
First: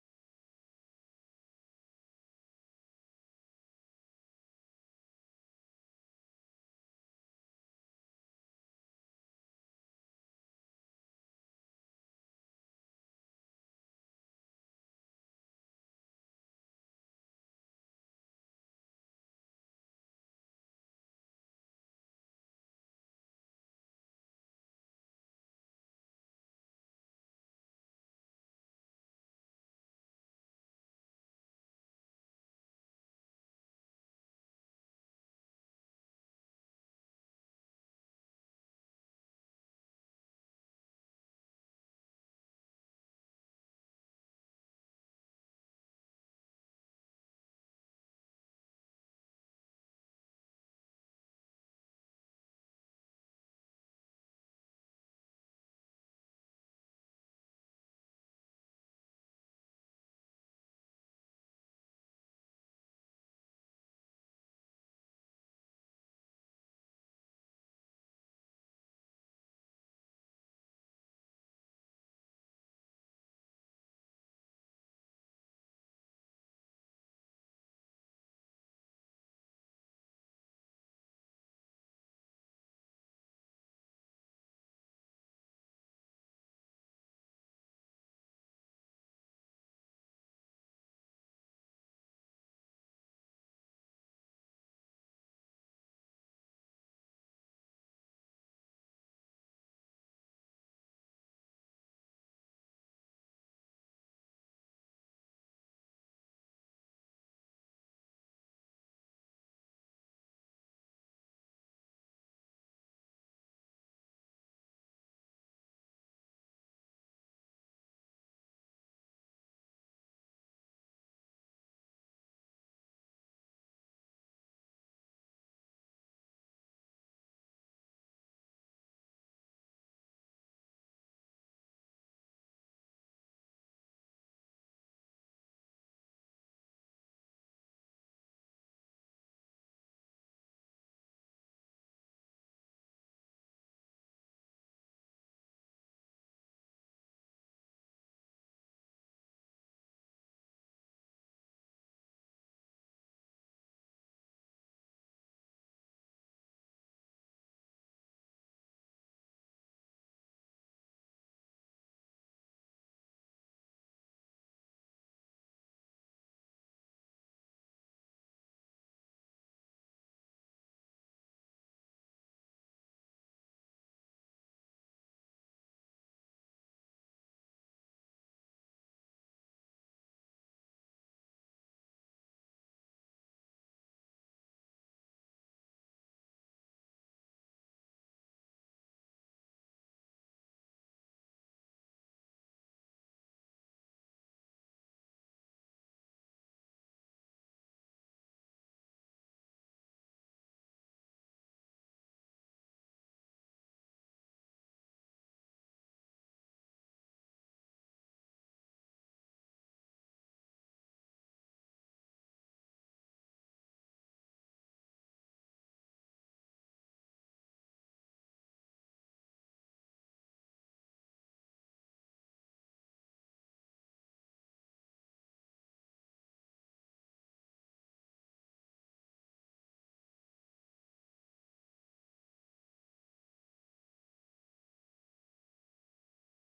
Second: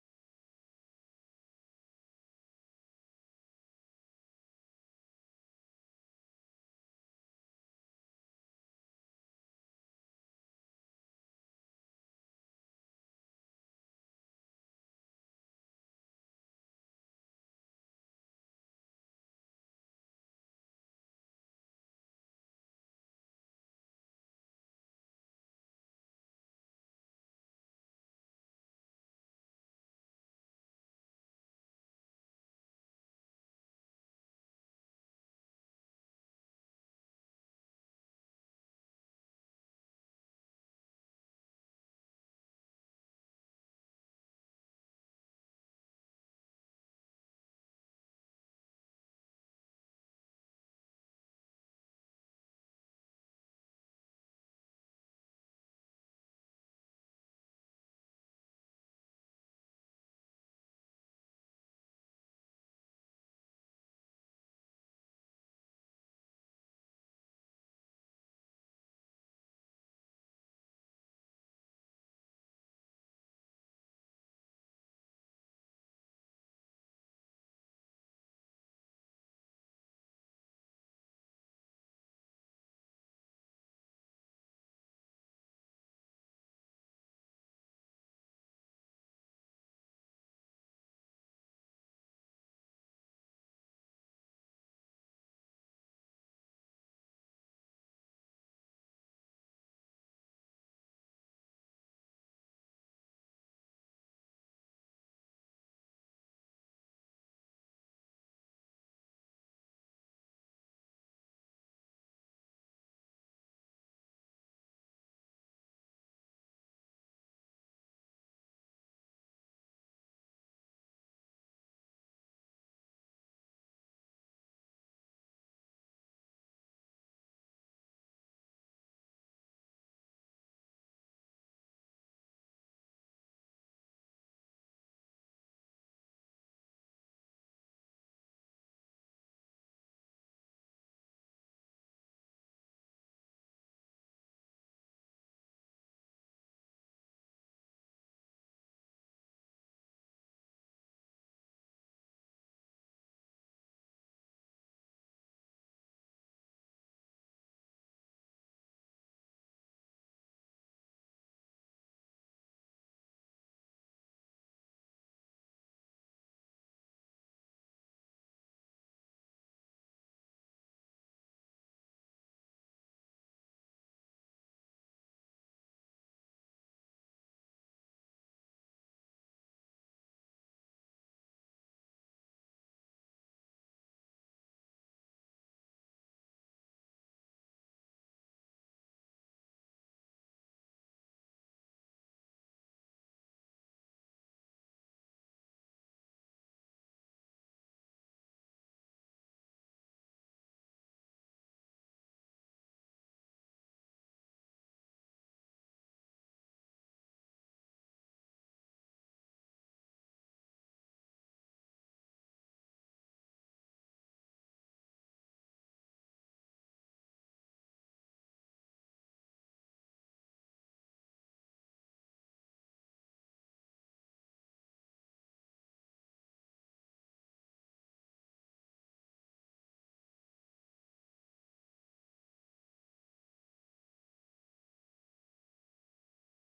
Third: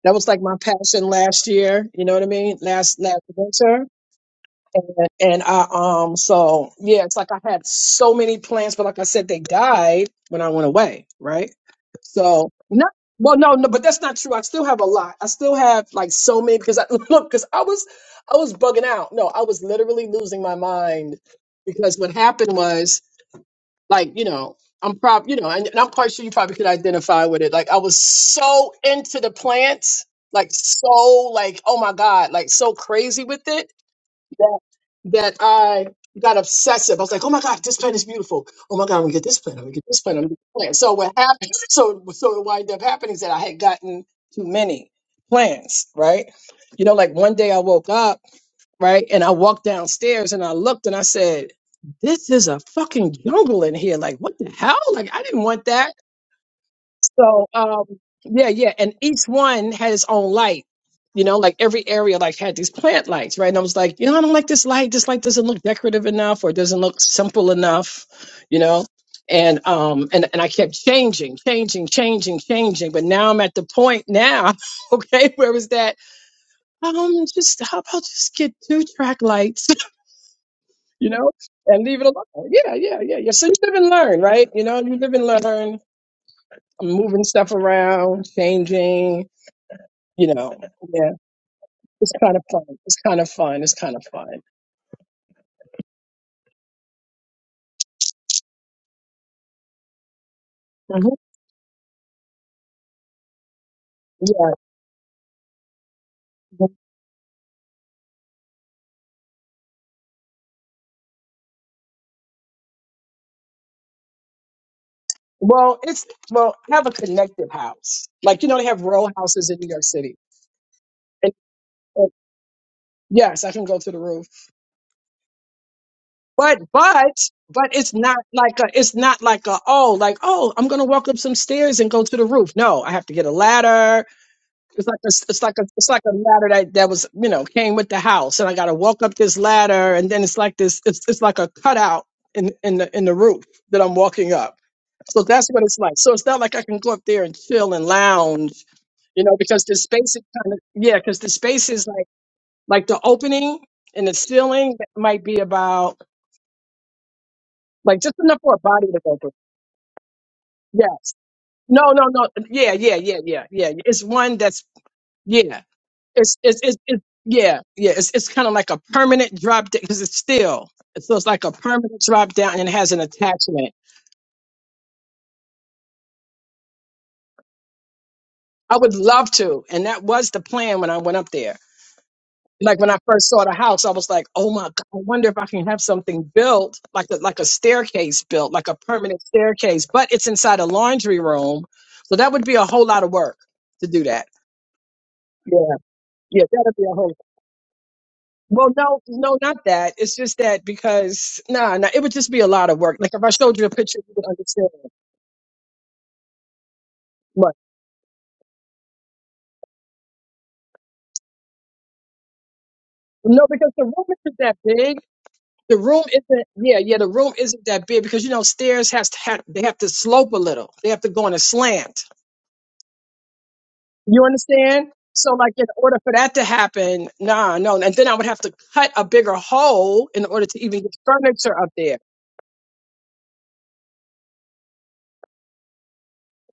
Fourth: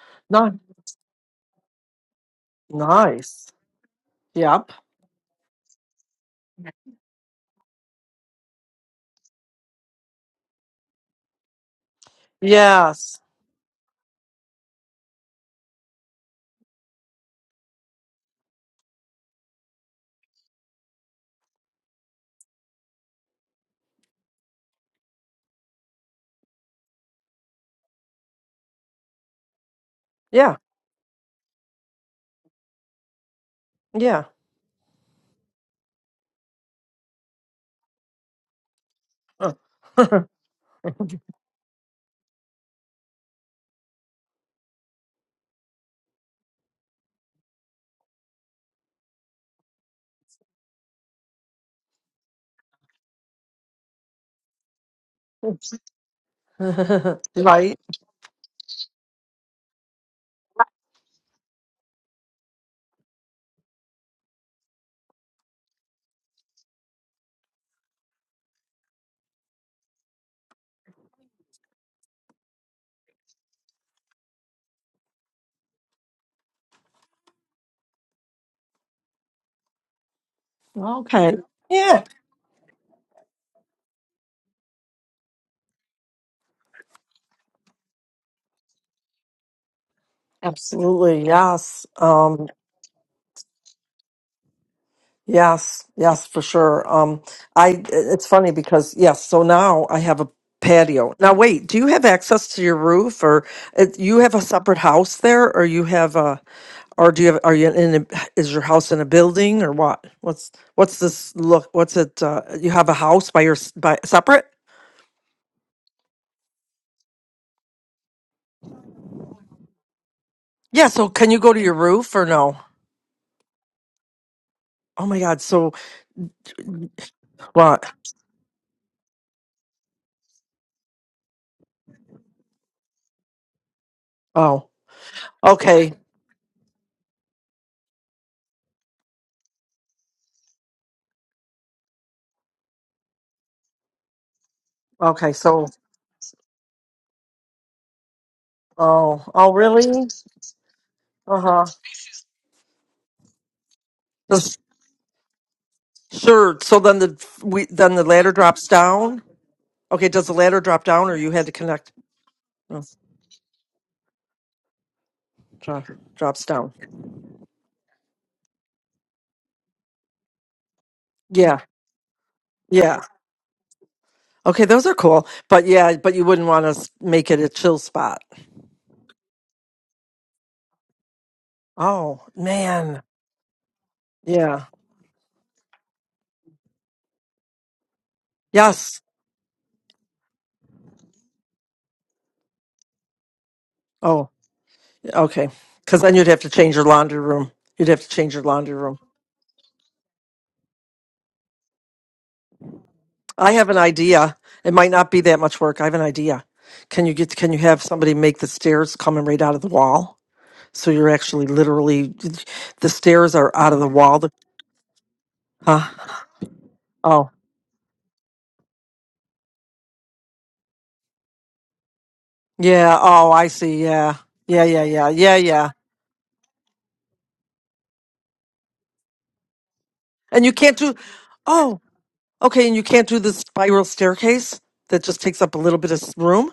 [SPEAKER 3] That was like
[SPEAKER 2] Not
[SPEAKER 3] my passion last year. You know what I mean? Last last
[SPEAKER 2] nice.
[SPEAKER 3] winter.
[SPEAKER 2] Yep.
[SPEAKER 3] And, and I um so yeah, it's like I had so many plans, but like I said, they died when I went away, right? So not
[SPEAKER 2] Yes.
[SPEAKER 3] well, no, no, but that's not true. I still have a lot. I still have like so many because I look because I was I was bugging out. No, I was literally losing my mind because what happened was like you know I'm prob you know and, and I'm quite sure you probably could identify with it. Like I was so into the plants, like
[SPEAKER 2] Yeah.
[SPEAKER 3] so like oh my god, like so crazy with it
[SPEAKER 2] Yeah.
[SPEAKER 3] that that I got obsessive. I was like, oh my God, this plant is beautiful. Oh my God, I'm gonna get this
[SPEAKER 2] Huh.
[SPEAKER 3] plant, I'm gonna get this plant, I'm gonna get this plant. So what happened so so what wound up happening is that I had gotten too many plants, right? You know, like one day I woke up, right, and I walked downstairs and I looked and I said, This is a fucking jungle in here. Like, what the hell? Like I didn't want that. So
[SPEAKER 2] right.
[SPEAKER 3] um yeah, yeah. And each one had its own light. You know, like every area like had these plant lights, right? And I was like, you know, I don't like this light. This light doesn't look decorative enough or doesn't look simple enough, you know? And um and, and I kept changing, changing, changing, changing. But now I'm at the point now, okay, where was that? Um just how about just get two track lights, you know,
[SPEAKER 2] Okay.
[SPEAKER 3] and
[SPEAKER 2] Yeah.
[SPEAKER 3] leave it alone. Yeah, yeah, yeah, yeah. So you live and learn, right? You know, you live and learn. I'm moving stuff around, changing, you know, yeah,
[SPEAKER 2] Absolutely, yes.
[SPEAKER 3] it's kind of
[SPEAKER 2] Um,
[SPEAKER 3] fun. It's kind of fun. It's kind of fun.
[SPEAKER 2] yes, yes, for sure. Um, I it's funny because yes, so now I have a patio.
[SPEAKER 3] hmm
[SPEAKER 2] Now wait, do you have access to your roof or uh, you have a
[SPEAKER 3] Yeah.
[SPEAKER 2] separate house there or you have a or do you have are you in a, is your house in a building or what? What's what's this look what's it uh, you have a house by your s- by separate?
[SPEAKER 3] Well, it's well, I have a connected house. Like you know, they have row houses in New York City.
[SPEAKER 2] Yeah, so can
[SPEAKER 3] And,
[SPEAKER 2] you go to your
[SPEAKER 3] and
[SPEAKER 2] roof or no?
[SPEAKER 3] yes, I can go to the roof,
[SPEAKER 2] Oh my God, so
[SPEAKER 3] but but but
[SPEAKER 2] what?
[SPEAKER 3] it's not like a it's not like a oh like oh I'm gonna walk up some stairs and go to the roof. No, I have to get a ladder.
[SPEAKER 2] Oh.
[SPEAKER 3] It's like a, it's like a, it's
[SPEAKER 2] Okay.
[SPEAKER 3] like a ladder that that was you know came with the house, and I got to walk up this ladder, and then it's like this, it's it's like a cutout in in the in the roof that I'm walking up. So
[SPEAKER 2] Okay,
[SPEAKER 3] that's what
[SPEAKER 2] so
[SPEAKER 3] it's like. So it's not like I can go up there and chill and lounge,
[SPEAKER 2] oh,
[SPEAKER 3] you know,
[SPEAKER 2] oh
[SPEAKER 3] because the
[SPEAKER 2] really?
[SPEAKER 3] space is kind of yeah, because the
[SPEAKER 2] Uh-huh.
[SPEAKER 3] space is like like the opening and the
[SPEAKER 2] The-
[SPEAKER 3] ceiling might be about
[SPEAKER 2] Sure. So then the we then
[SPEAKER 3] like
[SPEAKER 2] the
[SPEAKER 3] just
[SPEAKER 2] ladder
[SPEAKER 3] enough for a
[SPEAKER 2] drops
[SPEAKER 3] body to go
[SPEAKER 2] down.
[SPEAKER 3] through.
[SPEAKER 2] Okay, does the ladder drop down,
[SPEAKER 3] Yes.
[SPEAKER 2] or you had to
[SPEAKER 3] No,
[SPEAKER 2] connect?
[SPEAKER 3] no, no. Yeah,
[SPEAKER 2] No,
[SPEAKER 3] yeah, yeah, yeah, yeah. It's one that's yeah.
[SPEAKER 2] drop,
[SPEAKER 3] it's
[SPEAKER 2] drops
[SPEAKER 3] it's
[SPEAKER 2] down.
[SPEAKER 3] it's, it's yeah yeah it's it's kind of like a permanent drop down because it's still so it's like a
[SPEAKER 2] Yeah,
[SPEAKER 3] permanent drop down and it has
[SPEAKER 2] yeah.
[SPEAKER 3] an attachment.
[SPEAKER 2] Okay, those are cool. But yeah, but you wouldn't want to make it a chill spot.
[SPEAKER 3] I would love to, and that was the plan when I went up there.
[SPEAKER 2] Oh
[SPEAKER 3] Like when I
[SPEAKER 2] man.
[SPEAKER 3] first saw the house, I was like, "Oh my
[SPEAKER 2] Yeah.
[SPEAKER 3] god! I wonder if I can have something built like a, like a staircase built, like a
[SPEAKER 2] Yes.
[SPEAKER 3] permanent staircase." But it's inside a laundry room, so that would be a whole lot of work to do that.
[SPEAKER 2] Oh, okay.
[SPEAKER 3] Yeah,
[SPEAKER 2] Because then you'd have
[SPEAKER 3] yeah,
[SPEAKER 2] to change
[SPEAKER 3] that'd
[SPEAKER 2] your
[SPEAKER 3] be a whole
[SPEAKER 2] laundry room. You'd have to change your
[SPEAKER 3] Well,
[SPEAKER 2] laundry room.
[SPEAKER 3] no, no, not that. It's just that because nah, nah, it would just be a lot of work. Like if I
[SPEAKER 2] I
[SPEAKER 3] showed you
[SPEAKER 2] have
[SPEAKER 3] a
[SPEAKER 2] an
[SPEAKER 3] picture, you would
[SPEAKER 2] idea.
[SPEAKER 3] understand.
[SPEAKER 2] It might not be that much work. I have an idea. Can you get?
[SPEAKER 3] But
[SPEAKER 2] Can you have somebody make the stairs coming right out of the wall? So you're actually literally the stairs
[SPEAKER 3] no,
[SPEAKER 2] are
[SPEAKER 3] because
[SPEAKER 2] out of
[SPEAKER 3] the
[SPEAKER 2] the
[SPEAKER 3] room
[SPEAKER 2] wall. The-
[SPEAKER 3] isn't that big. The
[SPEAKER 2] Huh?
[SPEAKER 3] room isn't. Yeah, yeah, the
[SPEAKER 2] Oh,
[SPEAKER 3] room isn't that big because you know stairs has to have they have to slope a little. They have to go on a slant.
[SPEAKER 2] yeah. Oh, I see. Yeah,
[SPEAKER 3] You
[SPEAKER 2] yeah, yeah,
[SPEAKER 3] understand?
[SPEAKER 2] yeah,
[SPEAKER 3] So
[SPEAKER 2] yeah,
[SPEAKER 3] like in
[SPEAKER 2] yeah.
[SPEAKER 3] order for that to happen, nah, no, and then I would have to cut a bigger hole in order
[SPEAKER 2] And you
[SPEAKER 3] to
[SPEAKER 2] can't
[SPEAKER 3] even get
[SPEAKER 2] do.
[SPEAKER 3] furniture up
[SPEAKER 2] Oh,
[SPEAKER 3] there.
[SPEAKER 2] okay. And you can't do the spiral staircase that just takes up a little bit of s- room.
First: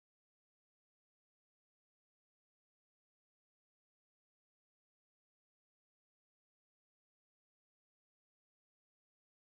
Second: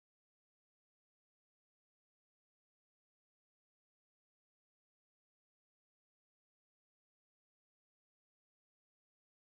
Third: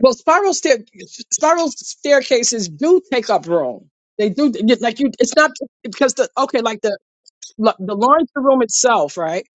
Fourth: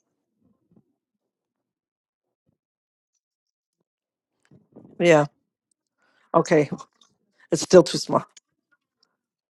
[SPEAKER 3] Well, spiral stair spiral staircases do take up room. They do like you.
[SPEAKER 2] Yeah.
[SPEAKER 3] It's not because the okay,
[SPEAKER 2] Okay.
[SPEAKER 3] like the
[SPEAKER 2] It's
[SPEAKER 3] like,
[SPEAKER 2] still
[SPEAKER 3] the
[SPEAKER 2] too small.
[SPEAKER 3] laundry room itself, right?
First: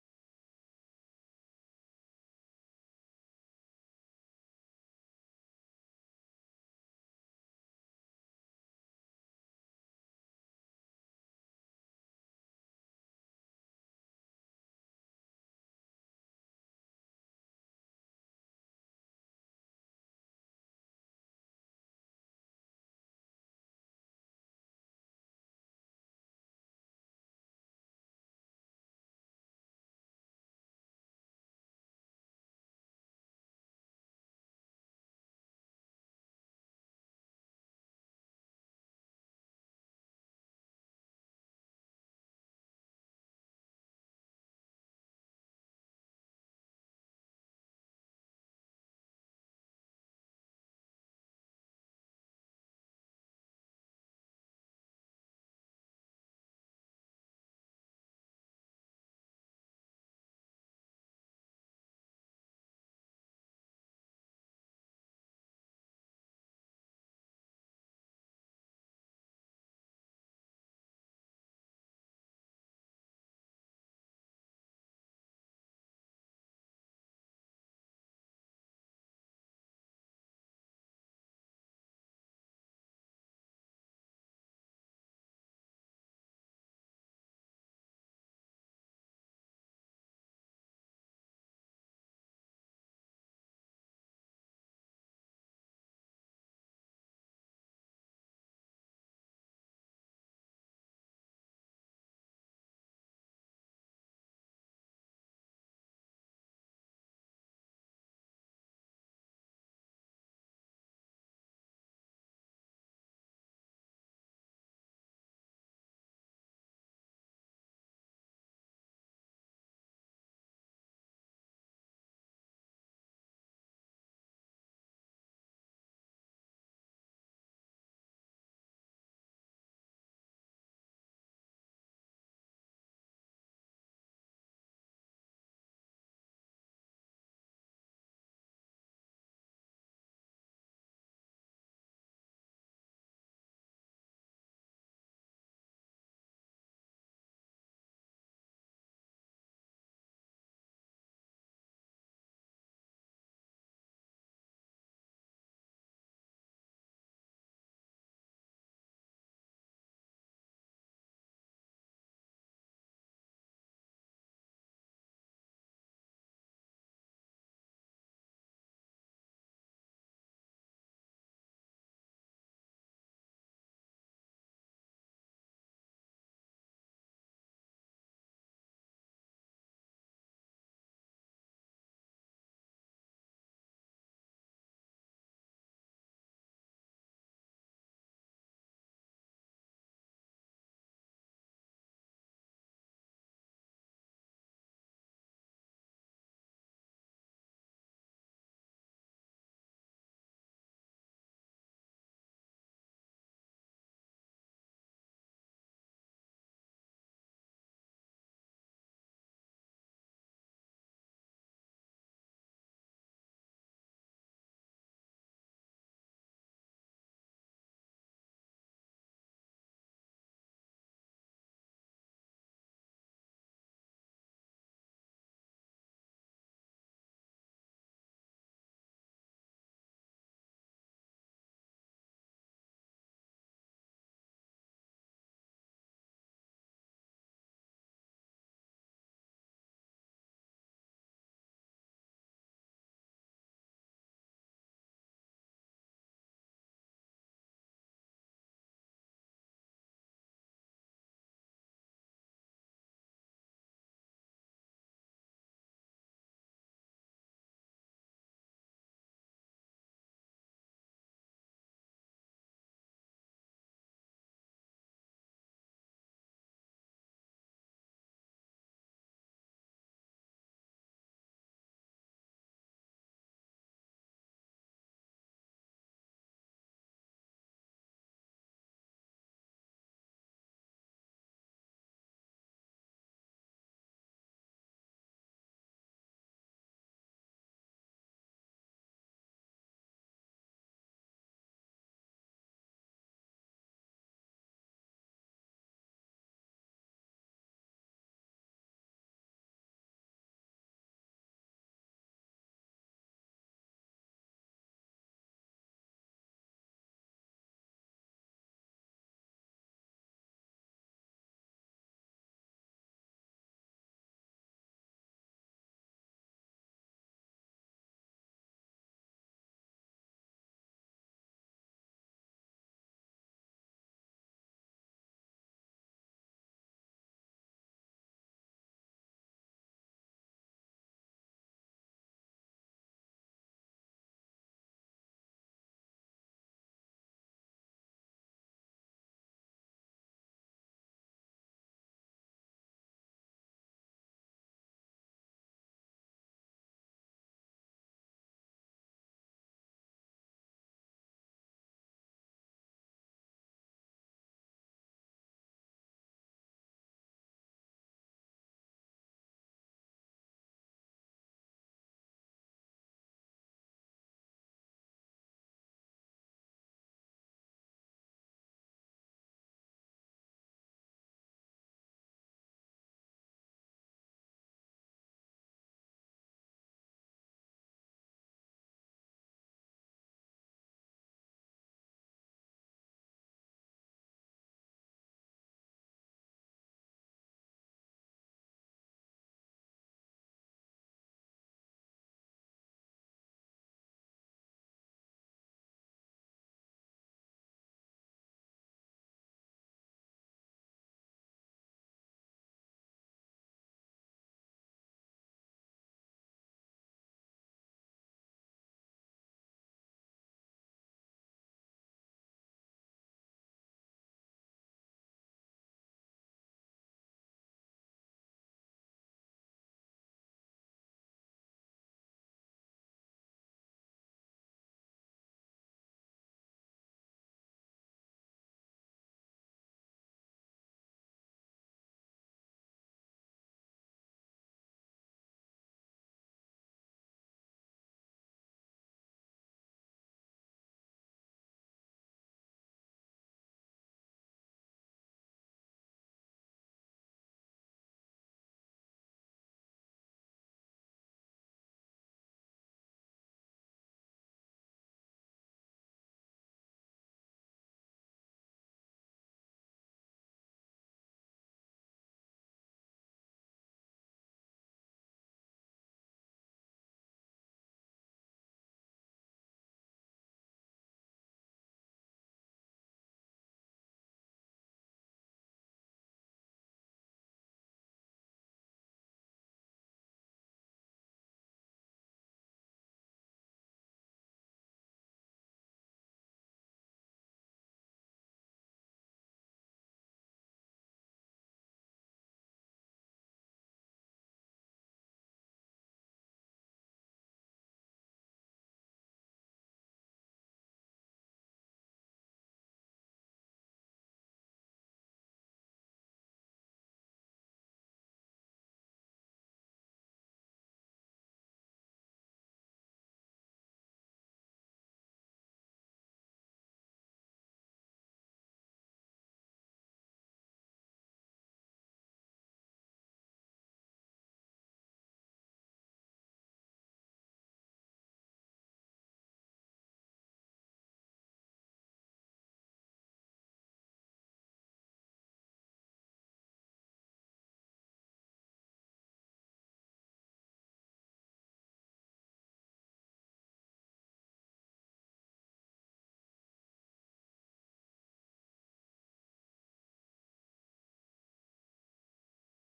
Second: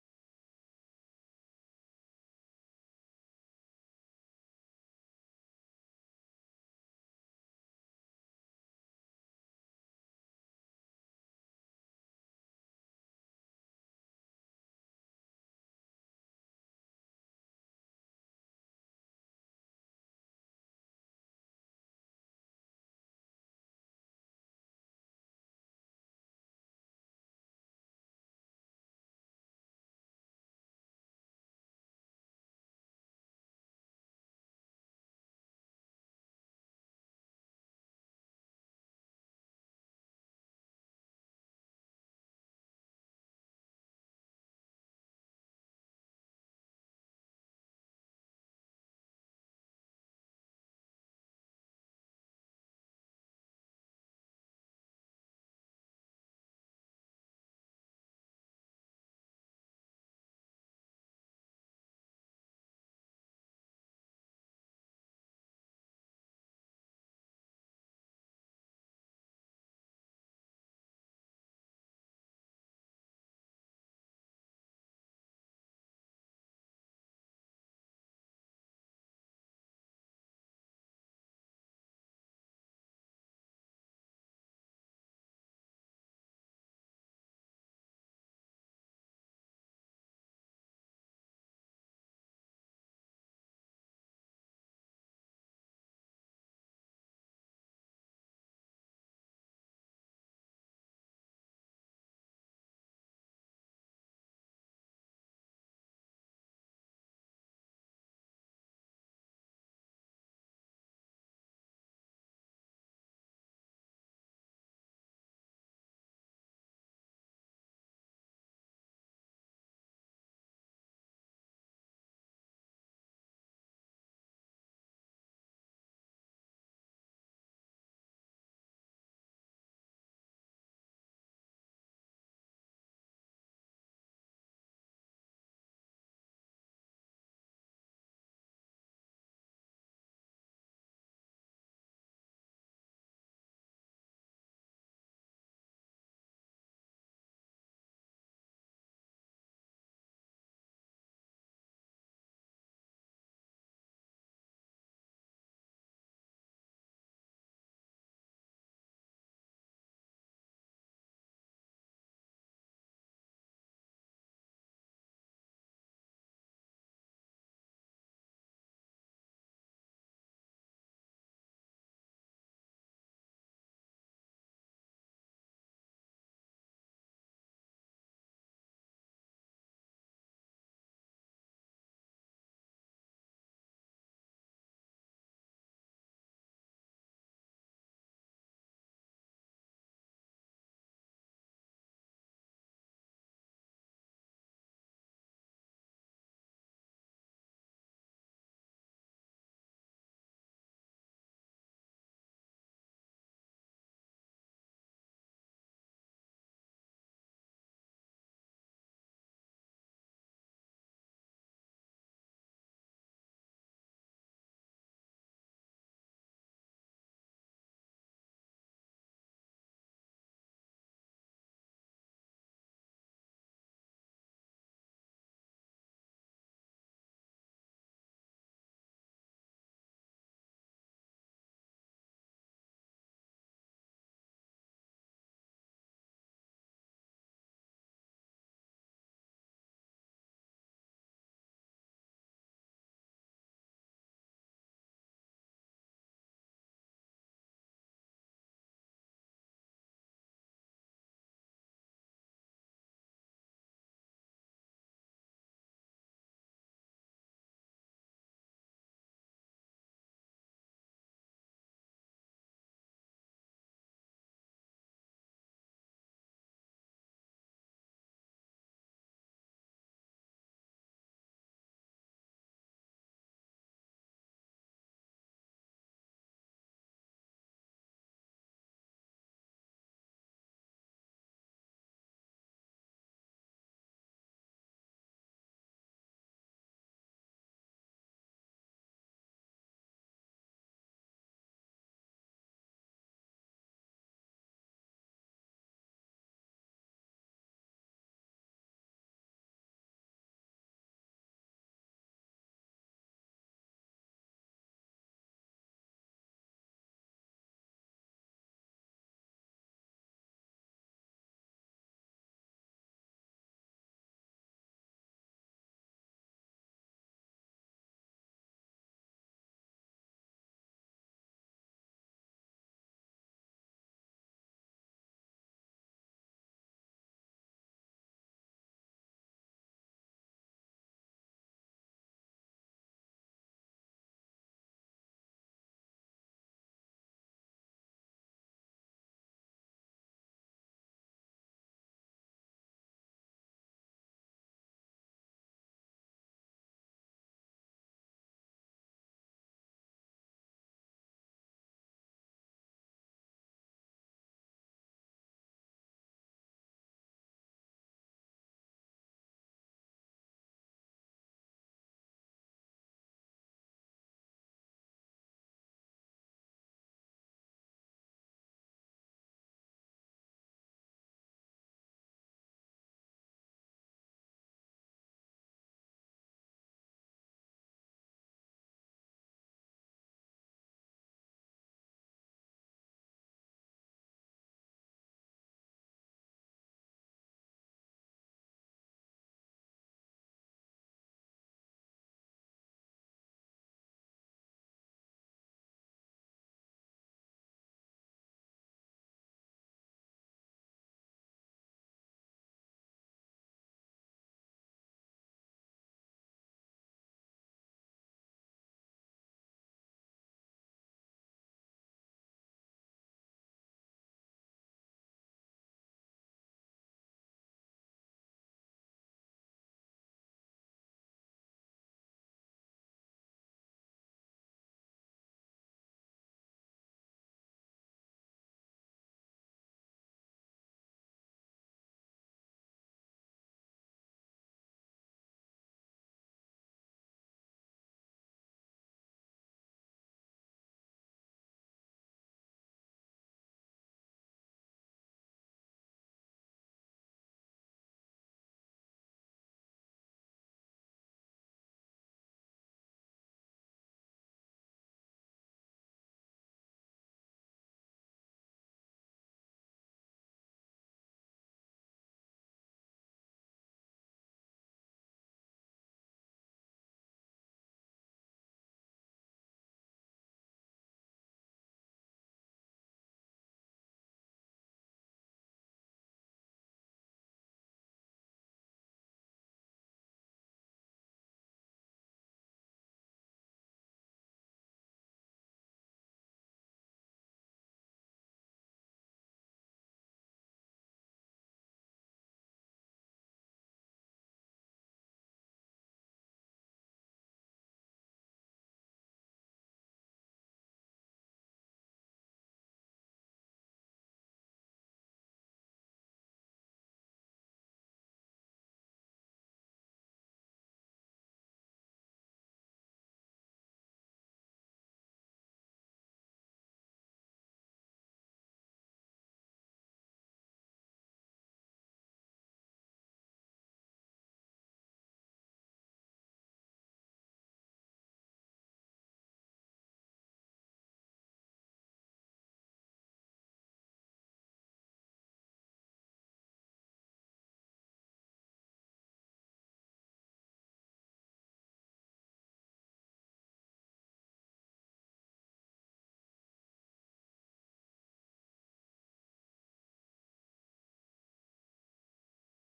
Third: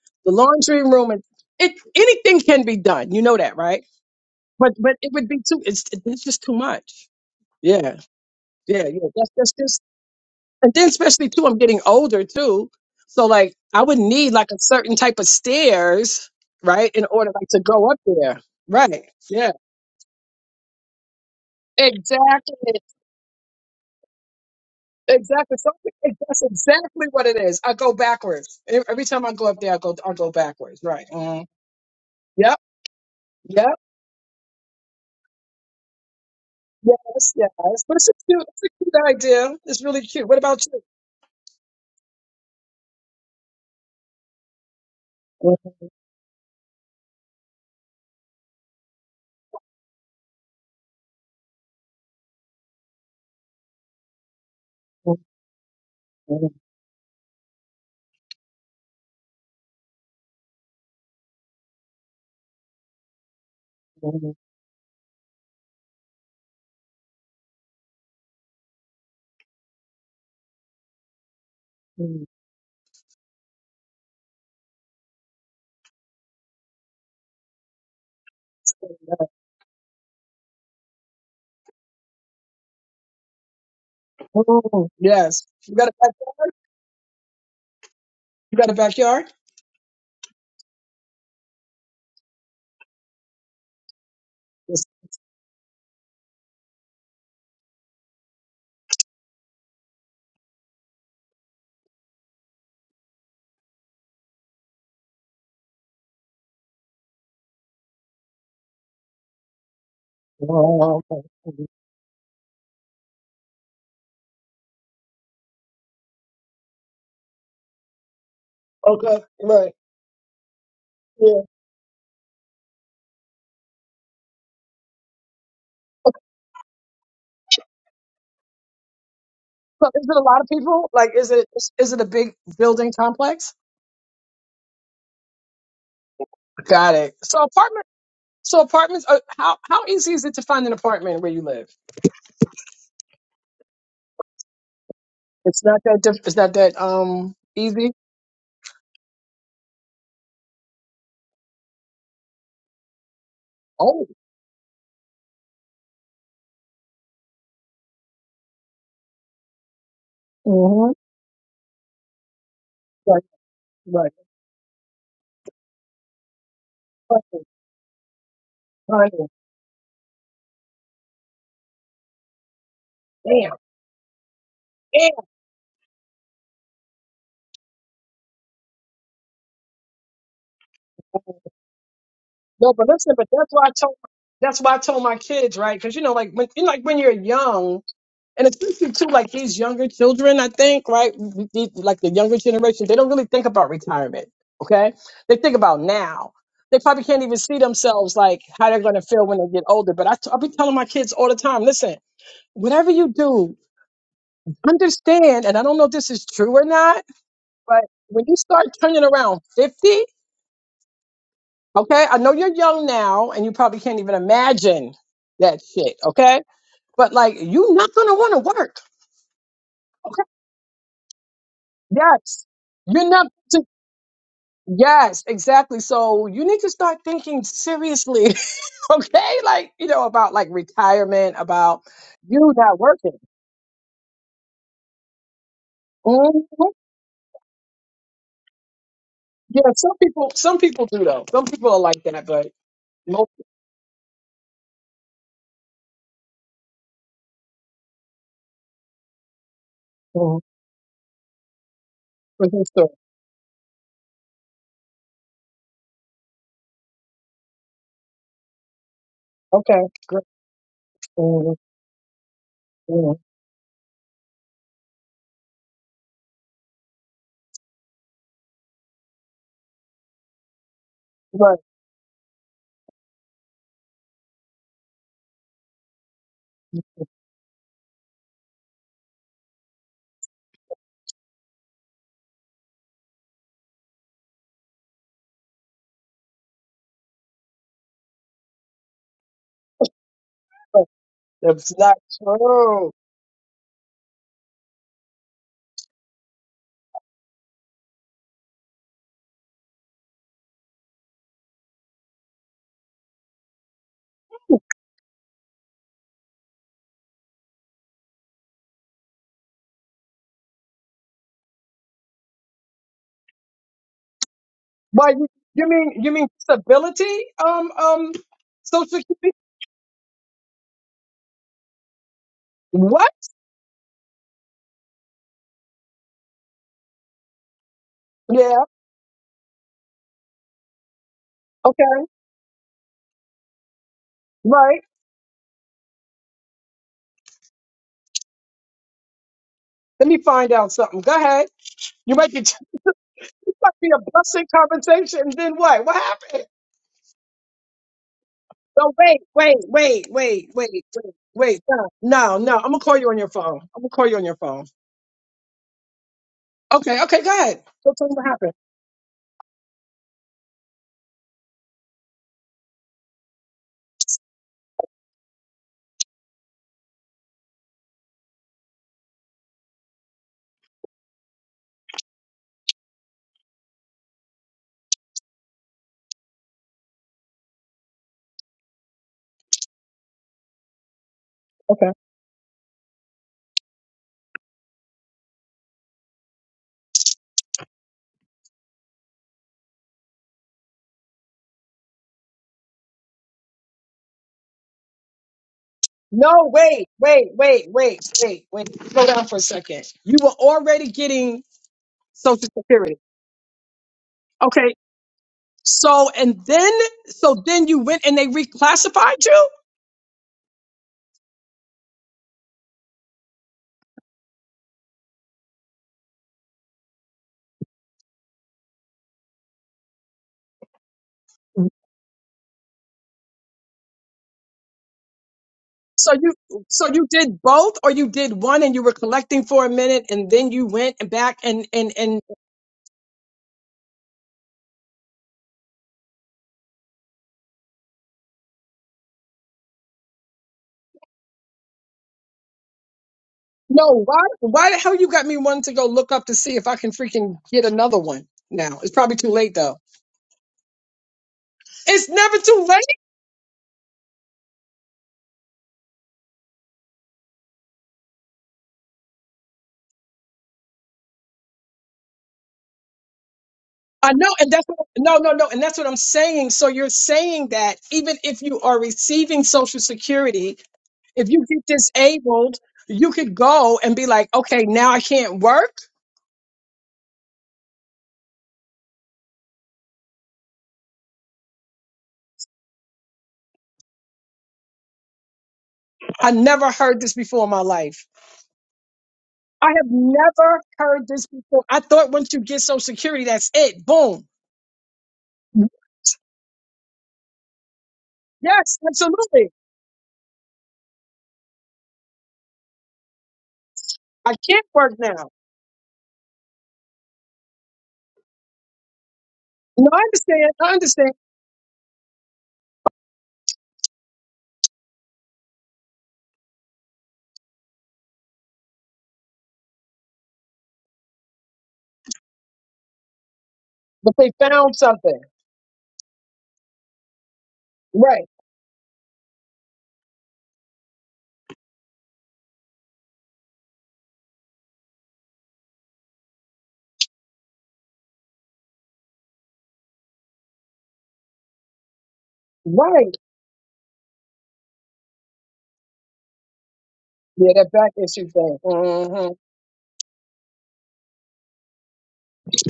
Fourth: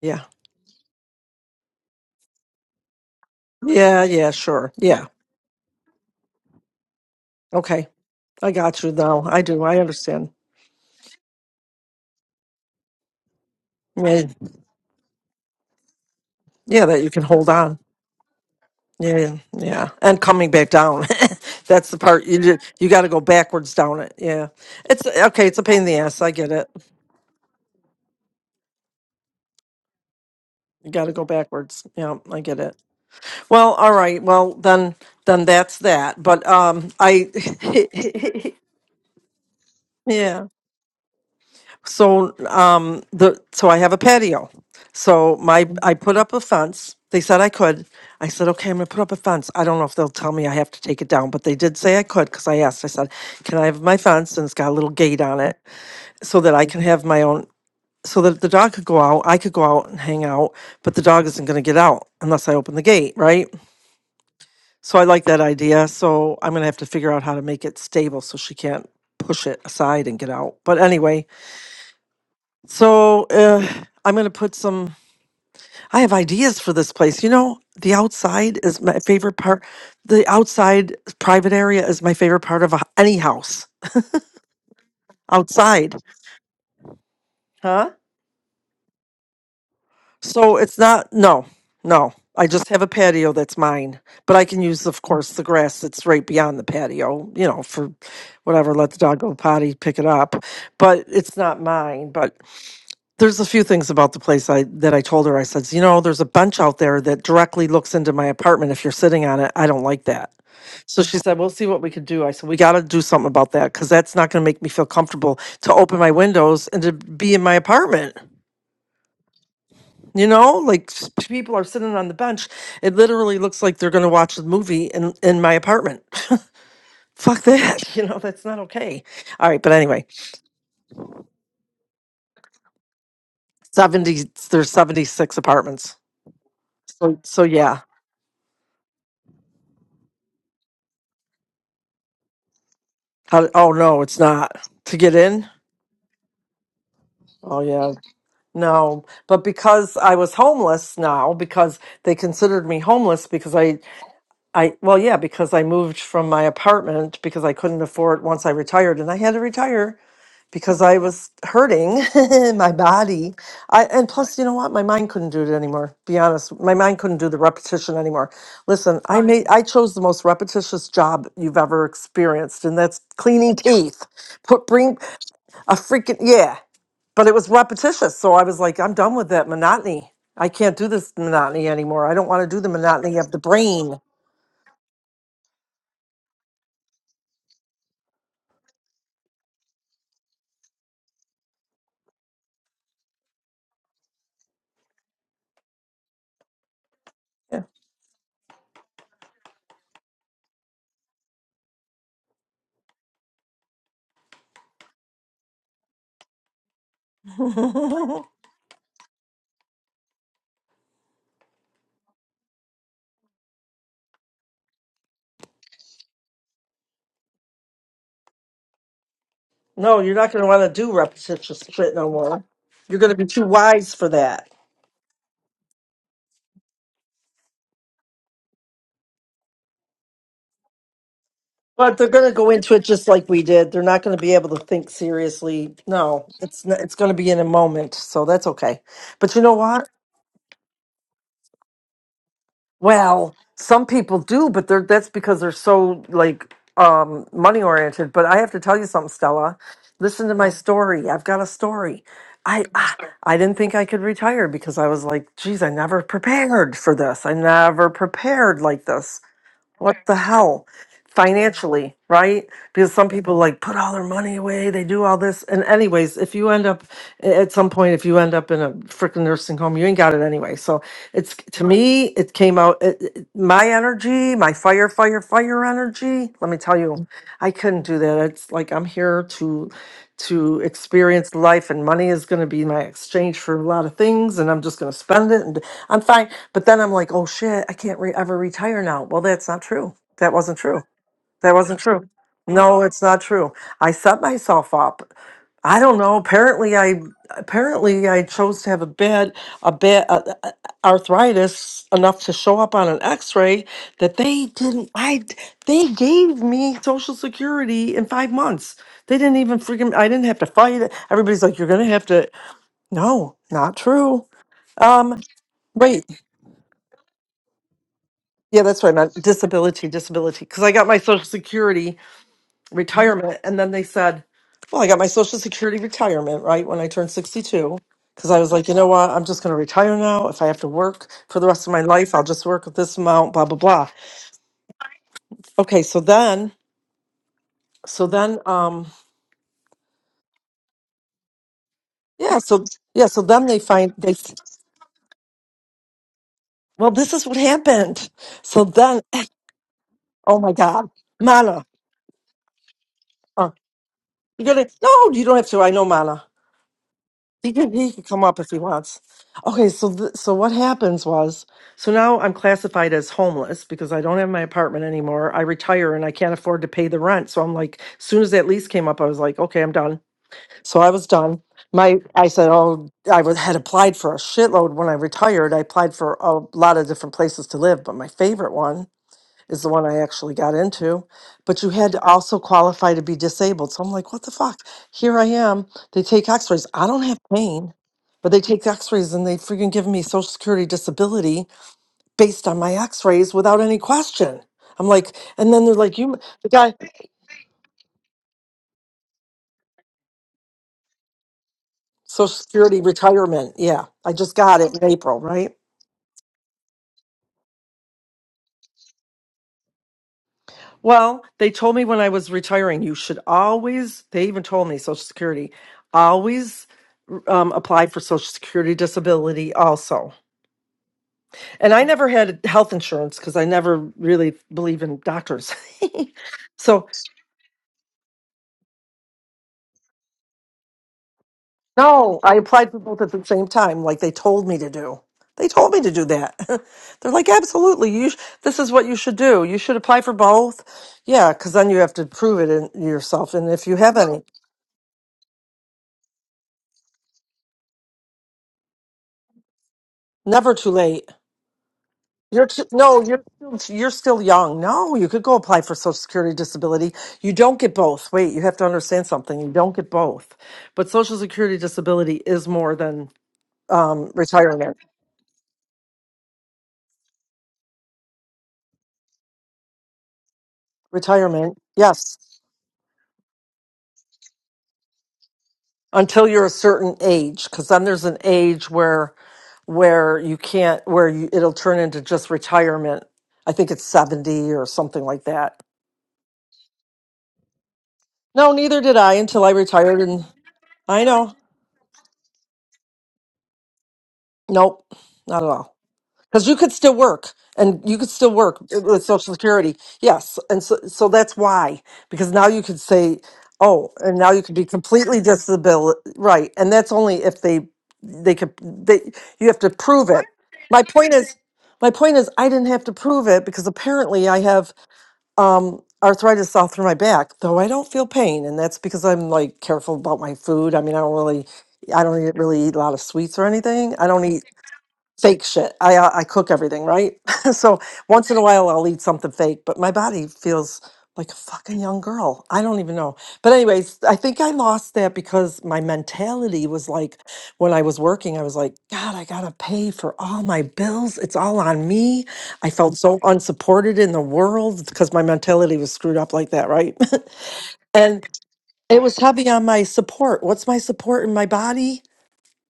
[SPEAKER 2] Yeah.
[SPEAKER 3] The laundry room and it anything can be done. You know that, right?
[SPEAKER 2] Yeah. Yeah. Sure.
[SPEAKER 3] But but
[SPEAKER 2] Yeah.
[SPEAKER 3] it would be too. It's it's just too much.
[SPEAKER 2] Okay.
[SPEAKER 3] Yeah,
[SPEAKER 2] I got
[SPEAKER 3] yeah,
[SPEAKER 2] you.
[SPEAKER 3] yeah.
[SPEAKER 2] Now
[SPEAKER 3] That's
[SPEAKER 2] I
[SPEAKER 3] that's
[SPEAKER 2] do. I
[SPEAKER 3] just
[SPEAKER 2] understand.
[SPEAKER 3] and then especially too. I'm getting older too, so like I would
[SPEAKER 2] Yeah.
[SPEAKER 3] need like a certain type of stairs,
[SPEAKER 2] Yeah.
[SPEAKER 3] right,
[SPEAKER 2] That
[SPEAKER 3] in
[SPEAKER 2] you can
[SPEAKER 3] order like
[SPEAKER 2] hold
[SPEAKER 3] to
[SPEAKER 2] on.
[SPEAKER 3] go up there. Right.
[SPEAKER 2] Yeah,
[SPEAKER 3] Yeah.
[SPEAKER 2] yeah, and coming back down. That's the part you do,
[SPEAKER 3] Exactly.
[SPEAKER 2] you got to go backwards down it. Yeah, it's okay.
[SPEAKER 3] Exactly.
[SPEAKER 2] It's a pain in
[SPEAKER 3] Something,
[SPEAKER 2] the
[SPEAKER 3] it-
[SPEAKER 2] ass. I
[SPEAKER 3] that's
[SPEAKER 2] get it.
[SPEAKER 3] exactly what it is. I go backwards. E- Every time I go up there, I go, I go backwards.
[SPEAKER 2] You
[SPEAKER 3] Right.
[SPEAKER 2] got to go
[SPEAKER 3] uh
[SPEAKER 2] backwards. Yeah, I
[SPEAKER 3] Yep.
[SPEAKER 2] get it.
[SPEAKER 3] Yep.
[SPEAKER 2] Well, all right. Well, then, then that's that. But um, I,
[SPEAKER 3] Yes. Yes. But it's a cute, it's a cute idea. It's really cute. What
[SPEAKER 2] yeah.
[SPEAKER 3] about you?
[SPEAKER 2] So um, the so I have a patio. So my I put up a fence. They said I could. I said, okay, I'm gonna put up a fence. I don't know if they'll tell me I have to take it down, but they did say I could because I asked. I said, can I have my fence? And it's got a little gate on it so that I can have my own, so that the dog could go out, I could go out and hang out, but the dog isn't going to get out unless I open the gate, right? So I like that idea. So I'm going to have to figure out how to make it stable so she can't push it aside and get out. But anyway, so uh, I'm going to put some, I have ideas for this place. You know, the outside is my favorite part. The outside private area is my favorite part of a, any house
[SPEAKER 3] Yes. You got a
[SPEAKER 2] outside.
[SPEAKER 3] back,
[SPEAKER 2] Huh?
[SPEAKER 3] you got a backyard?
[SPEAKER 2] So it's not, no, no. I just have a patio that's mine, but I can
[SPEAKER 3] Yes.
[SPEAKER 2] use, of course, the grass that's right beyond the patio, you know, for whatever, let the dog go potty, pick it up. But it's not mine. But there's a few things about the place I that I told her. I said, you know, there's a bench out there that directly looks into my apartment. If you're sitting on it, I don't like that. So she said, we'll see what we can do. I said, we got to do something about that because that's not going to make me feel comfortable to open my windows and to be in my apartment.
[SPEAKER 3] Okay. Right.
[SPEAKER 2] You know, like s-
[SPEAKER 3] Yeah.
[SPEAKER 2] people are sitting on the bench. It literally looks like they're going to watch the movie in in my apartment. Fuck that. You know, that's not okay. All right, but
[SPEAKER 3] So
[SPEAKER 2] anyway,
[SPEAKER 3] is it a lot of people? Like, is it, is it a big building complex?
[SPEAKER 2] 70 there's 76 apartments.
[SPEAKER 3] Got it.
[SPEAKER 2] So so
[SPEAKER 3] So
[SPEAKER 2] yeah.
[SPEAKER 3] apartment So apartments are how how easy is it to find an apartment where you live?
[SPEAKER 2] How, oh no, it's not. To get in?
[SPEAKER 3] It's not that diff- it's not that um
[SPEAKER 2] Oh yeah.
[SPEAKER 3] easy.
[SPEAKER 2] No, but because I was homeless now because they considered me homeless because I
[SPEAKER 3] Oh.
[SPEAKER 2] I well yeah, because I moved from my apartment because I couldn't afford once I retired and I had to retire because
[SPEAKER 3] Mm-hmm.
[SPEAKER 2] I was hurting my
[SPEAKER 3] Right,
[SPEAKER 2] body. I, and
[SPEAKER 3] right.
[SPEAKER 2] plus, you know what? My mind couldn't do it anymore. Be honest, my mind couldn't do the
[SPEAKER 3] Fucking
[SPEAKER 2] repetition anymore. Listen,
[SPEAKER 3] honey.
[SPEAKER 2] I made I chose the most repetitious job you've ever experienced, and that's
[SPEAKER 3] Damn.
[SPEAKER 2] cleaning teeth. Put bring
[SPEAKER 3] Damn.
[SPEAKER 2] a freaking yeah, but it was repetitious. So I was like, I'm done with that monotony. I can't do this monotony anymore. I don't want to do the
[SPEAKER 3] No, but listen,
[SPEAKER 2] monotony
[SPEAKER 3] but
[SPEAKER 2] of the
[SPEAKER 3] that's why I told
[SPEAKER 2] brain.
[SPEAKER 3] that's why I told my kids, right? Because you know, like when you know, like when you're young, and especially too, like these younger children, I think, right? we- we- Like the younger generation, they don't really think about retirement. Okay, they think about now. They probably can't even see
[SPEAKER 2] Yeah.
[SPEAKER 3] themselves like how they're going to feel when they get older. But I t- I'll be telling my kids all the time, listen. whatever you do, understand, and I don't know if this is true or not, but when you start turning around 50, okay, I know you're young now and you probably can't even imagine that shit, okay? But like, you're not gonna wanna work,
[SPEAKER 2] no, you're
[SPEAKER 3] okay?
[SPEAKER 2] not going to want to do repetitious shit no more.
[SPEAKER 3] Yes.
[SPEAKER 2] You're
[SPEAKER 3] You're
[SPEAKER 2] going to be
[SPEAKER 3] not
[SPEAKER 2] too
[SPEAKER 3] to,
[SPEAKER 2] wise for that.
[SPEAKER 3] yes, exactly. So you need to start thinking seriously, okay? Like, you know, about like retirement, about
[SPEAKER 2] But they're going to go
[SPEAKER 3] you
[SPEAKER 2] into
[SPEAKER 3] not
[SPEAKER 2] it just
[SPEAKER 3] working.
[SPEAKER 2] like we did. They're not going to be able to think seriously. No,
[SPEAKER 3] Mhm.
[SPEAKER 2] it's n- it's going to be in a moment, so that's okay. But you know
[SPEAKER 3] Yeah,
[SPEAKER 2] what?
[SPEAKER 3] some people, some people do though. Some people are like that, but most.
[SPEAKER 2] Well, some people do, but they're that's because they're so like um, money oriented. But I have to tell you something, Stella. Listen to my story. I've got a story. I
[SPEAKER 3] Mhm, so,
[SPEAKER 2] ah, I didn't think I could retire because I was like, geez, I never prepared for this. I never prepared like this
[SPEAKER 3] Okay,
[SPEAKER 2] What the
[SPEAKER 3] great.
[SPEAKER 2] hell?
[SPEAKER 3] Mhm,
[SPEAKER 2] Financially, right? Because some
[SPEAKER 3] mhm.
[SPEAKER 2] people like put all their money away, they do all this. And, anyways, if you end up a- at some point, if you end up in a freaking nursing home, you ain't got it anyway. So it's
[SPEAKER 3] Right,
[SPEAKER 2] to me, it came out it, it- my energy, my fire, fire, fire energy. Let me tell you, I couldn't do that. It's like I'm here to to experience life and money is going to be my exchange for a lot of things and i'm just going to spend it and I'm fine. But then I'm like, oh shit, I can't re- ever retire now. Well, that's not true. That wasn't true.
[SPEAKER 3] right.
[SPEAKER 2] That
[SPEAKER 3] That's
[SPEAKER 2] wasn't
[SPEAKER 3] not
[SPEAKER 2] true. No,
[SPEAKER 3] true.
[SPEAKER 2] it's not true. I set myself up. I don't know. Apparently, I apparently I chose to have a bad a bad uh, uh, arthritis enough to show up on an X-ray that they didn't. I they gave me Social Security in five months. They didn't even freaking. I didn't have to fight it. Everybody's like, you're gonna have to. No, not true.
[SPEAKER 3] Why
[SPEAKER 2] Um,
[SPEAKER 3] you, you mean
[SPEAKER 2] wait,
[SPEAKER 3] you mean disability? Um, um,
[SPEAKER 2] Yeah, that's what I
[SPEAKER 3] social
[SPEAKER 2] meant.
[SPEAKER 3] Secu-
[SPEAKER 2] Disability, disability. Because I got my Social Security
[SPEAKER 3] what?
[SPEAKER 2] retirement, and then they said, "Well, I got my Social Security retirement right when I turned sixty-two, because I was
[SPEAKER 3] Yeah.
[SPEAKER 2] like, you know what? I'm just going to retire now. If I have to work for the rest of my
[SPEAKER 3] Okay.
[SPEAKER 2] life, I'll just work with this amount. Blah blah blah.
[SPEAKER 3] Right.
[SPEAKER 2] Okay, so then, so then, um,
[SPEAKER 3] Let me find out something. Go ahead. You might
[SPEAKER 2] yeah,
[SPEAKER 3] be it
[SPEAKER 2] so yeah, so then they
[SPEAKER 3] might be
[SPEAKER 2] find
[SPEAKER 3] a
[SPEAKER 2] they.
[SPEAKER 3] blessing conversation. and Then what? What happened?
[SPEAKER 2] Well, this is what happened. So
[SPEAKER 3] No,
[SPEAKER 2] then,
[SPEAKER 3] wait, wait, wait,
[SPEAKER 2] oh
[SPEAKER 3] wait,
[SPEAKER 2] my
[SPEAKER 3] wait, wait,
[SPEAKER 2] God,
[SPEAKER 3] wait.
[SPEAKER 2] Mana,
[SPEAKER 3] No, no, no. I'm gonna call you on your
[SPEAKER 2] uh,
[SPEAKER 3] phone. I'm gonna call you on your
[SPEAKER 2] you're
[SPEAKER 3] phone.
[SPEAKER 2] gonna no, you don't have to. I know, Mana.
[SPEAKER 3] Okay, okay. Go
[SPEAKER 2] He
[SPEAKER 3] ahead.
[SPEAKER 2] can, he
[SPEAKER 3] So
[SPEAKER 2] can
[SPEAKER 3] tell me
[SPEAKER 2] come
[SPEAKER 3] what
[SPEAKER 2] up if
[SPEAKER 3] happened.
[SPEAKER 2] he wants. Okay, so th- so what happens was, so now I'm classified as homeless because I don't have my apartment anymore. I retire and I can't afford to pay the rent. So I'm like, as soon as that lease came up, I was like, okay, I'm done. So I was done. My I said, oh, I was, had applied for a shitload when I retired. I applied for a lot of different places to live, but my favorite one is the one I actually got into. But you
[SPEAKER 3] Okay.
[SPEAKER 2] had to also qualify to be disabled. So I'm like, what the fuck? Here I am. They take x rays. I don't have pain, but they take x rays and they freaking give me Social Security disability based on my x rays without any question. I'm like, and then they're like, you, the
[SPEAKER 3] No,
[SPEAKER 2] guy,
[SPEAKER 3] wait, wait, wait, wait, wait, wait. Slow down for a second. You were already getting
[SPEAKER 2] Social
[SPEAKER 3] Social
[SPEAKER 2] Security
[SPEAKER 3] Security.
[SPEAKER 2] retirement. Yeah, I just got
[SPEAKER 3] Okay.
[SPEAKER 2] it in April, right?
[SPEAKER 3] So and then so then you went and they reclassified you?
[SPEAKER 2] Well, they told me when I was retiring, you should always, they even told me Social Security, always um, apply for Social Security disability also. And I never had health insurance because I never really believe in doctors.
[SPEAKER 3] So you
[SPEAKER 2] so,
[SPEAKER 3] so you did both or you did one and you were collecting for a minute and then you went and back and and
[SPEAKER 2] no,
[SPEAKER 3] and
[SPEAKER 2] I applied for both at the same time, like they told me to do. They told me to do that. They're like, absolutely. You, sh- this is what you should do. You should apply for both. Yeah, because then you have to prove it in yourself. And if you have
[SPEAKER 3] no, why
[SPEAKER 2] any,
[SPEAKER 3] why the hell you got me one to go look up to see if I can freaking get another one now? It's probably too late though.
[SPEAKER 2] never too late.
[SPEAKER 3] It's never
[SPEAKER 2] You're too,
[SPEAKER 3] too late.
[SPEAKER 2] no, you're still- you're still young. No, you could go apply for Social Security disability. You don't get both. Wait, you have to understand something. You don't get both. But Social Security disability is more than um,
[SPEAKER 3] I know, and that's
[SPEAKER 2] retirement.
[SPEAKER 3] what, no, no, no, and that's what I'm saying. So you're saying that even if you are receiving Social Security, if you
[SPEAKER 2] Retirement,
[SPEAKER 3] get
[SPEAKER 2] yes,
[SPEAKER 3] disabled, you could go and be like, okay, now I can't work.
[SPEAKER 2] until you're a certain age, because then there's an age where where you can't where you, it'll turn into just retirement. I think it's seventy or something like that.
[SPEAKER 3] I never heard this before in my life.
[SPEAKER 2] No, neither did I until I
[SPEAKER 3] I have
[SPEAKER 2] retired, and
[SPEAKER 3] never
[SPEAKER 2] I
[SPEAKER 3] heard this
[SPEAKER 2] know.
[SPEAKER 3] before. I thought once you get Social Security, that's it. Boom.
[SPEAKER 2] Nope, not at all. because you could still work and you could still work
[SPEAKER 3] Yes,
[SPEAKER 2] with social
[SPEAKER 3] absolutely.
[SPEAKER 2] security yes and so, so that's why because now you could say oh and now
[SPEAKER 3] I
[SPEAKER 2] you could be
[SPEAKER 3] can't work
[SPEAKER 2] completely
[SPEAKER 3] now.
[SPEAKER 2] disabil right and that's only if they they could they you have to
[SPEAKER 3] No, I
[SPEAKER 2] prove it
[SPEAKER 3] understand. I
[SPEAKER 2] my
[SPEAKER 3] understand.
[SPEAKER 2] point is my point is i didn't have to prove it because apparently i have um arthritis all through my back though i don't feel pain and that's because i'm like careful about my food i mean i don't really i don't eat- really eat a lot of sweets or anything i
[SPEAKER 3] But
[SPEAKER 2] don't
[SPEAKER 3] they
[SPEAKER 2] eat
[SPEAKER 3] found something.
[SPEAKER 2] fake shit. I uh, I cook everything, right? so
[SPEAKER 3] Right.
[SPEAKER 2] once in a while I'll eat something fake, but my body feels like a fucking young girl. I don't even know. But anyways, I think I lost that because my mentality was like when I was working, I was like, god, I got to pay for all my bills. It's all on me. I felt
[SPEAKER 3] Right.
[SPEAKER 2] so unsupported in the world because my mentality was screwed up like that, right?
[SPEAKER 3] Yeah, that back
[SPEAKER 2] and
[SPEAKER 3] issue thing.
[SPEAKER 2] it was
[SPEAKER 3] hmm
[SPEAKER 2] heavy on my support. What's my support in my body?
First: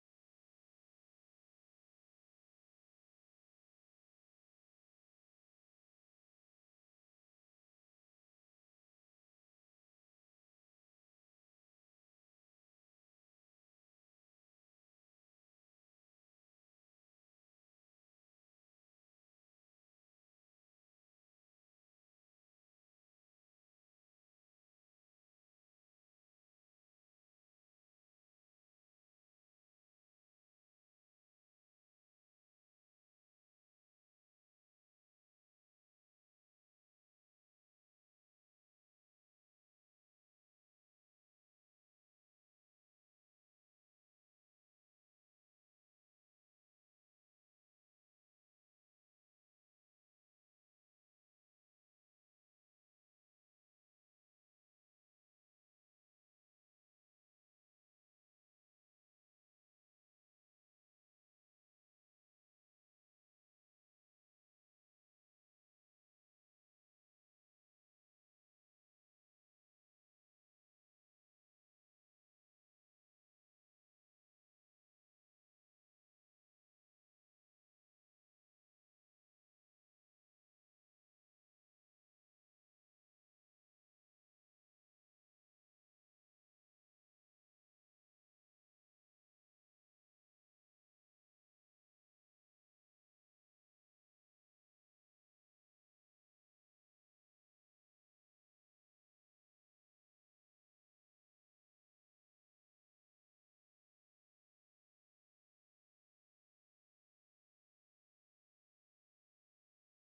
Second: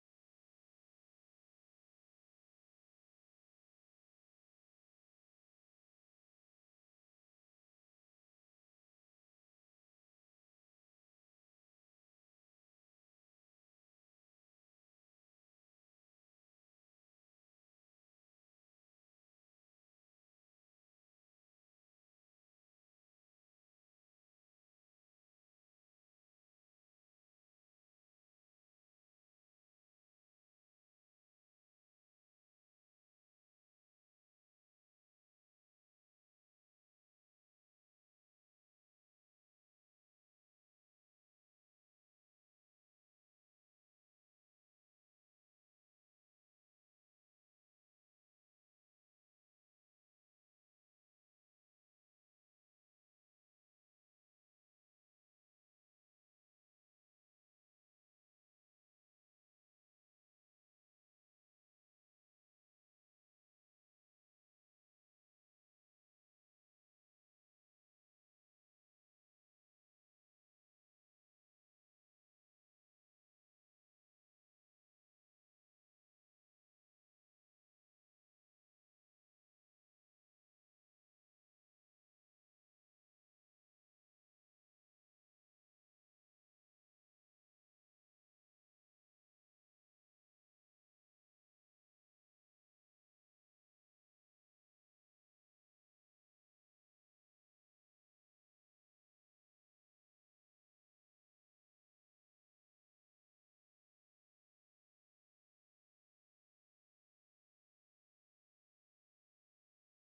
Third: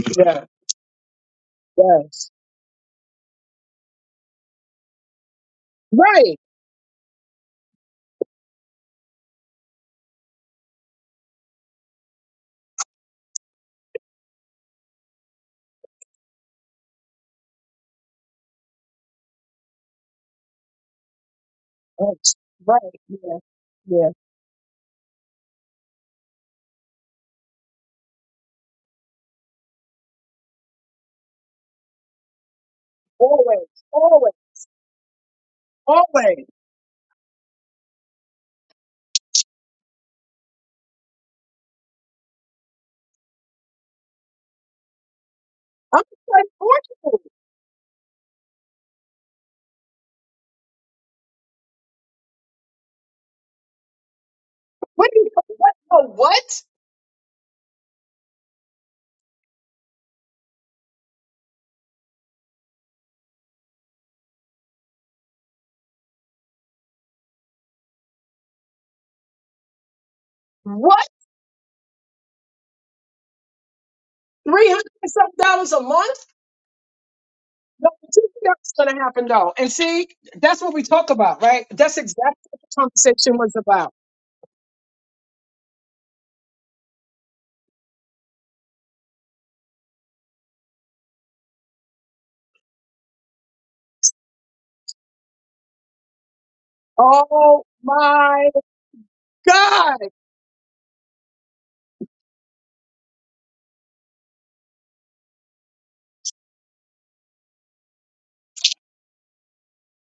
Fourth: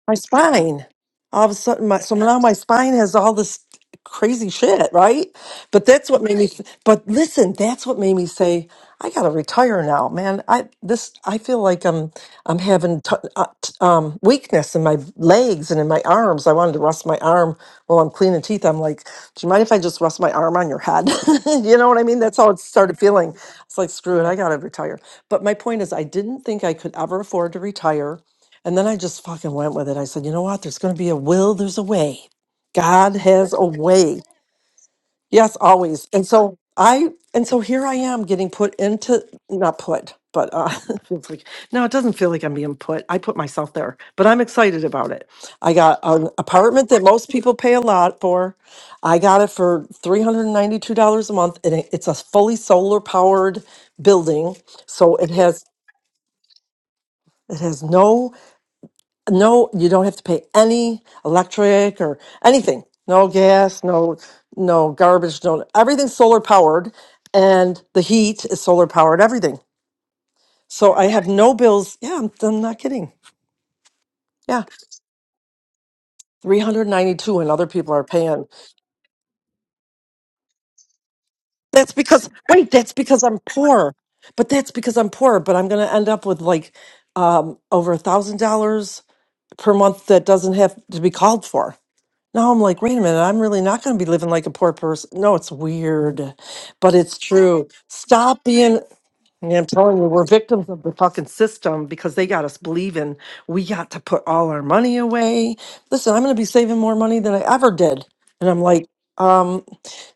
[SPEAKER 2] my
[SPEAKER 3] Yeah.
[SPEAKER 2] spine. All of a sudden, my so
[SPEAKER 3] Yes.
[SPEAKER 2] now my spine has all this crazy shit, right? But that's what
[SPEAKER 3] Right.
[SPEAKER 2] made me. But listen, that's what made me say I gotta retire now, man. I this I feel like I'm I'm having t- uh, t- um, weakness in my legs and in my arms. I wanted to rest my arm while I'm cleaning teeth. I'm like, do you mind if I just rest my arm on your head? you know what I mean?
[SPEAKER 3] Right.
[SPEAKER 2] That's how it
[SPEAKER 3] Right.
[SPEAKER 2] started feeling.
[SPEAKER 3] Yeah.
[SPEAKER 2] It's like
[SPEAKER 3] Yeah.
[SPEAKER 2] screw it, I gotta retire. But my point is, I didn't think I could ever afford to retire and then I just fucking went with it. I said, you know what? There's going to be a will, there's a way. God has a
[SPEAKER 3] Always.
[SPEAKER 2] way.
[SPEAKER 3] Always.
[SPEAKER 2] Yes, always. And
[SPEAKER 3] Always.
[SPEAKER 2] so I, and so here I am getting put into, not put, but uh, it's like, no, it doesn't feel like I'm being put. I put myself there, but I'm excited about it. I got
[SPEAKER 3] I'm
[SPEAKER 2] an
[SPEAKER 3] like
[SPEAKER 2] apartment that
[SPEAKER 3] fortunate.
[SPEAKER 2] most people pay a lot for. I got it for $392 a month, and it- it's a fully solar powered building.
[SPEAKER 3] What
[SPEAKER 2] So
[SPEAKER 3] do you
[SPEAKER 2] it has,
[SPEAKER 3] what oh, what?
[SPEAKER 2] it has no No, you don't have to pay any electric or anything. No gas, no no garbage, no everything's solar powered and the heat is solar powered, everything. So I
[SPEAKER 3] What?
[SPEAKER 2] have no bills. Yeah, I'm, I'm not kidding. Yeah,
[SPEAKER 3] Three hundred and some dollars a month?
[SPEAKER 2] 392 and other
[SPEAKER 3] No,
[SPEAKER 2] people are
[SPEAKER 3] two things
[SPEAKER 2] paying.
[SPEAKER 3] that's gonna happen though. And see, that's what we talk about, right?
[SPEAKER 2] That's
[SPEAKER 3] That's
[SPEAKER 2] because
[SPEAKER 3] exactly what
[SPEAKER 2] wait,
[SPEAKER 3] the
[SPEAKER 2] that's because
[SPEAKER 3] conversation
[SPEAKER 2] I'm
[SPEAKER 3] was about.
[SPEAKER 2] poor. But that's because I'm poor, but I'm going to end up with like um over a $1000 per month that doesn't have to be called for. Now I'm like, wait a minute, I'm really not going to be living like a poor person. No, it's weird, but it's
[SPEAKER 3] Oh
[SPEAKER 2] true. Stop
[SPEAKER 3] my
[SPEAKER 2] being yeah, I'm telling
[SPEAKER 3] God.
[SPEAKER 2] you, we're victims of the fucking system because they got us believing we got to put all our money away. Listen, I'm going to be saving more money than I ever did. And I'm like, um,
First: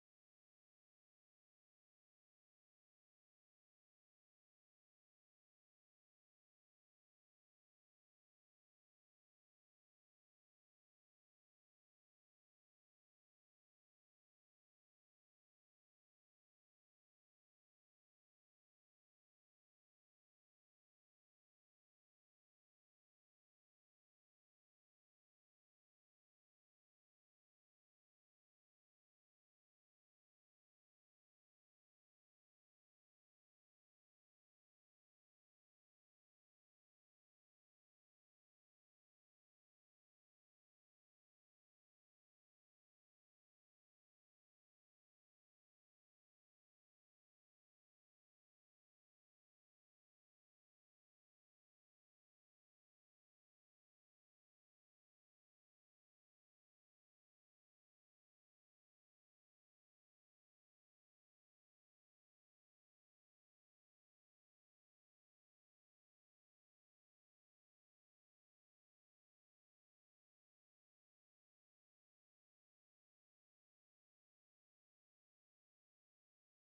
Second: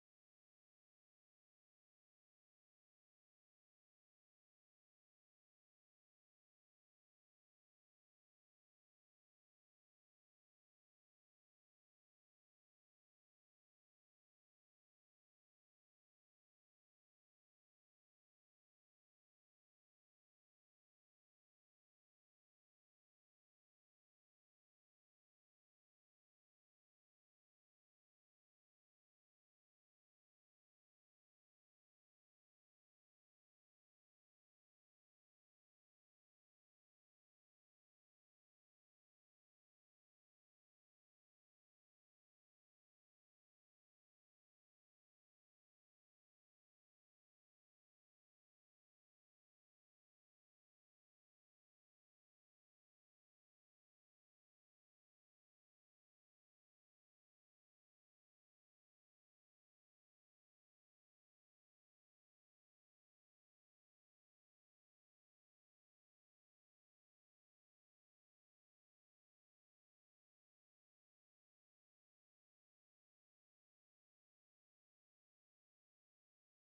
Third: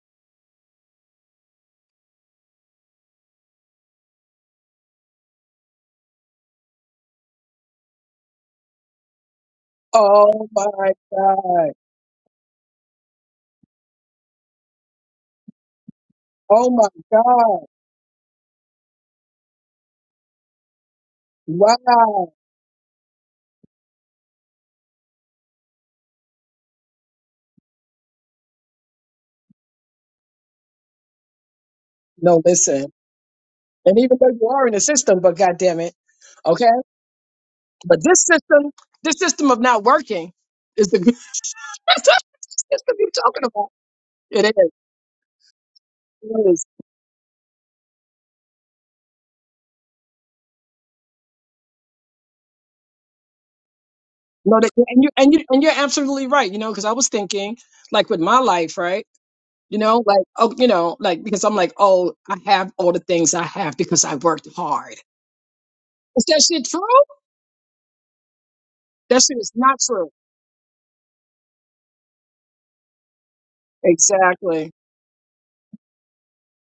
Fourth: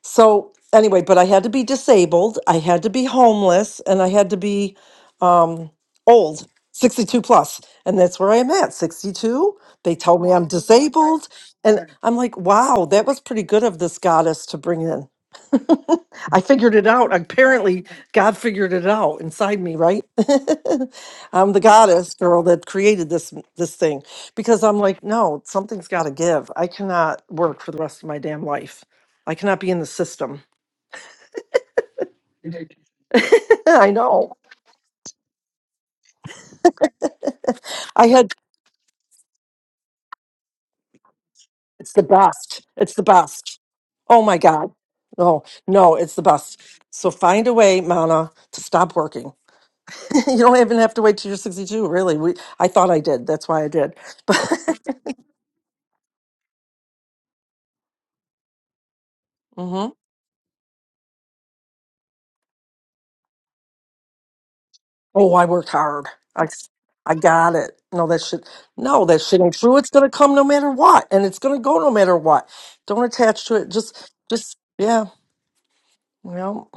[SPEAKER 2] so anyway, but I had to be disabled, I had to be homeless, and I had to be um, old, 62 plus. And that's where I am at, 62. They told me I'm
[SPEAKER 3] Oh my
[SPEAKER 2] disabled.
[SPEAKER 3] God.
[SPEAKER 2] And I'm like, wow, that was pretty good of this goddess to bring in. I
[SPEAKER 3] Oh
[SPEAKER 2] figured
[SPEAKER 3] my
[SPEAKER 2] it out.
[SPEAKER 3] God.
[SPEAKER 2] Apparently, God figured it out inside me, right? I'm the goddess
[SPEAKER 3] Wow.
[SPEAKER 2] girl that created this this thing because I'm like, no, something's got to give. I cannot work for the rest of my damn life. I cannot be in the system.
[SPEAKER 3] No, listen.
[SPEAKER 2] I
[SPEAKER 3] And even though
[SPEAKER 2] know.
[SPEAKER 3] you are in the system, but God damn it. Okay? But
[SPEAKER 2] I
[SPEAKER 3] this
[SPEAKER 2] had
[SPEAKER 3] system, this system of not working is the that's
[SPEAKER 2] it's
[SPEAKER 3] what
[SPEAKER 2] the
[SPEAKER 3] this
[SPEAKER 2] best. It's
[SPEAKER 3] system
[SPEAKER 2] the
[SPEAKER 3] you're talking
[SPEAKER 2] best.
[SPEAKER 3] about.
[SPEAKER 2] Oh my
[SPEAKER 3] It is.
[SPEAKER 2] god. No, no, it's the
[SPEAKER 3] It
[SPEAKER 2] best.
[SPEAKER 3] is.
[SPEAKER 2] So find a way, Mana, to stop working. you don't even have to wait till you're 62, really. We I thought I did. That's why I did.
[SPEAKER 3] No, that,
[SPEAKER 2] But
[SPEAKER 3] and you and you and you're absolutely right. You know, because I was thinking, like with my life, right? You know, like oh, you know, like because I'm like, oh, I have all the things I have because I worked hard.
[SPEAKER 2] Oh, I worked hard.
[SPEAKER 3] Is that
[SPEAKER 2] I,
[SPEAKER 3] shit true?
[SPEAKER 2] I got it. No, that shit. No, that
[SPEAKER 3] That shit
[SPEAKER 2] shit
[SPEAKER 3] is
[SPEAKER 2] ain't true.
[SPEAKER 3] not
[SPEAKER 2] It's gonna
[SPEAKER 3] true.
[SPEAKER 2] come no matter what, and it's gonna go no matter what. Don't attach to it. Just, just,
[SPEAKER 3] Exactly.
[SPEAKER 2] yeah. You know,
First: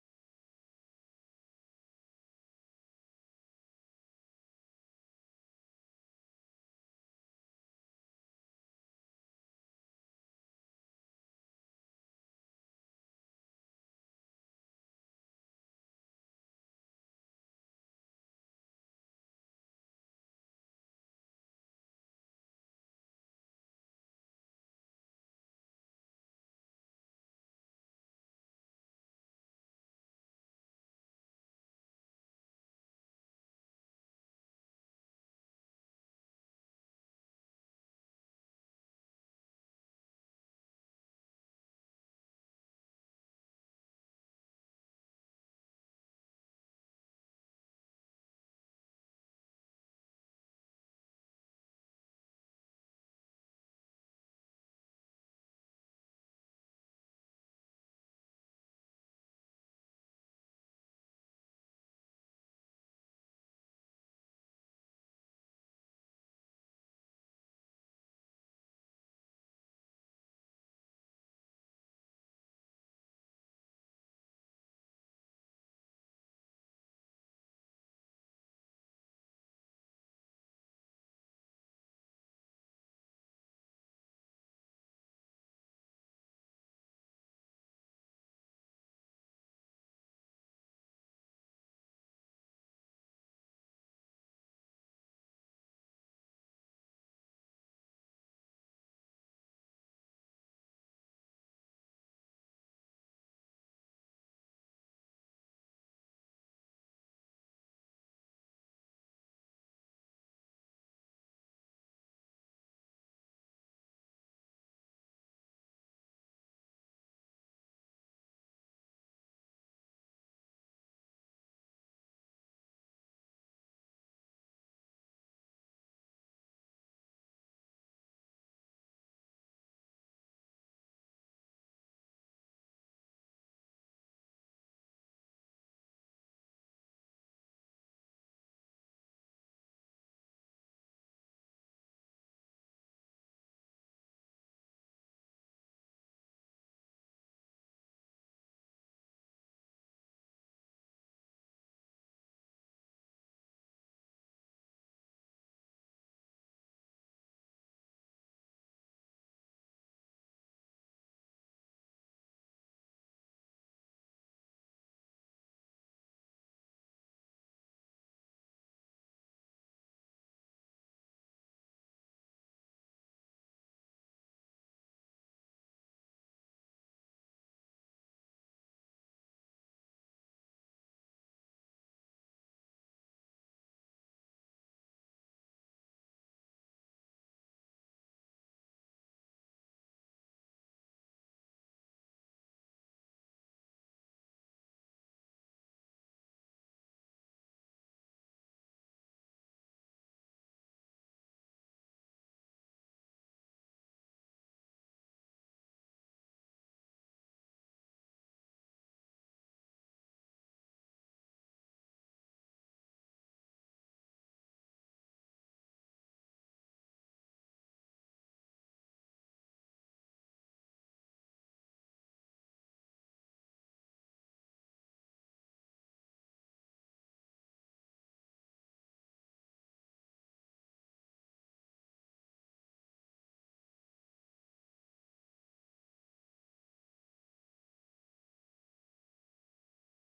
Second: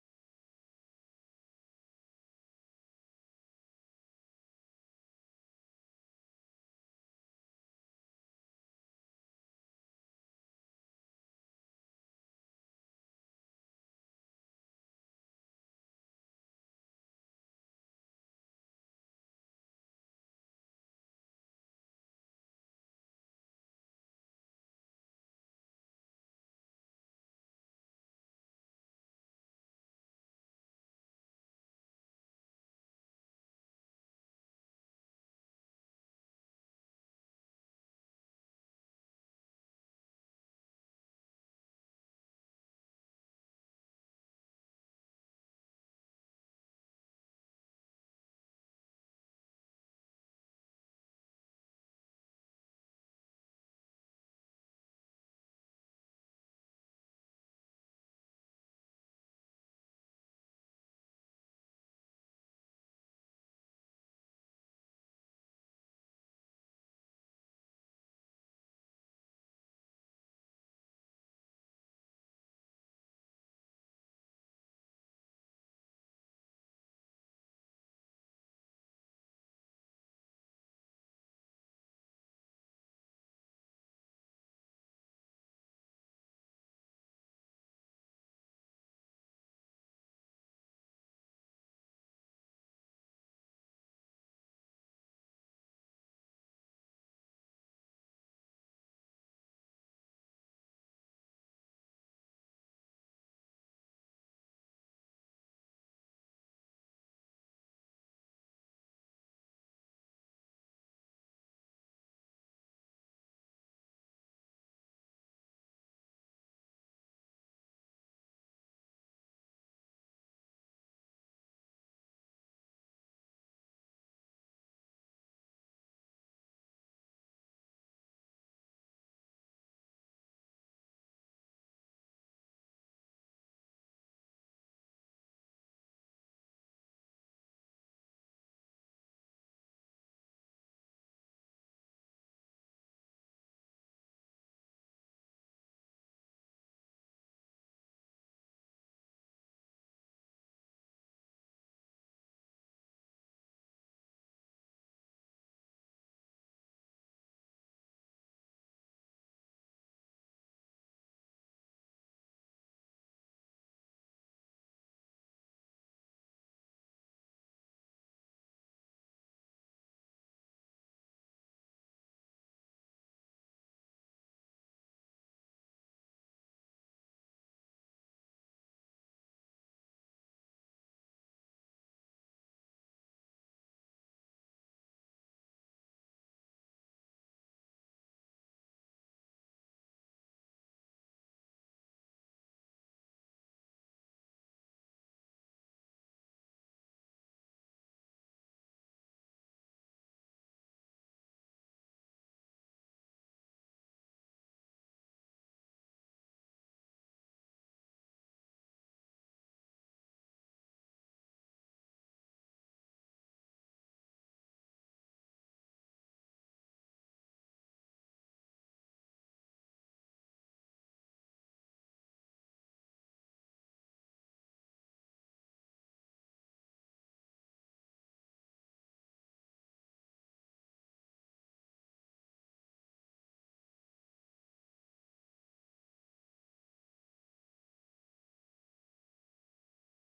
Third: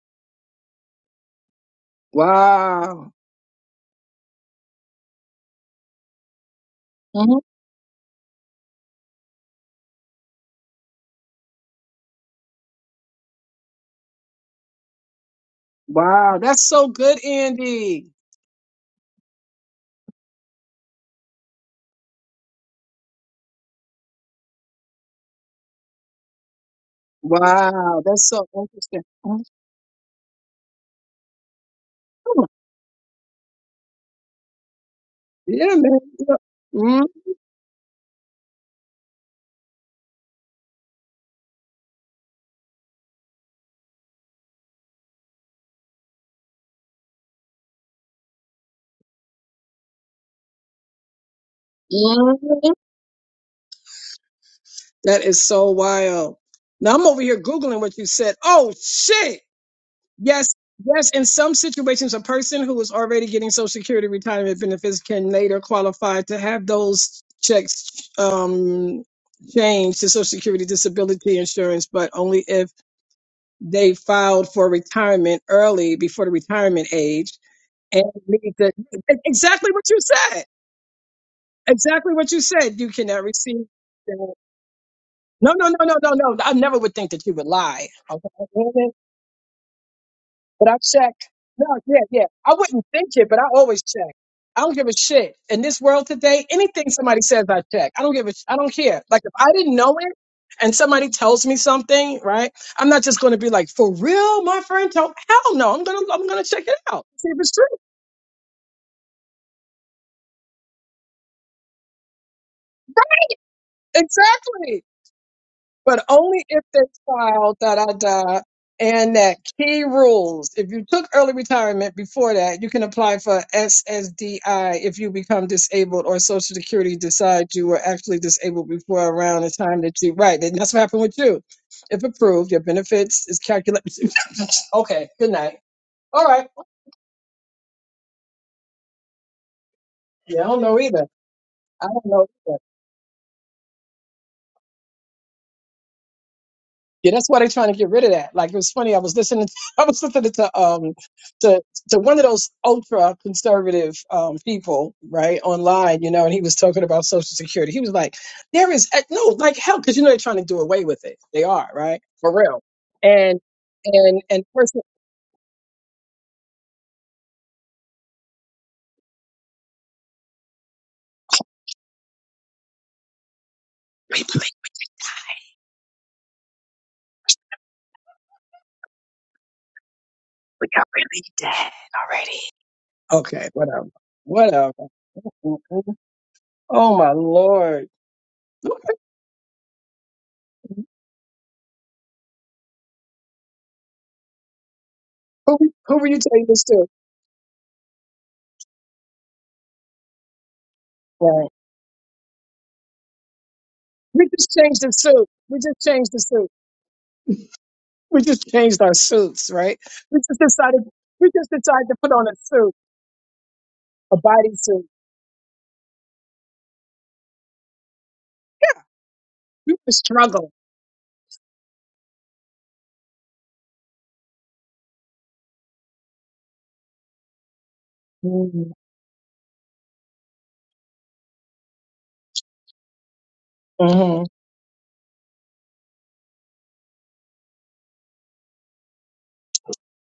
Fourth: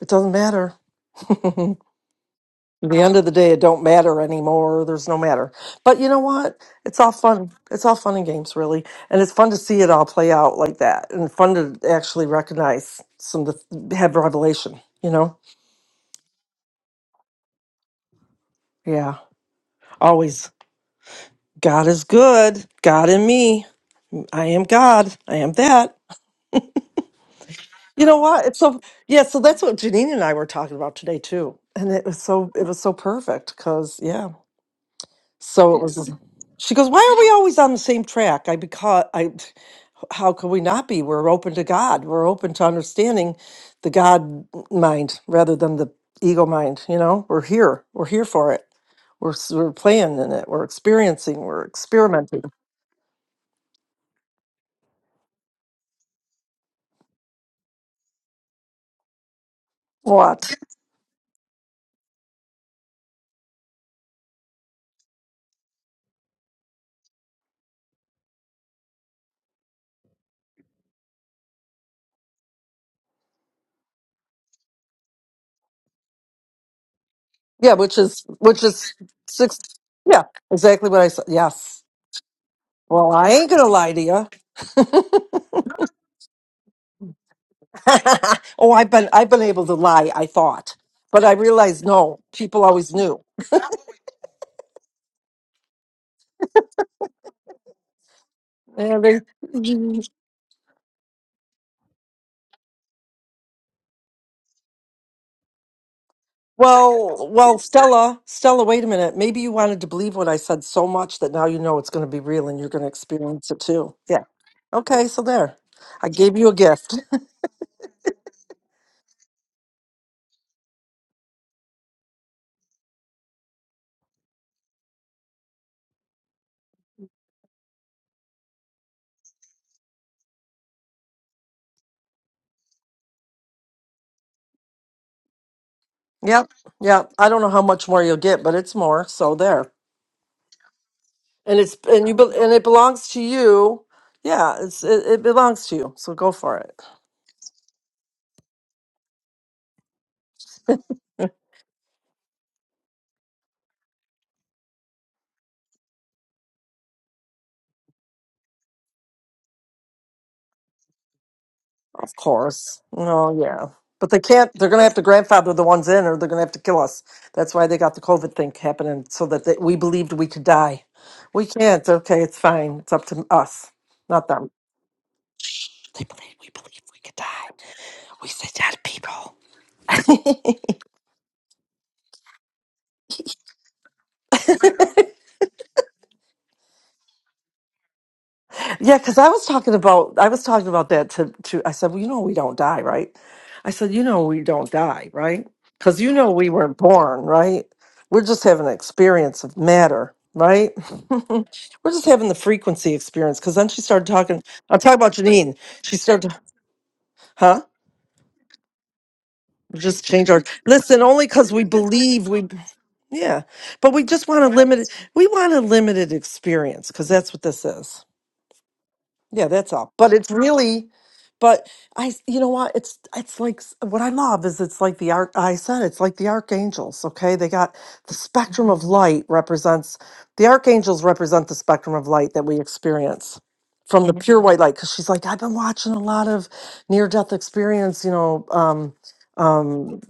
[SPEAKER 2] it doesn't matter. At the
[SPEAKER 3] Wow.
[SPEAKER 2] end of the day, it don't matter anymore. There's no matter. But you know what? It's all
[SPEAKER 3] hmm
[SPEAKER 2] fun. It's all fun and games, really, and it's fun to see it all play out like that, and fun to actually recognize some of the have revelation. You know?
[SPEAKER 3] Wow. That's so good, Andy.
[SPEAKER 2] Yeah. Always. God is good. God and me. I am God. I am that.
[SPEAKER 3] Wow.
[SPEAKER 2] You know
[SPEAKER 3] That's so
[SPEAKER 2] what? It's so
[SPEAKER 3] interesting.
[SPEAKER 2] yeah. So that's what Janine and I were talking about today too, and it was
[SPEAKER 3] Mhm.
[SPEAKER 2] so it was so perfect because yeah. So
[SPEAKER 3] Yeah,
[SPEAKER 2] it
[SPEAKER 3] man.
[SPEAKER 2] was.
[SPEAKER 3] Yeah.
[SPEAKER 2] She goes,
[SPEAKER 3] Mm-hmm.
[SPEAKER 2] "Why are we always on the same track?" I because I, how could we not be? We're open to God. We're open to understanding the God mind rather than the ego mind. You know, we're here. We're here for it. We're s- we're playing in it. We're experiencing. We're experimenting.
[SPEAKER 3] Mhm. That is so wild. Now I'm over here Googling what you said. Oh shit.
[SPEAKER 2] What?
[SPEAKER 3] Yes. Yes, in some situations, a person who is already getting Social Security retirement benefits can later qualify to have those checks um, changed to Social Security disability insurance, but only if they filed for retirement early before the retirement age
[SPEAKER 2] Yeah, which
[SPEAKER 3] and
[SPEAKER 2] is
[SPEAKER 3] leave
[SPEAKER 2] which
[SPEAKER 3] the
[SPEAKER 2] is
[SPEAKER 3] e-,
[SPEAKER 2] six.
[SPEAKER 3] exactly what you
[SPEAKER 2] Yeah,
[SPEAKER 3] said.
[SPEAKER 2] exactly what I said. Yes.
[SPEAKER 3] Exactly what you said. You
[SPEAKER 2] Well,
[SPEAKER 3] cannot
[SPEAKER 2] I ain't gonna
[SPEAKER 3] receive.
[SPEAKER 2] lie to you.
[SPEAKER 3] that. No, no, no, no, no, no. I never would think that you would lie.
[SPEAKER 2] oh, I've
[SPEAKER 3] Okay?
[SPEAKER 2] been I've been able to lie. I
[SPEAKER 3] But
[SPEAKER 2] thought,
[SPEAKER 3] I check.
[SPEAKER 2] but I
[SPEAKER 3] No,
[SPEAKER 2] realized
[SPEAKER 3] yeah,
[SPEAKER 2] no.
[SPEAKER 3] yeah. I
[SPEAKER 2] People
[SPEAKER 3] wouldn't
[SPEAKER 2] always
[SPEAKER 3] think
[SPEAKER 2] knew.
[SPEAKER 3] it, but I always check. I don't give a shit. In this world today, anything somebody says, I check. I don't give a. Sh- I don't
[SPEAKER 2] Yeah,
[SPEAKER 3] care.
[SPEAKER 2] they-
[SPEAKER 3] Like if I didn't know it, and somebody tells me something, right? I'm not just going to be like, for real, my friend told. Hell no, I'm gonna I'm gonna check it out.
[SPEAKER 2] well,
[SPEAKER 3] See if it's
[SPEAKER 2] well,
[SPEAKER 3] true.
[SPEAKER 2] Stella, Stella, wait a minute. Maybe you wanted to believe what I said so much that now you know it's going to be real and you're going to experience it too. Yeah.
[SPEAKER 3] Exactly.
[SPEAKER 2] Okay, so there.
[SPEAKER 3] but
[SPEAKER 2] I gave
[SPEAKER 3] only
[SPEAKER 2] you a
[SPEAKER 3] if that
[SPEAKER 2] gift.
[SPEAKER 3] child da da da and that key rules. If you took early retirement before that, you can apply for SSDI if you become disabled or Social Security decides you were actually disabled before around the time that you right. And that's what happened with you. If approved, your benefits is calculated. okay, good night. All right.
[SPEAKER 2] Yep. Yep. I don't know how much more you'll get, but it's more. So there.
[SPEAKER 3] Yeah, I don't know either.
[SPEAKER 2] and it's
[SPEAKER 3] I don't
[SPEAKER 2] and you
[SPEAKER 3] know.
[SPEAKER 2] bel-
[SPEAKER 3] either.
[SPEAKER 2] and it belongs to you. Yeah, it's it, it belongs to you. So go for it.
[SPEAKER 3] Yeah, that's why they're trying to get rid of that. Like it was funny. I was listening. I was listening to um to to one of those ultra conservative um people right online, you know, and he was talking about Social Security. He was like, "There is eh, no like hell because you know they're trying to do away with it. They are right
[SPEAKER 2] Of
[SPEAKER 3] for real."
[SPEAKER 2] course. Oh
[SPEAKER 3] And
[SPEAKER 2] yeah. But they
[SPEAKER 3] and and
[SPEAKER 2] can't. They're going
[SPEAKER 3] person,
[SPEAKER 2] to have to grandfather the ones in, or they're going to have to kill us. That's why they got the COVID thing happening, so that they, we believed we could die. We can't. Okay, it's fine. It's up to us, not them. They believe we believe we could die. We said that people.
[SPEAKER 3] we got really dead already. Okay, whatever, whatever. Mhm. Oh my lord,
[SPEAKER 2] Yeah, because I was talking about I was talking about that to to I said, well, you know, we don't die, right? I said, you know, we don't die, right?
[SPEAKER 3] who who
[SPEAKER 2] Because
[SPEAKER 3] were
[SPEAKER 2] you
[SPEAKER 3] you
[SPEAKER 2] know,
[SPEAKER 3] telling
[SPEAKER 2] we
[SPEAKER 3] this
[SPEAKER 2] weren't
[SPEAKER 3] to?
[SPEAKER 2] born, right? We're just having an experience of matter, right? We're
[SPEAKER 3] Right.
[SPEAKER 2] just having the frequency experience. Because then she started
[SPEAKER 3] We
[SPEAKER 2] talking.
[SPEAKER 3] just
[SPEAKER 2] I'm
[SPEAKER 3] changed the
[SPEAKER 2] talking about
[SPEAKER 3] suit.
[SPEAKER 2] Janine.
[SPEAKER 3] We just
[SPEAKER 2] She
[SPEAKER 3] changed the
[SPEAKER 2] started,
[SPEAKER 3] suit.
[SPEAKER 2] huh?
[SPEAKER 3] we just changed our suits, right?
[SPEAKER 2] We just
[SPEAKER 3] We
[SPEAKER 2] change
[SPEAKER 3] just
[SPEAKER 2] our
[SPEAKER 3] decided
[SPEAKER 2] listen only
[SPEAKER 3] we just
[SPEAKER 2] because we
[SPEAKER 3] decided to put
[SPEAKER 2] believe
[SPEAKER 3] on a
[SPEAKER 2] we,
[SPEAKER 3] suit,
[SPEAKER 2] yeah. But we
[SPEAKER 3] a
[SPEAKER 2] just want a
[SPEAKER 3] body suit.
[SPEAKER 2] limited. We want a limited experience because that's what this is. Yeah, that's
[SPEAKER 3] We
[SPEAKER 2] all.
[SPEAKER 3] just
[SPEAKER 2] But it's
[SPEAKER 3] struggle.
[SPEAKER 2] really, but I, you know what? It's it's like s- what I love is it's like the arc. I said it's like the archangels. Okay, they got the spectrum
[SPEAKER 3] Mm-hmm.
[SPEAKER 2] of light represents the archangels represent the spectrum of light that we experience from the Mhm.
[SPEAKER 3] hmm
[SPEAKER 2] pure white light. Because she's like, I've been watching a lot of near death experience, you know, um, um,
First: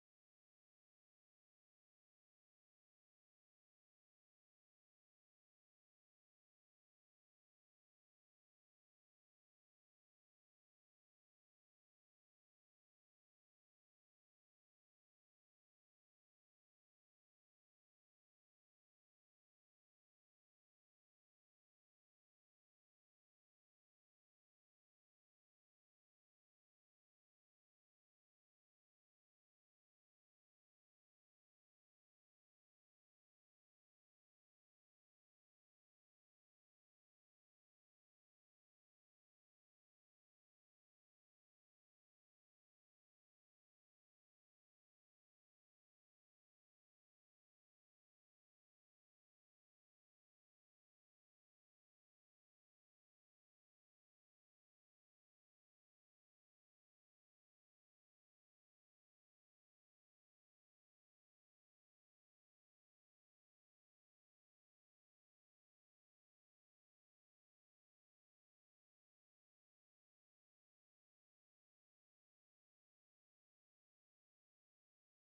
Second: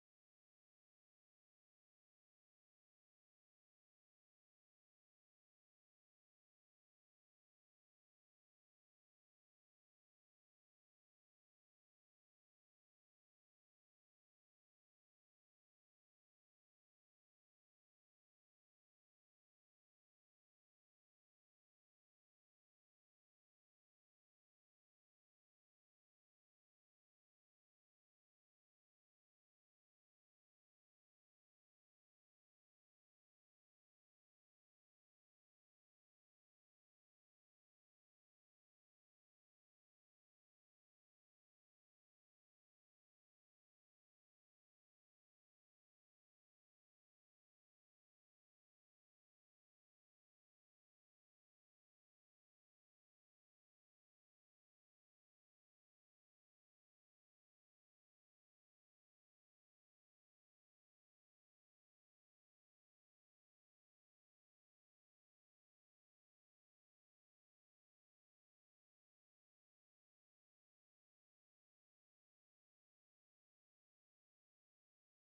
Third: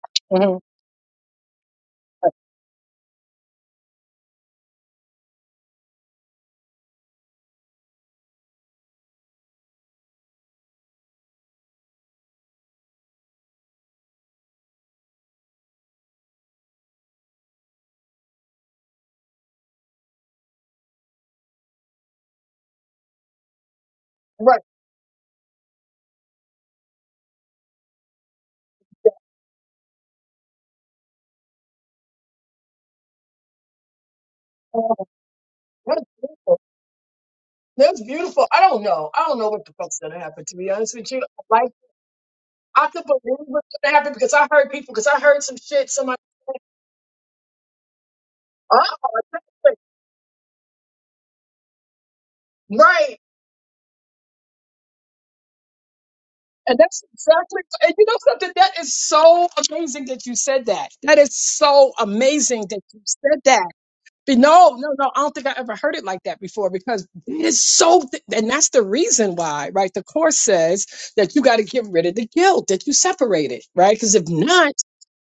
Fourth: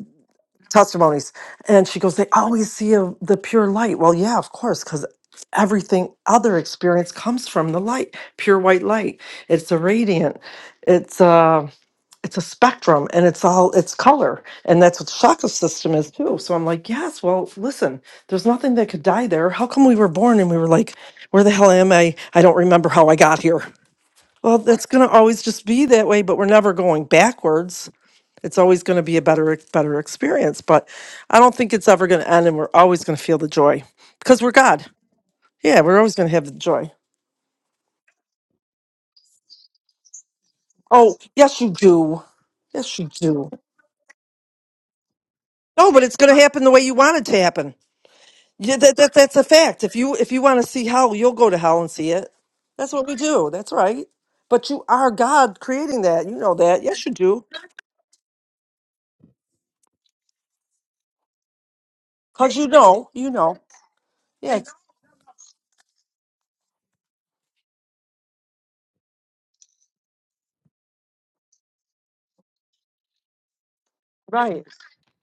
[SPEAKER 2] testimonies. And she goes, They always see a, the pure light. Well, yeah, of course, because everything other experience comes from the light, pure white light. It's a radiant, it's a, it's a spectrum and it's all it's color. And that's what the chakra system is too. So I'm like, yes, well, listen, there's nothing that could die there. How come we were born and we were like, where the hell am I? I don't remember how I got here. Well,
[SPEAKER 3] Right.
[SPEAKER 2] that's gonna always just be that way, but we're never going backwards it's always going to be a better better experience, but I don't think it's ever going to end, and we're always going to feel the joy because we're God.
[SPEAKER 3] Oh,
[SPEAKER 2] Yeah, we're
[SPEAKER 3] that's
[SPEAKER 2] always going to have the
[SPEAKER 3] beautiful.
[SPEAKER 2] joy.
[SPEAKER 3] That's beautiful. I don't know. I don't know what the fuck's gonna happen. To be honest with
[SPEAKER 2] Oh,
[SPEAKER 3] you,
[SPEAKER 2] yes, you
[SPEAKER 3] like
[SPEAKER 2] do.
[SPEAKER 3] I
[SPEAKER 2] Yes,
[SPEAKER 3] could
[SPEAKER 2] you
[SPEAKER 3] believe
[SPEAKER 2] do.
[SPEAKER 3] what's gonna happen because I heard people. Because I heard some shit.
[SPEAKER 2] No, but it's
[SPEAKER 3] Somebody.
[SPEAKER 2] going to happen the way you want it to happen. Yeah,
[SPEAKER 3] Oh,
[SPEAKER 2] that, that that's
[SPEAKER 3] that's
[SPEAKER 2] a fact. If you if you want to see hell, you'll go to hell and see it.
[SPEAKER 3] it.
[SPEAKER 2] That's what we
[SPEAKER 3] right.
[SPEAKER 2] do. That's right. But you are God creating that. You know
[SPEAKER 3] And
[SPEAKER 2] that.
[SPEAKER 3] that's
[SPEAKER 2] Yes, you do.
[SPEAKER 3] exactly. And you know something? That is so amazing that you said that. That is so
[SPEAKER 2] Cause
[SPEAKER 3] amazing
[SPEAKER 2] you
[SPEAKER 3] that you
[SPEAKER 2] know. You
[SPEAKER 3] said
[SPEAKER 2] know.
[SPEAKER 3] that But
[SPEAKER 2] Yeah.
[SPEAKER 3] No, no, no. I don't think I ever heard it like that before because it's so, th- and that's the reason why, right? The course says that you got to get rid of the guilt that you separated, right? Because if
[SPEAKER 2] Right.
[SPEAKER 3] not,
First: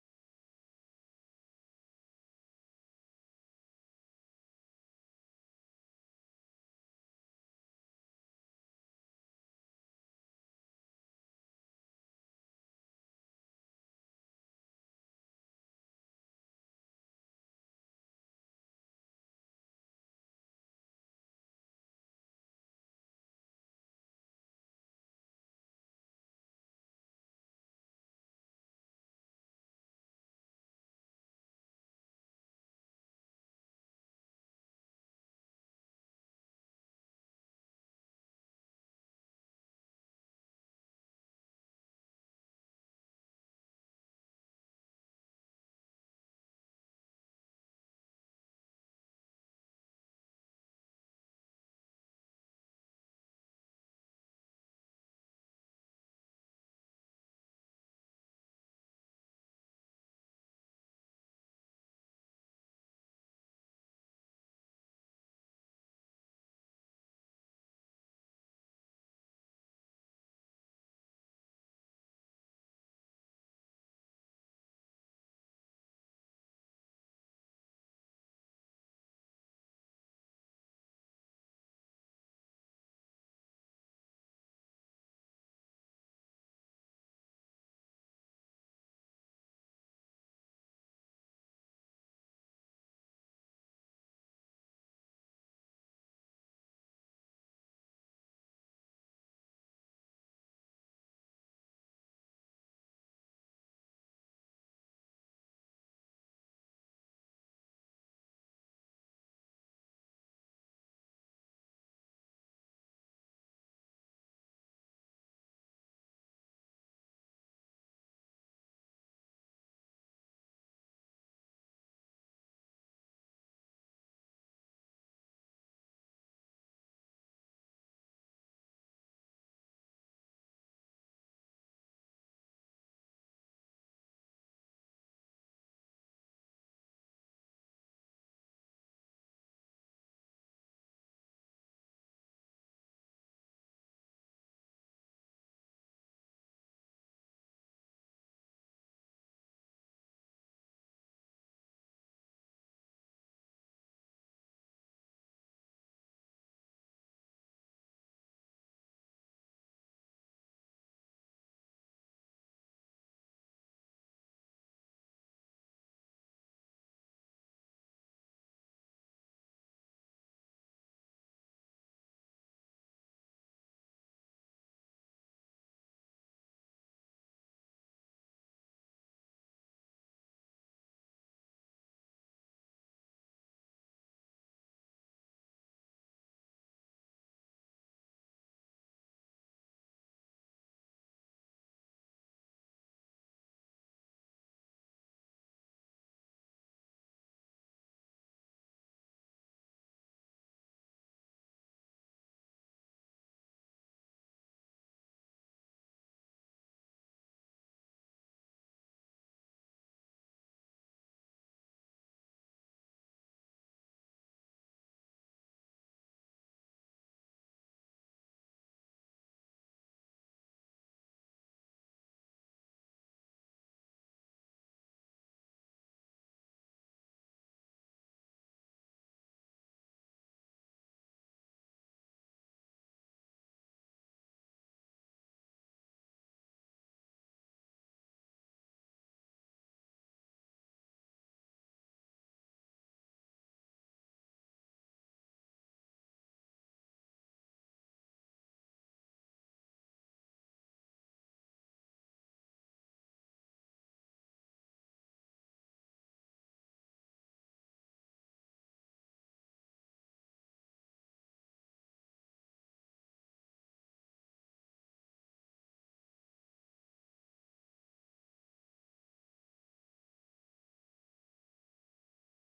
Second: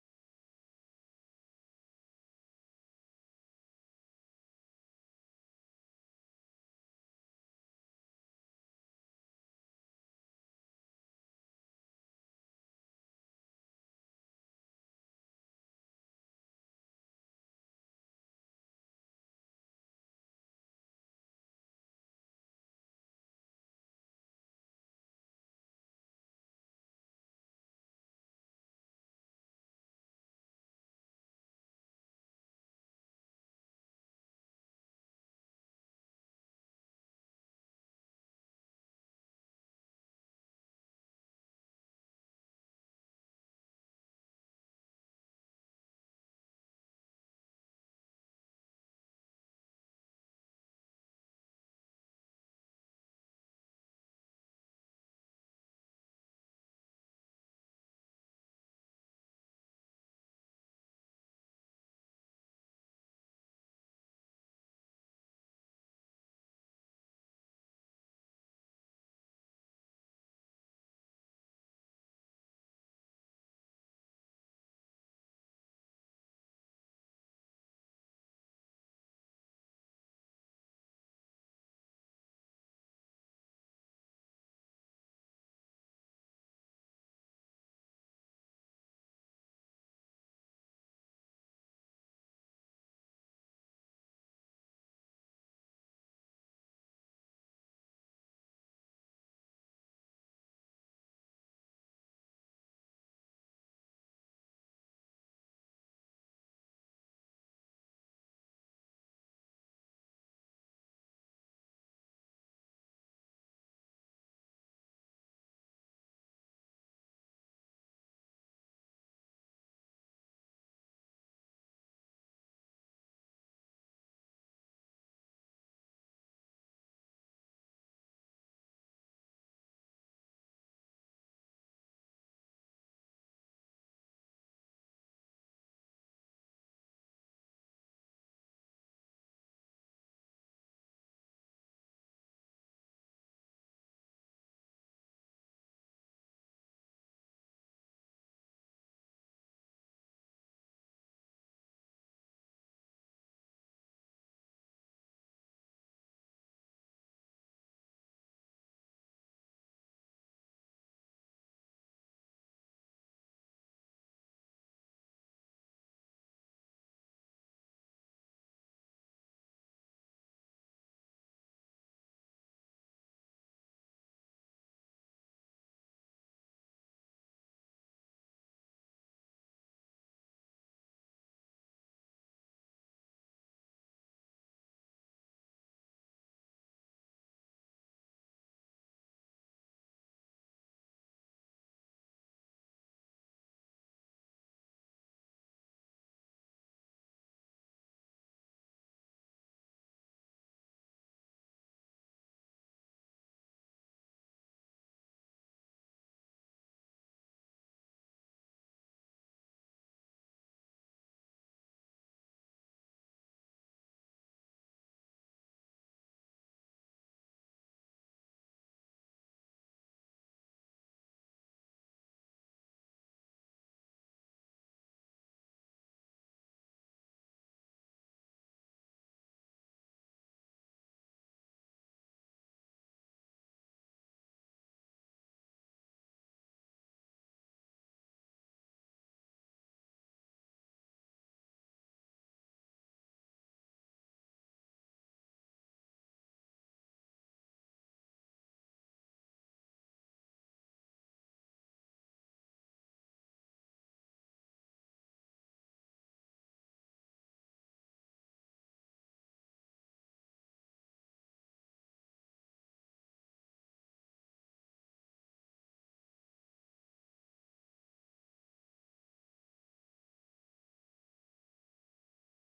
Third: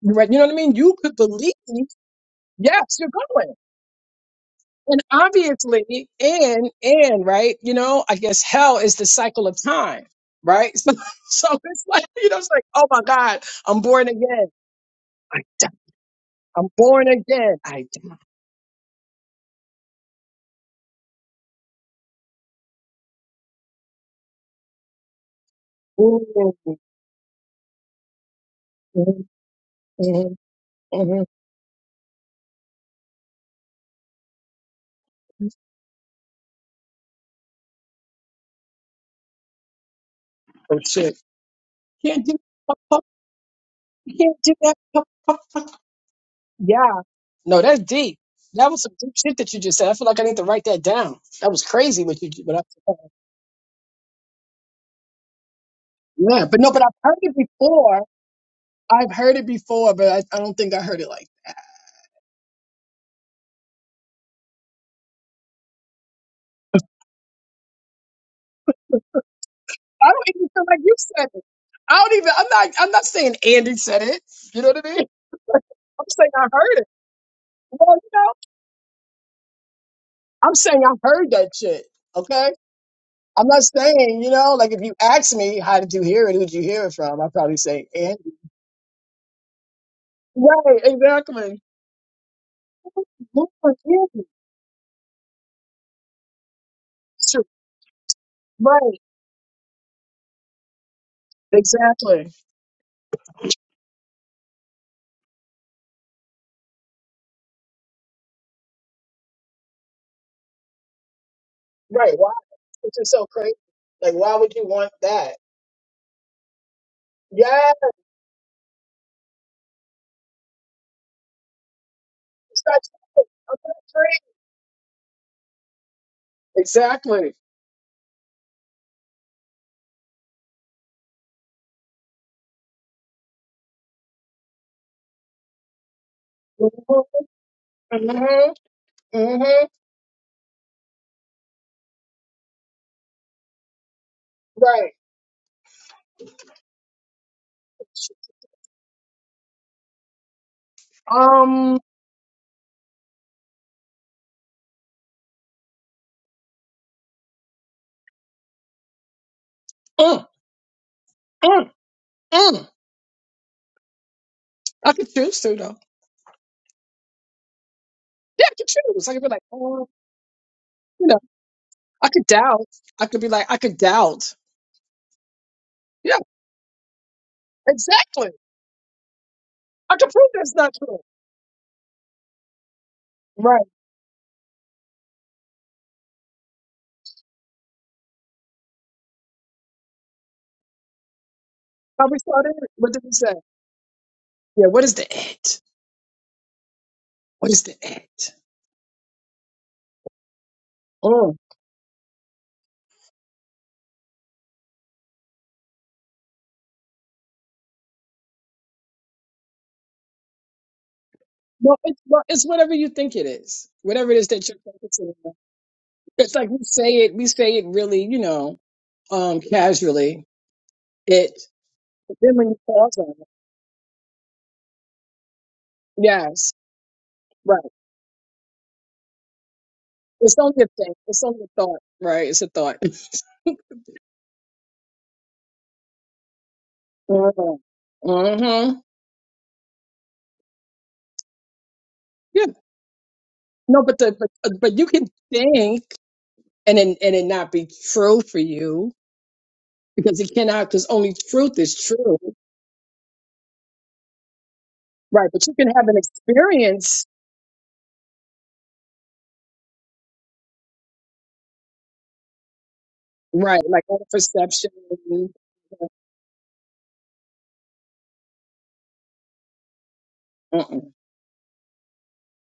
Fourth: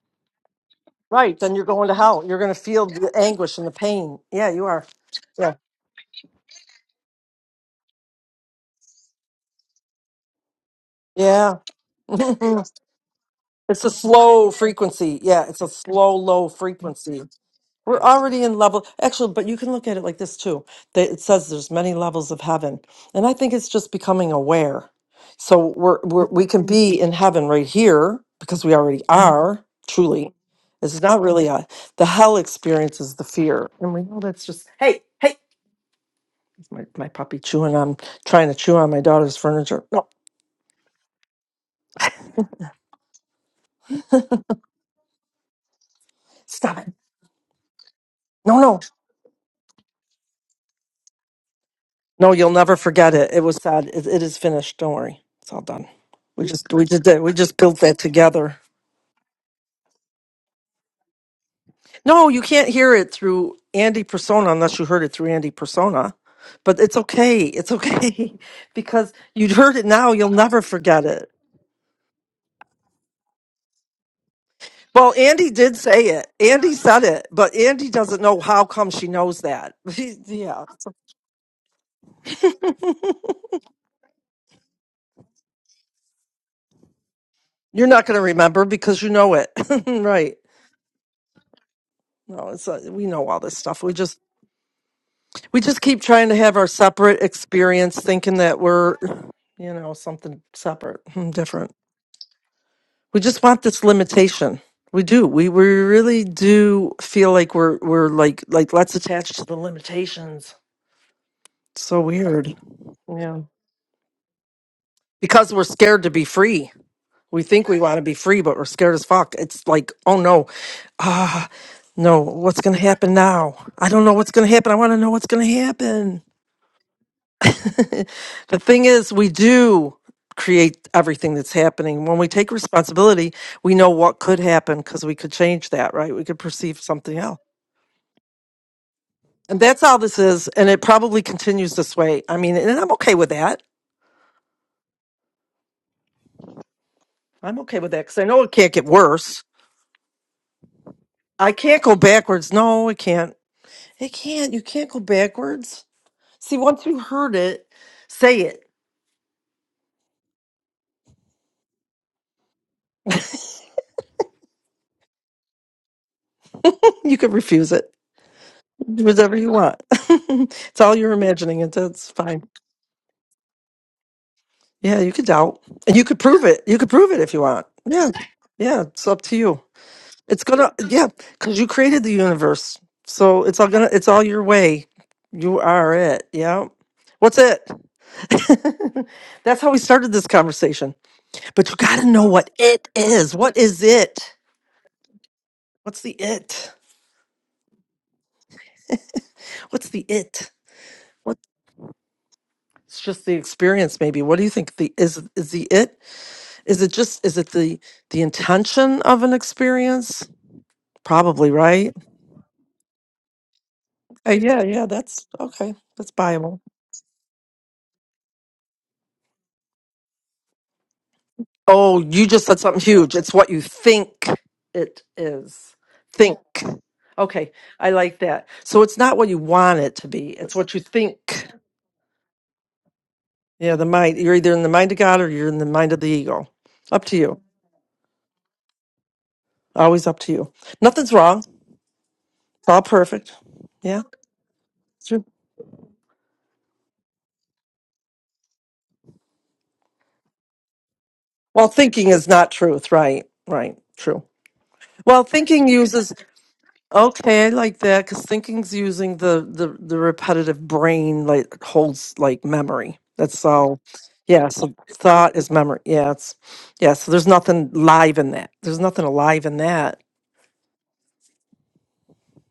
[SPEAKER 3] right, you know what I mean? You could
[SPEAKER 2] Right.
[SPEAKER 3] believe,
[SPEAKER 2] Then you're going to hell. You're going to feel
[SPEAKER 3] yes, you're
[SPEAKER 2] the
[SPEAKER 3] going.
[SPEAKER 2] anguish and the pain. Yeah, you are.
[SPEAKER 3] And obviously, and, and, right, you know, I guess hell is the cycle of time, right? So,
[SPEAKER 2] Yeah.
[SPEAKER 3] so it's like, you know, it's like,
[SPEAKER 2] it's
[SPEAKER 3] oh my God, I'm
[SPEAKER 2] a
[SPEAKER 3] born again.
[SPEAKER 2] slow frequency.
[SPEAKER 3] I
[SPEAKER 2] Yeah, it's a
[SPEAKER 3] die.
[SPEAKER 2] slow, low
[SPEAKER 3] I'm born
[SPEAKER 2] frequency.
[SPEAKER 3] again. I
[SPEAKER 2] We're
[SPEAKER 3] die.
[SPEAKER 2] already in level. Actually, but you can look at it like this too. that It says there's many levels of heaven. And I think it's just becoming aware. So we're, we're we
[SPEAKER 3] Mhm,
[SPEAKER 2] can be in heaven right here because we already
[SPEAKER 3] mhm,
[SPEAKER 2] are, truly.
[SPEAKER 3] mhm,
[SPEAKER 2] It's not
[SPEAKER 3] mhm.
[SPEAKER 2] really a the hell experience is the fear. And we know that's just hey, hey, it's my, my puppy chewing on trying to chew on my daughter's furniture. No,
[SPEAKER 3] Oh shit. Can't do you can't do that.
[SPEAKER 2] stop it.
[SPEAKER 3] Yeah. No, that's deep.
[SPEAKER 2] No,
[SPEAKER 3] That
[SPEAKER 2] no.
[SPEAKER 3] was some deep shit that you just said. I feel like I need to write that down. That was crazy what you
[SPEAKER 2] No, you'll
[SPEAKER 3] but
[SPEAKER 2] never
[SPEAKER 3] I
[SPEAKER 2] forget it. It was sad. It, it is finished. Don't worry. It's all done. We
[SPEAKER 3] Yeah, but no,
[SPEAKER 2] just
[SPEAKER 3] but
[SPEAKER 2] we
[SPEAKER 3] I've
[SPEAKER 2] just
[SPEAKER 3] heard
[SPEAKER 2] did we
[SPEAKER 3] it
[SPEAKER 2] just built that
[SPEAKER 3] before.
[SPEAKER 2] together.
[SPEAKER 3] I've heard it before, but I, I don't think I heard it like
[SPEAKER 2] No, you can't hear it through Andy Persona unless you heard it through Andy Persona. But it's okay. It's okay because you'd heard it
[SPEAKER 3] that. I
[SPEAKER 2] now. You'll
[SPEAKER 3] don't even
[SPEAKER 2] never
[SPEAKER 3] feel like you
[SPEAKER 2] forget
[SPEAKER 3] said
[SPEAKER 2] it.
[SPEAKER 3] it. I don't even I'm not I'm not saying Andy said it. You know what I mean?
[SPEAKER 2] Well,
[SPEAKER 3] I'm
[SPEAKER 2] Andy did say it.
[SPEAKER 3] saying I
[SPEAKER 2] Andy
[SPEAKER 3] heard it.
[SPEAKER 2] said it, but Andy
[SPEAKER 3] Well, you
[SPEAKER 2] doesn't
[SPEAKER 3] know,
[SPEAKER 2] know how come she knows that.
[SPEAKER 3] I'm
[SPEAKER 2] yeah,
[SPEAKER 3] saying
[SPEAKER 2] so
[SPEAKER 3] I heard that shit. Okay? I'm not saying, you know, like if you ask me how did you hear it, who'd you hear it from? I'd probably
[SPEAKER 2] you're
[SPEAKER 3] say
[SPEAKER 2] not going
[SPEAKER 3] Andy
[SPEAKER 2] to remember because you know it, right?
[SPEAKER 3] Right, exactly.
[SPEAKER 2] No, it's uh we know all
[SPEAKER 3] Who
[SPEAKER 2] this
[SPEAKER 3] would
[SPEAKER 2] stuff. We
[SPEAKER 3] give
[SPEAKER 2] just
[SPEAKER 3] you?
[SPEAKER 2] We just keep trying to have our separate
[SPEAKER 3] Sure.
[SPEAKER 2] experience, thinking that we're,
[SPEAKER 3] Right,
[SPEAKER 2] you know, something separate and different.
[SPEAKER 3] exactly.
[SPEAKER 2] We just want this limitation. We do. We we really do feel like we're we're like like let's attach to the limitations. so
[SPEAKER 3] Right, why?
[SPEAKER 2] weird.
[SPEAKER 3] Which is so
[SPEAKER 2] Yeah.
[SPEAKER 3] crazy. Like, why would you want that?
[SPEAKER 2] Because we're scared to be free. We think
[SPEAKER 3] Yeah,
[SPEAKER 2] we want to be free, but we're scared as fuck. It's like, oh no, ah, no, what's
[SPEAKER 3] it's
[SPEAKER 2] gonna
[SPEAKER 3] not
[SPEAKER 2] happen
[SPEAKER 3] true.
[SPEAKER 2] now?
[SPEAKER 3] I'm not
[SPEAKER 2] I don't know
[SPEAKER 3] free.
[SPEAKER 2] what's gonna happen. I want to know what's gonna happen.
[SPEAKER 3] Exactly.
[SPEAKER 2] the thing is, we do create everything that's happening. When we take responsibility, we know what could happen because we could change that, right? We could perceive
[SPEAKER 3] Mm-hmm.
[SPEAKER 2] something else.
[SPEAKER 3] Mm-hmm.
[SPEAKER 2] And
[SPEAKER 3] mm-hmm.
[SPEAKER 2] that's how this is. And it probably continues this way. I mean, and I'm okay with that.
[SPEAKER 3] Right.
[SPEAKER 2] I'm okay with that because I know it can't get worse. I
[SPEAKER 3] Um,
[SPEAKER 2] can't go backwards. No, it can't. It can't. You can't go backwards. See, once you heard it, say it.
[SPEAKER 3] mm, mm, mm. I could choose to, though.
[SPEAKER 2] You can refuse it.
[SPEAKER 3] Yeah, I could
[SPEAKER 2] Do
[SPEAKER 3] choose. I could be
[SPEAKER 2] whatever
[SPEAKER 3] like,
[SPEAKER 2] you want.
[SPEAKER 3] oh,
[SPEAKER 2] it's all
[SPEAKER 3] you
[SPEAKER 2] you're
[SPEAKER 3] know,
[SPEAKER 2] imagining, and
[SPEAKER 3] I
[SPEAKER 2] that's
[SPEAKER 3] could
[SPEAKER 2] fine.
[SPEAKER 3] doubt. I could be like, I could doubt.
[SPEAKER 2] Yeah, you could doubt, and you
[SPEAKER 3] Yeah,
[SPEAKER 2] could prove it. You could prove it if you want. Yeah,
[SPEAKER 3] exactly.
[SPEAKER 2] yeah, it's up to you.
[SPEAKER 3] I could prove
[SPEAKER 2] It's
[SPEAKER 3] that's
[SPEAKER 2] gonna,
[SPEAKER 3] not true.
[SPEAKER 2] yeah, because you created the universe, so it's
[SPEAKER 3] Right.
[SPEAKER 2] all gonna, it's all your way. You are it. Yeah. What's it? That's how we started this conversation. But you gotta
[SPEAKER 3] How we
[SPEAKER 2] know what
[SPEAKER 3] started?
[SPEAKER 2] it
[SPEAKER 3] What did we
[SPEAKER 2] is.
[SPEAKER 3] say?
[SPEAKER 2] What is it?
[SPEAKER 3] Yeah, what is the act?
[SPEAKER 2] What's the it?
[SPEAKER 3] What is the act?
[SPEAKER 2] What's the it?
[SPEAKER 3] Oh,
[SPEAKER 2] What? It's just the experience, maybe. What do you think? The is is the it? Is it just? Is it the the intention of an experience? Probably,
[SPEAKER 3] well,
[SPEAKER 2] right?
[SPEAKER 3] it's, well, it's whatever you think it is, whatever it is
[SPEAKER 2] Uh,
[SPEAKER 3] that you're
[SPEAKER 2] yeah, yeah,
[SPEAKER 3] focusing
[SPEAKER 2] that's
[SPEAKER 3] on.
[SPEAKER 2] okay. That's
[SPEAKER 3] It's like
[SPEAKER 2] buyable.
[SPEAKER 3] we say it, we say it really, you know, um, casually. It,
[SPEAKER 2] Oh,
[SPEAKER 3] but
[SPEAKER 2] you
[SPEAKER 3] then
[SPEAKER 2] just
[SPEAKER 3] when you
[SPEAKER 2] said something
[SPEAKER 3] pause
[SPEAKER 2] huge.
[SPEAKER 3] on it,
[SPEAKER 2] It's what you think it is. Think.
[SPEAKER 3] yes,
[SPEAKER 2] Okay,
[SPEAKER 3] right.
[SPEAKER 2] I like that. So it's not what you want it to be,
[SPEAKER 3] It's
[SPEAKER 2] it's
[SPEAKER 3] only a
[SPEAKER 2] what you
[SPEAKER 3] thing. It's only
[SPEAKER 2] think.
[SPEAKER 3] a thought, right? It's a thought.
[SPEAKER 2] Yeah, the mind. You're either in the mind of God or you're in the mind of the ego. Up to
[SPEAKER 3] Uh
[SPEAKER 2] you.
[SPEAKER 3] huh. Mm-hmm.
[SPEAKER 2] Always up to you. Nothing's wrong. It's
[SPEAKER 3] Yeah.
[SPEAKER 2] all perfect.
[SPEAKER 3] No, but
[SPEAKER 2] Yeah,
[SPEAKER 3] the but, uh, but you can
[SPEAKER 2] true.
[SPEAKER 3] think and then and it not be true for you because it cannot because only truth
[SPEAKER 2] Well,
[SPEAKER 3] is
[SPEAKER 2] thinking
[SPEAKER 3] true,
[SPEAKER 2] is not truth, right? Right, true. Well,
[SPEAKER 3] right? But you
[SPEAKER 2] thinking
[SPEAKER 3] can have an
[SPEAKER 2] uses
[SPEAKER 3] experience
[SPEAKER 2] Okay, I like that because thinking's using the, the the repetitive brain like holds like memory. That's
[SPEAKER 3] Right,
[SPEAKER 2] all.
[SPEAKER 3] like all the
[SPEAKER 2] Yeah,
[SPEAKER 3] perception.
[SPEAKER 2] so thought is memory.
[SPEAKER 3] Mm-hmm.
[SPEAKER 2] Yeah, it's yeah. So there's nothing live in that. There's nothing alive in that.
[SPEAKER 3] Mm-mm.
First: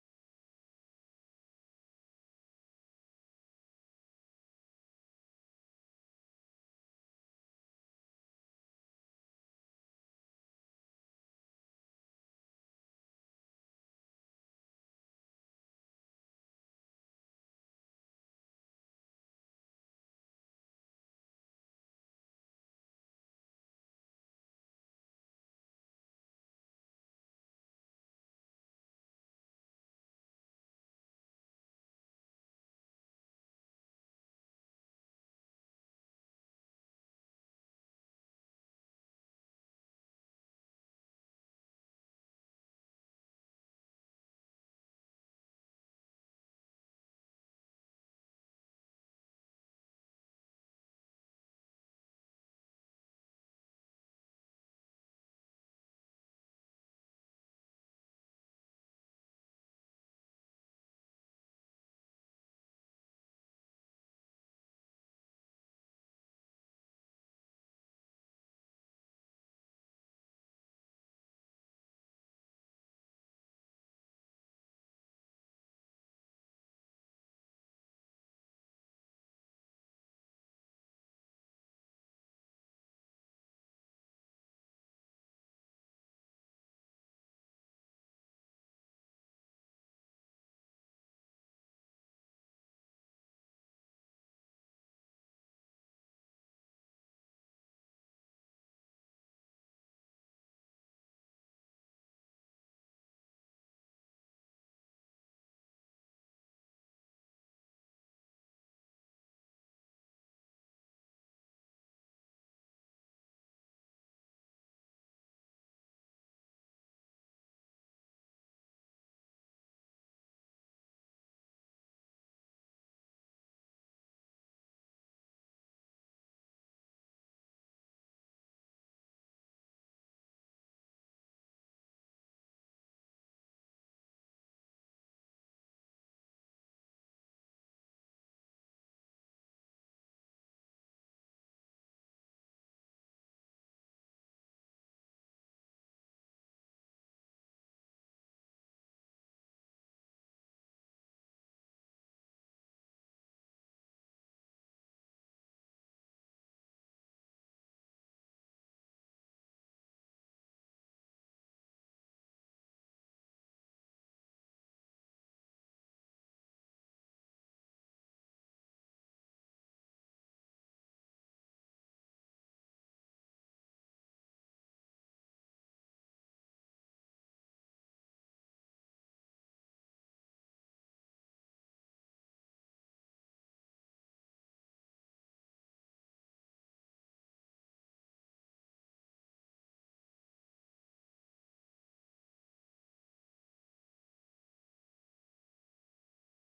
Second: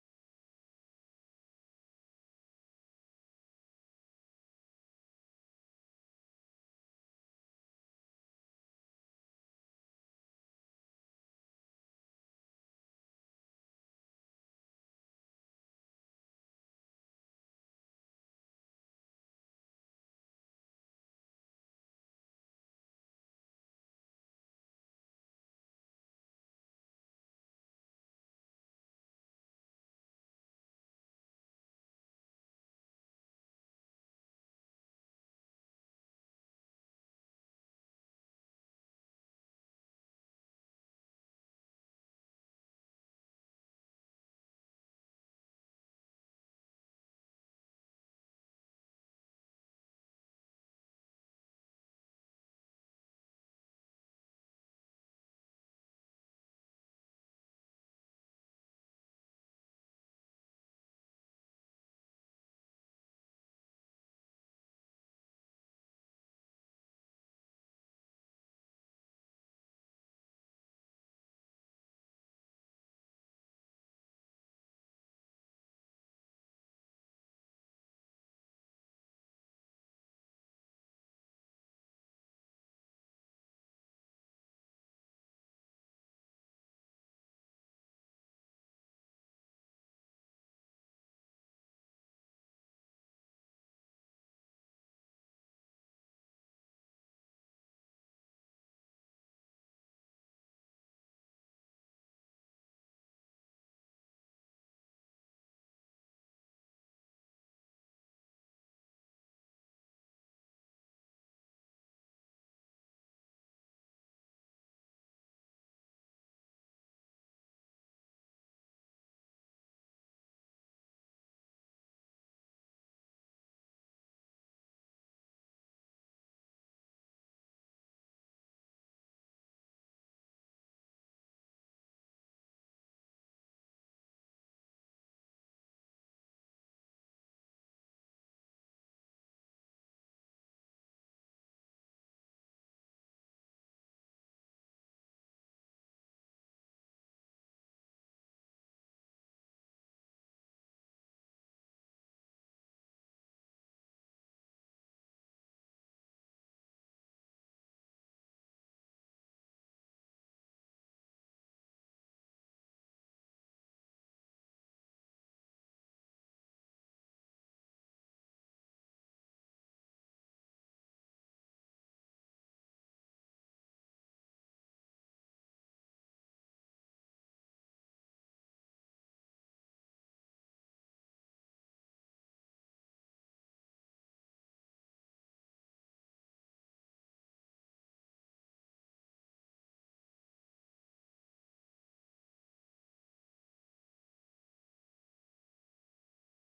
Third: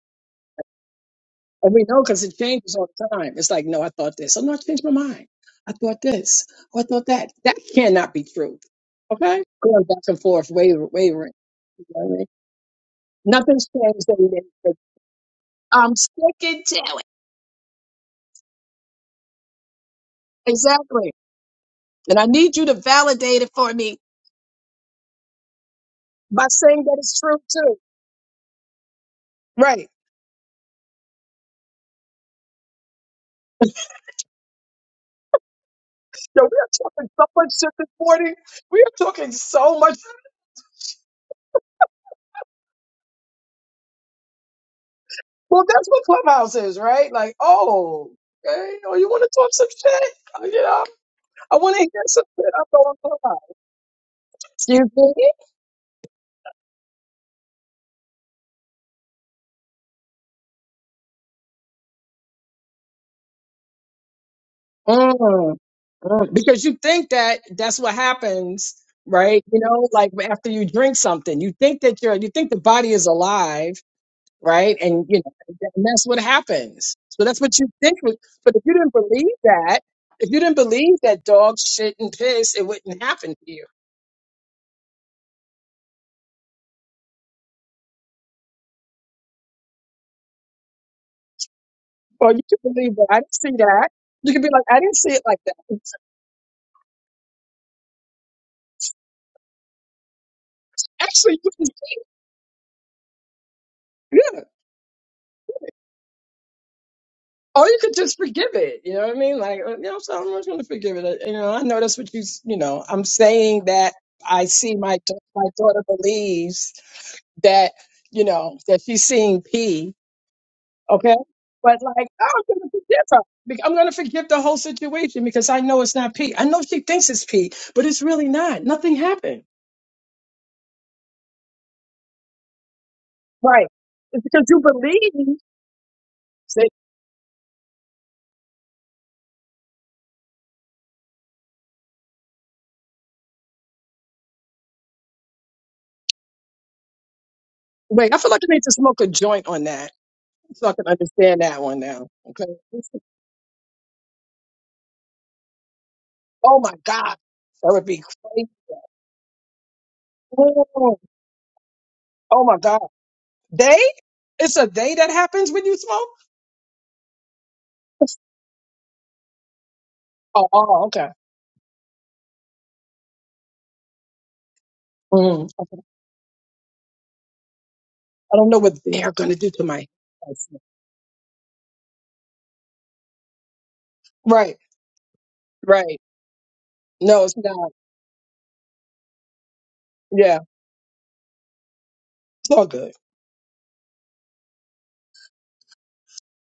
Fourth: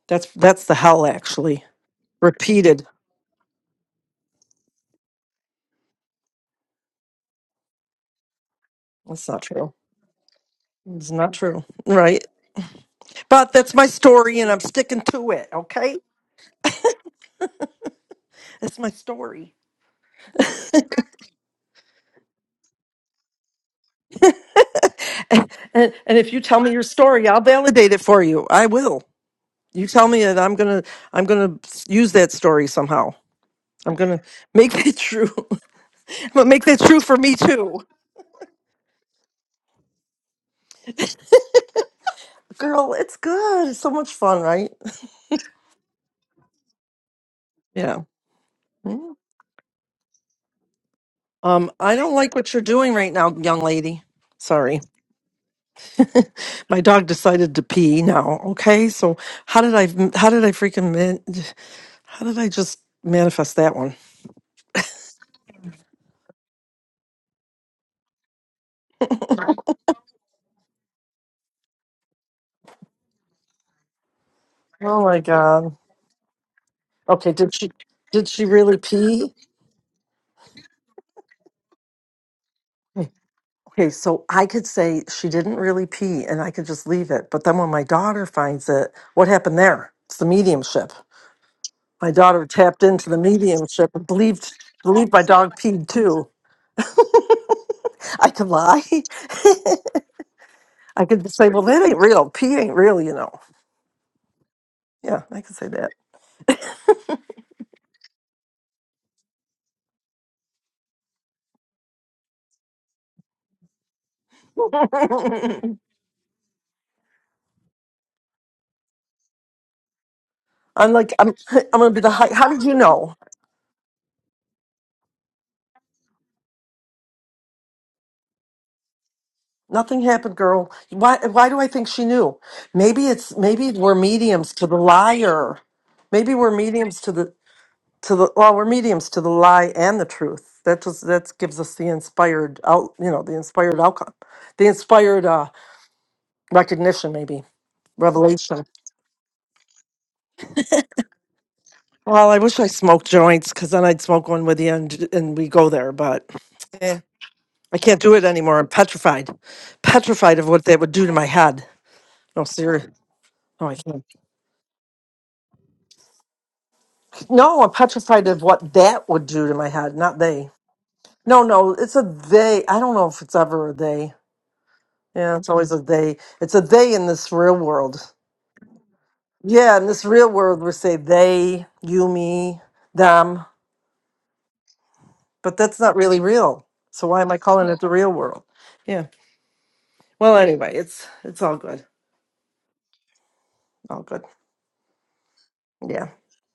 [SPEAKER 2] That's that's the hell actually.
[SPEAKER 3] And we know because it changes
[SPEAKER 2] Repeated.
[SPEAKER 3] all the time. It's like, no, I thought this. Oh, no, I changed my mind. I thought this. Oh, I thought that. That cannot be truth.
[SPEAKER 2] That's not
[SPEAKER 3] Okay?
[SPEAKER 2] true.
[SPEAKER 3] Going back and forth, wavering.
[SPEAKER 2] It's
[SPEAKER 3] wavering
[SPEAKER 2] not true.
[SPEAKER 3] you know what I
[SPEAKER 2] Right.
[SPEAKER 3] mean?
[SPEAKER 2] But
[SPEAKER 3] Nothing's
[SPEAKER 2] that's my
[SPEAKER 3] changed. every
[SPEAKER 2] story
[SPEAKER 3] day,
[SPEAKER 2] and I'm sticking to it.
[SPEAKER 3] I'm
[SPEAKER 2] Okay.
[SPEAKER 3] sticking to it.
[SPEAKER 2] That's my story.
[SPEAKER 3] Exactly. And I need you to validate it for me
[SPEAKER 2] and, and if you
[SPEAKER 3] by
[SPEAKER 2] tell me your
[SPEAKER 3] saying that it's
[SPEAKER 2] story,
[SPEAKER 3] true,
[SPEAKER 2] I'll
[SPEAKER 3] too.
[SPEAKER 2] validate it for you. I will. You
[SPEAKER 3] Right.
[SPEAKER 2] tell me that I'm gonna I'm gonna s- use that story somehow. I'm gonna make it true. I'm
[SPEAKER 3] So
[SPEAKER 2] gonna
[SPEAKER 3] we
[SPEAKER 2] make that
[SPEAKER 3] are
[SPEAKER 2] true
[SPEAKER 3] talking
[SPEAKER 2] for
[SPEAKER 3] so
[SPEAKER 2] me
[SPEAKER 3] much shit
[SPEAKER 2] too.
[SPEAKER 3] this morning. We are talking so much
[SPEAKER 2] Girl, it's good. It's so much fun, right?
[SPEAKER 3] Well, that's what Clubhouse is, right? Like,
[SPEAKER 2] Yeah.
[SPEAKER 3] oh, okay, oh, you
[SPEAKER 2] Mm.
[SPEAKER 3] want to talk some shit? Uh, You know, I
[SPEAKER 2] Um,
[SPEAKER 3] want to
[SPEAKER 2] I
[SPEAKER 3] hear
[SPEAKER 2] don't
[SPEAKER 3] some
[SPEAKER 2] like
[SPEAKER 3] shit.
[SPEAKER 2] what you're
[SPEAKER 3] I'm
[SPEAKER 2] doing
[SPEAKER 3] going
[SPEAKER 2] right now,
[SPEAKER 3] Clubhouse.
[SPEAKER 2] young lady. Sorry.
[SPEAKER 3] Excuse me?
[SPEAKER 2] My dog decided to pee now. Okay. So how did I how did I freaking man, how did I just manifest that one?
[SPEAKER 3] Mm, mm. Because you think that that's what happens, right? You know, like after you drink something, you think that you're, you think the body is alive, right?
[SPEAKER 2] Oh
[SPEAKER 3] And,
[SPEAKER 2] my
[SPEAKER 3] you know,
[SPEAKER 2] god.
[SPEAKER 3] and that's what happens. So
[SPEAKER 2] Okay,
[SPEAKER 3] that's
[SPEAKER 2] did
[SPEAKER 3] what you
[SPEAKER 2] she
[SPEAKER 3] think. was-
[SPEAKER 2] did she
[SPEAKER 3] But if you
[SPEAKER 2] really
[SPEAKER 3] didn't
[SPEAKER 2] pee?
[SPEAKER 3] believe that, if you didn't believe that dogs shit and piss, it wouldn't happen to you.
[SPEAKER 2] Okay, so I could say she didn't really pee and I could just leave it. But then when my daughter finds it, what happened there? It's the mediumship. My
[SPEAKER 3] Or you
[SPEAKER 2] daughter
[SPEAKER 3] can
[SPEAKER 2] tapped
[SPEAKER 3] believe that
[SPEAKER 2] into
[SPEAKER 3] I
[SPEAKER 2] the
[SPEAKER 3] didn't see that.
[SPEAKER 2] mediumship and
[SPEAKER 3] You could be
[SPEAKER 2] believed
[SPEAKER 3] like, I didn't
[SPEAKER 2] believed
[SPEAKER 3] see
[SPEAKER 2] my
[SPEAKER 3] it like
[SPEAKER 2] dog
[SPEAKER 3] that.
[SPEAKER 2] peed too. I could lie. I could just
[SPEAKER 3] Actually,
[SPEAKER 2] say,
[SPEAKER 3] you
[SPEAKER 2] well,
[SPEAKER 3] can,
[SPEAKER 2] that ain't real. Pee ain't real, you know.
[SPEAKER 3] yeah.
[SPEAKER 2] Yeah, I could say that.
[SPEAKER 3] Or you could just forgive it. You know what I mean? Like, uh, you know, so I'm just going to forgive it. Uh, You know, I know that's what you, s- you know, I'm saying that I see my, da- my daughter believes that, you know, that she's seeing P.
[SPEAKER 2] I'm like,
[SPEAKER 3] Okay.
[SPEAKER 2] I'm, I'm
[SPEAKER 3] But
[SPEAKER 2] gonna be
[SPEAKER 3] like,
[SPEAKER 2] the
[SPEAKER 3] oh,
[SPEAKER 2] high.
[SPEAKER 3] I'm
[SPEAKER 2] How did
[SPEAKER 3] going to
[SPEAKER 2] you
[SPEAKER 3] forgive
[SPEAKER 2] know?
[SPEAKER 3] her. Bec- I'm going to forgive the whole situation because I know it's not P. I know she thinks it's P, but it's really not. Nothing happened.
[SPEAKER 2] Nothing happened, girl. Why why do I think she knew? Maybe it's
[SPEAKER 3] Right.
[SPEAKER 2] maybe we're
[SPEAKER 3] It's because
[SPEAKER 2] mediums
[SPEAKER 3] you
[SPEAKER 2] to the
[SPEAKER 3] believe.
[SPEAKER 2] liar. Maybe we're mediums to the to the well, we're mediums to the lie and the truth. That just that gives us the inspired out, you know, the inspired outcome. The inspired uh recognition maybe.
[SPEAKER 3] Wait, I feel like I need
[SPEAKER 2] Revelation.
[SPEAKER 3] to smoke a joint on that so I can understand that one now.
[SPEAKER 2] Well, I
[SPEAKER 3] Okay.
[SPEAKER 2] wish I
[SPEAKER 3] This is-
[SPEAKER 2] smoked joints cuz then I'd smoke one with you and and we go there, but
[SPEAKER 3] Oh my
[SPEAKER 2] eh,
[SPEAKER 3] God. That
[SPEAKER 2] I
[SPEAKER 3] would be
[SPEAKER 2] can't do it
[SPEAKER 3] crazy.
[SPEAKER 2] anymore. I'm petrified. Petrified of what that would
[SPEAKER 3] Oh
[SPEAKER 2] do to my head. No,
[SPEAKER 3] oh my God.
[SPEAKER 2] serious. No, I
[SPEAKER 3] They?
[SPEAKER 2] can't.
[SPEAKER 3] It's a they that happens when you smoke?
[SPEAKER 2] No, I'm petrified of what that would do to my head, not
[SPEAKER 3] Oh,
[SPEAKER 2] they.
[SPEAKER 3] oh okay.
[SPEAKER 2] No, no, it's a they. I don't know if it's ever a they. Yeah, it's
[SPEAKER 3] Mm,
[SPEAKER 2] always a
[SPEAKER 3] okay.
[SPEAKER 2] they. It's a they in this real world.
[SPEAKER 3] I don't know what they're going to do to
[SPEAKER 2] Yeah, in
[SPEAKER 3] my
[SPEAKER 2] this real world, we say they, you, me, them,
[SPEAKER 3] Right,
[SPEAKER 2] but that's not
[SPEAKER 3] right.
[SPEAKER 2] really real. So why
[SPEAKER 3] No,
[SPEAKER 2] am
[SPEAKER 3] it's
[SPEAKER 2] I calling
[SPEAKER 3] not.
[SPEAKER 2] it the real world? Yeah. Well,
[SPEAKER 3] Yeah,
[SPEAKER 2] anyway, it's it's all good.
[SPEAKER 3] it's all good.
[SPEAKER 2] All good. Yeah.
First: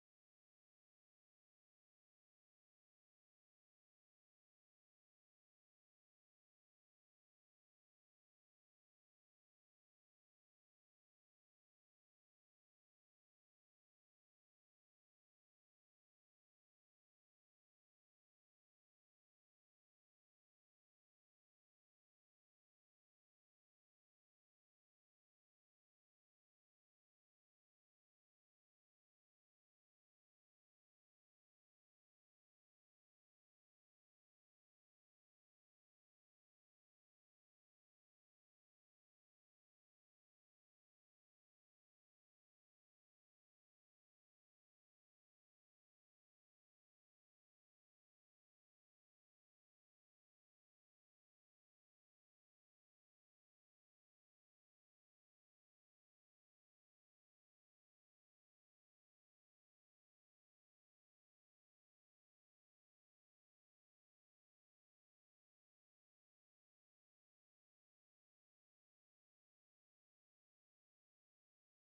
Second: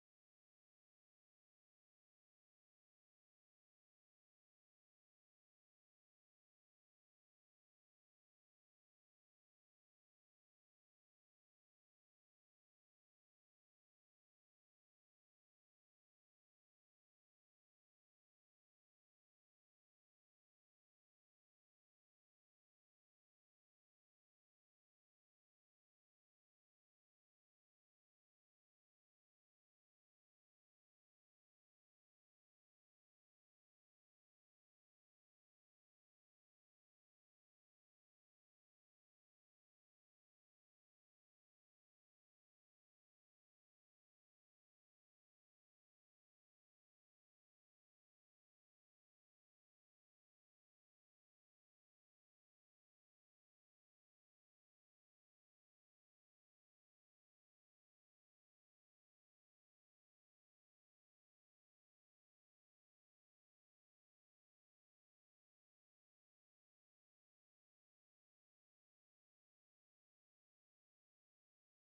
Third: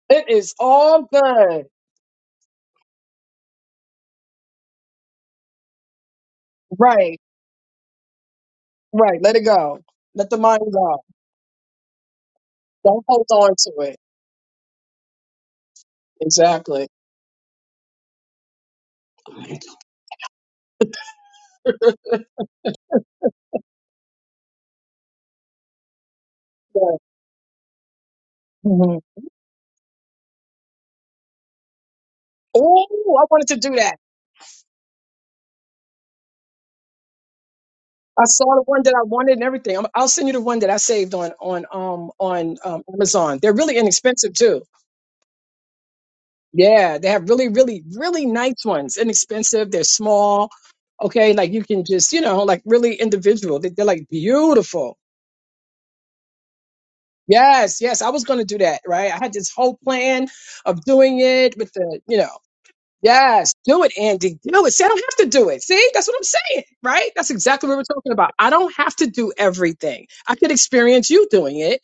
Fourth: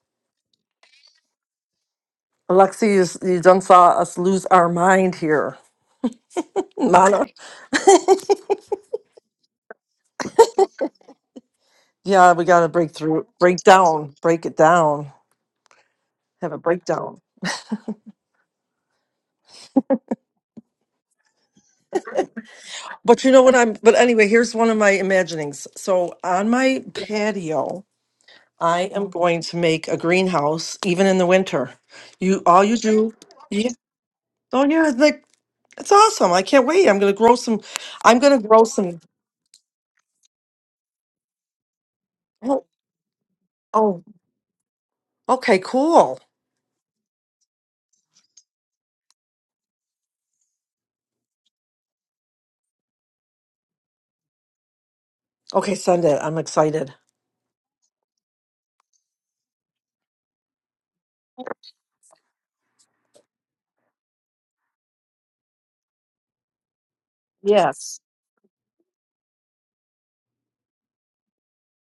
[SPEAKER 3] It is all good.
[SPEAKER 2] Alexi, you, s- you done saw us lose our mind here.
[SPEAKER 3] Right,
[SPEAKER 2] Mana.
[SPEAKER 3] right. Let it go. Let the mind go.
[SPEAKER 2] yeah, we got to break
[SPEAKER 3] Don't
[SPEAKER 2] through,
[SPEAKER 3] hold on
[SPEAKER 2] break
[SPEAKER 3] to it.
[SPEAKER 2] down, break it down. have a
[SPEAKER 3] Exactly.
[SPEAKER 2] breakdown. But you know what I'm but anyway, here's one of my imaginings. So on my patio, I
[SPEAKER 3] Mhm.
[SPEAKER 2] am going to make a greenhouse even in the winter. You all you do
[SPEAKER 3] Oh, I wanted to
[SPEAKER 2] yeah,
[SPEAKER 3] do that.
[SPEAKER 2] oh yeah, it's like it's awesome. I can't wait. I'm gonna grow some I'm
[SPEAKER 3] I
[SPEAKER 2] gonna
[SPEAKER 3] saw the
[SPEAKER 2] grow
[SPEAKER 3] one that
[SPEAKER 2] some
[SPEAKER 3] I wanted and everything. I'm, I'll send you the one that I saved on on um on
[SPEAKER 2] oh
[SPEAKER 3] um, Amazon. They're really
[SPEAKER 2] oh
[SPEAKER 3] inexpensive too.
[SPEAKER 2] okay, cool.
[SPEAKER 3] Yeah, they have really really really nice ones. Inexpensive. They're small. Okay, like you can just you know like really individual. They, they're like beautiful.
[SPEAKER 2] Okay, send it. I'm excited.
[SPEAKER 3] Yes, yes. I was gonna do that. Right. I had this whole plan of doing it with the you know. Yes, do it, Andy. Do it. See, I don't have to do it. See, that's what I'm saying, right? That's exactly what we're
[SPEAKER 2] Yes.
[SPEAKER 3] talking about. I don't have to do everything. I could experience you doing it,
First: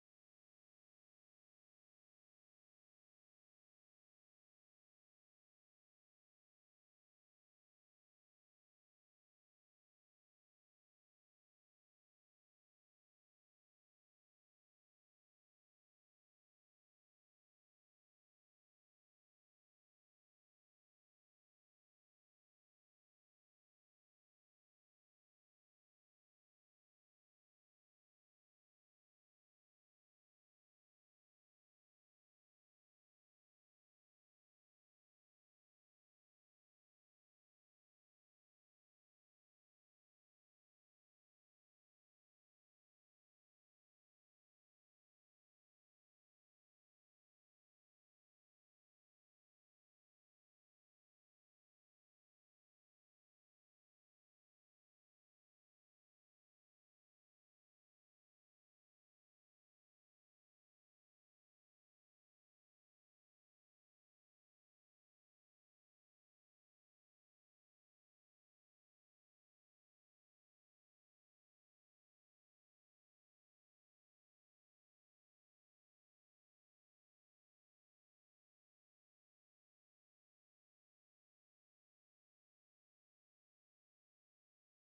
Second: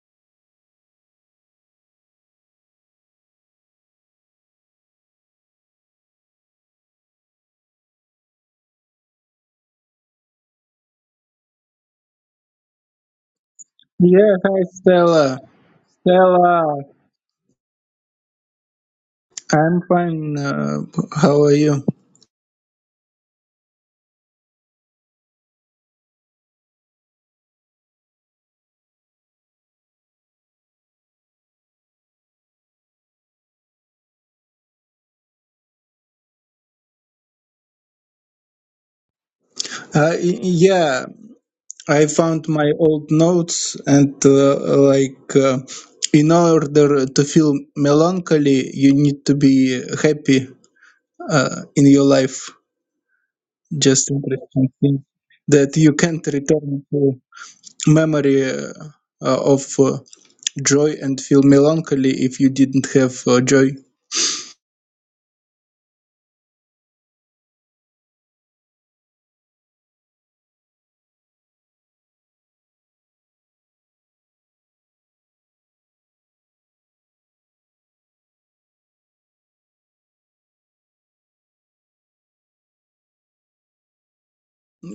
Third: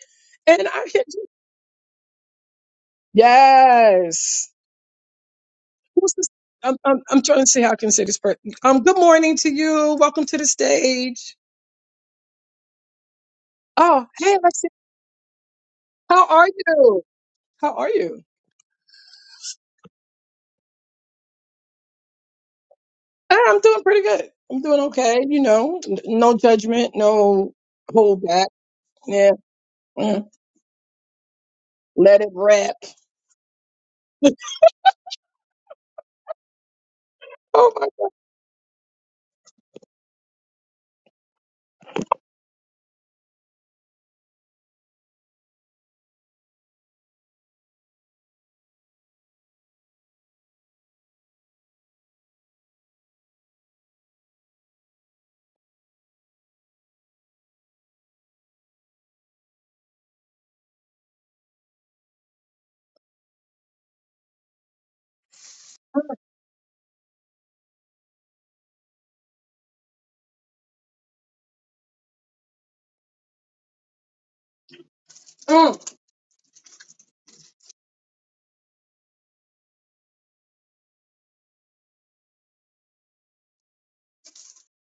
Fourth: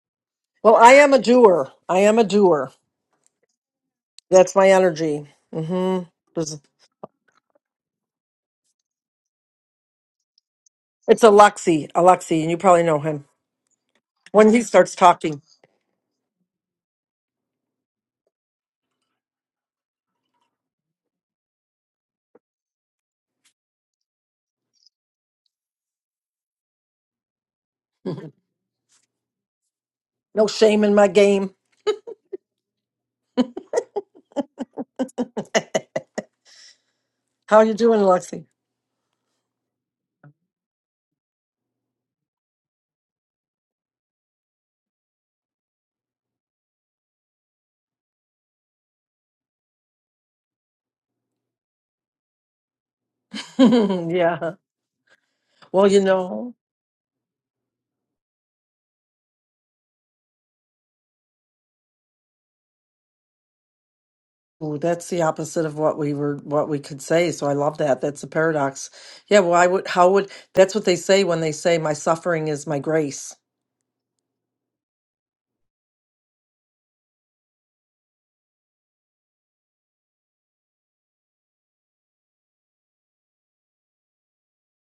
[SPEAKER 3] and
[SPEAKER 2] Well
[SPEAKER 3] I
[SPEAKER 2] I
[SPEAKER 3] can.
[SPEAKER 2] am a doer. I am a doer.
[SPEAKER 3] Yes.
[SPEAKER 2] That's my energy. Mm-hmm.
[SPEAKER 3] Who's this?
[SPEAKER 2] It's
[SPEAKER 3] I'm, I'm I'm trying to see how I can say this person. Um, good morning to you. Welcome to the
[SPEAKER 2] a
[SPEAKER 3] stage.
[SPEAKER 2] Alexi, Alexi, and you probably know him.
[SPEAKER 3] Oh, hey,
[SPEAKER 4] Yeah,
[SPEAKER 2] When
[SPEAKER 4] hi
[SPEAKER 2] he
[SPEAKER 3] Alexia.
[SPEAKER 2] starts
[SPEAKER 4] Stella.
[SPEAKER 2] talking.
[SPEAKER 3] How are
[SPEAKER 4] Stella,
[SPEAKER 3] you? How are you?
[SPEAKER 4] I'm fine. Uh, how are you?
[SPEAKER 3] Eh, I'm doing pretty good. I'm doing okay. You know, N- no judgment, no hold back. Yeah, mm,
[SPEAKER 2] No shame in my game.
[SPEAKER 3] let it rap.
[SPEAKER 2] How
[SPEAKER 3] Oh
[SPEAKER 2] you
[SPEAKER 3] my.
[SPEAKER 2] doing, Lexi?
[SPEAKER 4] Uh, y- yeah, I found my old notes and uh, like uh, in order to feel melancholy, you need to be happy uh, in your life. Just
[SPEAKER 2] yeah.
[SPEAKER 4] interesting thing that
[SPEAKER 2] Well,
[SPEAKER 4] you
[SPEAKER 2] you
[SPEAKER 4] can't
[SPEAKER 2] know,
[SPEAKER 4] return to memory uh, of uh, joy and feel melancholy if you didn't have uh, joy.
[SPEAKER 2] ooh, that's the opposite of what we were what we could say. So I love that. That's a paradox. Yeah, why would how would that's what they say when they say my suffering is my grace.
[SPEAKER 3] mm.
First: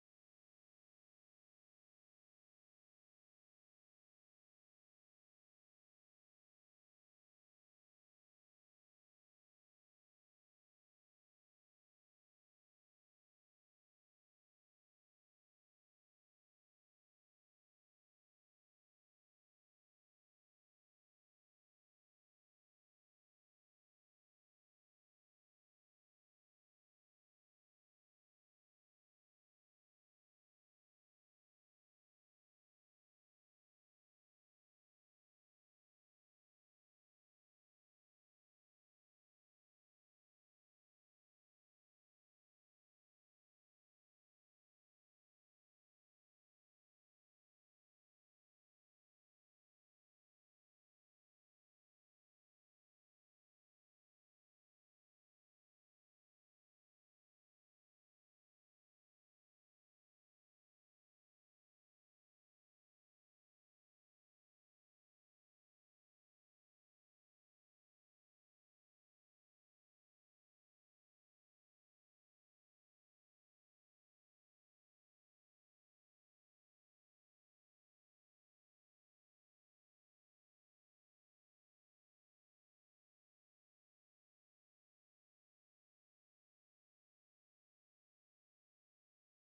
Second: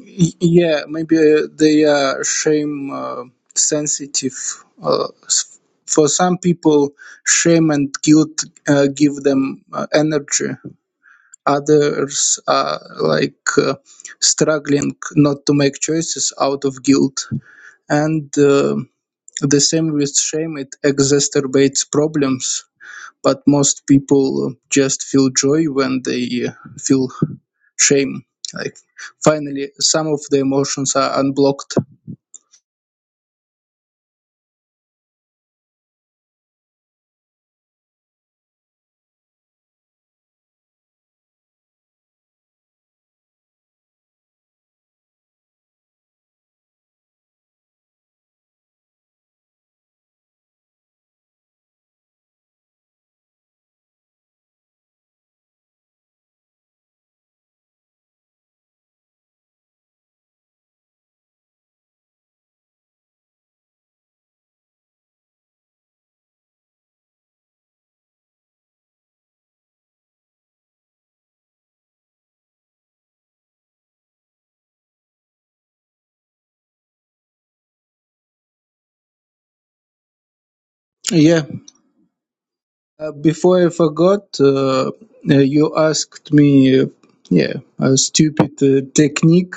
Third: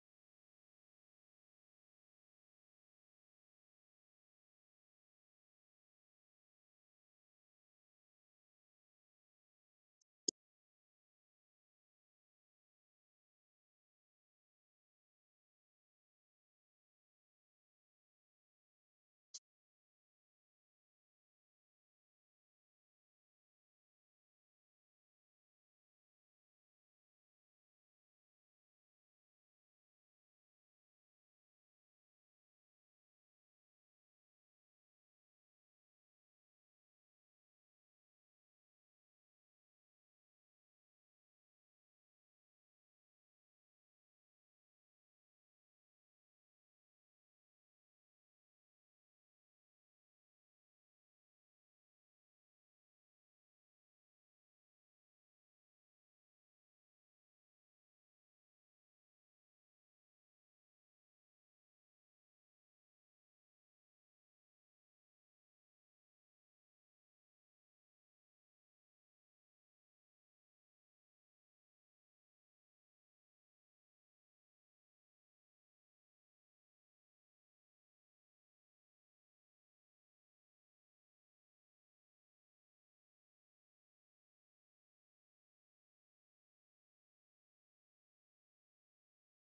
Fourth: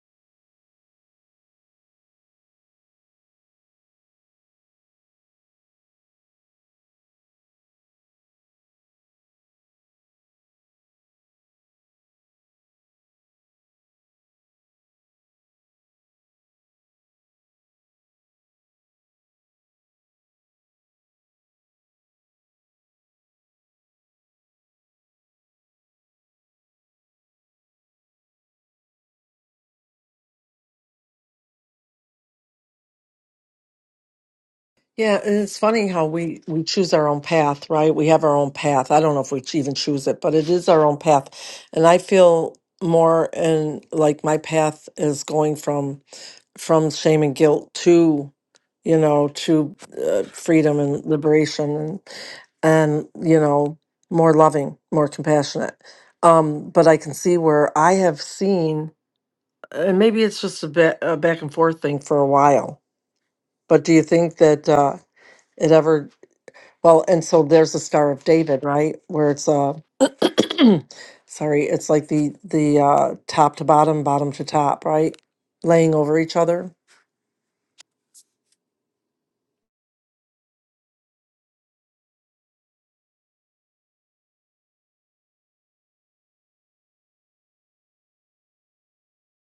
[SPEAKER 4] Y- Yeah, maybe uh, they are shame uh, sensitive. Uh, s- for some people, shame and guilt uh, give them uh, energy. Others are like uh, struggling not to make choices out of guilt. And uh, the same with shame, it exacerbates problems but most people just feel joy when they uh, feel shame like finally some of the emotions are unblocked
[SPEAKER 2] Yeah, and it's funny how we we choose our own path, right? We have our own path. I don't know if we even choose it, but it is our own path. And I feel more and like my path is going from from shame and guilt to you know to uh, freedom and liberation and and you know more loving more compassionate um but i can see where i have seen and maybe it's just a, bit, a back and forth thing for a while but do you think that uh it ever well and so there's the star of david right where it's uh sorry it's like the the uh top to bottom bottom to top right laying over each other
[SPEAKER 4] yeah uh, before i forgot uh, uh, you asked me uh, yeah a stupid uh, technique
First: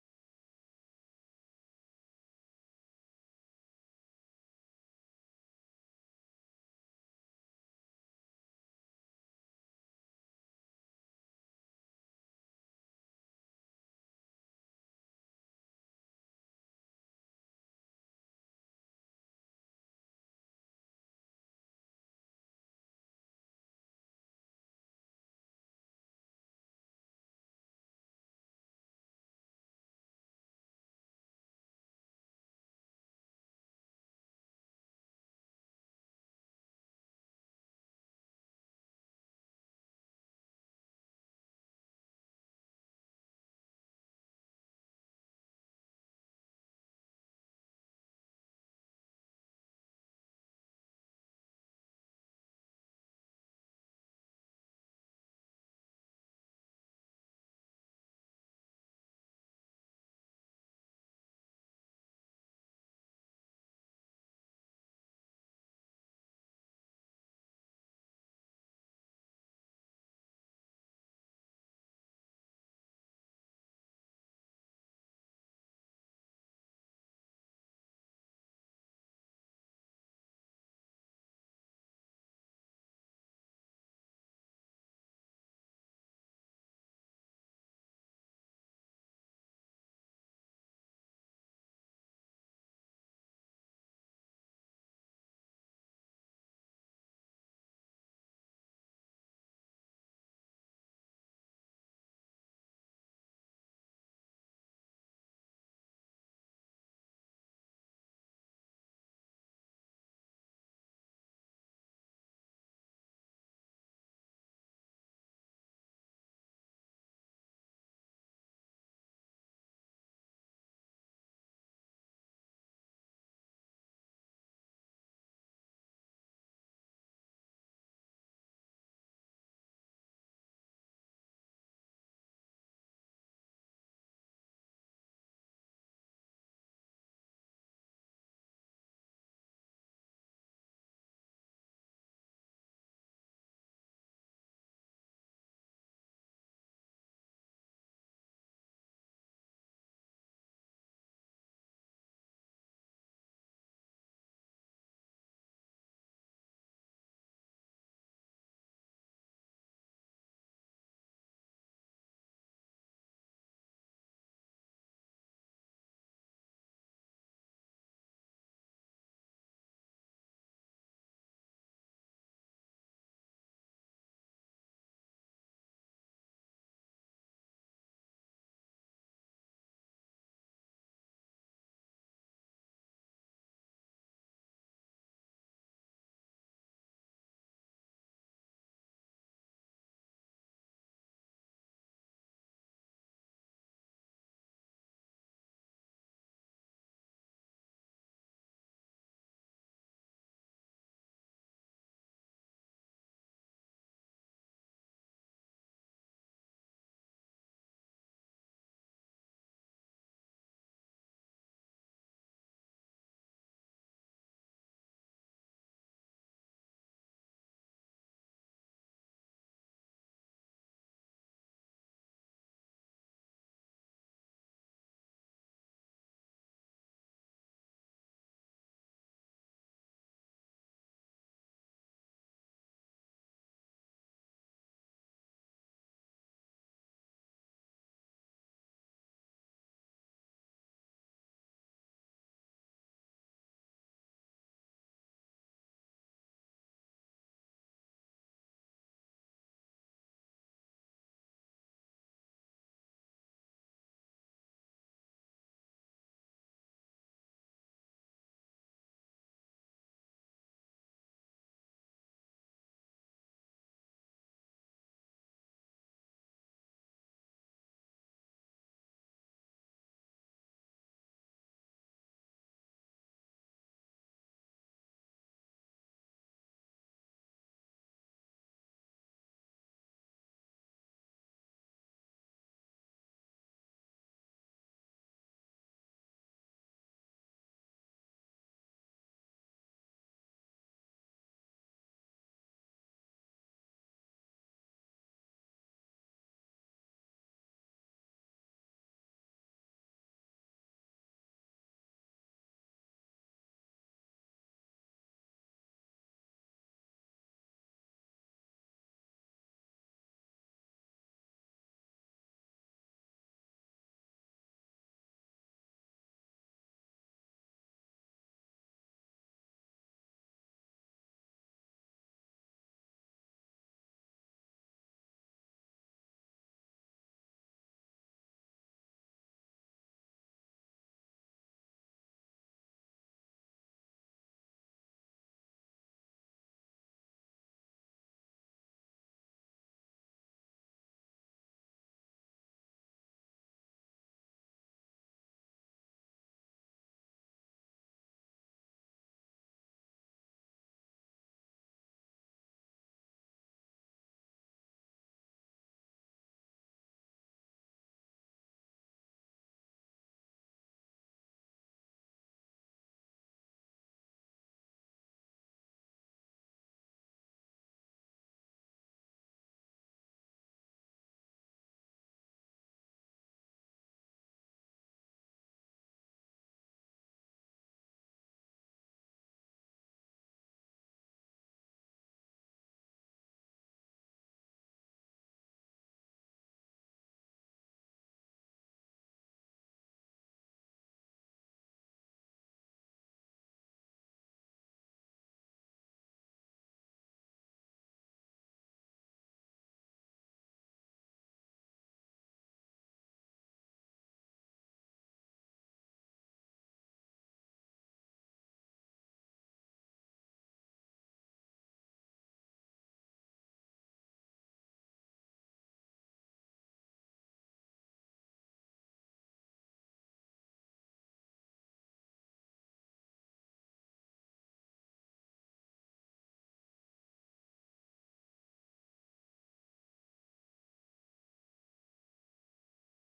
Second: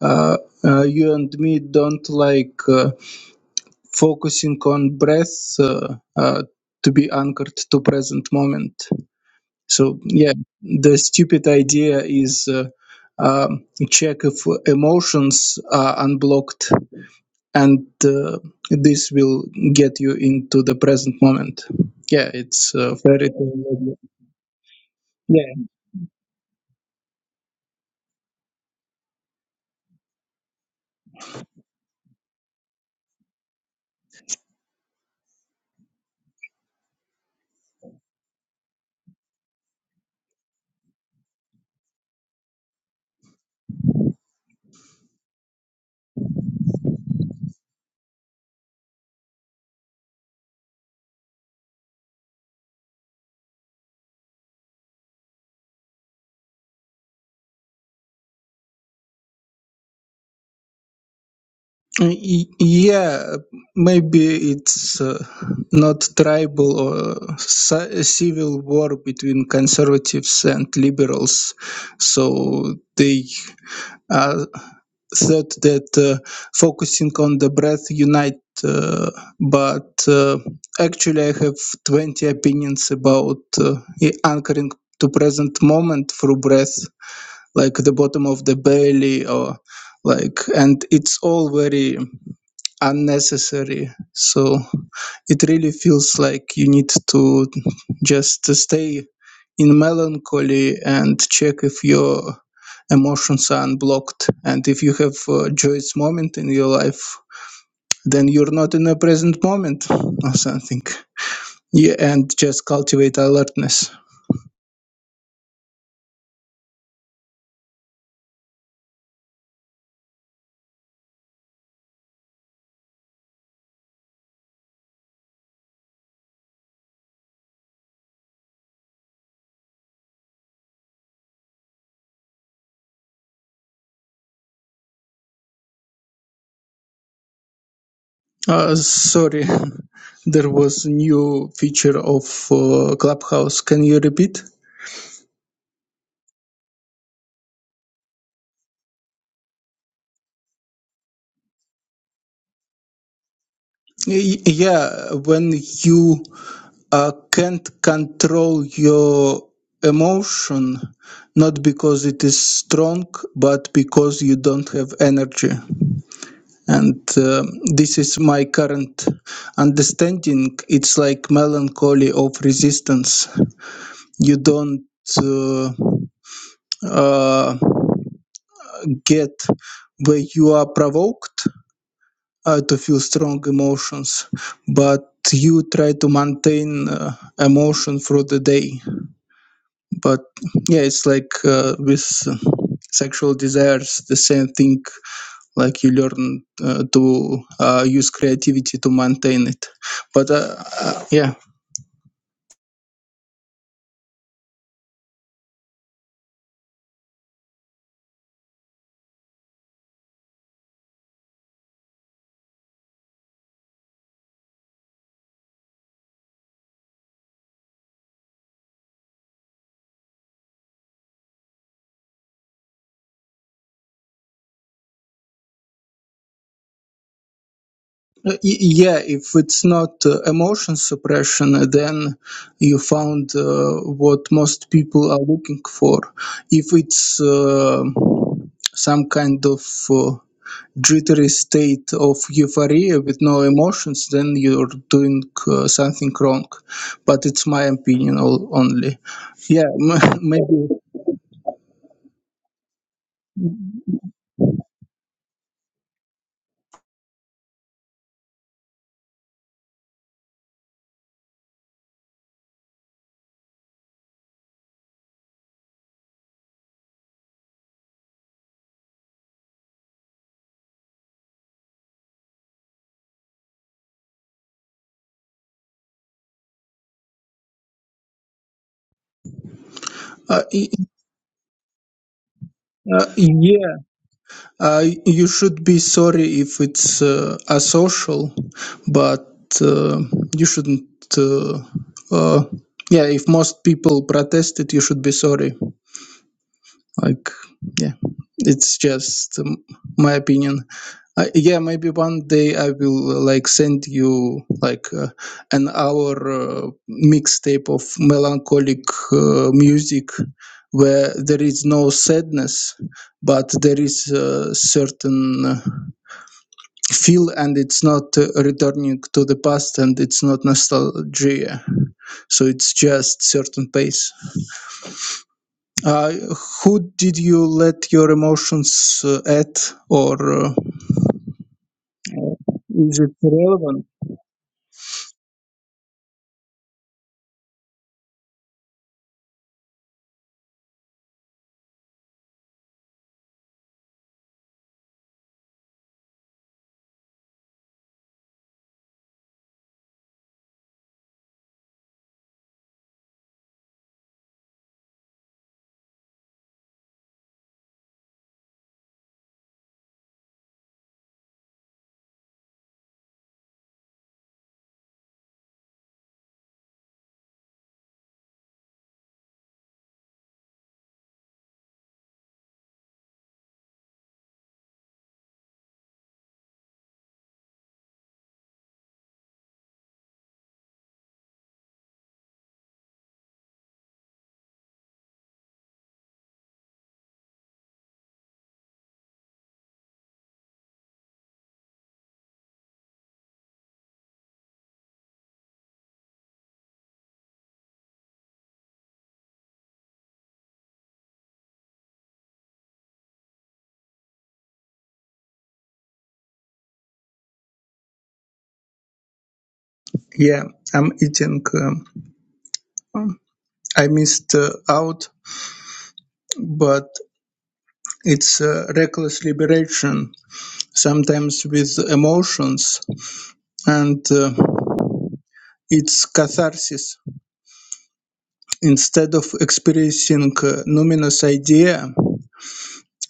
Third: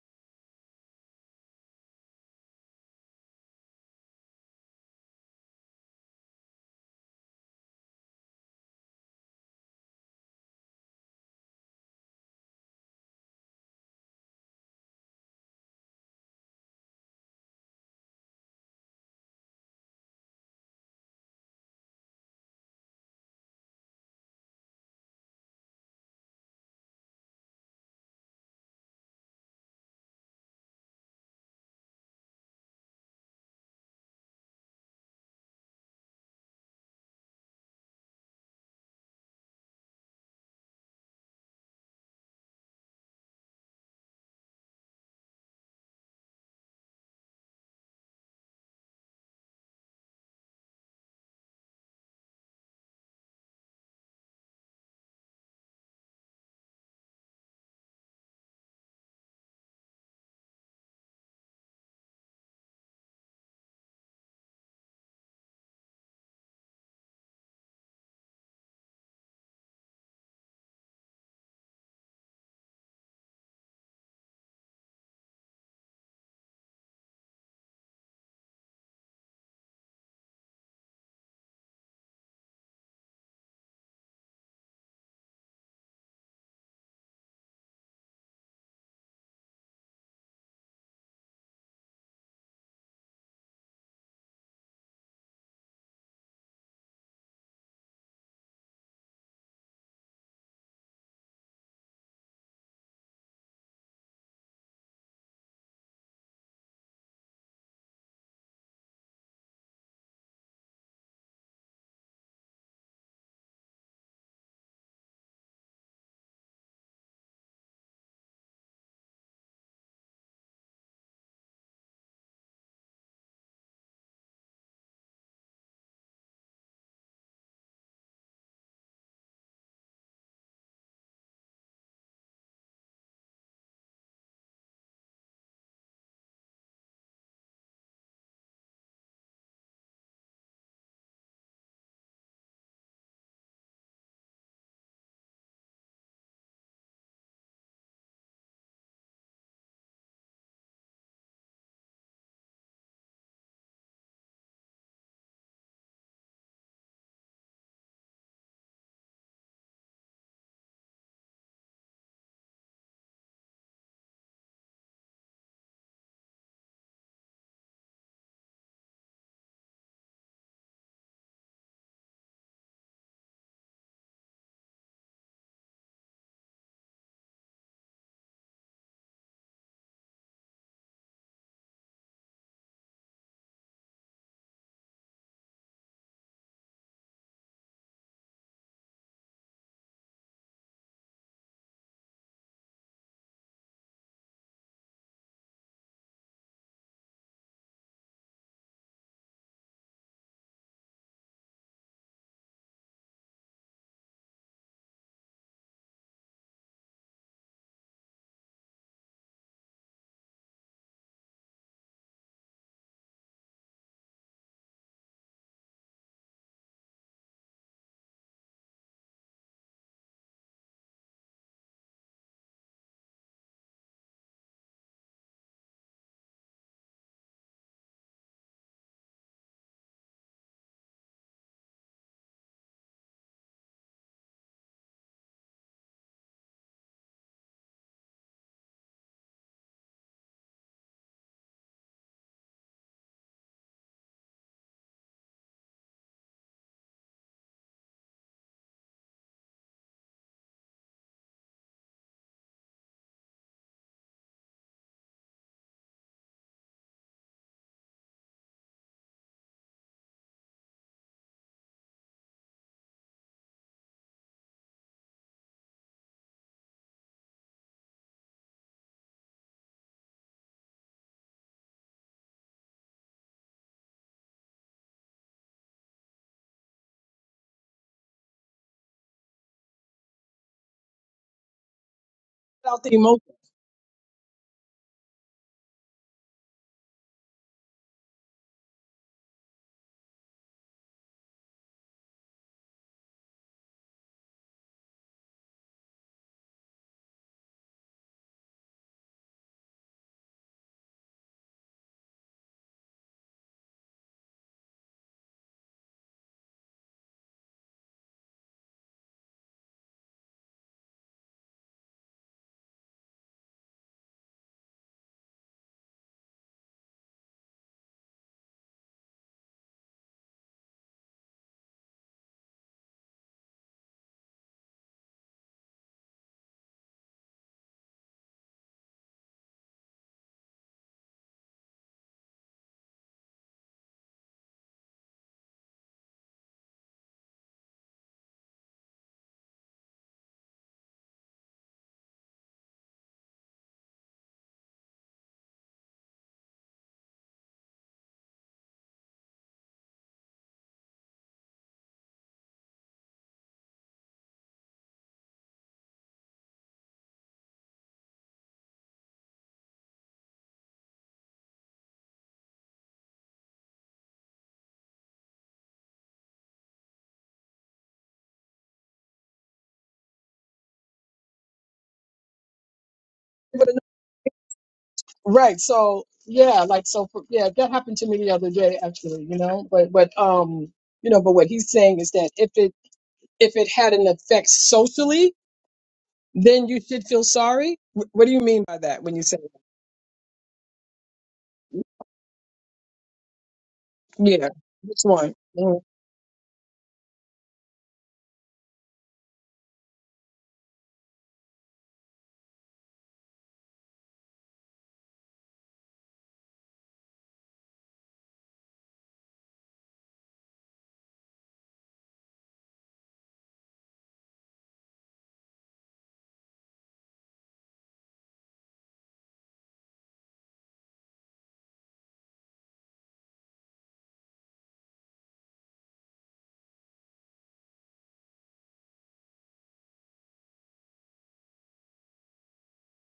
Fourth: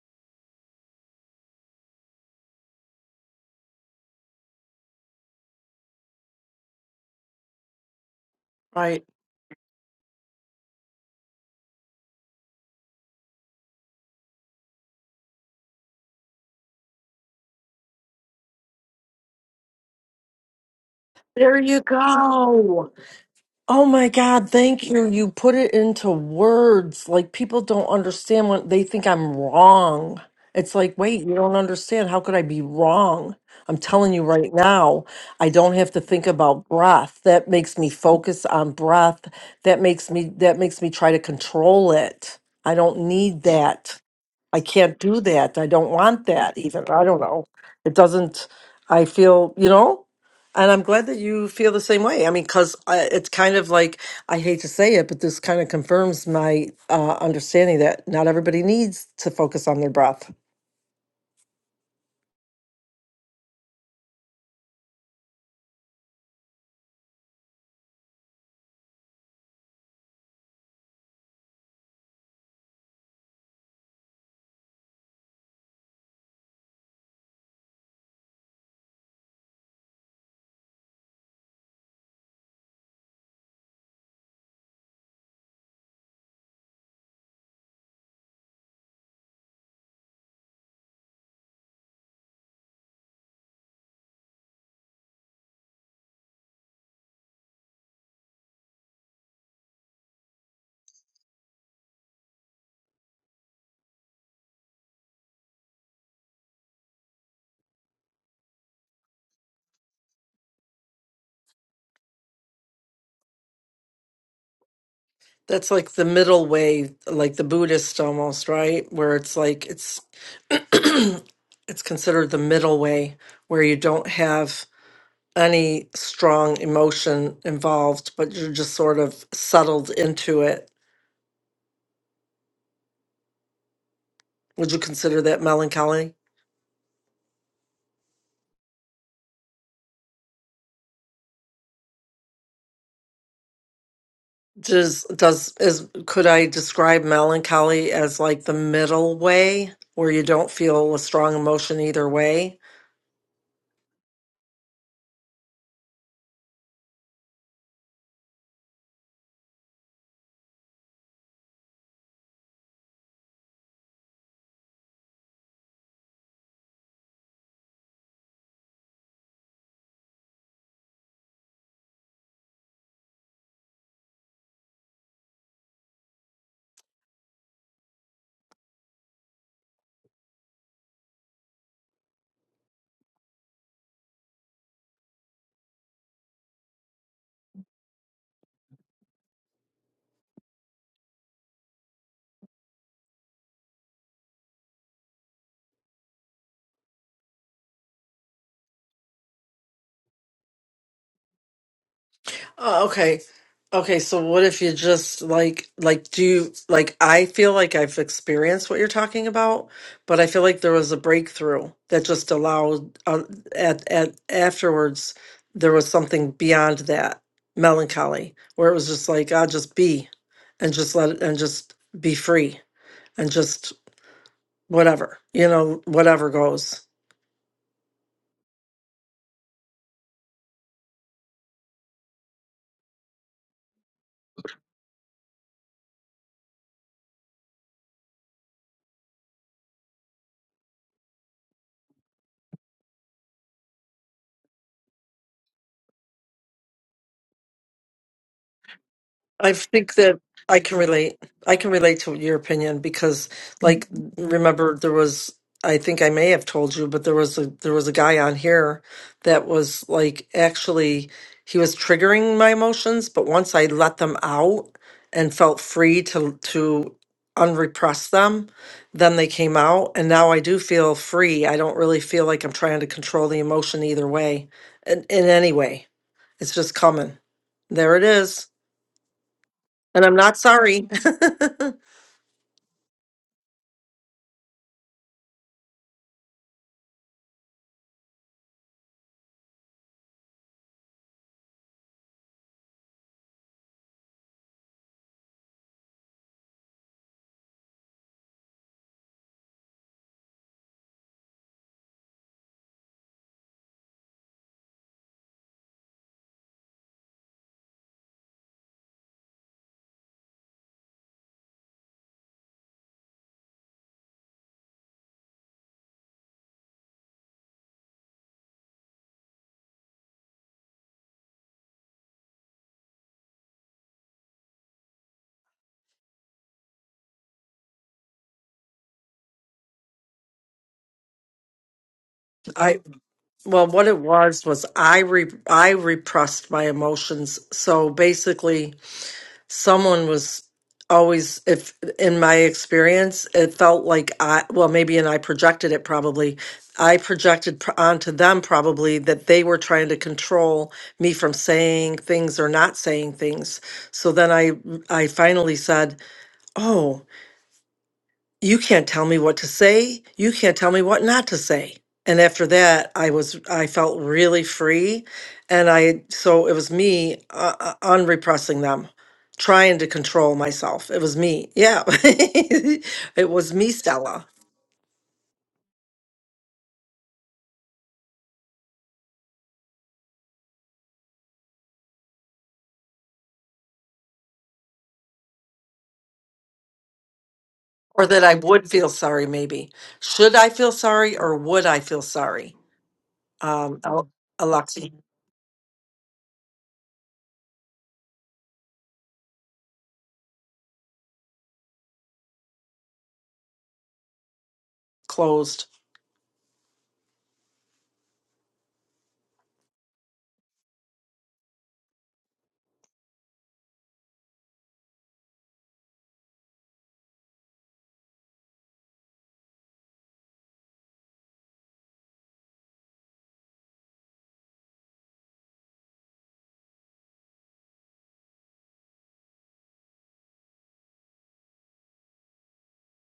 [SPEAKER 4] uh, uh, you and me don't like uh, focusing on breath uh, uh, to be anchored to present moment So yeah, the stupid idea is uh, um, check if emotions are unblocked, and uh, this will get you into the present
[SPEAKER 2] There
[SPEAKER 4] moment.
[SPEAKER 2] you
[SPEAKER 4] Yeah, it's
[SPEAKER 2] go.
[SPEAKER 4] uh, very
[SPEAKER 2] Oh
[SPEAKER 4] cool.
[SPEAKER 2] my God. Thank you. You
[SPEAKER 4] yeah
[SPEAKER 2] put it into words. Like people don't understand when they think I'm wrong. It's like, wait, you don't understand. How could I be wrong? I'm telling you right now, I don't have to think about breath. That makes me focus on breath. That makes me that makes me try to control it. I don't need that. I can't do that. I don't want that even. I don't know. It doesn't, I feel, you know, and I'm glad that you feel the same way. I mean, because it's kind of like, I hate to say it, but this kind of confirms my uh, understanding that not everybody needs to focus on their breath.
[SPEAKER 4] Uh, y- yeah. Maybe it's uh, not tribal or ci- civil war between conservatives and liberals, so they. said that uh, focusing on the breath unite uh, but uh, actually i have 20 opinions about uh, anchoring to present moment through breath like the bottom of the belly or like and it's all very unnecessary so it really feels like you need to just stay in melancholy and check if your emotions are unblocked and if you have a joyous moment in your life then you're not in a present moment or something yeah and just cultivate alertness
[SPEAKER 2] That's like the middle way, like the Buddhist almost, right? Where it's like, it's, it's considered the middle way where you don't have any strong emotion involved, but you're just sort of settled into it. Would you consider that melancholy?
[SPEAKER 4] uh, sorry there was a new feature of uh, clubhouse can you repeat
[SPEAKER 2] Does does is could I describe melancholy as like the middle way where you don't feel a strong emotion either way?
[SPEAKER 4] Y- yeah when you I can't control your emotion not because it is strong but because you don't have energy and um, this is my current understanding it's like melancholy of resistance you don't uh, uh, get where you are provoked uh, to feel strong emotions but you try to maintain uh, emotion through the day but yeah it's like uh, with sexual desires the same thing like you learn uh, to uh, use creativity to maintain it but uh, uh, yeah
[SPEAKER 2] Oh, okay. Okay, so what if you just like like do you like I feel like I've experienced what you're talking about, but I feel like there was a breakthrough that just allowed uh, at at afterwards there was something beyond that melancholy where it was just like I'll just be and just let it and just be free and just whatever, you know, whatever goes.
[SPEAKER 4] Uh, y- yeah if it's not uh, emotion suppression uh, then you found uh, what most people are looking for if it's uh, some kind of uh, jittery state of euphoria with no emotions, then you're doing uh, something wrong. But it's my opinion all, only.
[SPEAKER 2] I
[SPEAKER 4] Yeah,
[SPEAKER 2] think that
[SPEAKER 4] m-
[SPEAKER 2] I
[SPEAKER 4] maybe.
[SPEAKER 2] can relate. I can relate to your opinion because, like, remember there was. I think I may have told you, but there was a there was a guy on here that was like actually he was triggering my emotions, but once I let them out and felt free to to unrepress them, then they came out, and now I do feel free. I don't really feel like I'm trying to control the emotion either way, in, in any way. It's just coming. There it is. And I'm not
[SPEAKER 4] Uh, y-
[SPEAKER 2] sorry.
[SPEAKER 3] out the
[SPEAKER 4] uh,
[SPEAKER 3] emotion.
[SPEAKER 4] yeah, uh, you should be sorry if it's uh, asocial, but uh, you shouldn't. Uh, uh, yeah, if most people protested, you should be sorry. like yeah it's just um, my opinion uh, yeah maybe one day i will uh, like send you like uh, an hour uh, mixtape of melancholic uh, music where there is no sadness but there is a certain uh, feel and it's not uh, returning to the past and it's not nostalgia so it's just certain pace uh, who did you let your emotions uh, at, or uh,
[SPEAKER 2] I
[SPEAKER 4] is it
[SPEAKER 2] well,
[SPEAKER 4] relevant?
[SPEAKER 2] what it was was I re, I repressed my emotions. So basically, someone was always if in my experience, it felt like I well maybe and I projected it probably. I projected pr- onto them probably that they were trying to control me from saying things or not saying things. So then I I finally said, "Oh." you can't tell me what to say you can't tell me what not to say and after that i was i felt really free and i so it was me uh, uh, unrepressing them trying to control myself it was me yeah it was me stella
[SPEAKER 3] Right. So yeah, like so for- yeah, that happened to me the other day actually, you know. But but um, you know, but what he's saying is that if it if it had an effect socially, then you should feel sorry.
[SPEAKER 2] or
[SPEAKER 3] Wh-
[SPEAKER 2] that
[SPEAKER 3] What do
[SPEAKER 2] i
[SPEAKER 3] you mean
[SPEAKER 2] would
[SPEAKER 3] by
[SPEAKER 2] feel
[SPEAKER 3] that when you
[SPEAKER 2] sorry
[SPEAKER 3] say that?
[SPEAKER 2] maybe should i feel sorry or would i feel sorry um Al-
[SPEAKER 3] yeah,
[SPEAKER 2] alexa
[SPEAKER 3] which one? Mm.
[SPEAKER 2] closed
[SPEAKER 4] Yeah, I'm eating. Um, um, I missed uh, out, but it's uh, reckless liberation, sometimes with emotions, and uh, it's catharsis. Instead of experiencing uh, numinous idea,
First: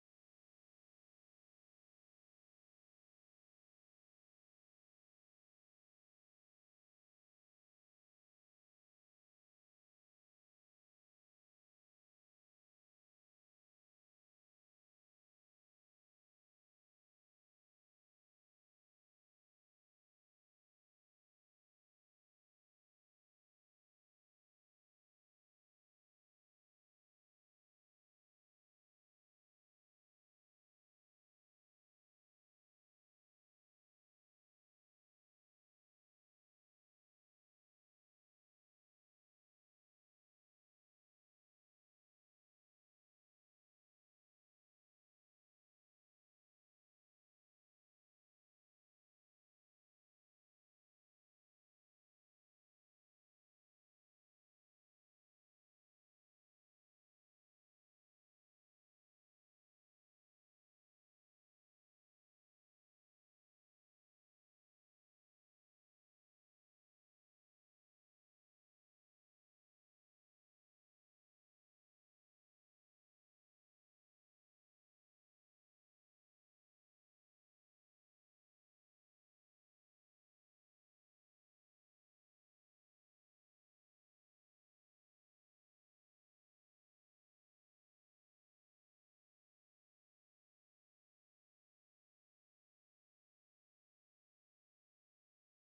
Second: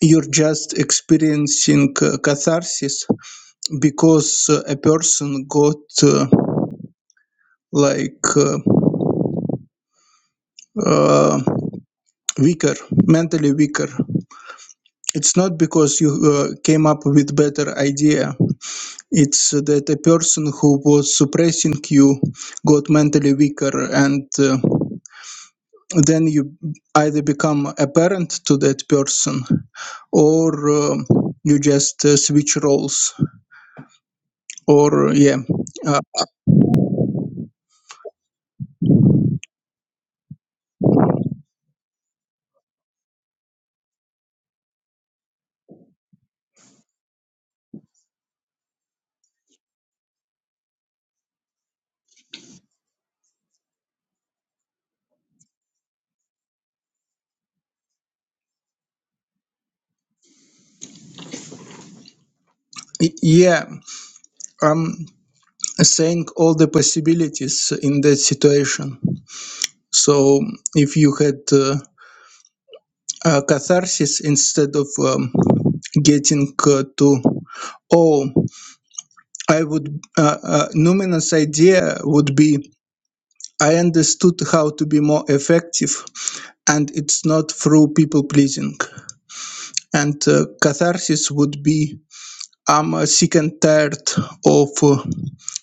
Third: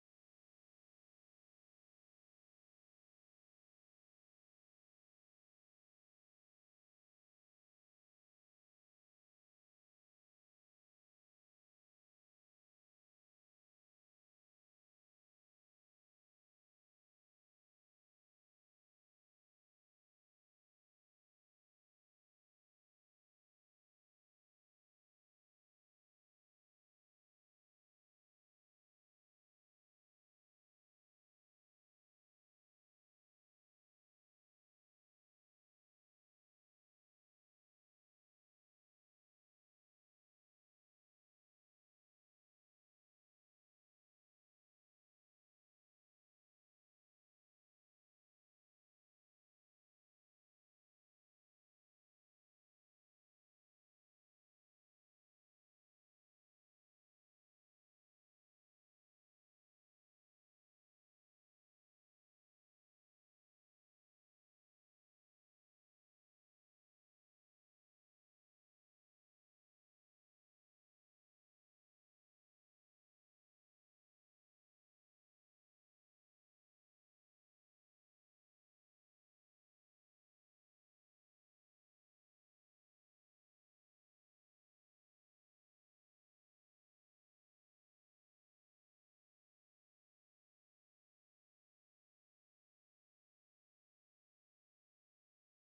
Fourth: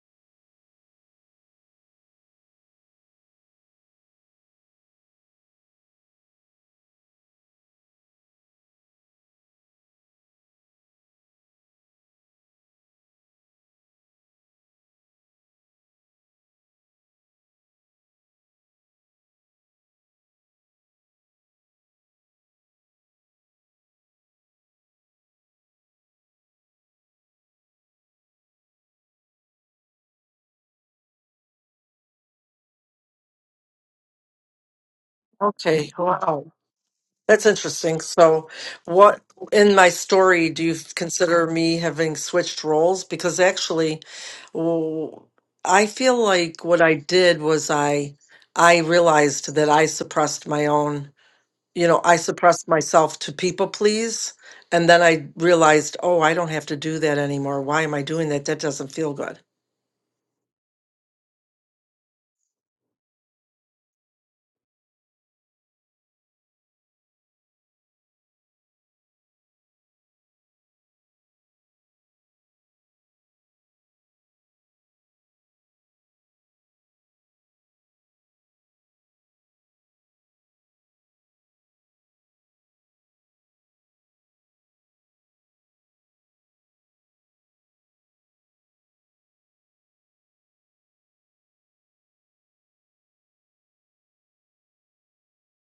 [SPEAKER 4] you're just experiencing uh, catharsis because uh, a person got uh, like. uh, uh, weaker, mentally weaker. It's not because you uh, came up with better idea. It's that a person who was suppressing you got mentally weaker, and uh, then you either become a parent to that person, or uh, you just uh, switch roles. Or uh, yeah,
[SPEAKER 2] okay
[SPEAKER 4] uh,
[SPEAKER 2] wow That's interesting. So, what in my story do you consider me having switched roles? Because actually, w- I feel like what I did was I I realized that I suppressed my own, you know, I suppressed myself to people please, and then I realized, oh, I don't have to do that anymore. Why am I doing that? That doesn't feel good.
[SPEAKER 4] yeah, I'm saying all the possibilities in that situation. So if you had uh, uh, catharsis instead of um, getting uh, to oh i would uh, uh, numinous idea would be i understood how to be more effective and it's not through people pleasing and uh, catharsis would be i'm uh, sick and tired of uh,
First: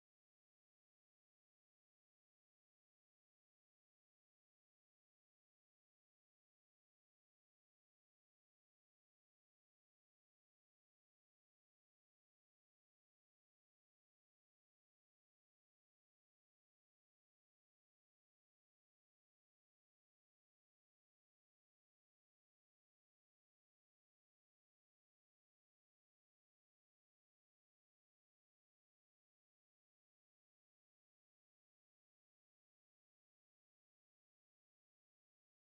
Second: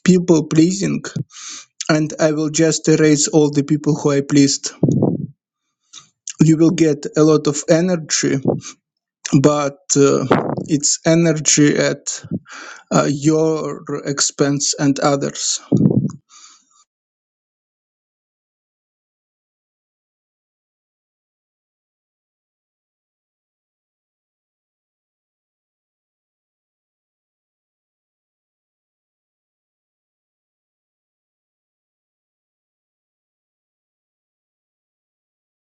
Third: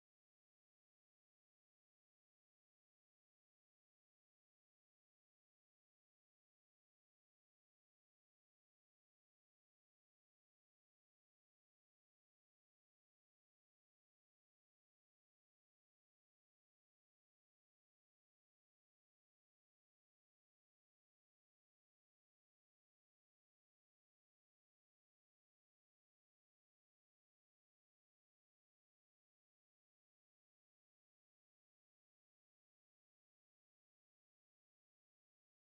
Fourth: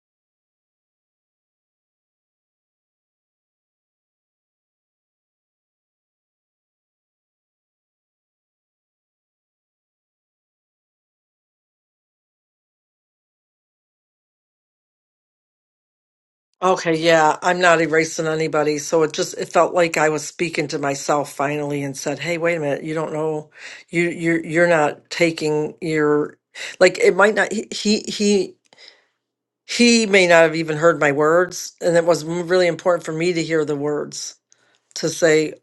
[SPEAKER 4] people pleasing and i will just erase all the people who i pleased you will get a lot of energy but uh, it's energy at uh, your expense and others.
[SPEAKER 2] Okay, yeah, I'm not erasing anybody. So it just it felt like I was speaking to myself finally and said, "Hey, wait a minute. You don't know you you're you're not taking your like it might not he he he he may not have even heard my words, and it was m- really important for me to hear the words to say,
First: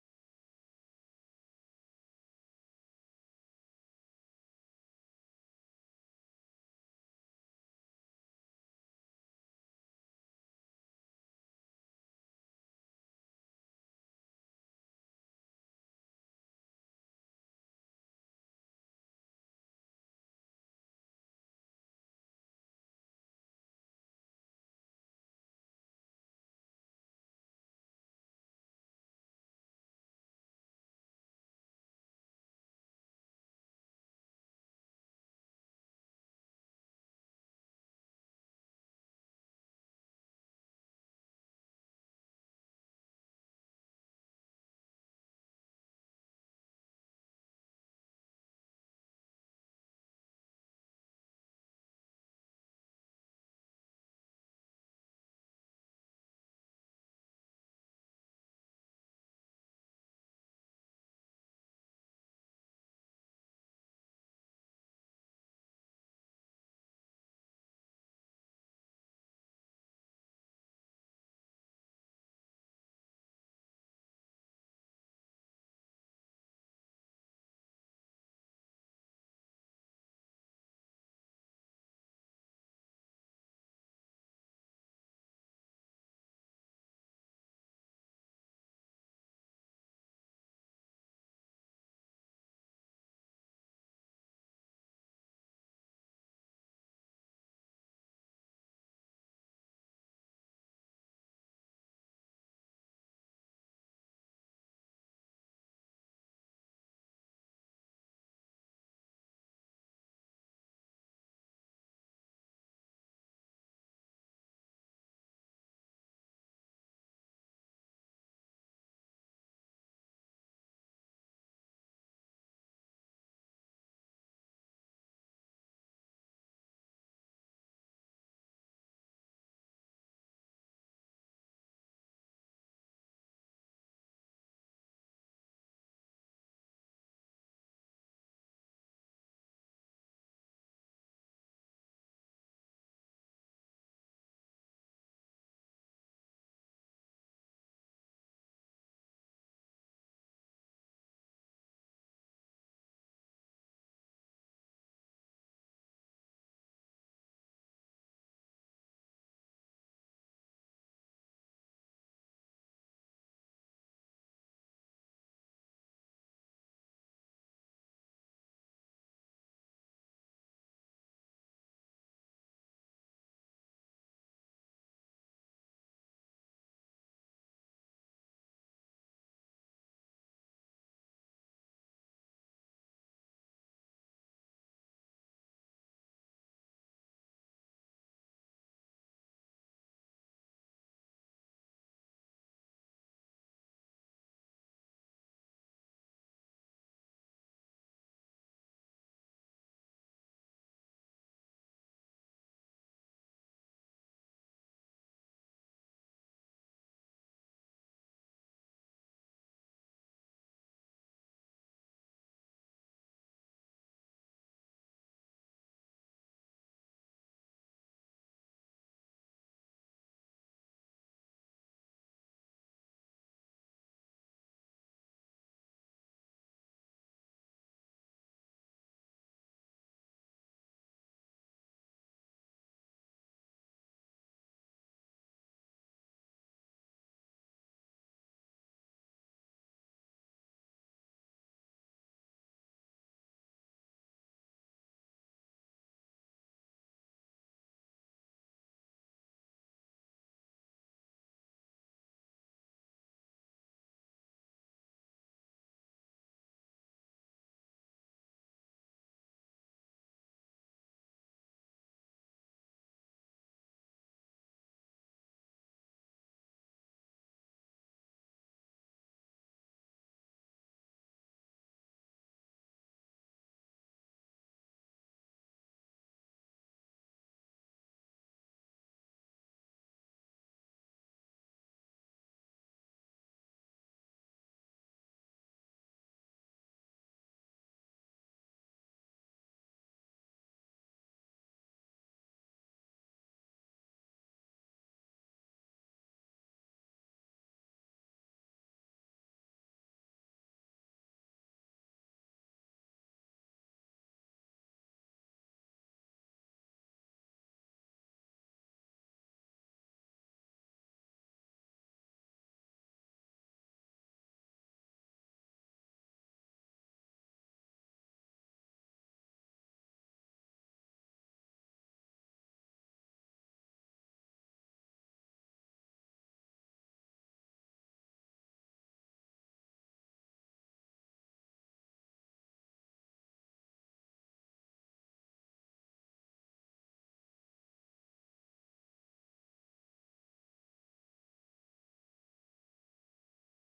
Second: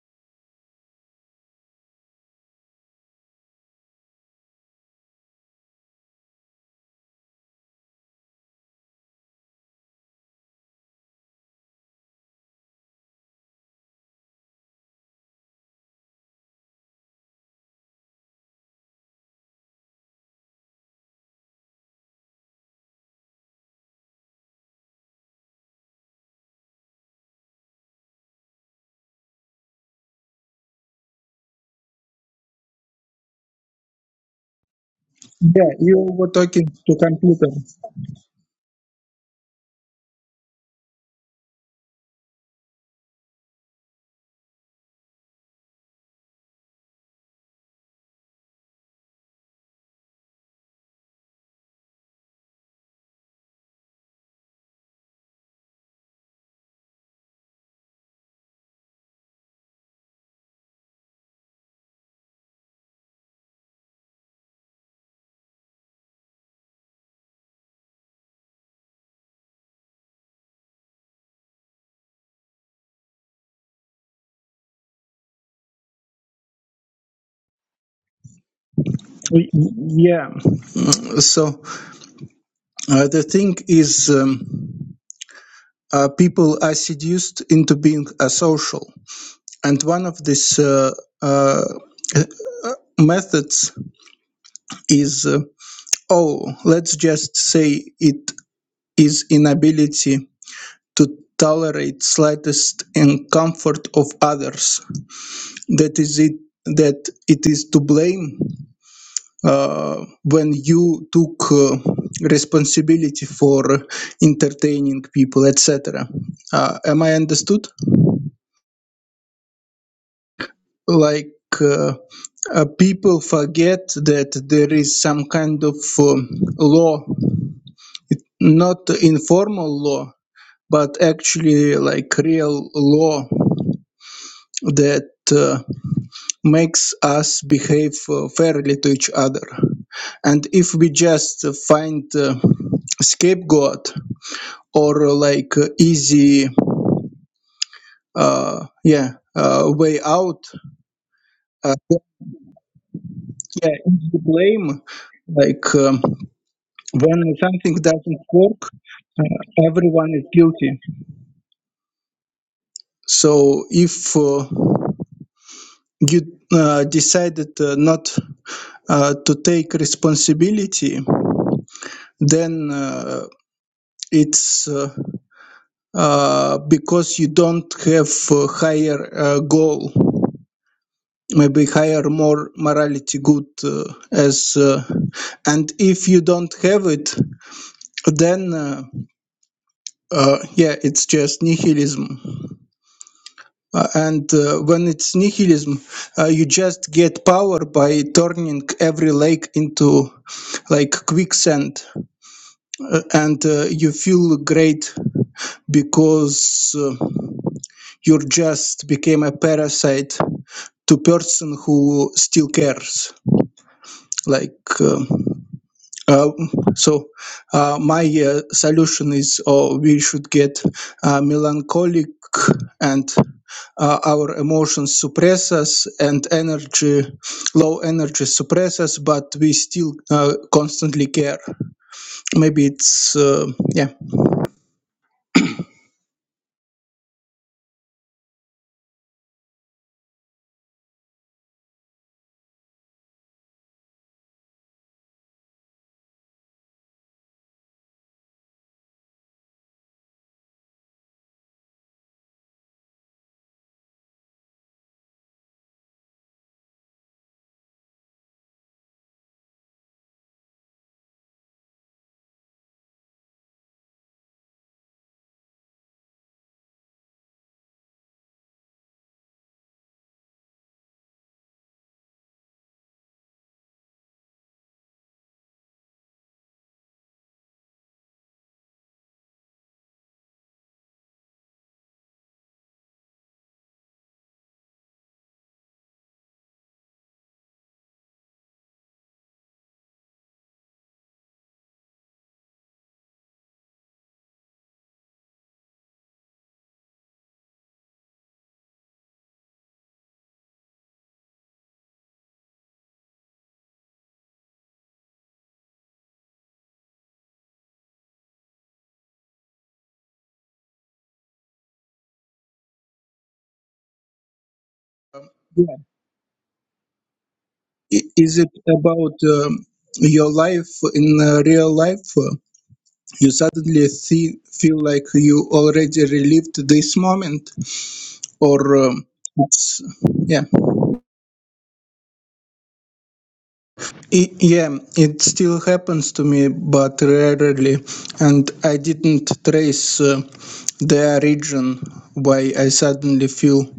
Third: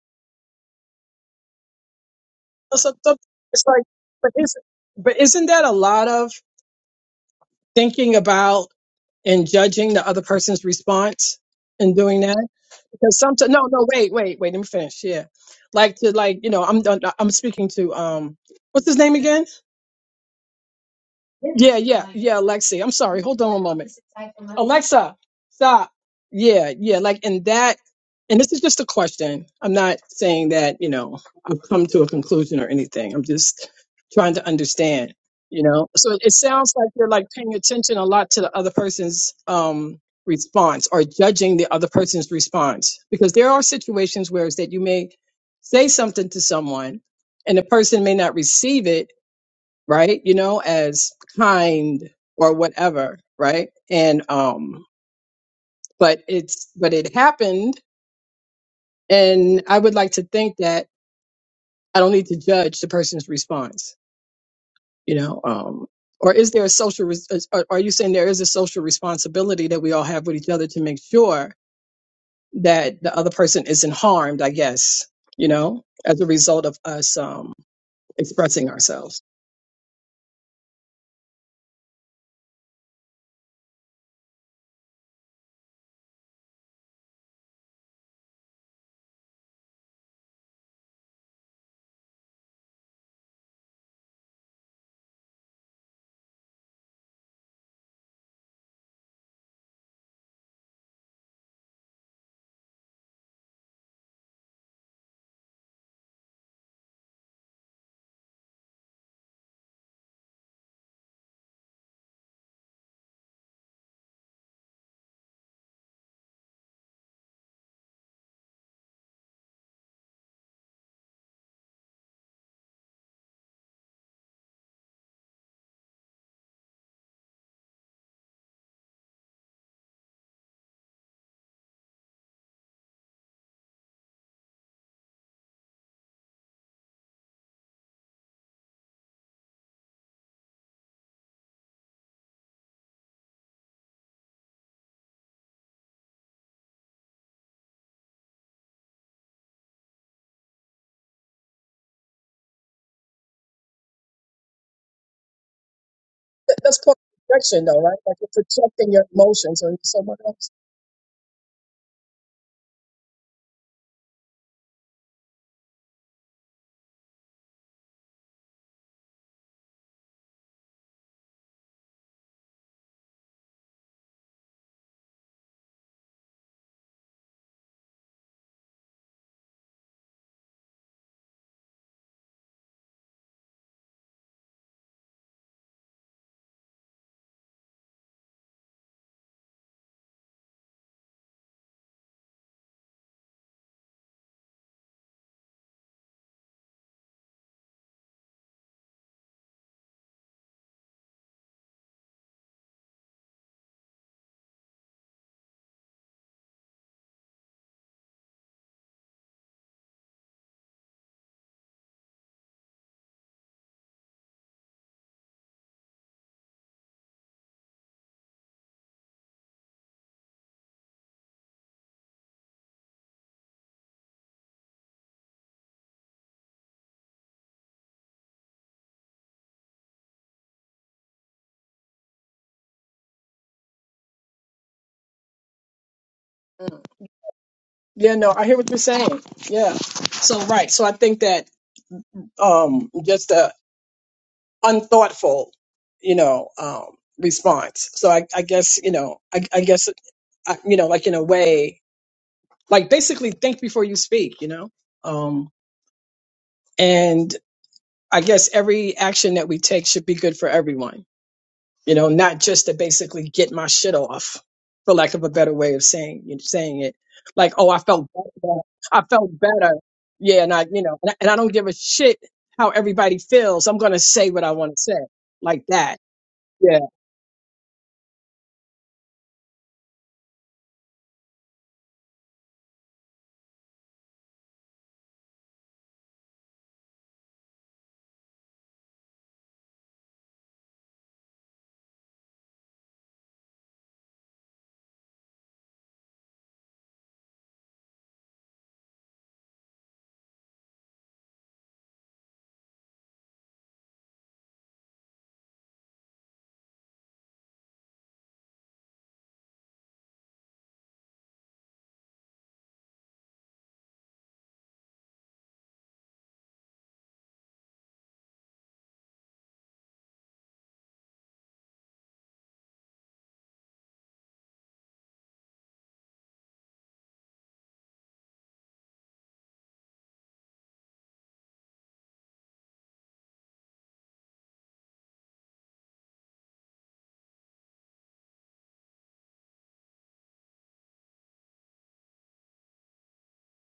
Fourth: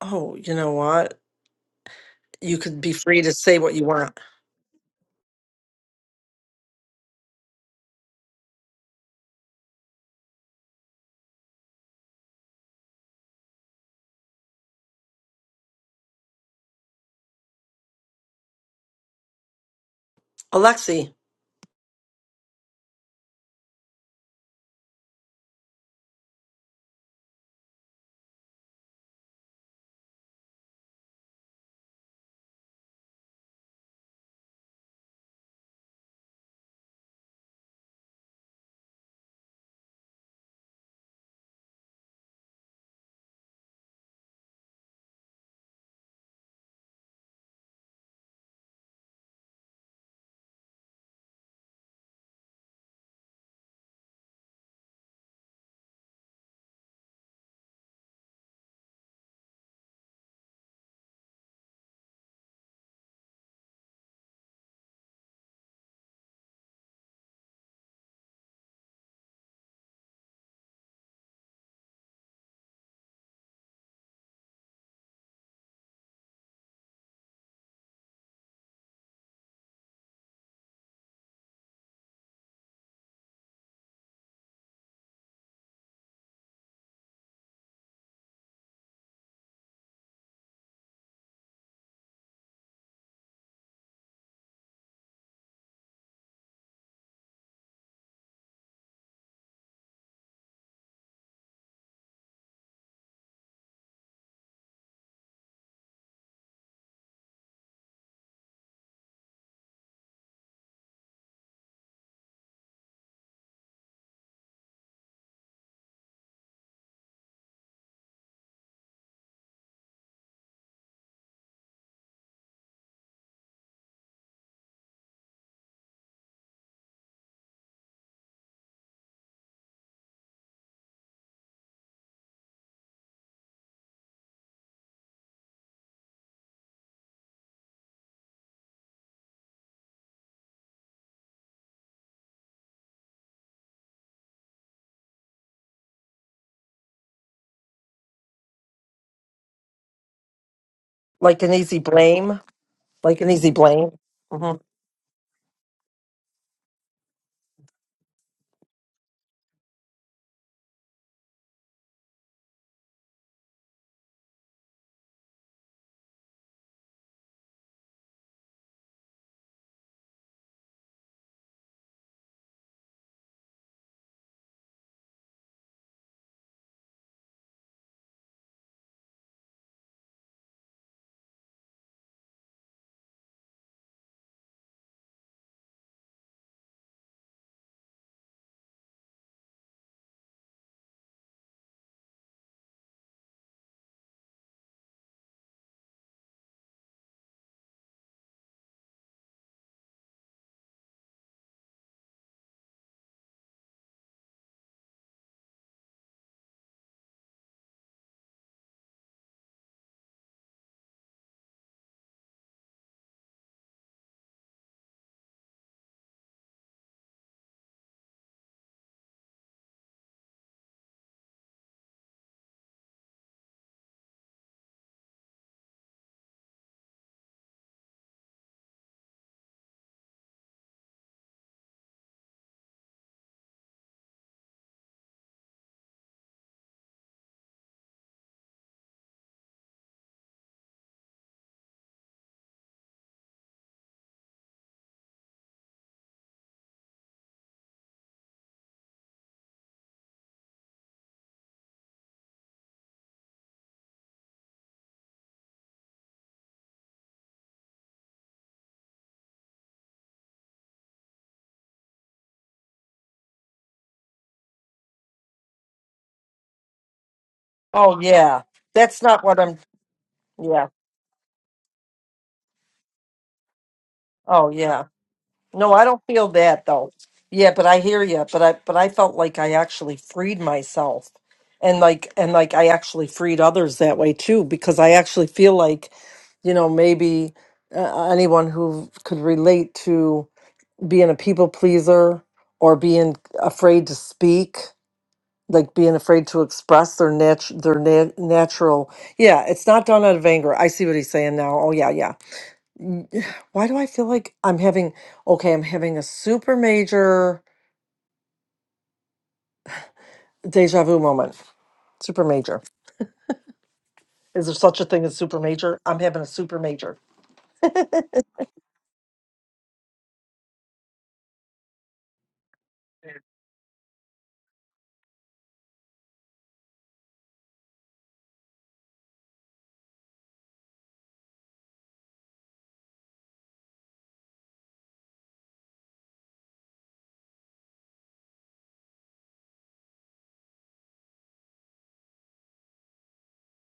[SPEAKER 2] "Oh, you know what? you could
[SPEAKER 3] It's
[SPEAKER 2] be
[SPEAKER 3] like
[SPEAKER 2] free to say
[SPEAKER 3] it's
[SPEAKER 2] what
[SPEAKER 3] like-
[SPEAKER 2] you want.
[SPEAKER 3] but isn't but isn't that a lot of thinking about and judging the other person's response and doing that? because sometimes no no wait wait wait let me finish yeah like to like you know I'm I'm I'm speaking to um what's his name again
[SPEAKER 2] Alexi,
[SPEAKER 3] yeah, yeah, yeah, Alexi. I'm sorry. Hold on a moment. Alexa, stop. Yeah, yeah, like and that and this is just a question. I'm not saying that, you know, I've come to a conclusion or anything. I'm just trying to understand, you
[SPEAKER 4] Yeah,
[SPEAKER 3] know.
[SPEAKER 4] you
[SPEAKER 3] So
[SPEAKER 4] were
[SPEAKER 3] it
[SPEAKER 4] talking
[SPEAKER 3] sounds like
[SPEAKER 4] to
[SPEAKER 3] you're like
[SPEAKER 4] computer.
[SPEAKER 3] paying attention a lot to the other person's um response or judging the other person's response because there are situations where it's that you may say something to someone and the person may not receive it right? You know, as kind or whatever, right? And um but it's but it happened and I would like to think that I don't need to judge the person's response, you know, um or is there a social res- is- are are you saying there is a social responsibility that we all have with each other to make sure that the other person isn't harmed, I guess, you know, as a result of us um expressing ourselves.
[SPEAKER 4] Y- Yeah. So uh, the thing is, um, uh, people are seduced into being asocial, and one of these uh, uh, methods is, uh, oh, let's just say it is inability to tolerate slightest discomfort of others. That is it. That it is to blame uh, when you took uh, responsibility for entertaining people etc uh, am i understood like uh, uh, people forget that there is some kind of um, law not informal law but actually like real law that uh, makes us behave uh, fairly to each other and if we just uh, find uh, scapegoat or uh, like uh, easy uh yeah uh, way out
[SPEAKER 2] Like an
[SPEAKER 4] uh,
[SPEAKER 2] easy blame? Like an easy
[SPEAKER 4] yeah
[SPEAKER 2] blame?
[SPEAKER 4] easy
[SPEAKER 2] hmm
[SPEAKER 4] blame like um,
[SPEAKER 3] That's called
[SPEAKER 4] when
[SPEAKER 3] protection
[SPEAKER 4] something
[SPEAKER 3] though, right? Like
[SPEAKER 4] doesn't
[SPEAKER 3] you're
[SPEAKER 4] work
[SPEAKER 3] protecting your emotions
[SPEAKER 4] uh,
[SPEAKER 3] on
[SPEAKER 4] everyone
[SPEAKER 3] someone
[SPEAKER 4] is
[SPEAKER 3] else.
[SPEAKER 4] guilty so if uh, you uh, decided uh, not uh, to take responsibility then uh, it's uh, uh, because you don't have a higher uh, goal maybe higher more morality good uh, as uh, and if you don't have it then uh, uh, yeah it's just nihilism Uh, and uh, when it's nihilism uh, you just get power by turning every lake into like quicksand Uh, and uh, you feel great because uh, you just became a parasite to person who still cares like um, Uh, so uh, my uh, solution is oh, we should get uh, melancholic and uh, our emotions suppress us and energy low energy suppress us but we still uh, constantly care maybe it's uh, yeah yeah.
[SPEAKER 3] Mm. Yeah, no, I hear what you're saying. Yeah. So right. So I think that um just a unthoughtful, you know, um response. So I, I guess, you know, I, I guess I, you know, like in a way, like basically think before you speak, you know? Um and I guess every action that we take should be good for everyone. you know, not just to basically get my shit off, for lack of a better way of saying saying it. Like, oh, I
[SPEAKER 2] Oh,
[SPEAKER 3] felt
[SPEAKER 2] yeah.
[SPEAKER 3] better.
[SPEAKER 2] That's
[SPEAKER 3] I
[SPEAKER 2] not
[SPEAKER 3] felt
[SPEAKER 2] what I'm.
[SPEAKER 3] better. Yeah, and I,
[SPEAKER 2] Yeah.
[SPEAKER 3] you know, and I, and I don't give a shit how everybody feels. I'm gonna say what
[SPEAKER 2] Oh,
[SPEAKER 3] I want
[SPEAKER 2] yeah.
[SPEAKER 3] to say, like
[SPEAKER 2] No, I
[SPEAKER 3] that.
[SPEAKER 2] don't feel that
[SPEAKER 3] Yeah,
[SPEAKER 2] though. Yeah, but I hear you. But I but I felt like I actually freed myself, and like and like I actually freed others that way too because I actually feel like, you know, maybe uh, anyone who could relate to being a people pleaser or being afraid to speak, like being afraid to express their nat their nat- natural. Yeah, it's not done out of anger. I see what he's saying now. Oh yeah, yeah. N- Why do I feel like I'm having, okay, I'm having a super major deja vu moment. Super major. Is there such a thing as super major? I'm having a super major.
[SPEAKER 4] I- is it about um, your life in uh, real life Uh, you suddenly see, feel like you already relived this moment or um, it's yeah I- yeah, it still happens to me, but rarely. And I didn't trace uh, the origin why I suddenly feel.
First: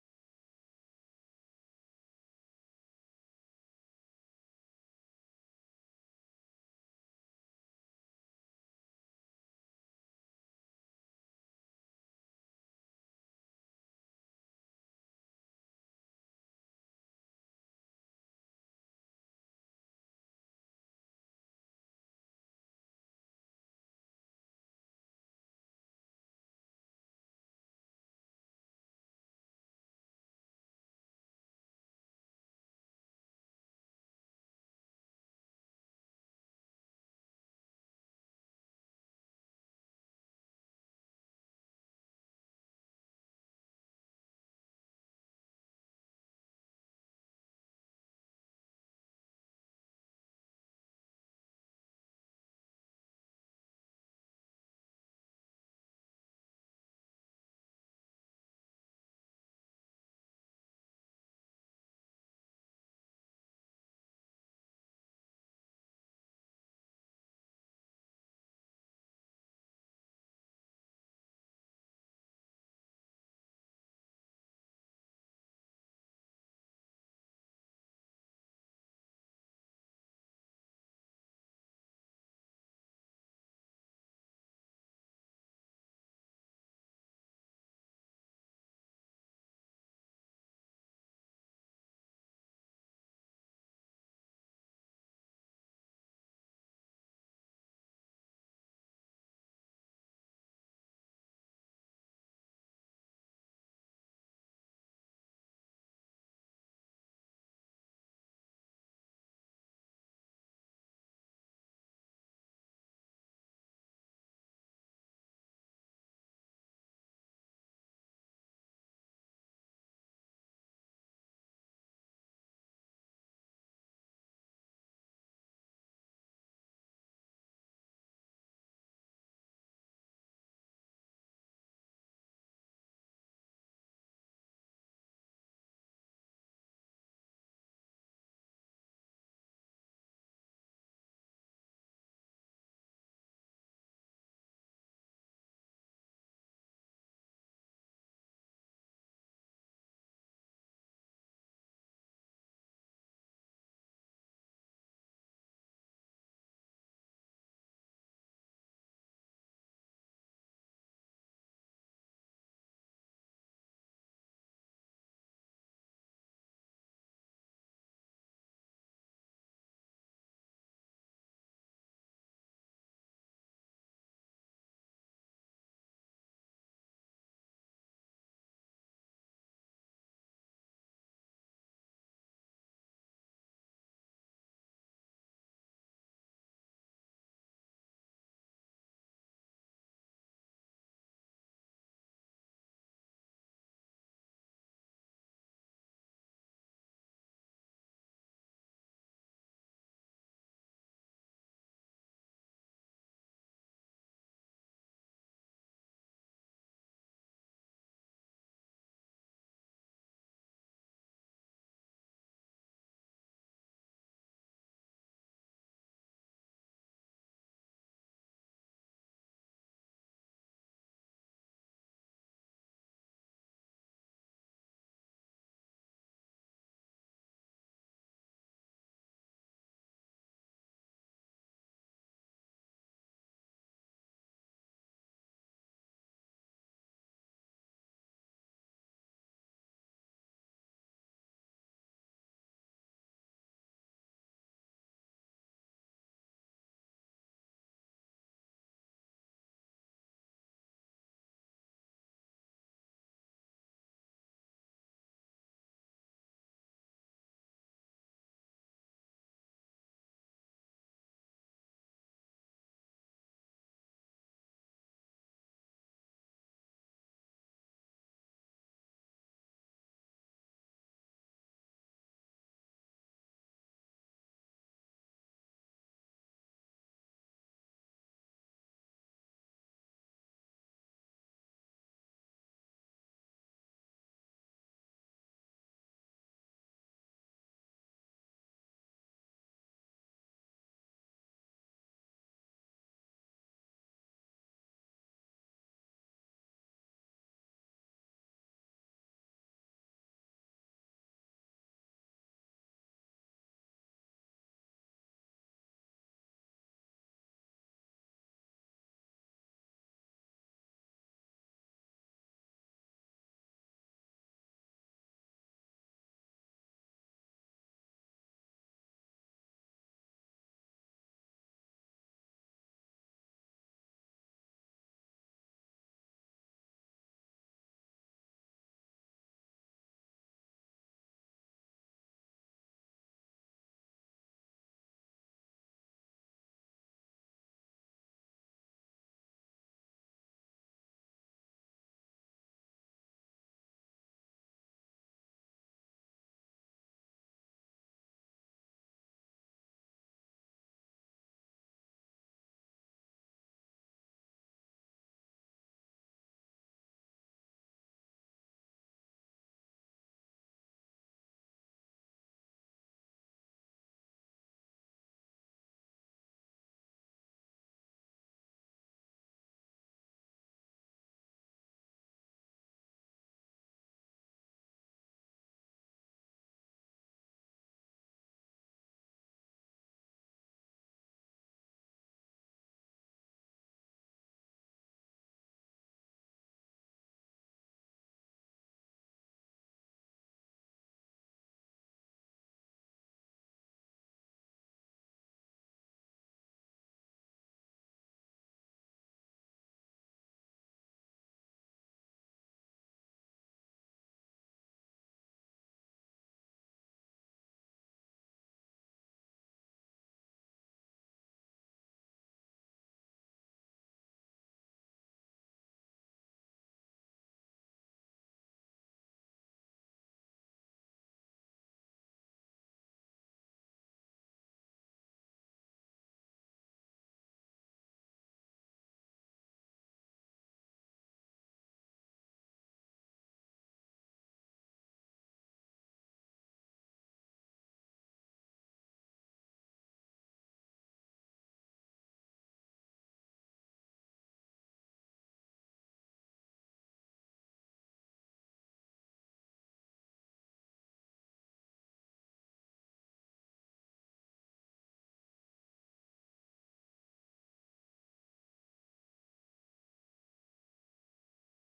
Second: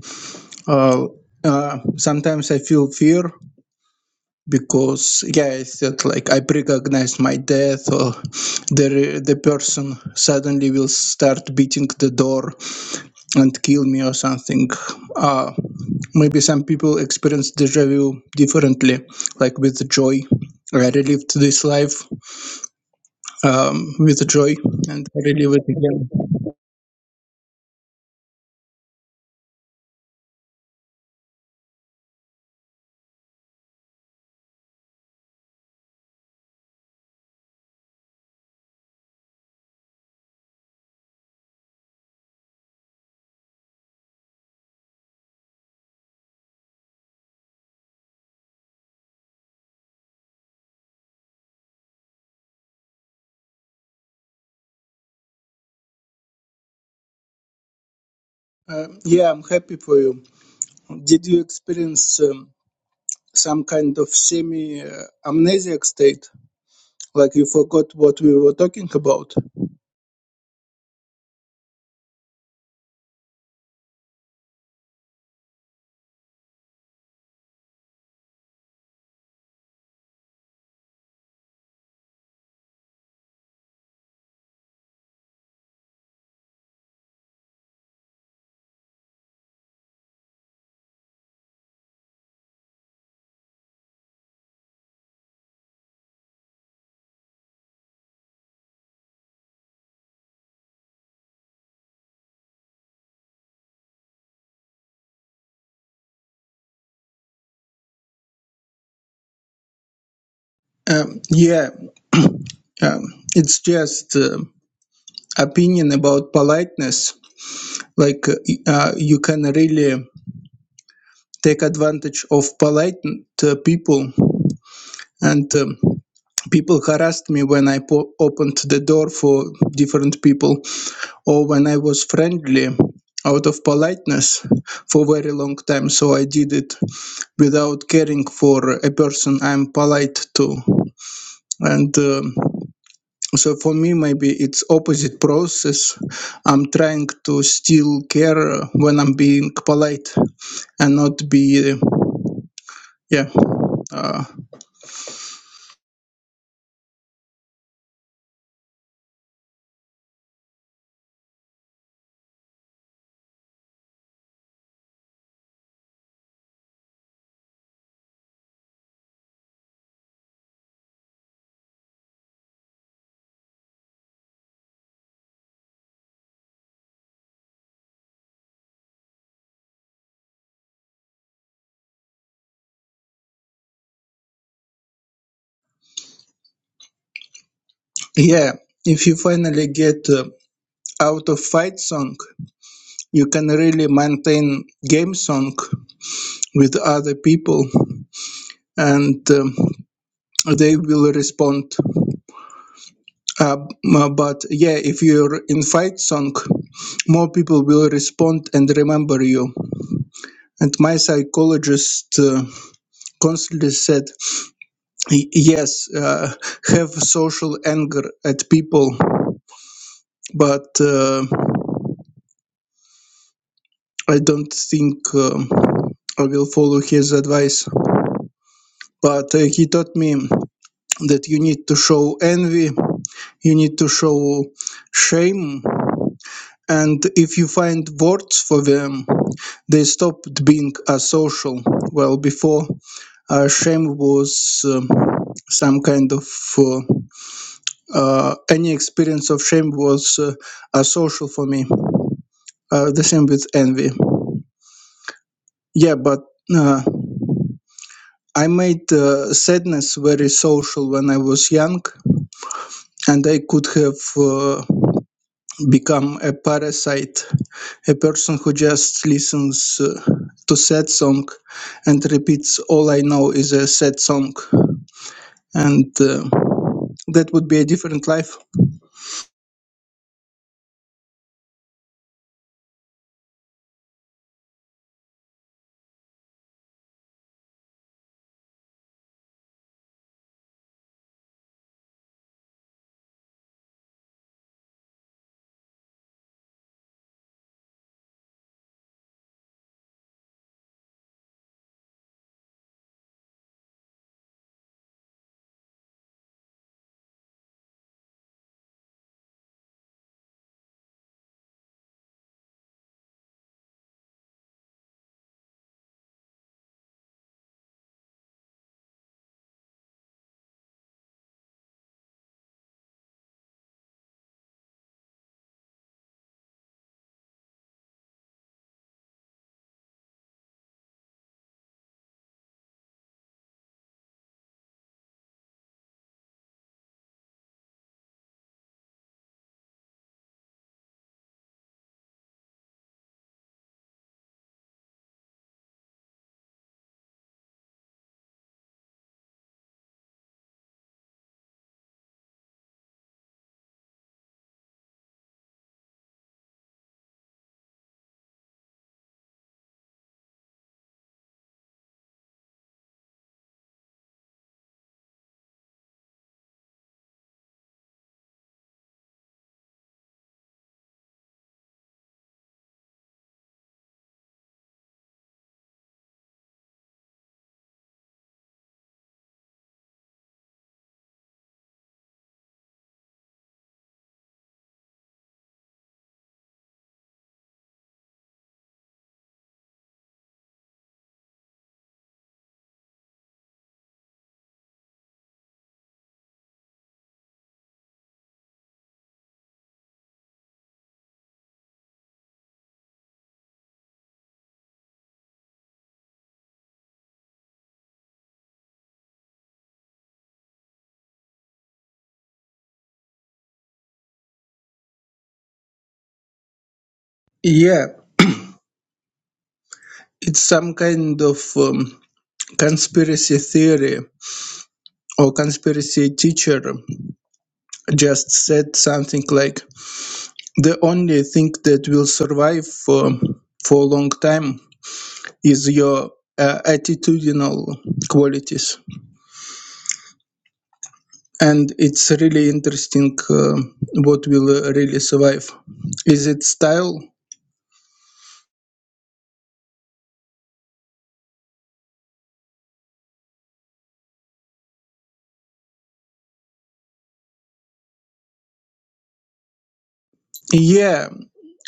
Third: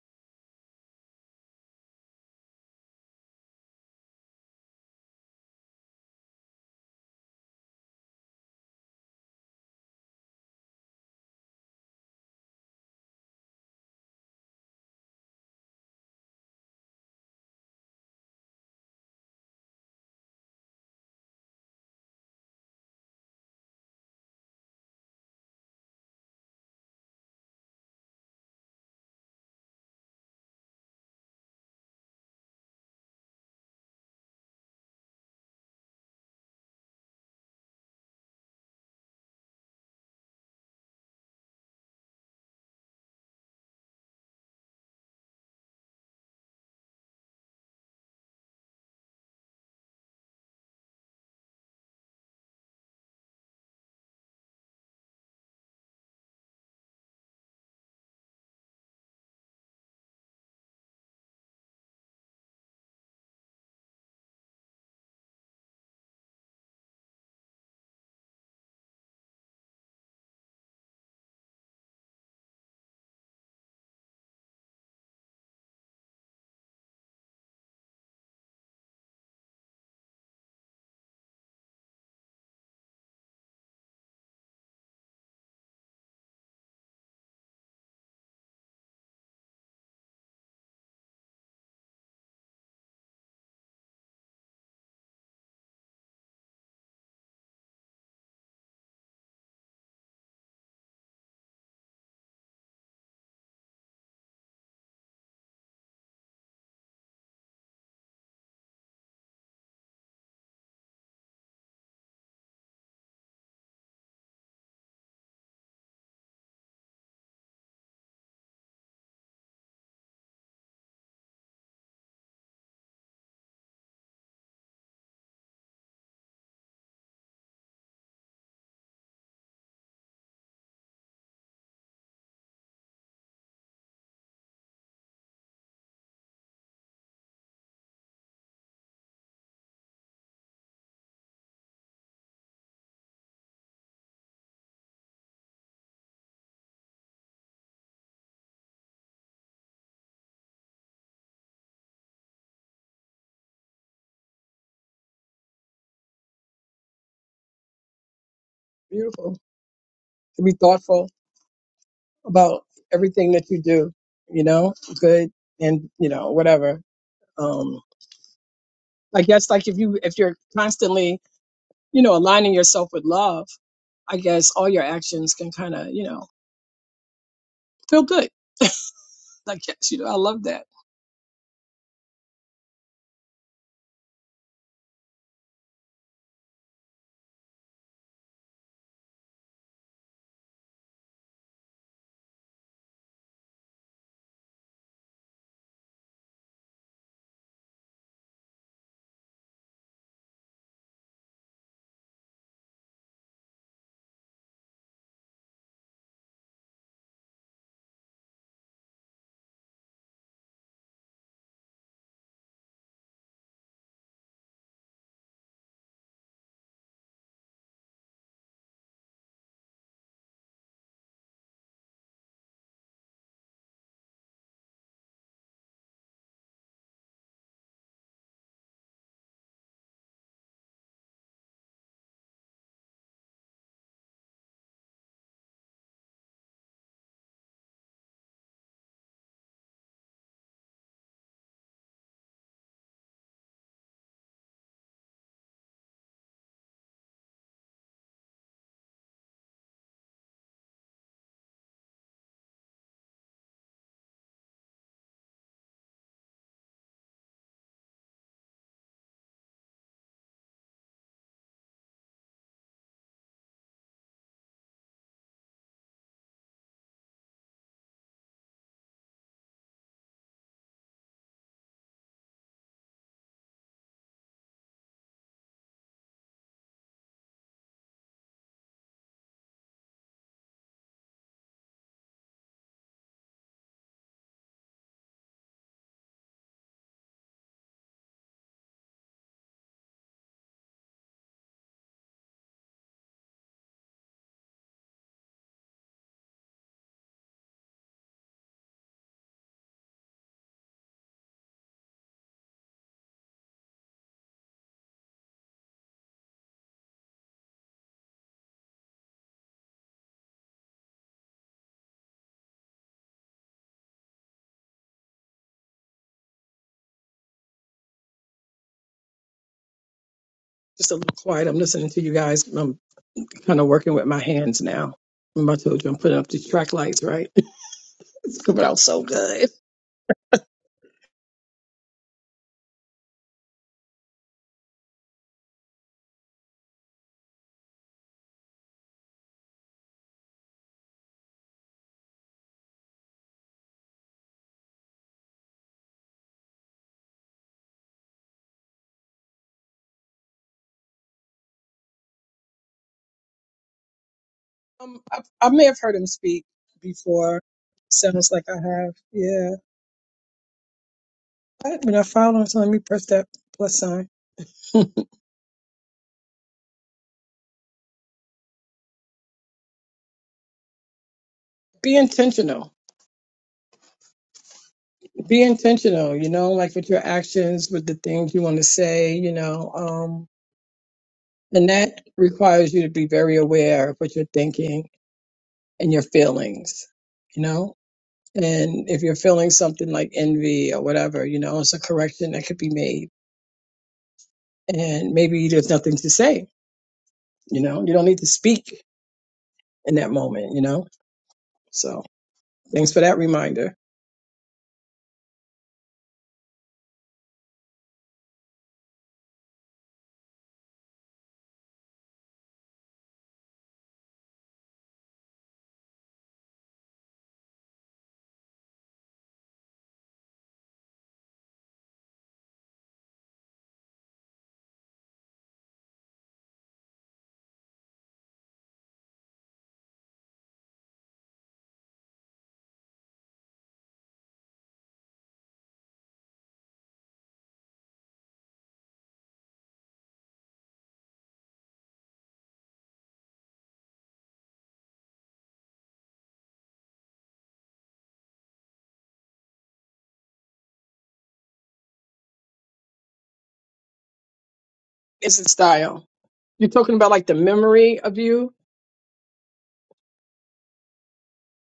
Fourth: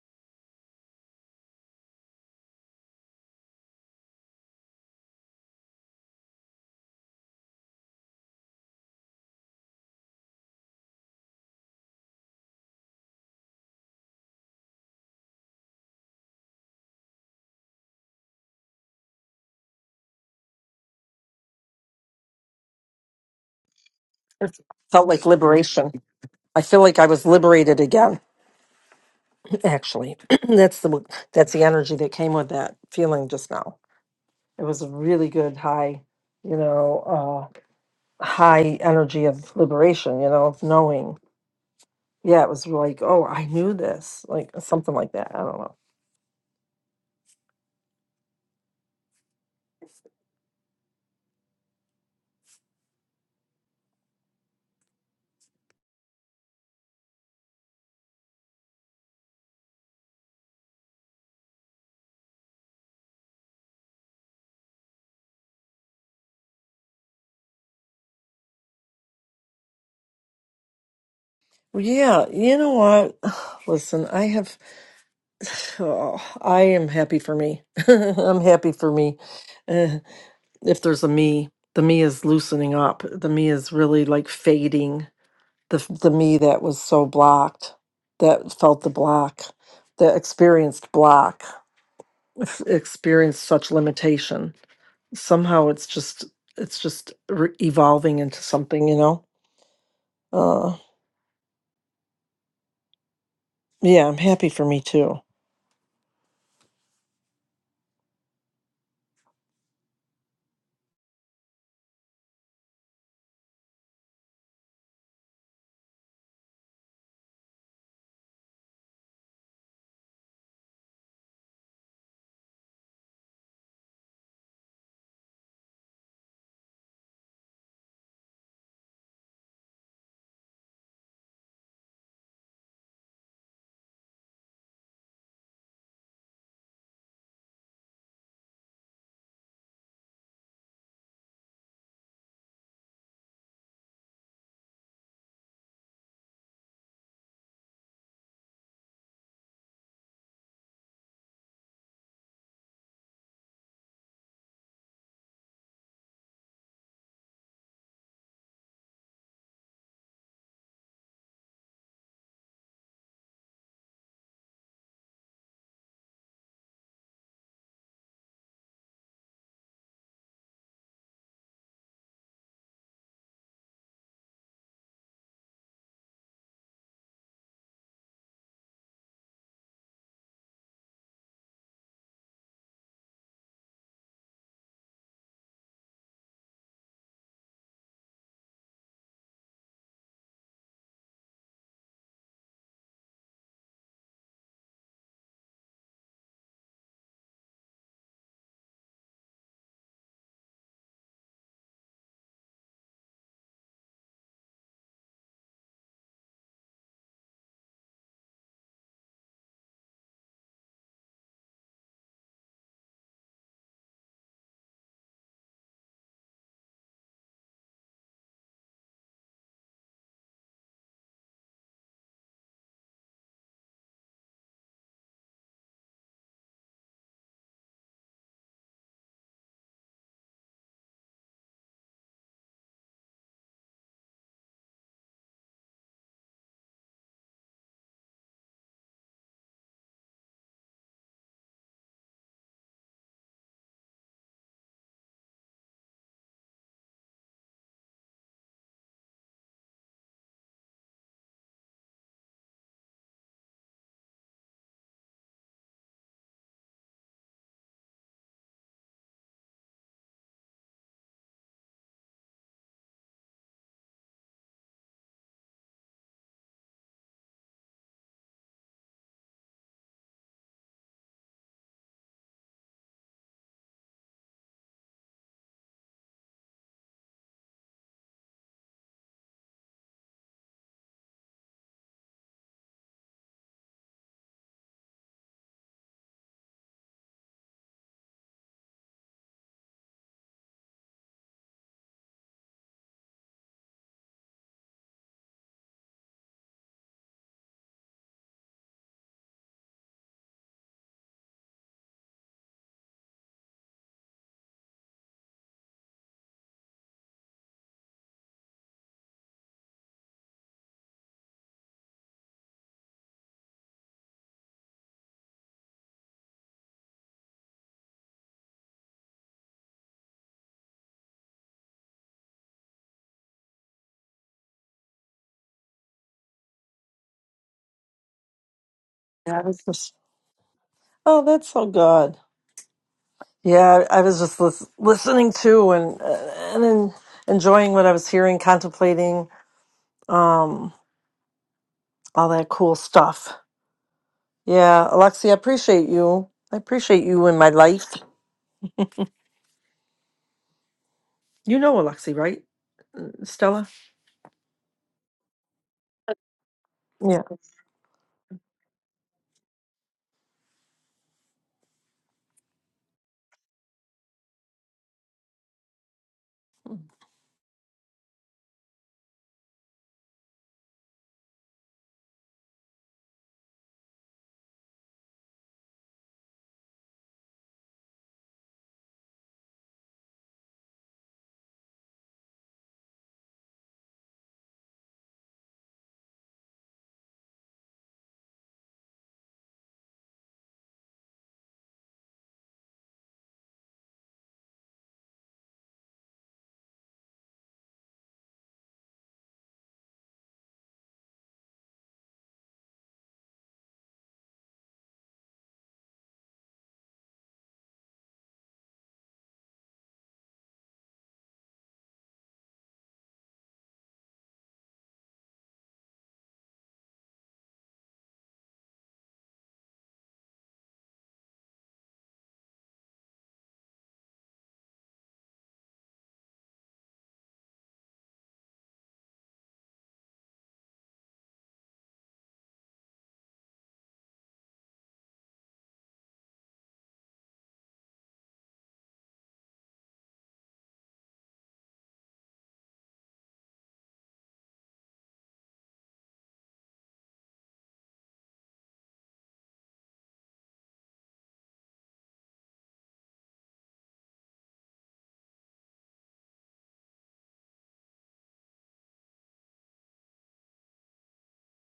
[SPEAKER 4] Uh, uh, sometimes I feel fear because yeah, I that like I recognize my death, or the the person suddenly will start beating the door and kill me or something. Uh, maybe some people experience deja vu differently, like with joy. I relived this life um, with joy
[SPEAKER 2] It
[SPEAKER 4] and
[SPEAKER 2] felt like
[SPEAKER 4] really with
[SPEAKER 2] liberation.
[SPEAKER 4] again.
[SPEAKER 2] I feel like I was liberated again, actually. that's the that's the energy that came with that feeling just now. It was a really good high, you know, uh high energy of liberation, you know, of knowing. Yeah, it was like, oh, I knew this, like something like that. I don't know.
[SPEAKER 4] Uh, yeah, I'm happy for you. Did you experience um, some kind of semi uh, amnesiac state, like you forgot what we were talking about?
[SPEAKER 2] Yeah, you know what? Listen, I have, oh, I am happy for me. I'm happy for me. Uh, if there's a me, the me is loosening up. The me is really like fading. The f- the me that was so blocked, that felt the block, that experienced block, ex- experienced such limitation. Somehow, it's just it's just re- evolving into something, you know. Uh, yeah, I'm happy for me too.
[SPEAKER 4] Um, yeah, um, it's just uh, opinion about politeness. Like uh, y- uh, you can really take advantage of polite uh, people and. Um, people harassed me when I po- opened the door for different people. or when I was friendly out of politeness for a very long time so I did it without caring for a person I'm polite to and um, so for me maybe it's opposite process I'm trying to still care when I'm being polite and not be uh, yeah uh,
[SPEAKER 3] beautiful. To be thoughtful about everything that you do, you know, good and you know whatever. Um, I guess like if you if you're constantly, you know, aligning yourself with love, I guess all your actions can kind of, you know, feel good. Like, yes, you know, I love that.
[SPEAKER 4] yeah if you finally get uh, out of fight song you can really maintain game song with other people and um, they will respond. Uh, but yeah, if your invite song, more people will respond and remember you. And my psychologist uh, constantly said, "Y- yes, uh, have social anger at people, but uh, I don't think um I will follow his advice. But uh, he taught me that you need to show envy, you need to show shame, and if you find words for them, they stopped being asocial. Well, before uh, shame was um, some kind of uh, uh, any experience of shame was uh, asocial for me. Uh, the same with envy. Yeah, but uh, I made uh, sadness very social when I was young, and I could have. Uh, become a parasite, a person who just listens uh, to sad song and repeats all I know is a sad song and uh, that would be a different life.
[SPEAKER 3] Just a little quiet. I'm listening to you guys. I'm kind of working with my hands now. Remember I told you I'm putting up these track lights, right? It's coming out so
[SPEAKER 2] Yeah, I
[SPEAKER 3] good.
[SPEAKER 2] was just Oh, that's so good. Yeah, I I was just lis- listening to and uh, and en- enjoying what I was hearing, contemplating um, all that cool stuff. Yeah, Alexi, I appreciate you. I appreciate you in my life. You know Alexi, right, Stella?
[SPEAKER 3] Um, I, I may have heard him speak
[SPEAKER 2] Yeah.
[SPEAKER 3] before. Sounds like I have. Yeah. I, when I found him, so let me press that plus sign. Be intentional. Be intentional, you know, like with your actions, with the things you want to say, you know. Um, and that requires you to be very aware of what you're thinking and your feelings, you know? And if you're feeling something like envy or whatever, you know, it's a correction that could be made. And maybe there's nothing to say, you know? You don't need to speak in that moment, you know? So thanks for that reminder.
[SPEAKER 4] Yeah, it's some kind of um, conspiracy theory or conspiracy teacher just said something like the only thing that will survive for, for a long time is your uh, attitudinal qualities and it's really interesting uh, what will uh, really survive is it style
[SPEAKER 3] It's a style. You're talking about like the memory of you?
[SPEAKER 4] yeah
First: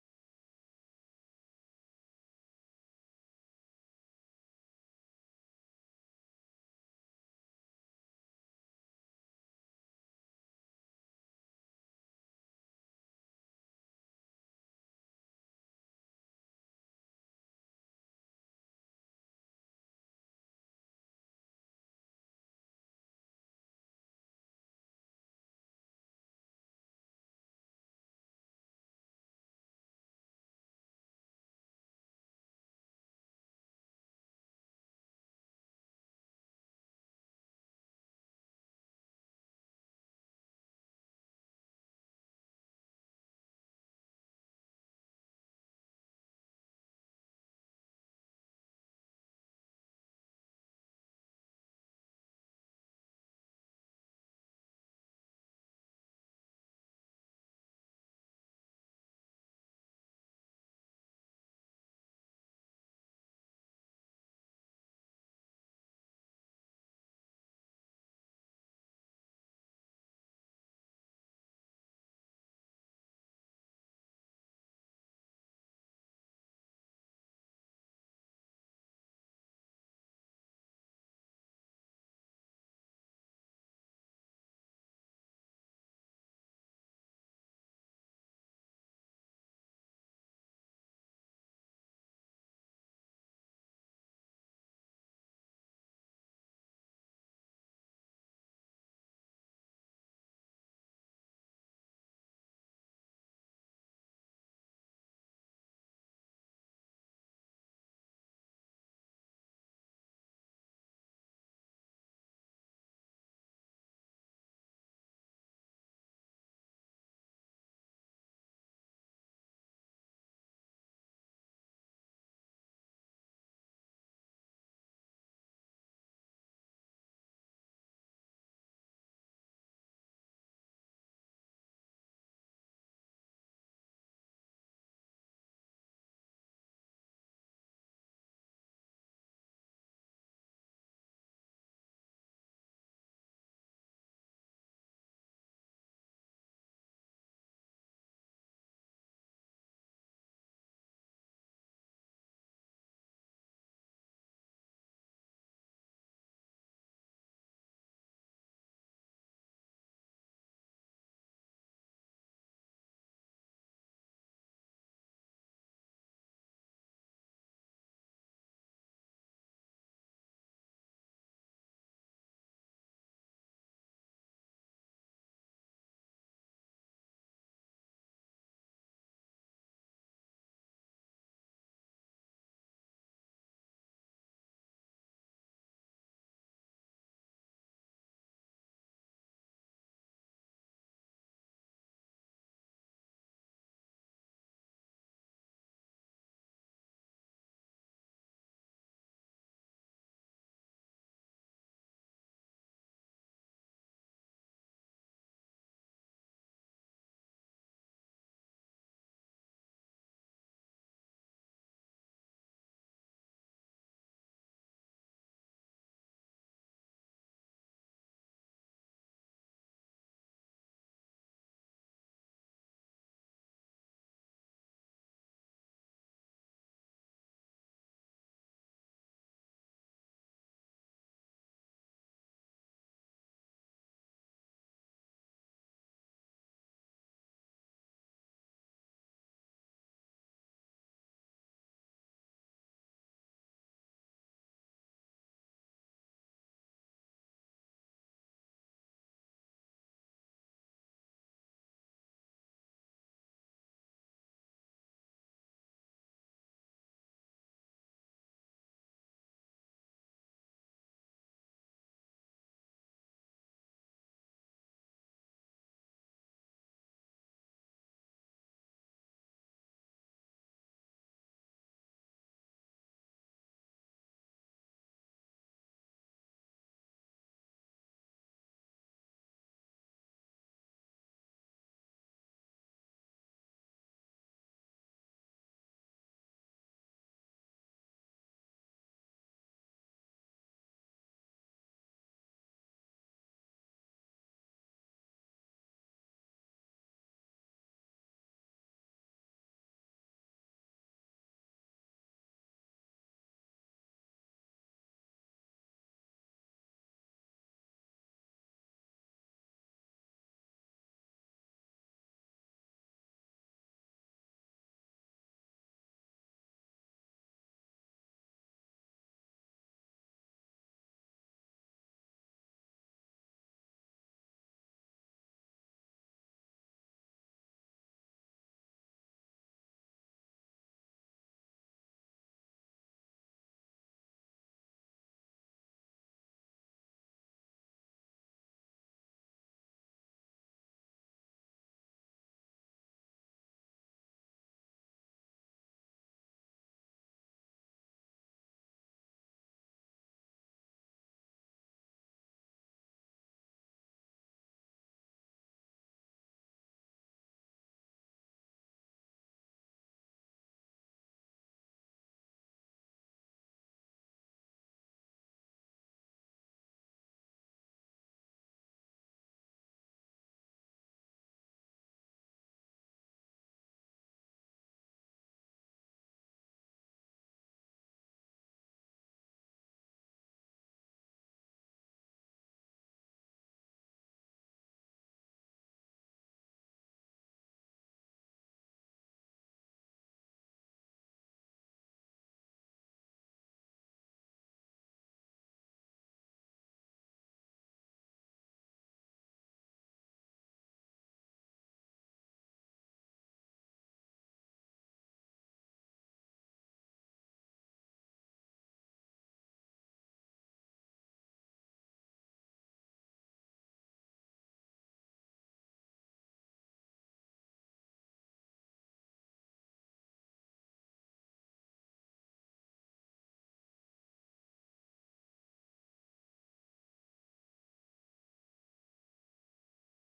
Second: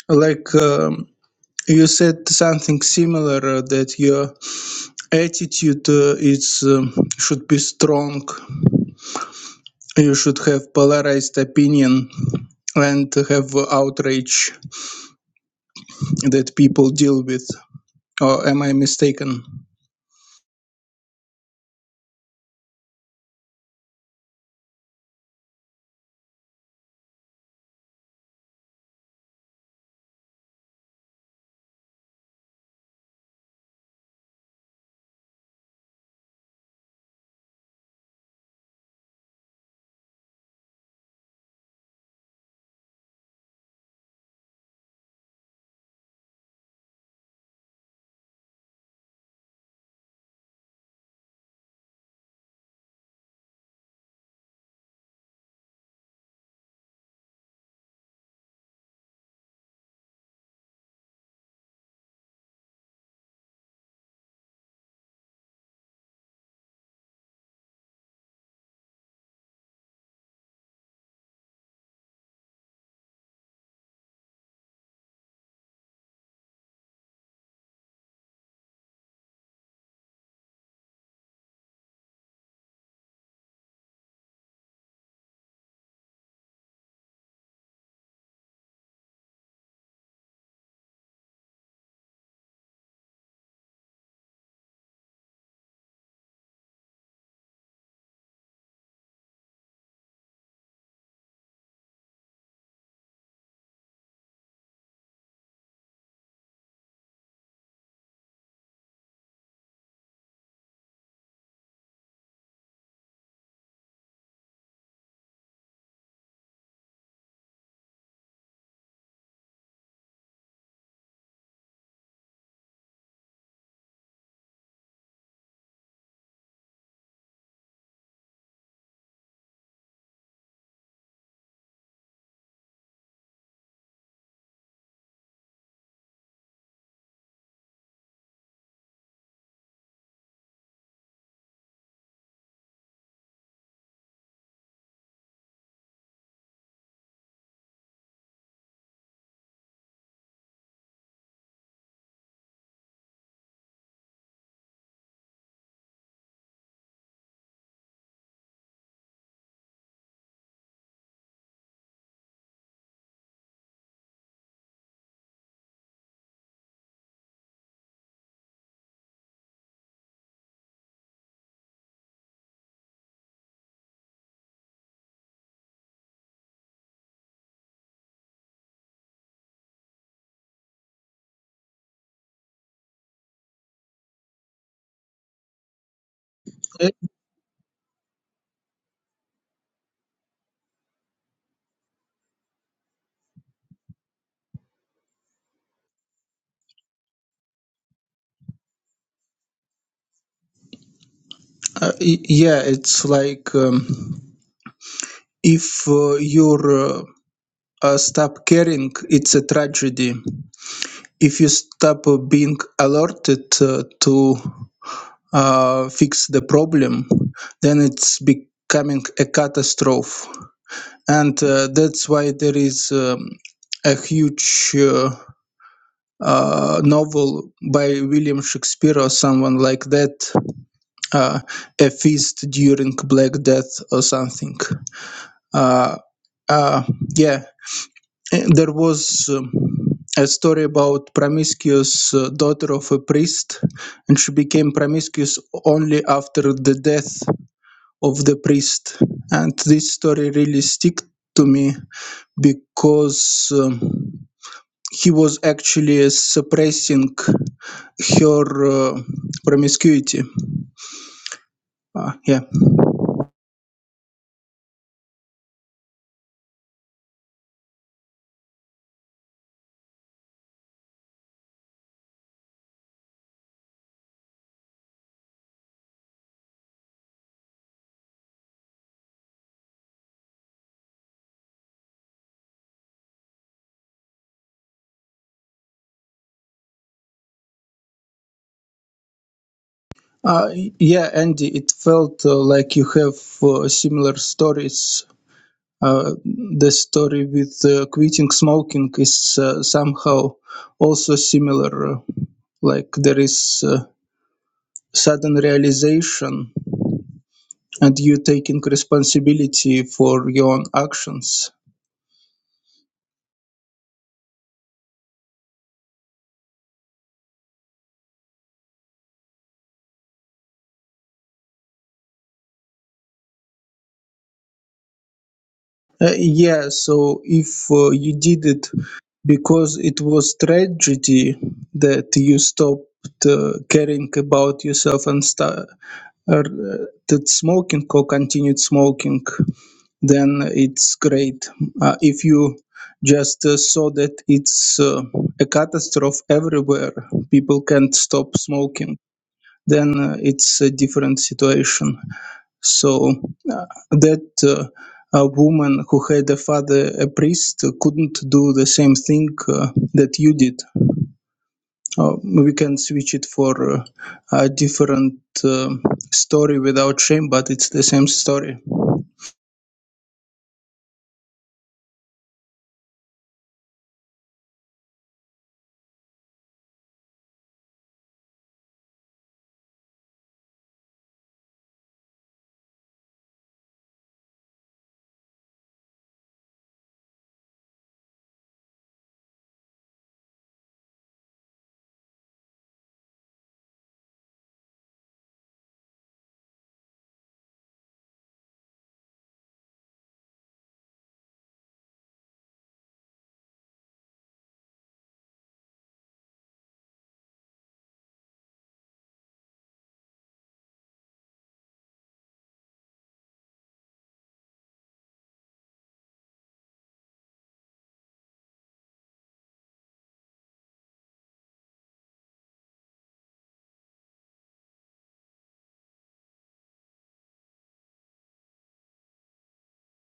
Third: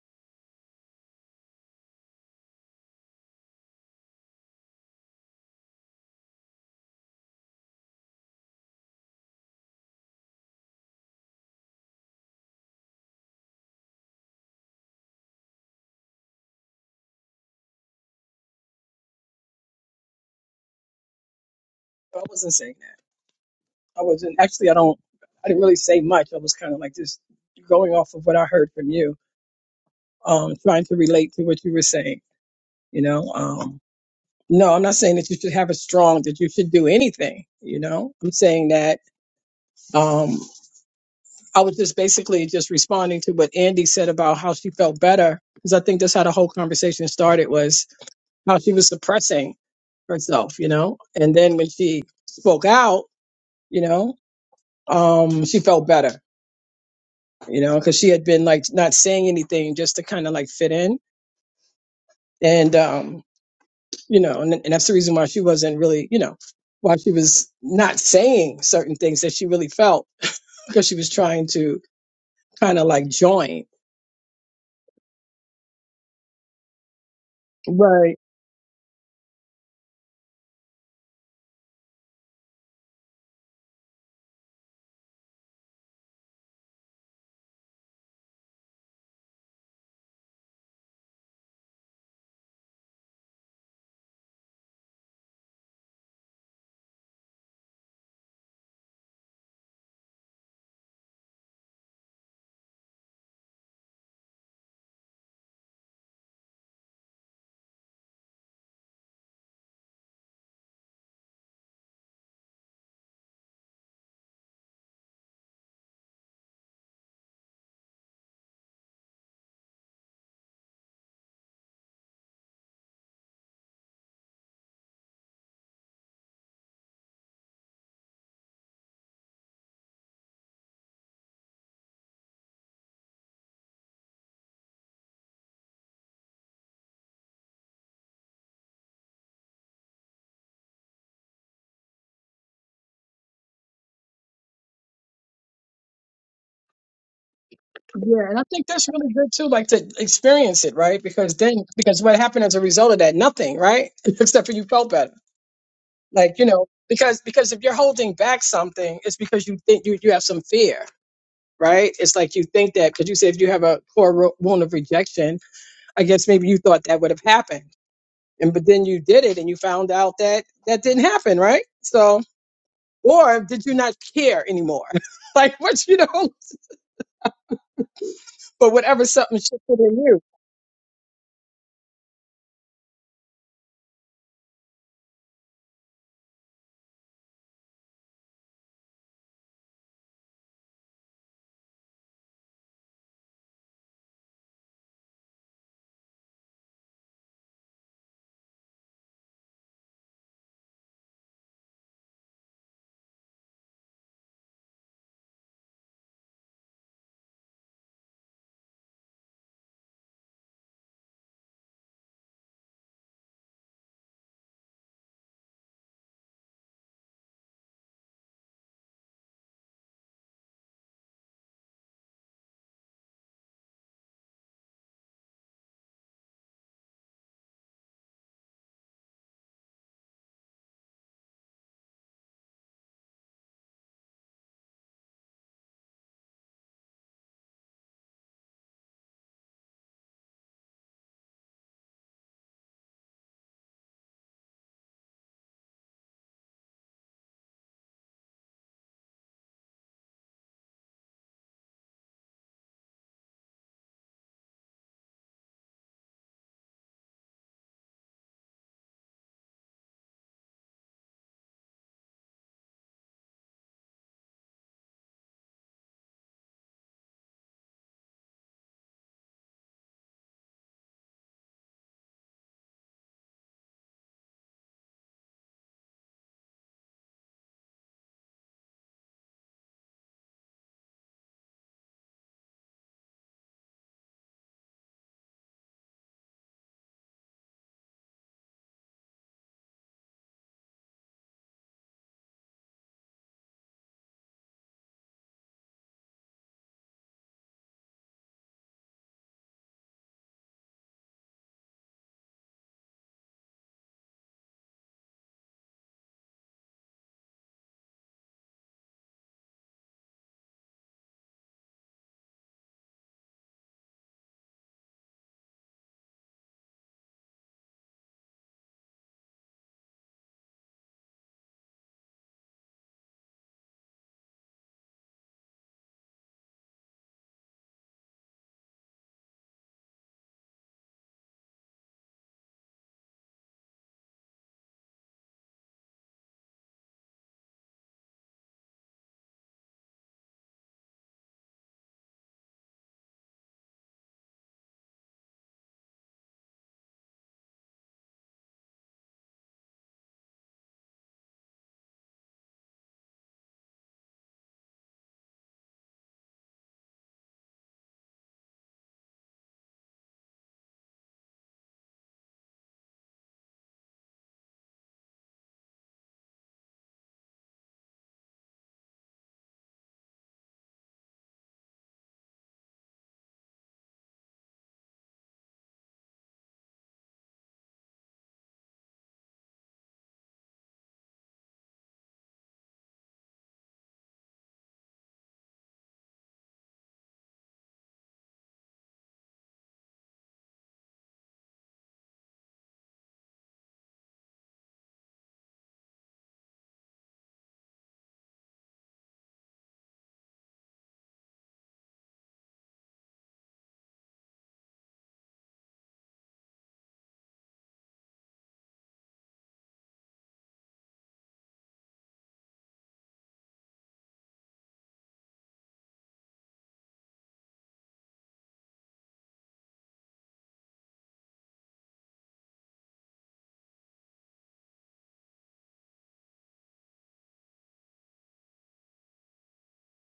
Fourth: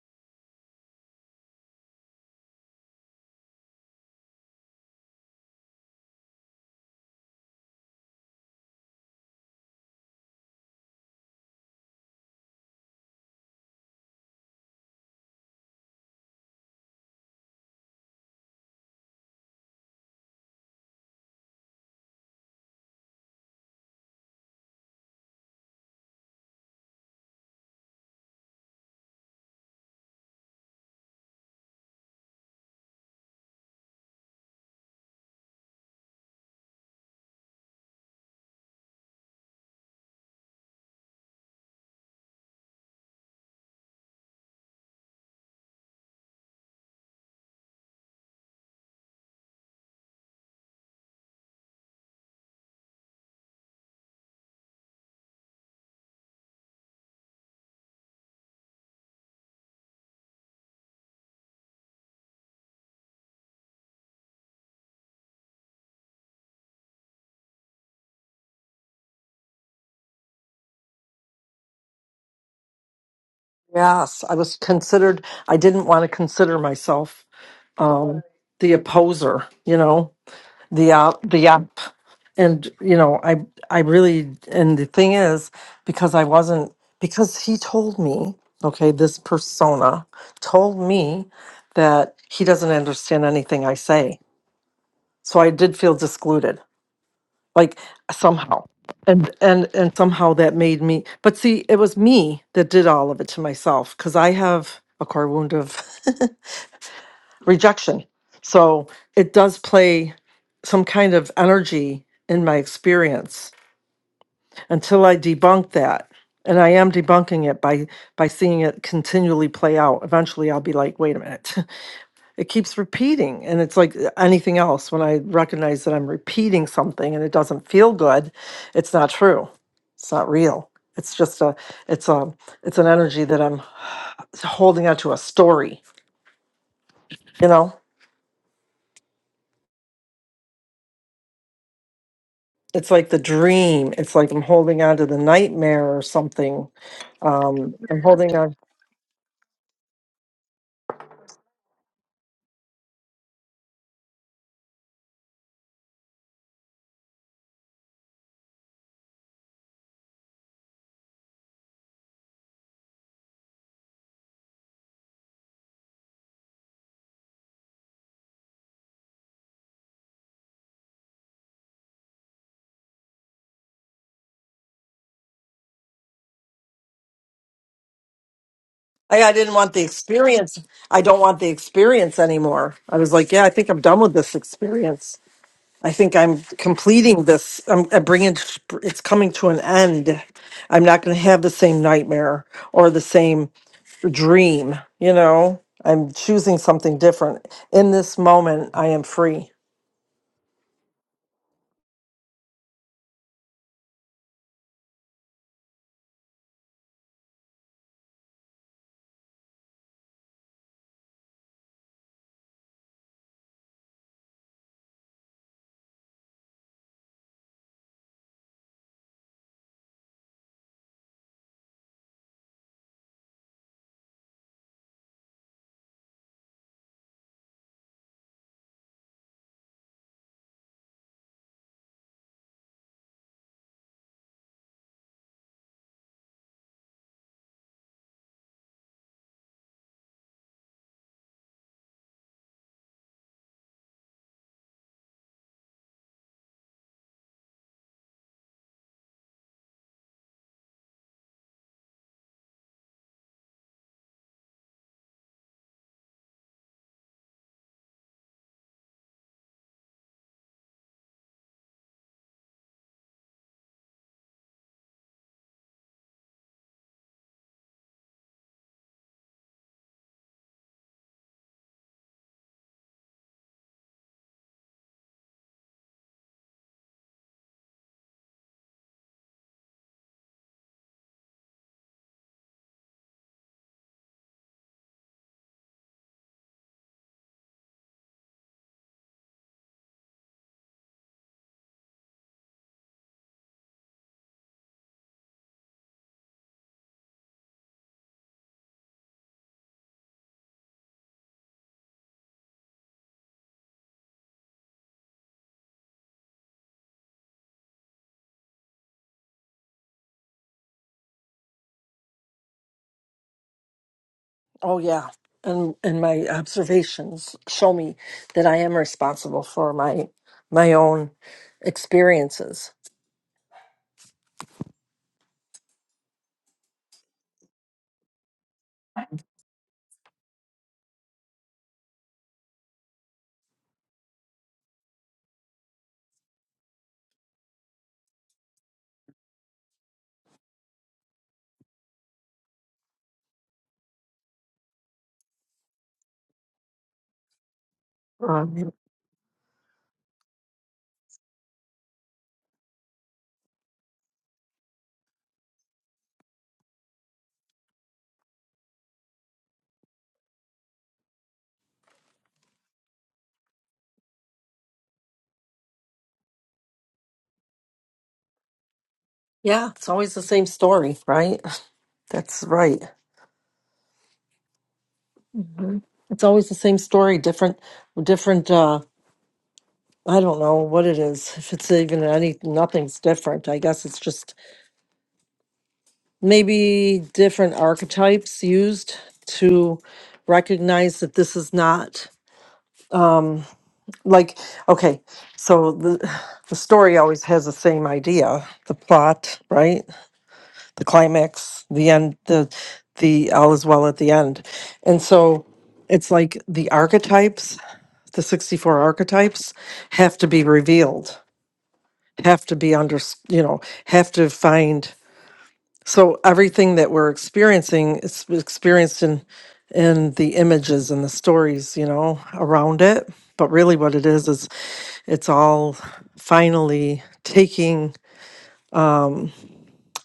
[SPEAKER 4] like um, you said something similar uh, that your attitude uh, is um, should be strong you should have polarized opinion and have outrage that people deal with or am i mistaken
[SPEAKER 3] I wasn't saying that. I wasn't actually. I don't. I didn't really say much. I was kind of like just going off of what I heard from you, um, trying to relate to what you were saying. You know. um, No, I'm not saying that you should have it strong, that you should do anything, you know. I'm saying that um I was just basically just responding to what Andy said about how she felt better because I think that's how the whole conversation started was how she was suppressing herself, you know. And then when she spoke out, you know, um she felt better, you know, because she had been like not saying anything just to kind of like fit in. And um you know, and, and that's the reason why she wasn't really, you know, why she was not saying certain things that she really felt because she was trying to kind of like join,
[SPEAKER 2] Yes, I was considered. I didn't want to consider myself
[SPEAKER 3] right?
[SPEAKER 2] um, the opposer. You know, the app, the app, and you know, I I really and the thing is because I wasn't because he told me, okay, this persona told me that he doesn't understand anything I say, so I did feel discluded, like somehow. And, and and somehow that made me but see it was me that did all of it to myself because i have a core wound of rejection. So it does play some kind of energy in my experience until I debunk that. And I am debunking it by by seeing it continually play out. Eventually I'll be like, wait a minute. It keeps repeating. And it's like uh, anything else when I recognize that I'm repeating something and it doesn't feel good, it's not true. It's not real. It's just a it's a it's an energy that I'm holding onto a story, you know? it's like the dream. It's like I'm holding on to the nightmare or something. Um, I'm
[SPEAKER 3] Yeah,
[SPEAKER 2] holding
[SPEAKER 3] and I
[SPEAKER 2] on.
[SPEAKER 3] think that's really good too, like to experience it, right? Because then, because what happened as a result of that, nothing, right? Except for you felt better, like you know, because because if you're holding back something, it's because you think you you have some fear, right? It's like you think that because you say if you have a core ro- wound of rejection, I guess maybe you thought that would have happened and but then you did it and you found out that that didn't happen right so or did you not care anymore like what you know but whatever
[SPEAKER 2] I, I
[SPEAKER 3] something
[SPEAKER 2] didn't want
[SPEAKER 3] shifted
[SPEAKER 2] the
[SPEAKER 3] in you
[SPEAKER 2] experience. I don't want the experience anymore. I was like, yeah, I think I'm done with this experience. I think I'm
[SPEAKER 4] uh,
[SPEAKER 2] completing this. I'm, I'm bringing it's coming to an end. I'm not going to have the same nightmare or the same dream. You know, I'm choosing something different. In this moment, I am free.
[SPEAKER 4] y- yeah it's like um, if uh, your uh, Uh, stop caring, it's a tragedy. If you stop being alerted uh, to uh, fix the problem, then it's becoming a catastrophe. And uh, that's why there is um, a huge uh, uh, novel by William Shakespeare or someone like that, uh, A Feast During Black Death or something. Uh, uh, yeah, Eh, There was um, a story about promiscuous uh, daughter of a priest, and she became promiscuous only after the death of the priest. And this story really stick to me because um, he was actually uh, suppressing her uh, promiscuity. Uh, yeah. Uh, yeah, Andy, it felt uh, like you have uh, similar stories uh, the story with uh, quitting smoking is uh, somehow also similar. uh, Like there is uh, sudden realization and you taking responsibility for your own actions.
[SPEAKER 2] Oh yeah, and and my observations show me that I am responsible for my my own experiences.
[SPEAKER 4] Uh, yeah, so if uh, you did it because it was tragedy that you stopped uh, caring about yourself and sta or uh, that smoking or continued smoking, then it's great. Uh, if you just uh, saw that it's uh, a catastrophe everywhere, people can't stop
[SPEAKER 2] Um,
[SPEAKER 4] smoking, then uh, it's a different situation. So uh, that uh, a woman who had a father, a priest, uh, couldn't do the same thing uh, that you did uh, we can switch it for uh, a different um story without shame, but it's the same story.
[SPEAKER 2] yeah, it's always the same story, right? That's right. Mhm. It's always the same story, different different. Uh, I don't know what it is. If it's even any, nothing's different. I guess it's just maybe different archetypes used to recognize that this is not um like okay so the the story always has the same idea the plot right the climax the end the the all is well at the end and so it's like the archetypes the 64 archetypes have to be revealed have to be under, you know, have to find. So everything that we're experiencing is experienced in in the images and the stories, you know, around it. But really, what it is is it's all finally taking um,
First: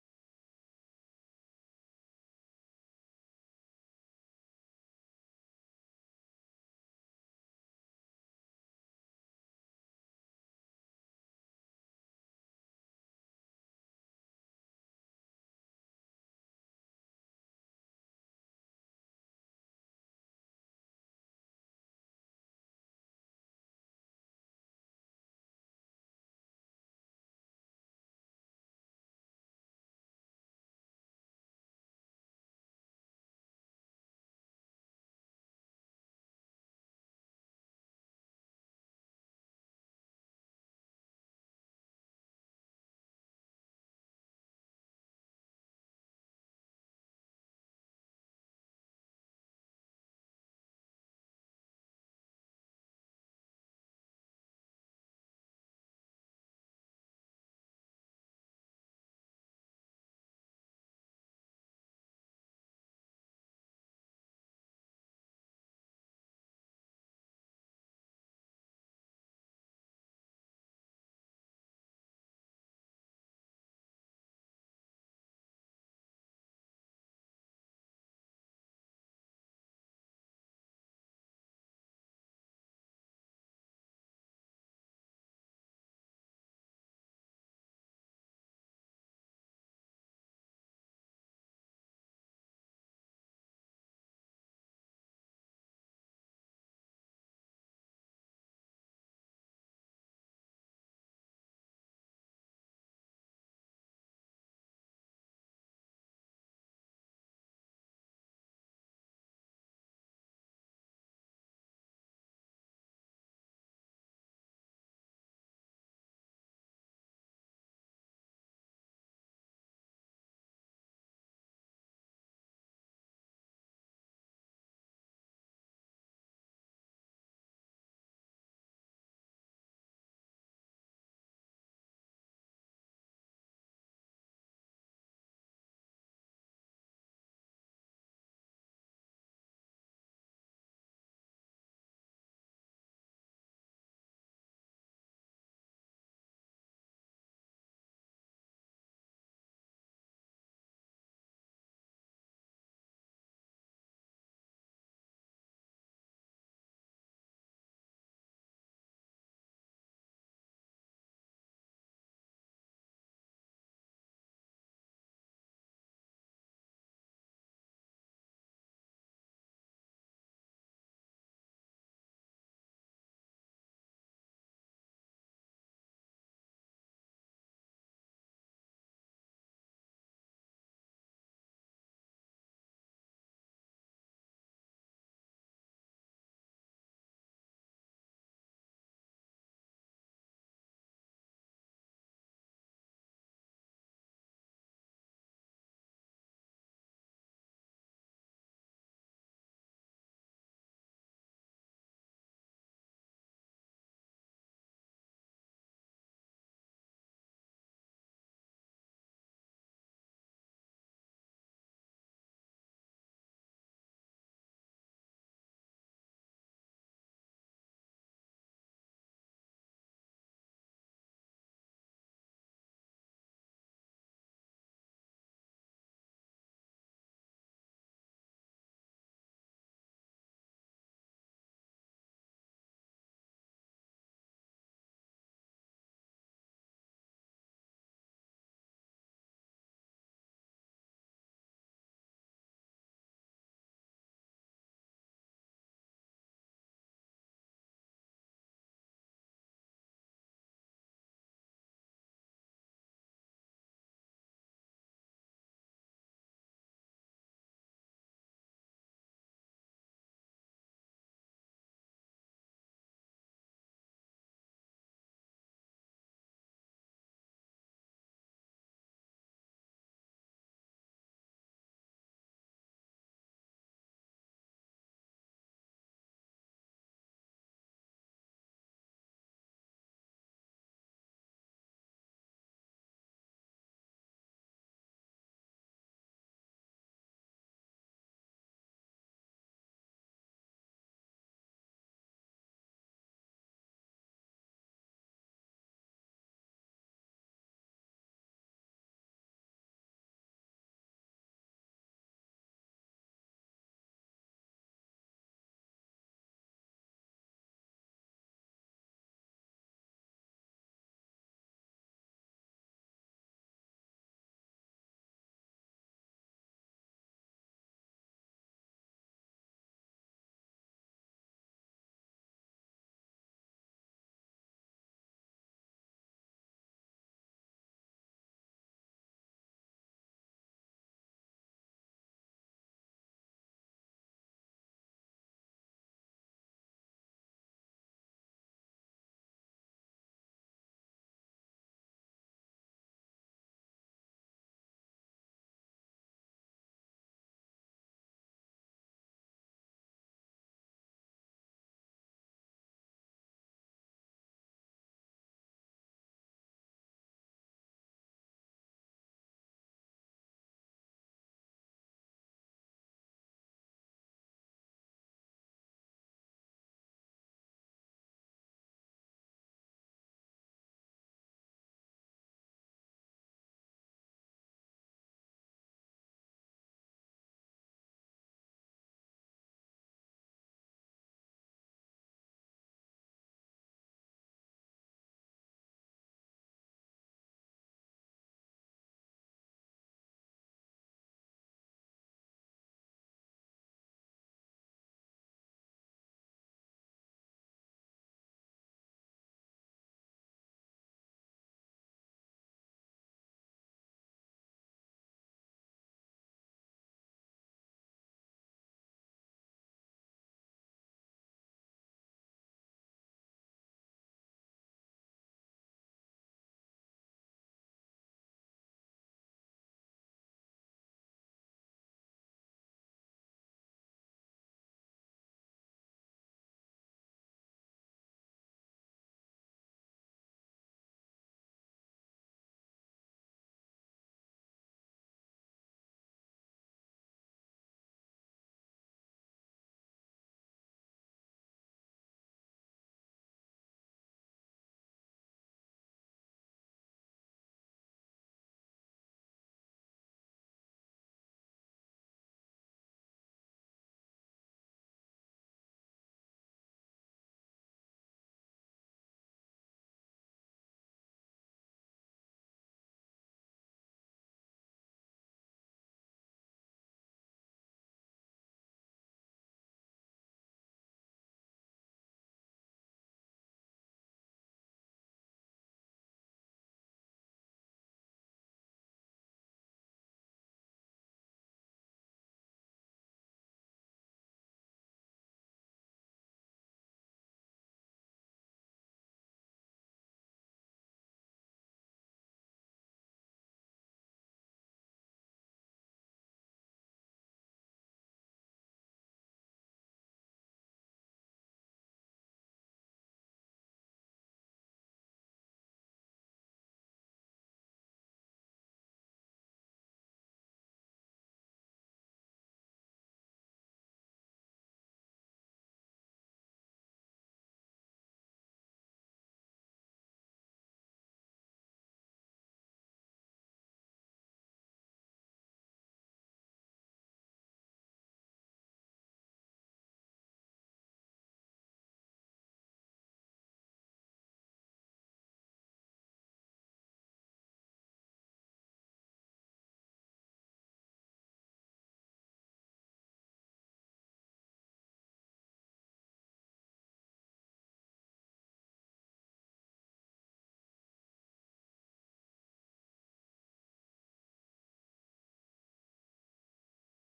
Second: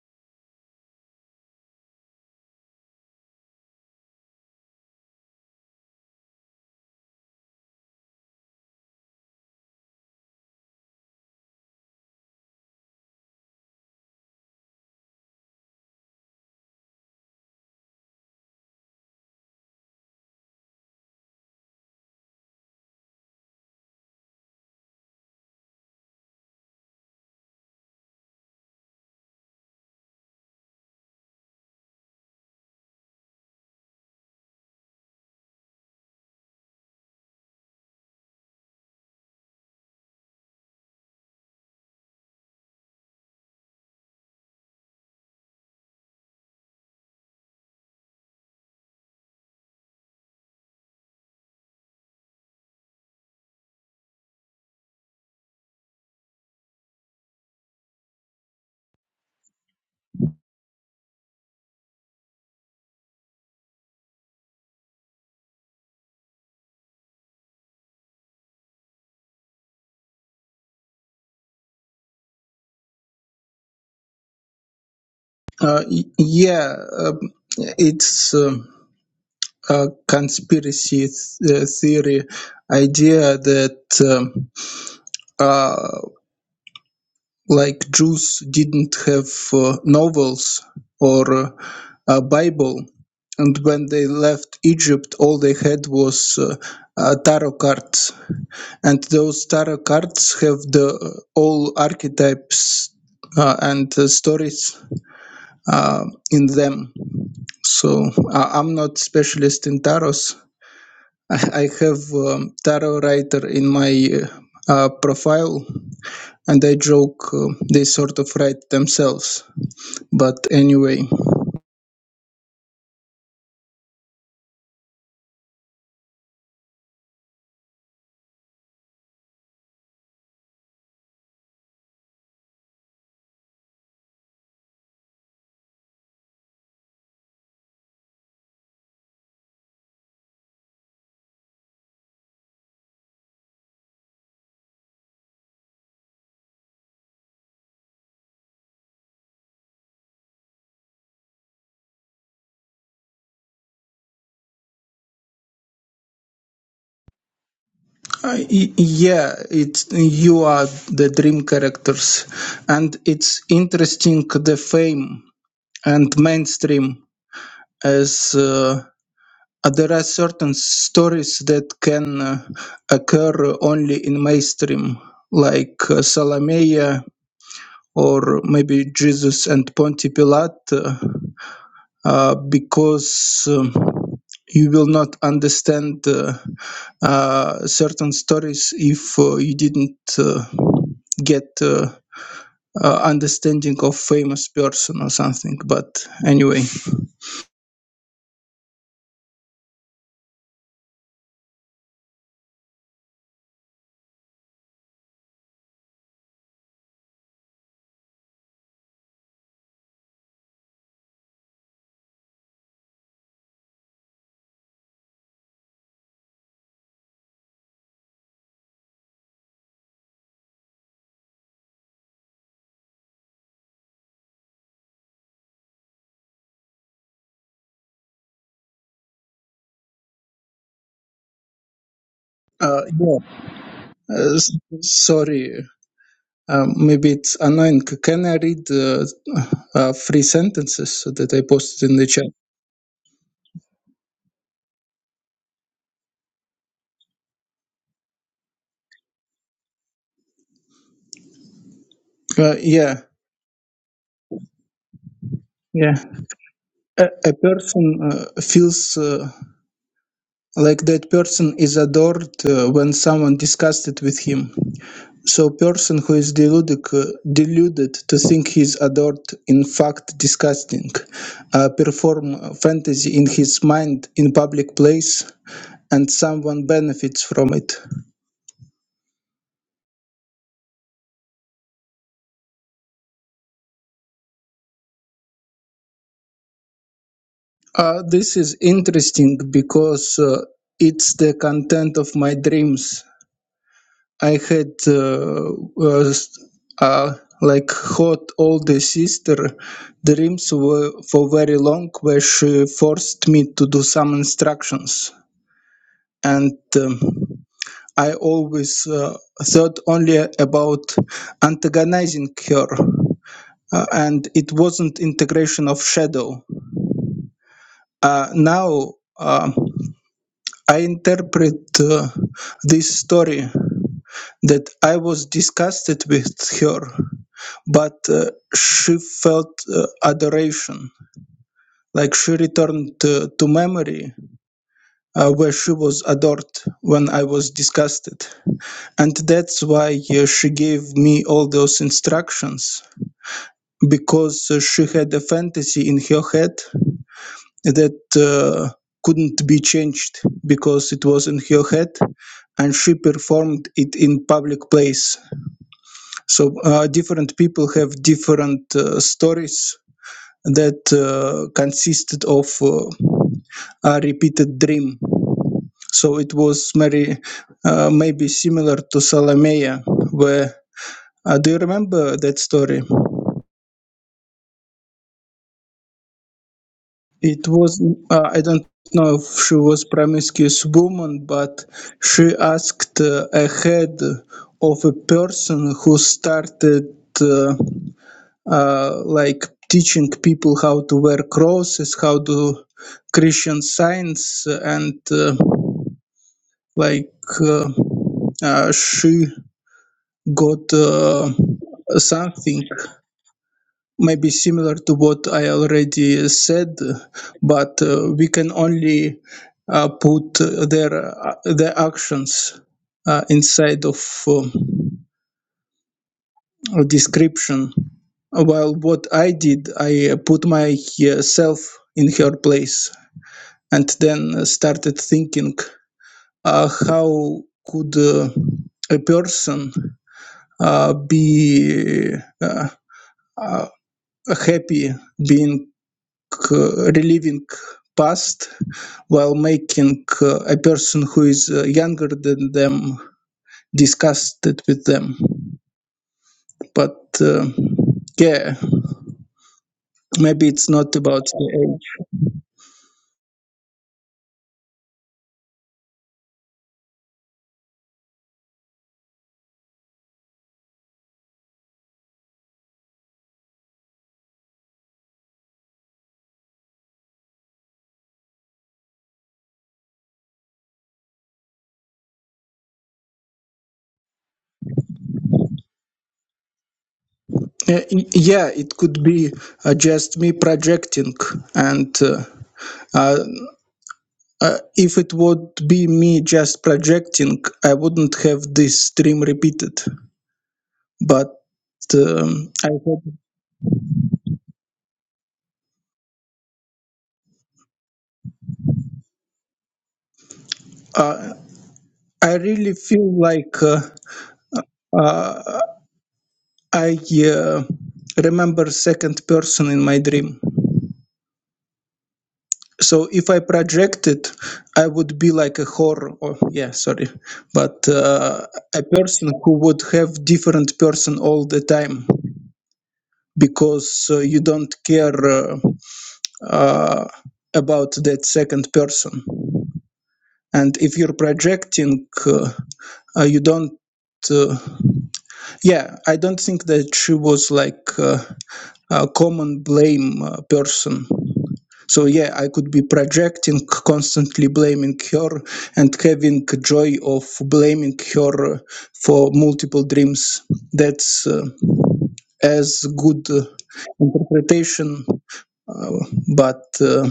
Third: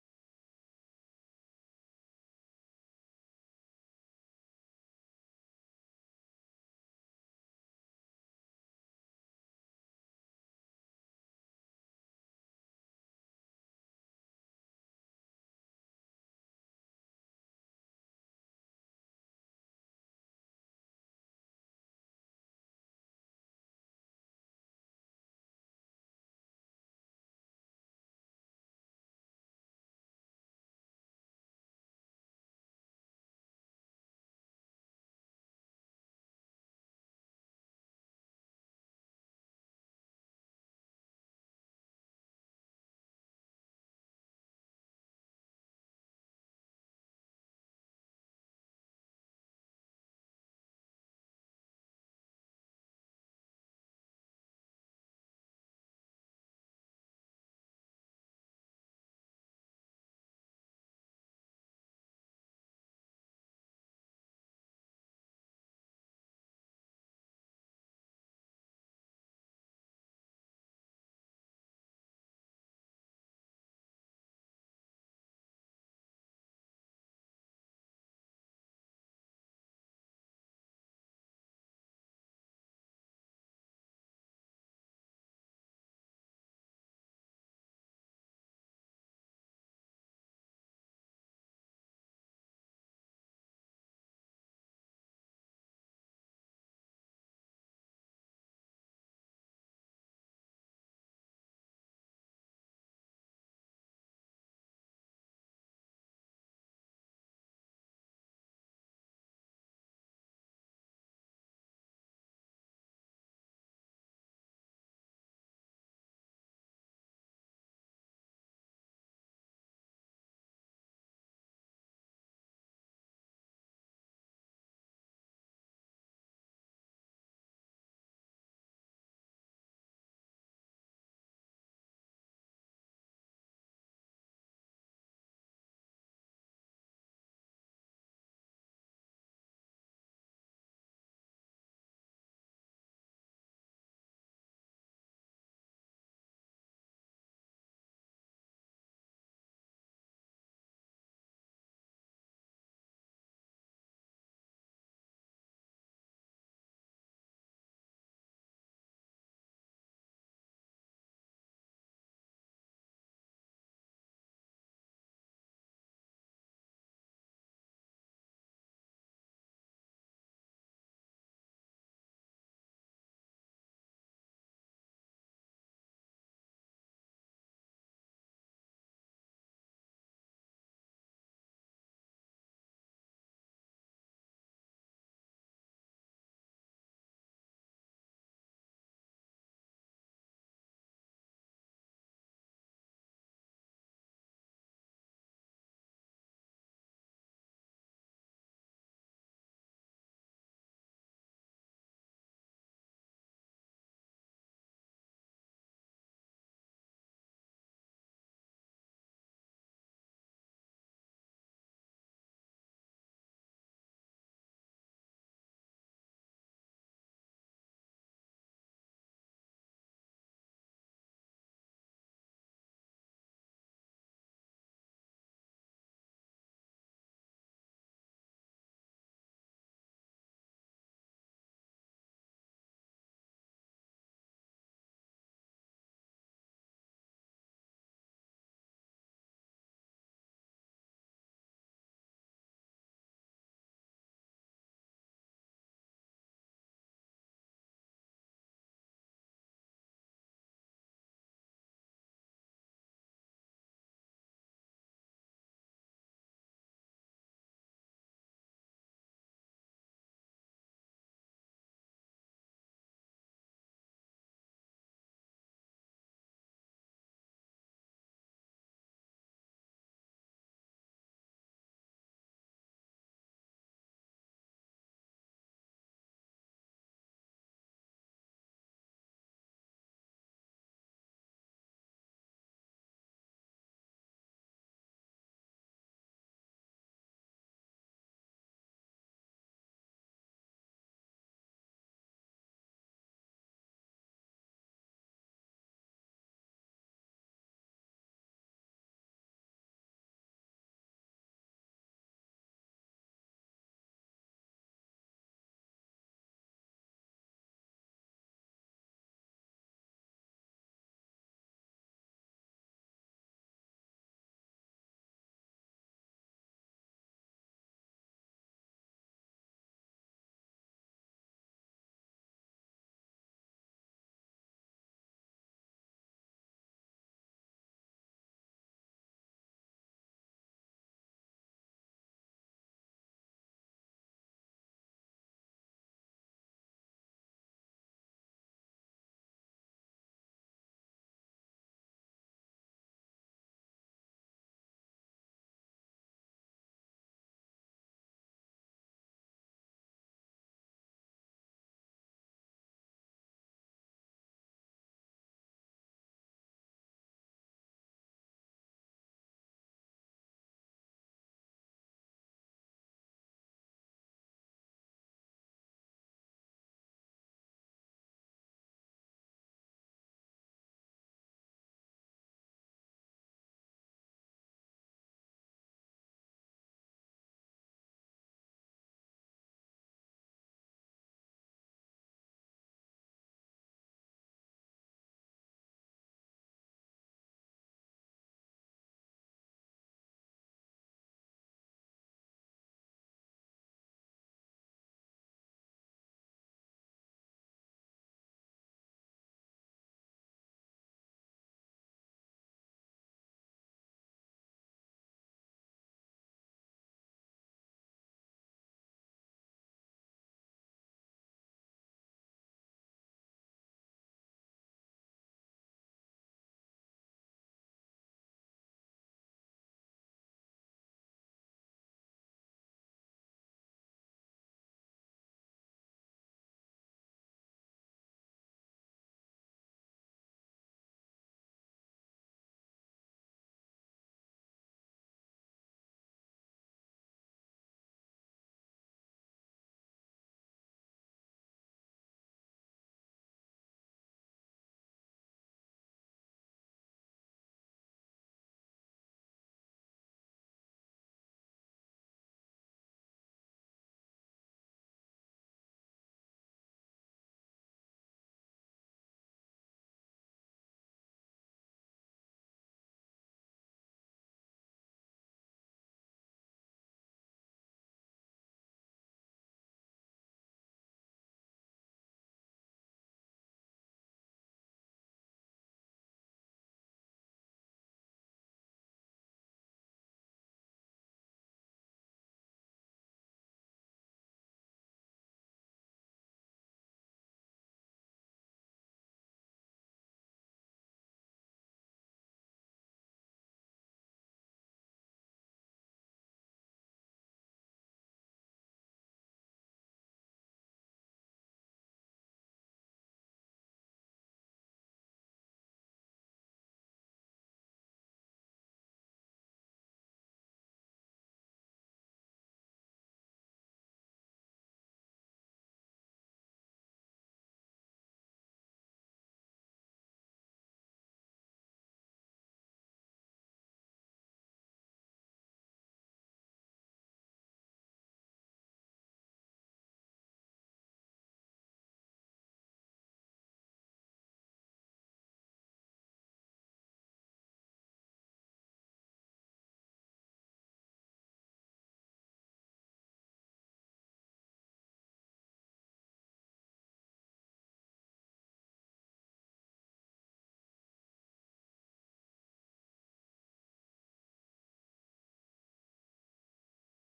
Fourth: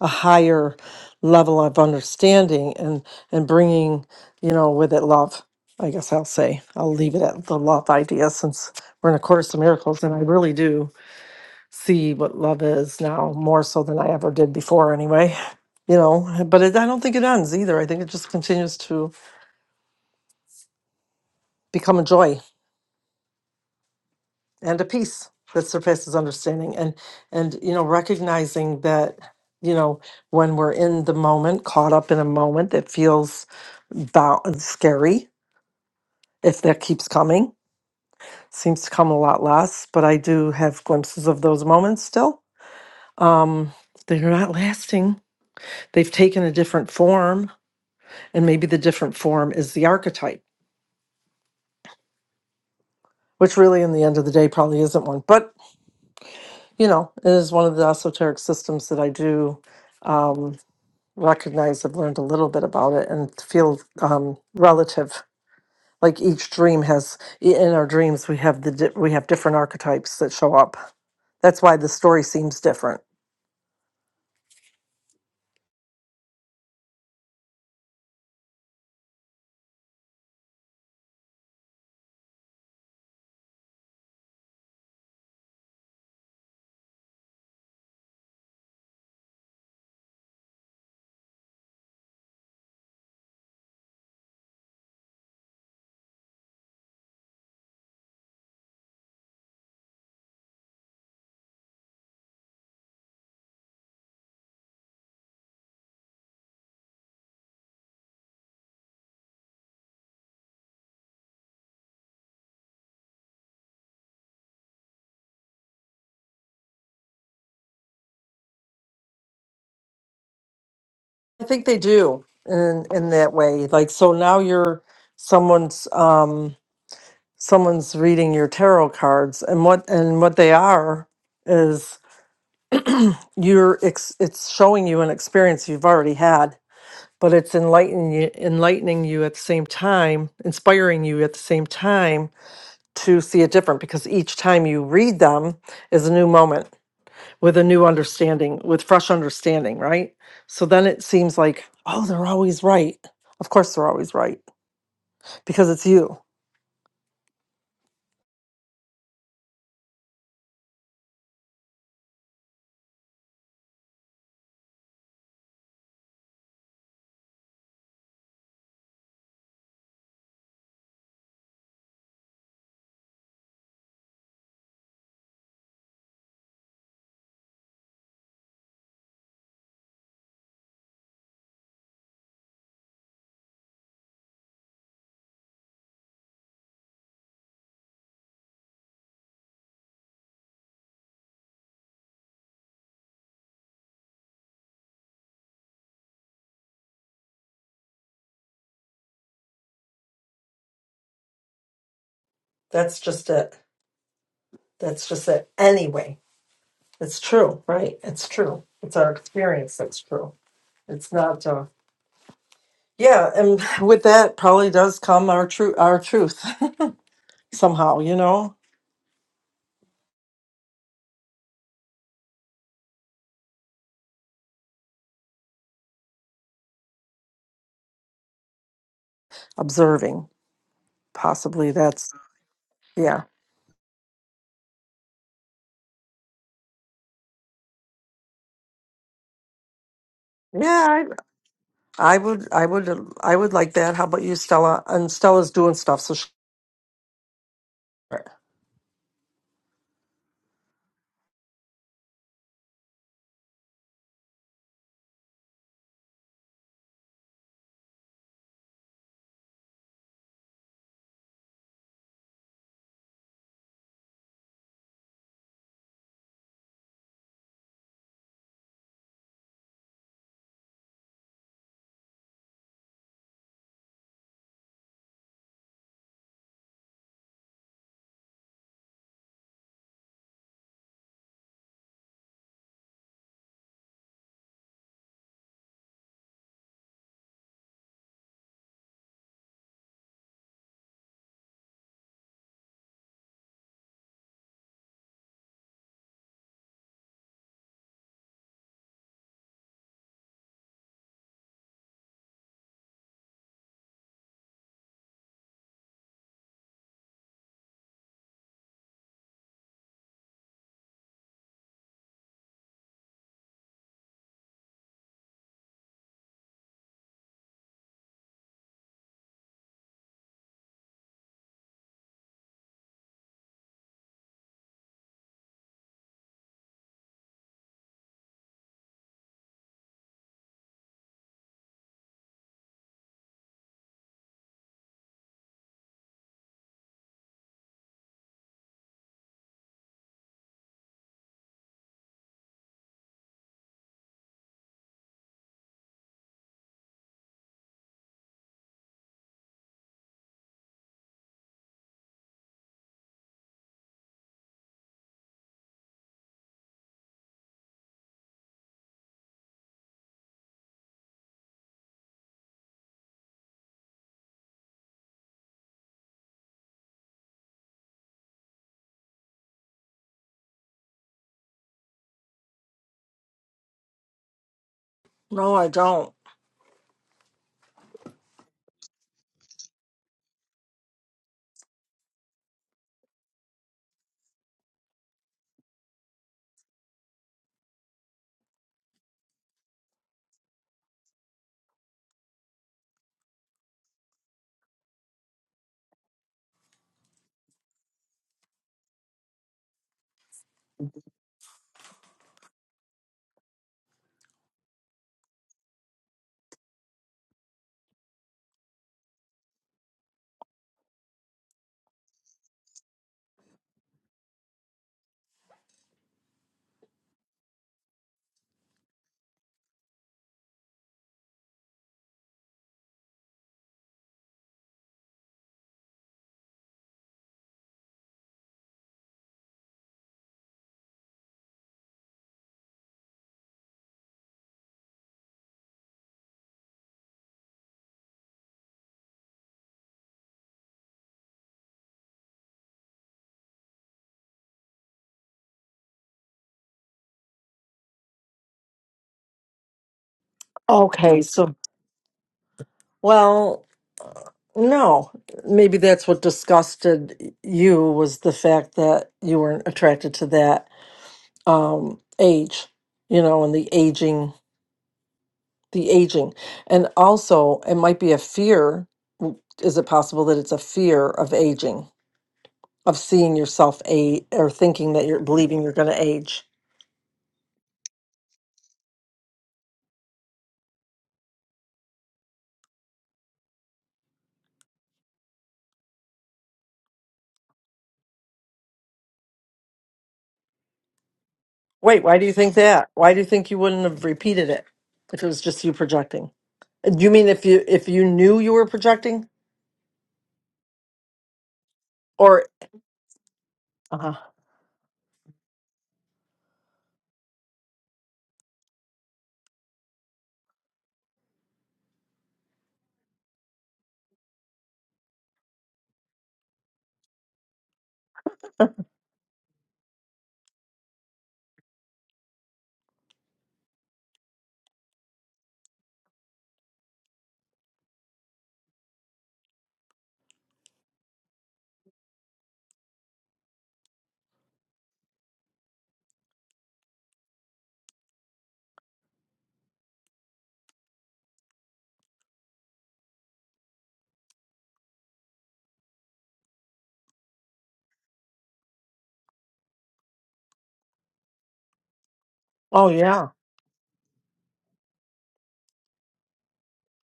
[SPEAKER 2] a higher level of understanding and and bringing, you know, with it love. I guess I'll say I'll leave it at the love idea since we're in a course of miracles, and I really do see what love is now more so than I ever did before, anyway. You know, but it, I don't think it ends either. I think it just continues to become a joy and a peace that surpasses understanding, and and you know, recognizing that you know when we're in the moment, caught up in a moment that feels bound, scary, if that keeps coming, seems to come a lot less. But I do have glimpses of those moments still. Um, they're not lasting. They've taken a different form And maybe the different form is the archetype, which really, in the end of the day, probably isn't one. But, you know, it is one of the esoteric systems that I do um, recognize. I've learned a little bit about it and feel um, relative. Like each dream has, in our dreams, we have the di- we have different archetypes that show up. That's why the story seems different.
[SPEAKER 4] Uh, y- yeah, um, it's um a conspiracy th- uh, theory idea that um, uh, like Jews didn't have uh, novels or uh, a Bible, and when they left Egypt, all they had was uh, a tarot cards. and those tarot cards have the uh, all archetypes uh, and uh, stories uh, in them so I i'm not specialist in tarots i, I have um, tarot writer in my uh, uh, profile and i joke uh, they sort of write themselves but anyway
[SPEAKER 2] I think they do in in that way. Like so now you're someone's. Um, someone's reading your tarot cards and what and what they are is you're ex, it's showing you an experience you've already had but it's enlightening you enlightening you at the same time inspiring you at the same time to see it different because each time you read them is a new moment with a new understanding with fresh understanding right so then it seems like oh they're always right of course they're always right because it's you
[SPEAKER 4] I- y- yeah it's you are the dream characters and it's interesting the fame and mainstream as uh, uh, there are certain stories that can uh, occur only in mainstream, like uh, Salome or maybe Jesus and Ponti Pilate, uh, uh, because um, you will not understand uh, uh, certain stories if uh, you didn't uh, get. Uh, uh, understanding of famous person or something but anyway
[SPEAKER 2] that's just it that's just it anyway It's true, right? It's true. It's our experience that's true. It's not uh yeah, and with that probably does come our true our truth somehow, you know, observing. Possibly that's
[SPEAKER 4] uh, yeah
[SPEAKER 2] yeah.
[SPEAKER 4] uh, s- sorry Um, maybe it's annoying. C- Can I read uh, uh, three sentences
[SPEAKER 2] Yeah,
[SPEAKER 4] that I posted in the
[SPEAKER 2] I, I
[SPEAKER 4] chat?
[SPEAKER 2] would I would uh, I would like that. How about you, Stella? And Stella's doing stuff so she,
[SPEAKER 4] Uh, yeah, yeah. A, a person uh, feels uh, like that person is adored uh, when someone discussed it with him. So, person who is deluded, uh, deluded to think he is adored, in fact, disgusting, uh, perform fantasy in his mind in public place, and someone benefits from it. Uh, this is interesting because uh, it's the content of my dreams. I had uh, was, uh, like hot older sister dreams were for very long, where she forced me to do some instructions, and um, I always uh, thought only about antagonizing her, Uh, and it wasn't integration of shadow. Uh, now. Uh, I interpret uh, this story that I was disgusted with her, but uh, she felt uh, adoration. Like she returned uh, to memory uh, where she was adored when I was disgusted. And that's why uh, she gave me all those instructions because uh, she had a fantasy in her head that uh, couldn't be changed because it was in her head and she performed it in public place so uh, different people have different uh, stories that uh, consisted of uh, a repeated dream so it was very uh, maybe similar to Salomea where uh, do you remember that story
[SPEAKER 2] No, I don't.
[SPEAKER 4] It was, uh, I don't know if she was promiscuous woman, but she asked uh, a head of a person who started uh, uh, like teaching people how to wear crosses, how to Christian science, and uh, like uh, uh, she got uh, something maybe similar to what I already said, but uh, we can only uh, put uh, their uh, their actions uh, inside of um, a description. While what I did, I uh, put myself in her place and then started thinking uh, how could uh, a person uh, be uh, uh, happy being uh, reliving past while making uh, a person who is uh, younger than them discuss it with them but uh, yeah maybe it's not
[SPEAKER 2] Okay,
[SPEAKER 4] about the
[SPEAKER 2] so
[SPEAKER 4] age
[SPEAKER 2] well, no. Maybe that's what disgusted you was the fact that you weren't attracted to that um, age, you know, and the aging, the aging. And also, it might be a fear. w- Is it possible that it's a fear of aging, of seeing yourself age, or thinking that you're believing you're going to age?
[SPEAKER 4] Uh, y- yeah it could be uh, just me projecting and uh, uh, uh, if it would be me just projecting i wouldn't have this dream repeated but
[SPEAKER 2] Wait, why do
[SPEAKER 4] um,
[SPEAKER 2] you think
[SPEAKER 4] i
[SPEAKER 2] that?
[SPEAKER 4] had,
[SPEAKER 2] Why do you think you wouldn't have repeated it if it was just you projecting? Uh, Do you mean if you if you knew you were projecting,
[SPEAKER 4] uh, i
[SPEAKER 2] or
[SPEAKER 4] really feel like uh,
[SPEAKER 2] uh-huh.
[SPEAKER 4] Uh, I uh, remember second person in my dream. So if I projected, I would be like a horror. Or, yeah, sorry, but uh, a person who would have different person all the time because uh, you don't care uh, uh, about that second person. And if you're projecting, uh, uh, you don't. Uh, yeah, I don't think that she was like. uh, a common blame uh, person. So yeah, I could be projecting, constantly blaming her, and having joy of blaming her for multiple dreams. That's uh, as
[SPEAKER 2] oh yeah,
[SPEAKER 4] good uh, interpretation. uh, but uh,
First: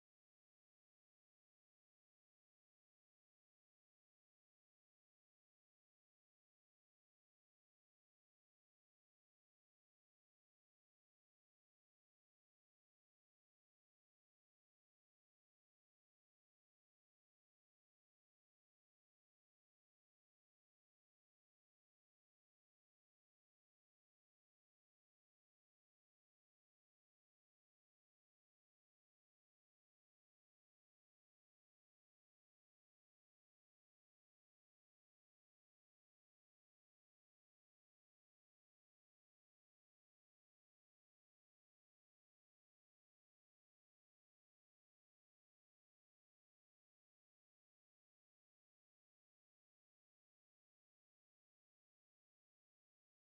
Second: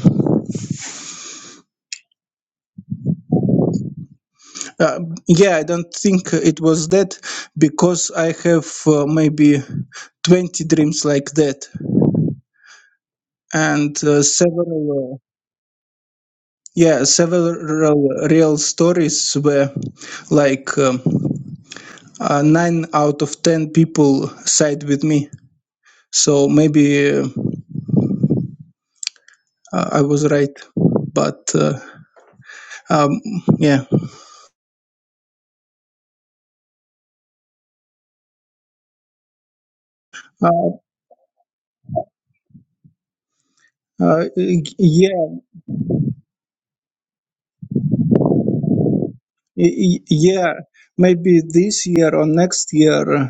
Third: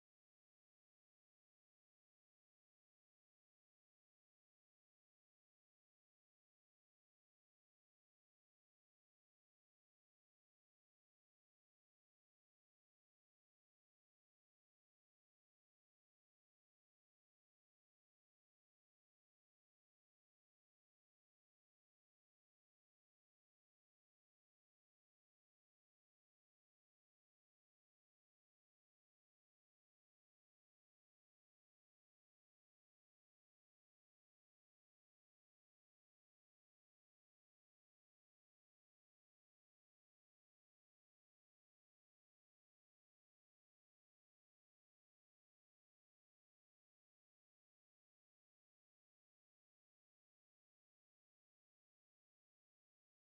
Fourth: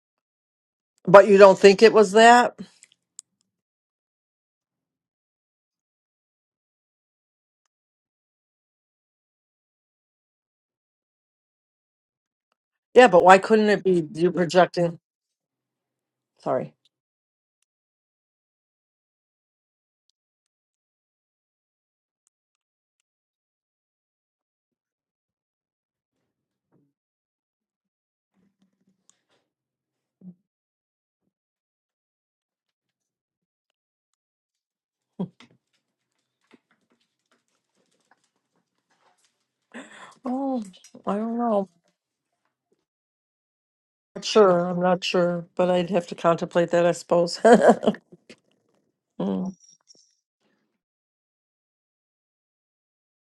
[SPEAKER 2] but you don't think it was that?
[SPEAKER 4] uh, yeah, I don't think it was that because I have uh, maybe 20 dreams like that
[SPEAKER 2] Yeah, but why couldn't it
[SPEAKER 4] and
[SPEAKER 2] be
[SPEAKER 4] uh,
[SPEAKER 2] you projecting?
[SPEAKER 4] several. uh,
[SPEAKER 2] Sorry.
[SPEAKER 4] Yeah, several real stories where, like, um, uh, nine out of ten people side with me. So maybe uh, I was right, but uh, um, yeah,
[SPEAKER 2] Oh,
[SPEAKER 4] uh,
[SPEAKER 2] I don't know.
[SPEAKER 4] uh,
[SPEAKER 2] Not sure.
[SPEAKER 4] y-
[SPEAKER 2] I'm not
[SPEAKER 4] yeah.
[SPEAKER 2] sure, but I'd have to contemplate that, I suppose. Mm.
[SPEAKER 4] Y- y- Yeah, maybe this year or next year uh,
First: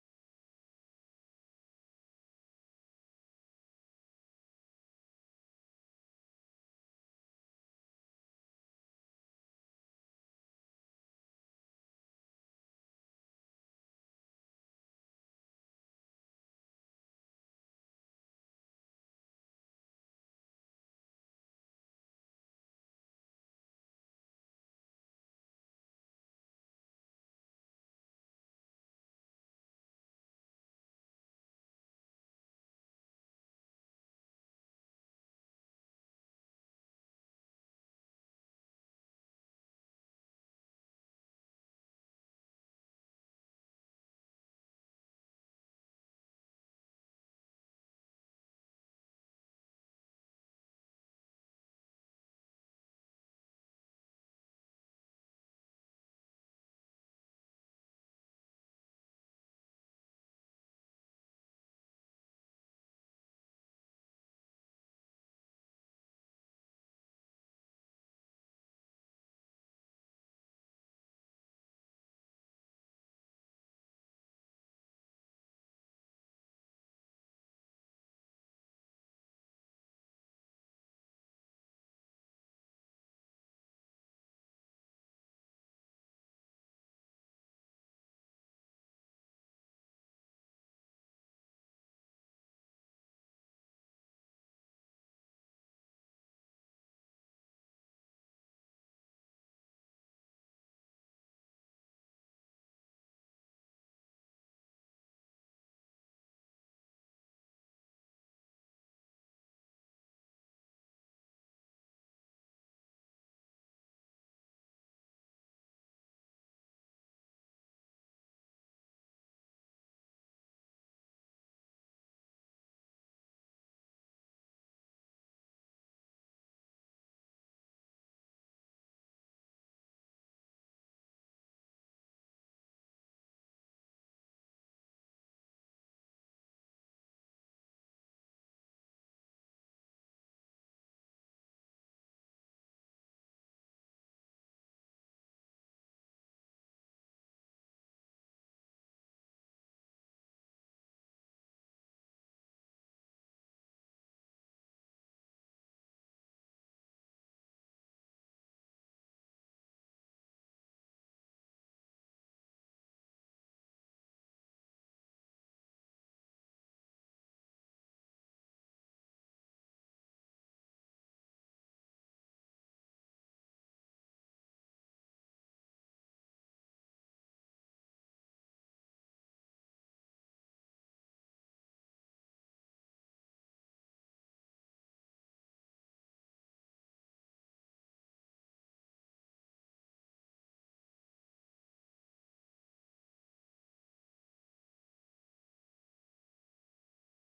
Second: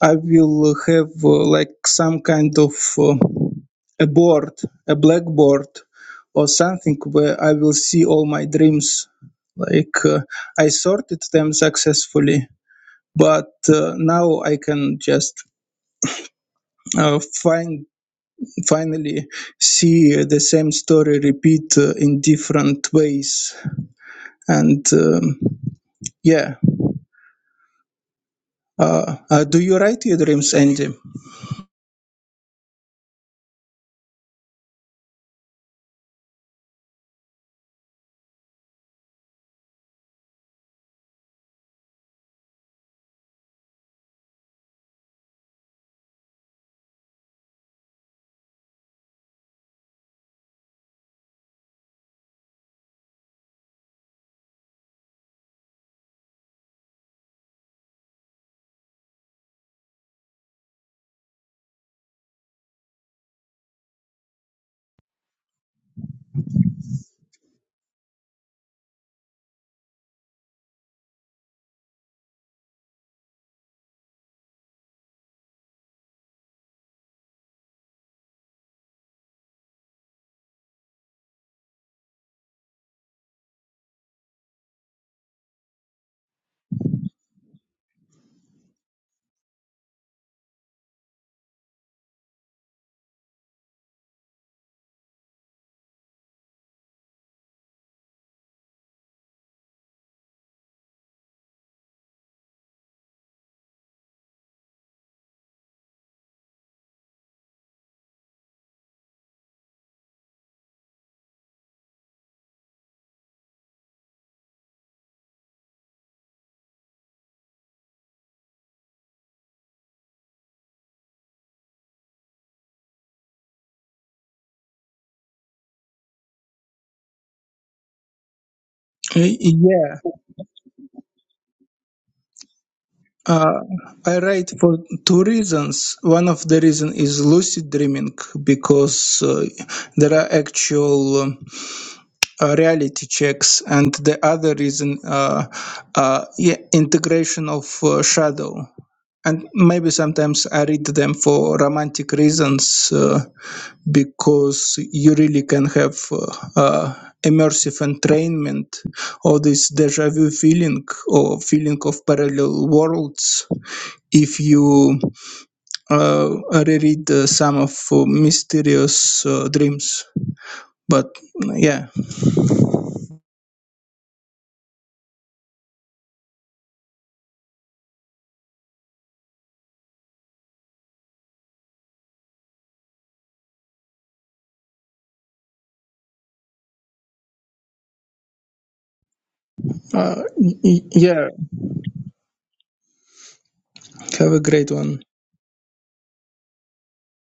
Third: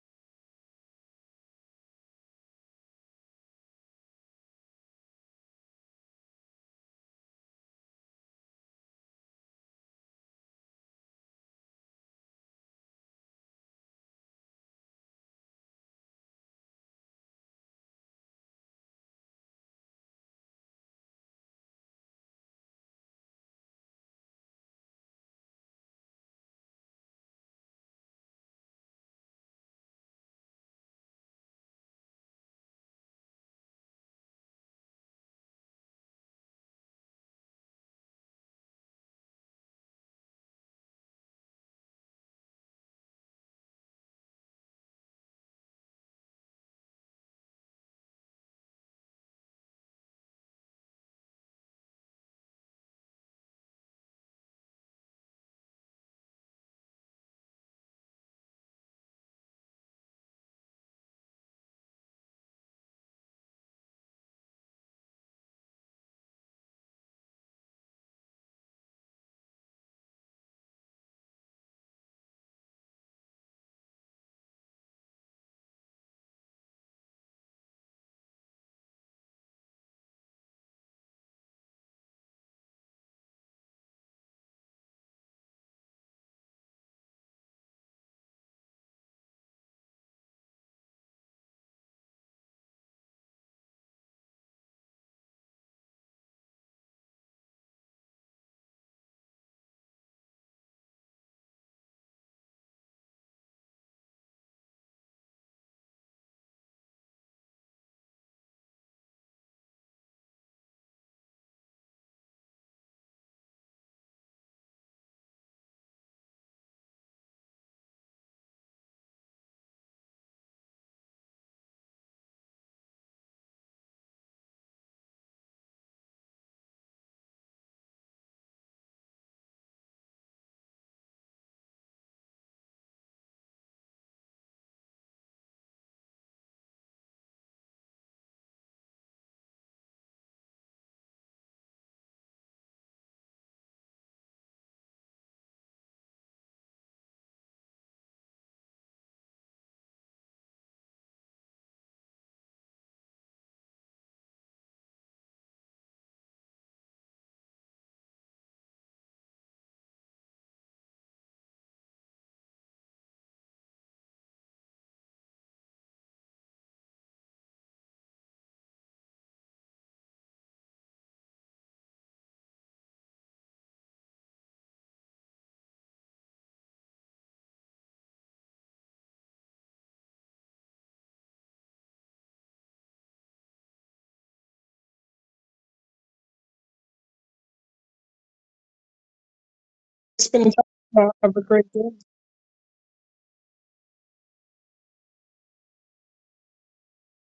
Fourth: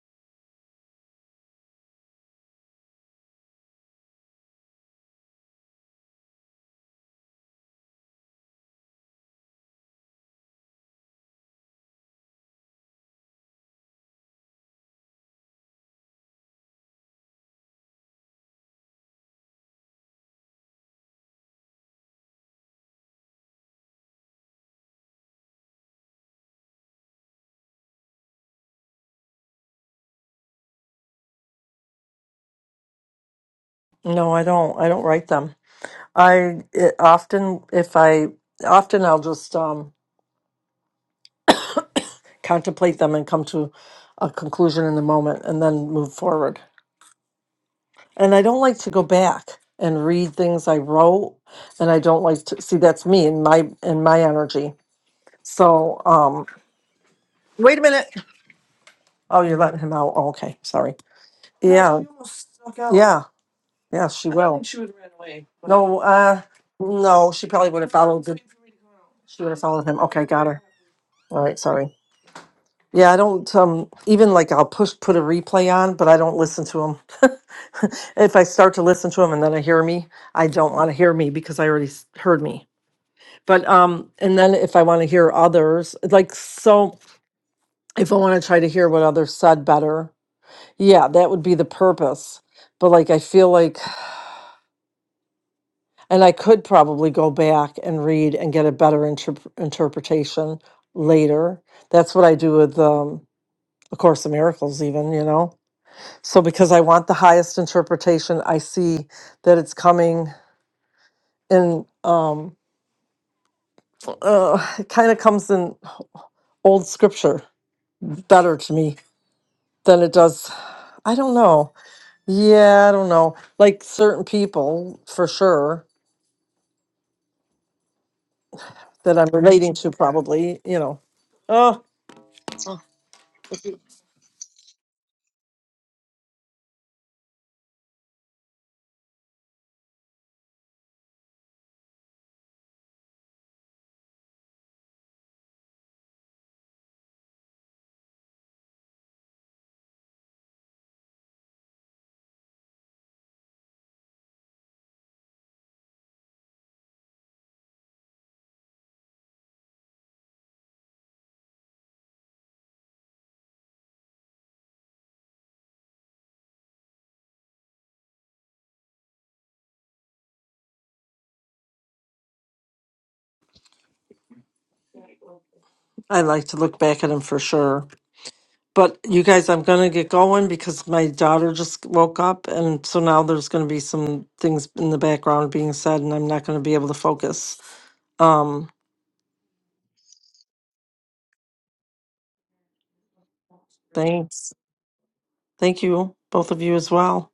[SPEAKER 4] I will have uh, like some kind of uh, a board, a blackboard or something where I will see all my dreams. Like uh, I sorted them successfully, but uh, now I can just uh, find finally see uh, the same story repeat uh, in different ways and um, yeah Uh, uh, do you write your dreams, Andy?
[SPEAKER 2] No, I don't. I don't write them. I it, often, if I often, I'll just um, contemplate them and come to a conclusion in the moment, and then move forward. And I don't like to go back and read things I wrote, and I don't like to see that's me and my and my energy. So, um, wait a minute. Oh, you're letting him out. Oh, okay, sorry. No, Yeah. you almost snuck out. Yeah. Yeah, she I don't will. think she would have ran away, but No, uh, no, she probably would have followed. The, she would have followed him. Okay, got her. All right, sorry. Yeah, I don't um even like I'll push put a replay on, but I don't listen to him. if I start to listen to him and then I hear me, I don't want to hear me because I already s- heard me. But um, and then if I want to hear others, like so, if I want to try to hear what others said better, yeah, that would be the purpose. But like I feel like And I could probably go back and read and get a better interp- interpretation later. That's what I do with um, A Course in Miracles, even, you know? So, because I want the highest interpretation, I see that it's coming in, um, uh, it kind of comes in old scripture better to me than it does. I don't know. Yeah, I don't know. Like certain people, for sure, that I'm
[SPEAKER 4] Y-
[SPEAKER 2] relating
[SPEAKER 4] Yeah,
[SPEAKER 2] to, probably, you know. Oh,
[SPEAKER 4] uh, I write for two reasons. One of the reason is lucid dreaming because uh, there are actual um, uh, reality checks, and the other reason, uh, uh, yeah, integration of uh, shadow. And maybe sometimes I read them for romantic reasons, uh, because you really can have uh, uh, immersive entrainment or this deja vu feeling or feeling of parallel worlds if you uh, reread uh, some of uh, mysterious uh, dreams but yeah
[SPEAKER 2] I like to look back at them for sure. But you guys, I'm gonna get going because my daughter just woke up, and so now there's gonna be some things in the background being said, and I'm not gonna be able to focus. Um,
[SPEAKER 4] uh,
[SPEAKER 3] spending
[SPEAKER 4] y- y-
[SPEAKER 3] time uh,
[SPEAKER 4] yeah
[SPEAKER 3] have a great day
[SPEAKER 4] have a
[SPEAKER 2] thanks.
[SPEAKER 4] great one
[SPEAKER 2] Thank you, both of you as well.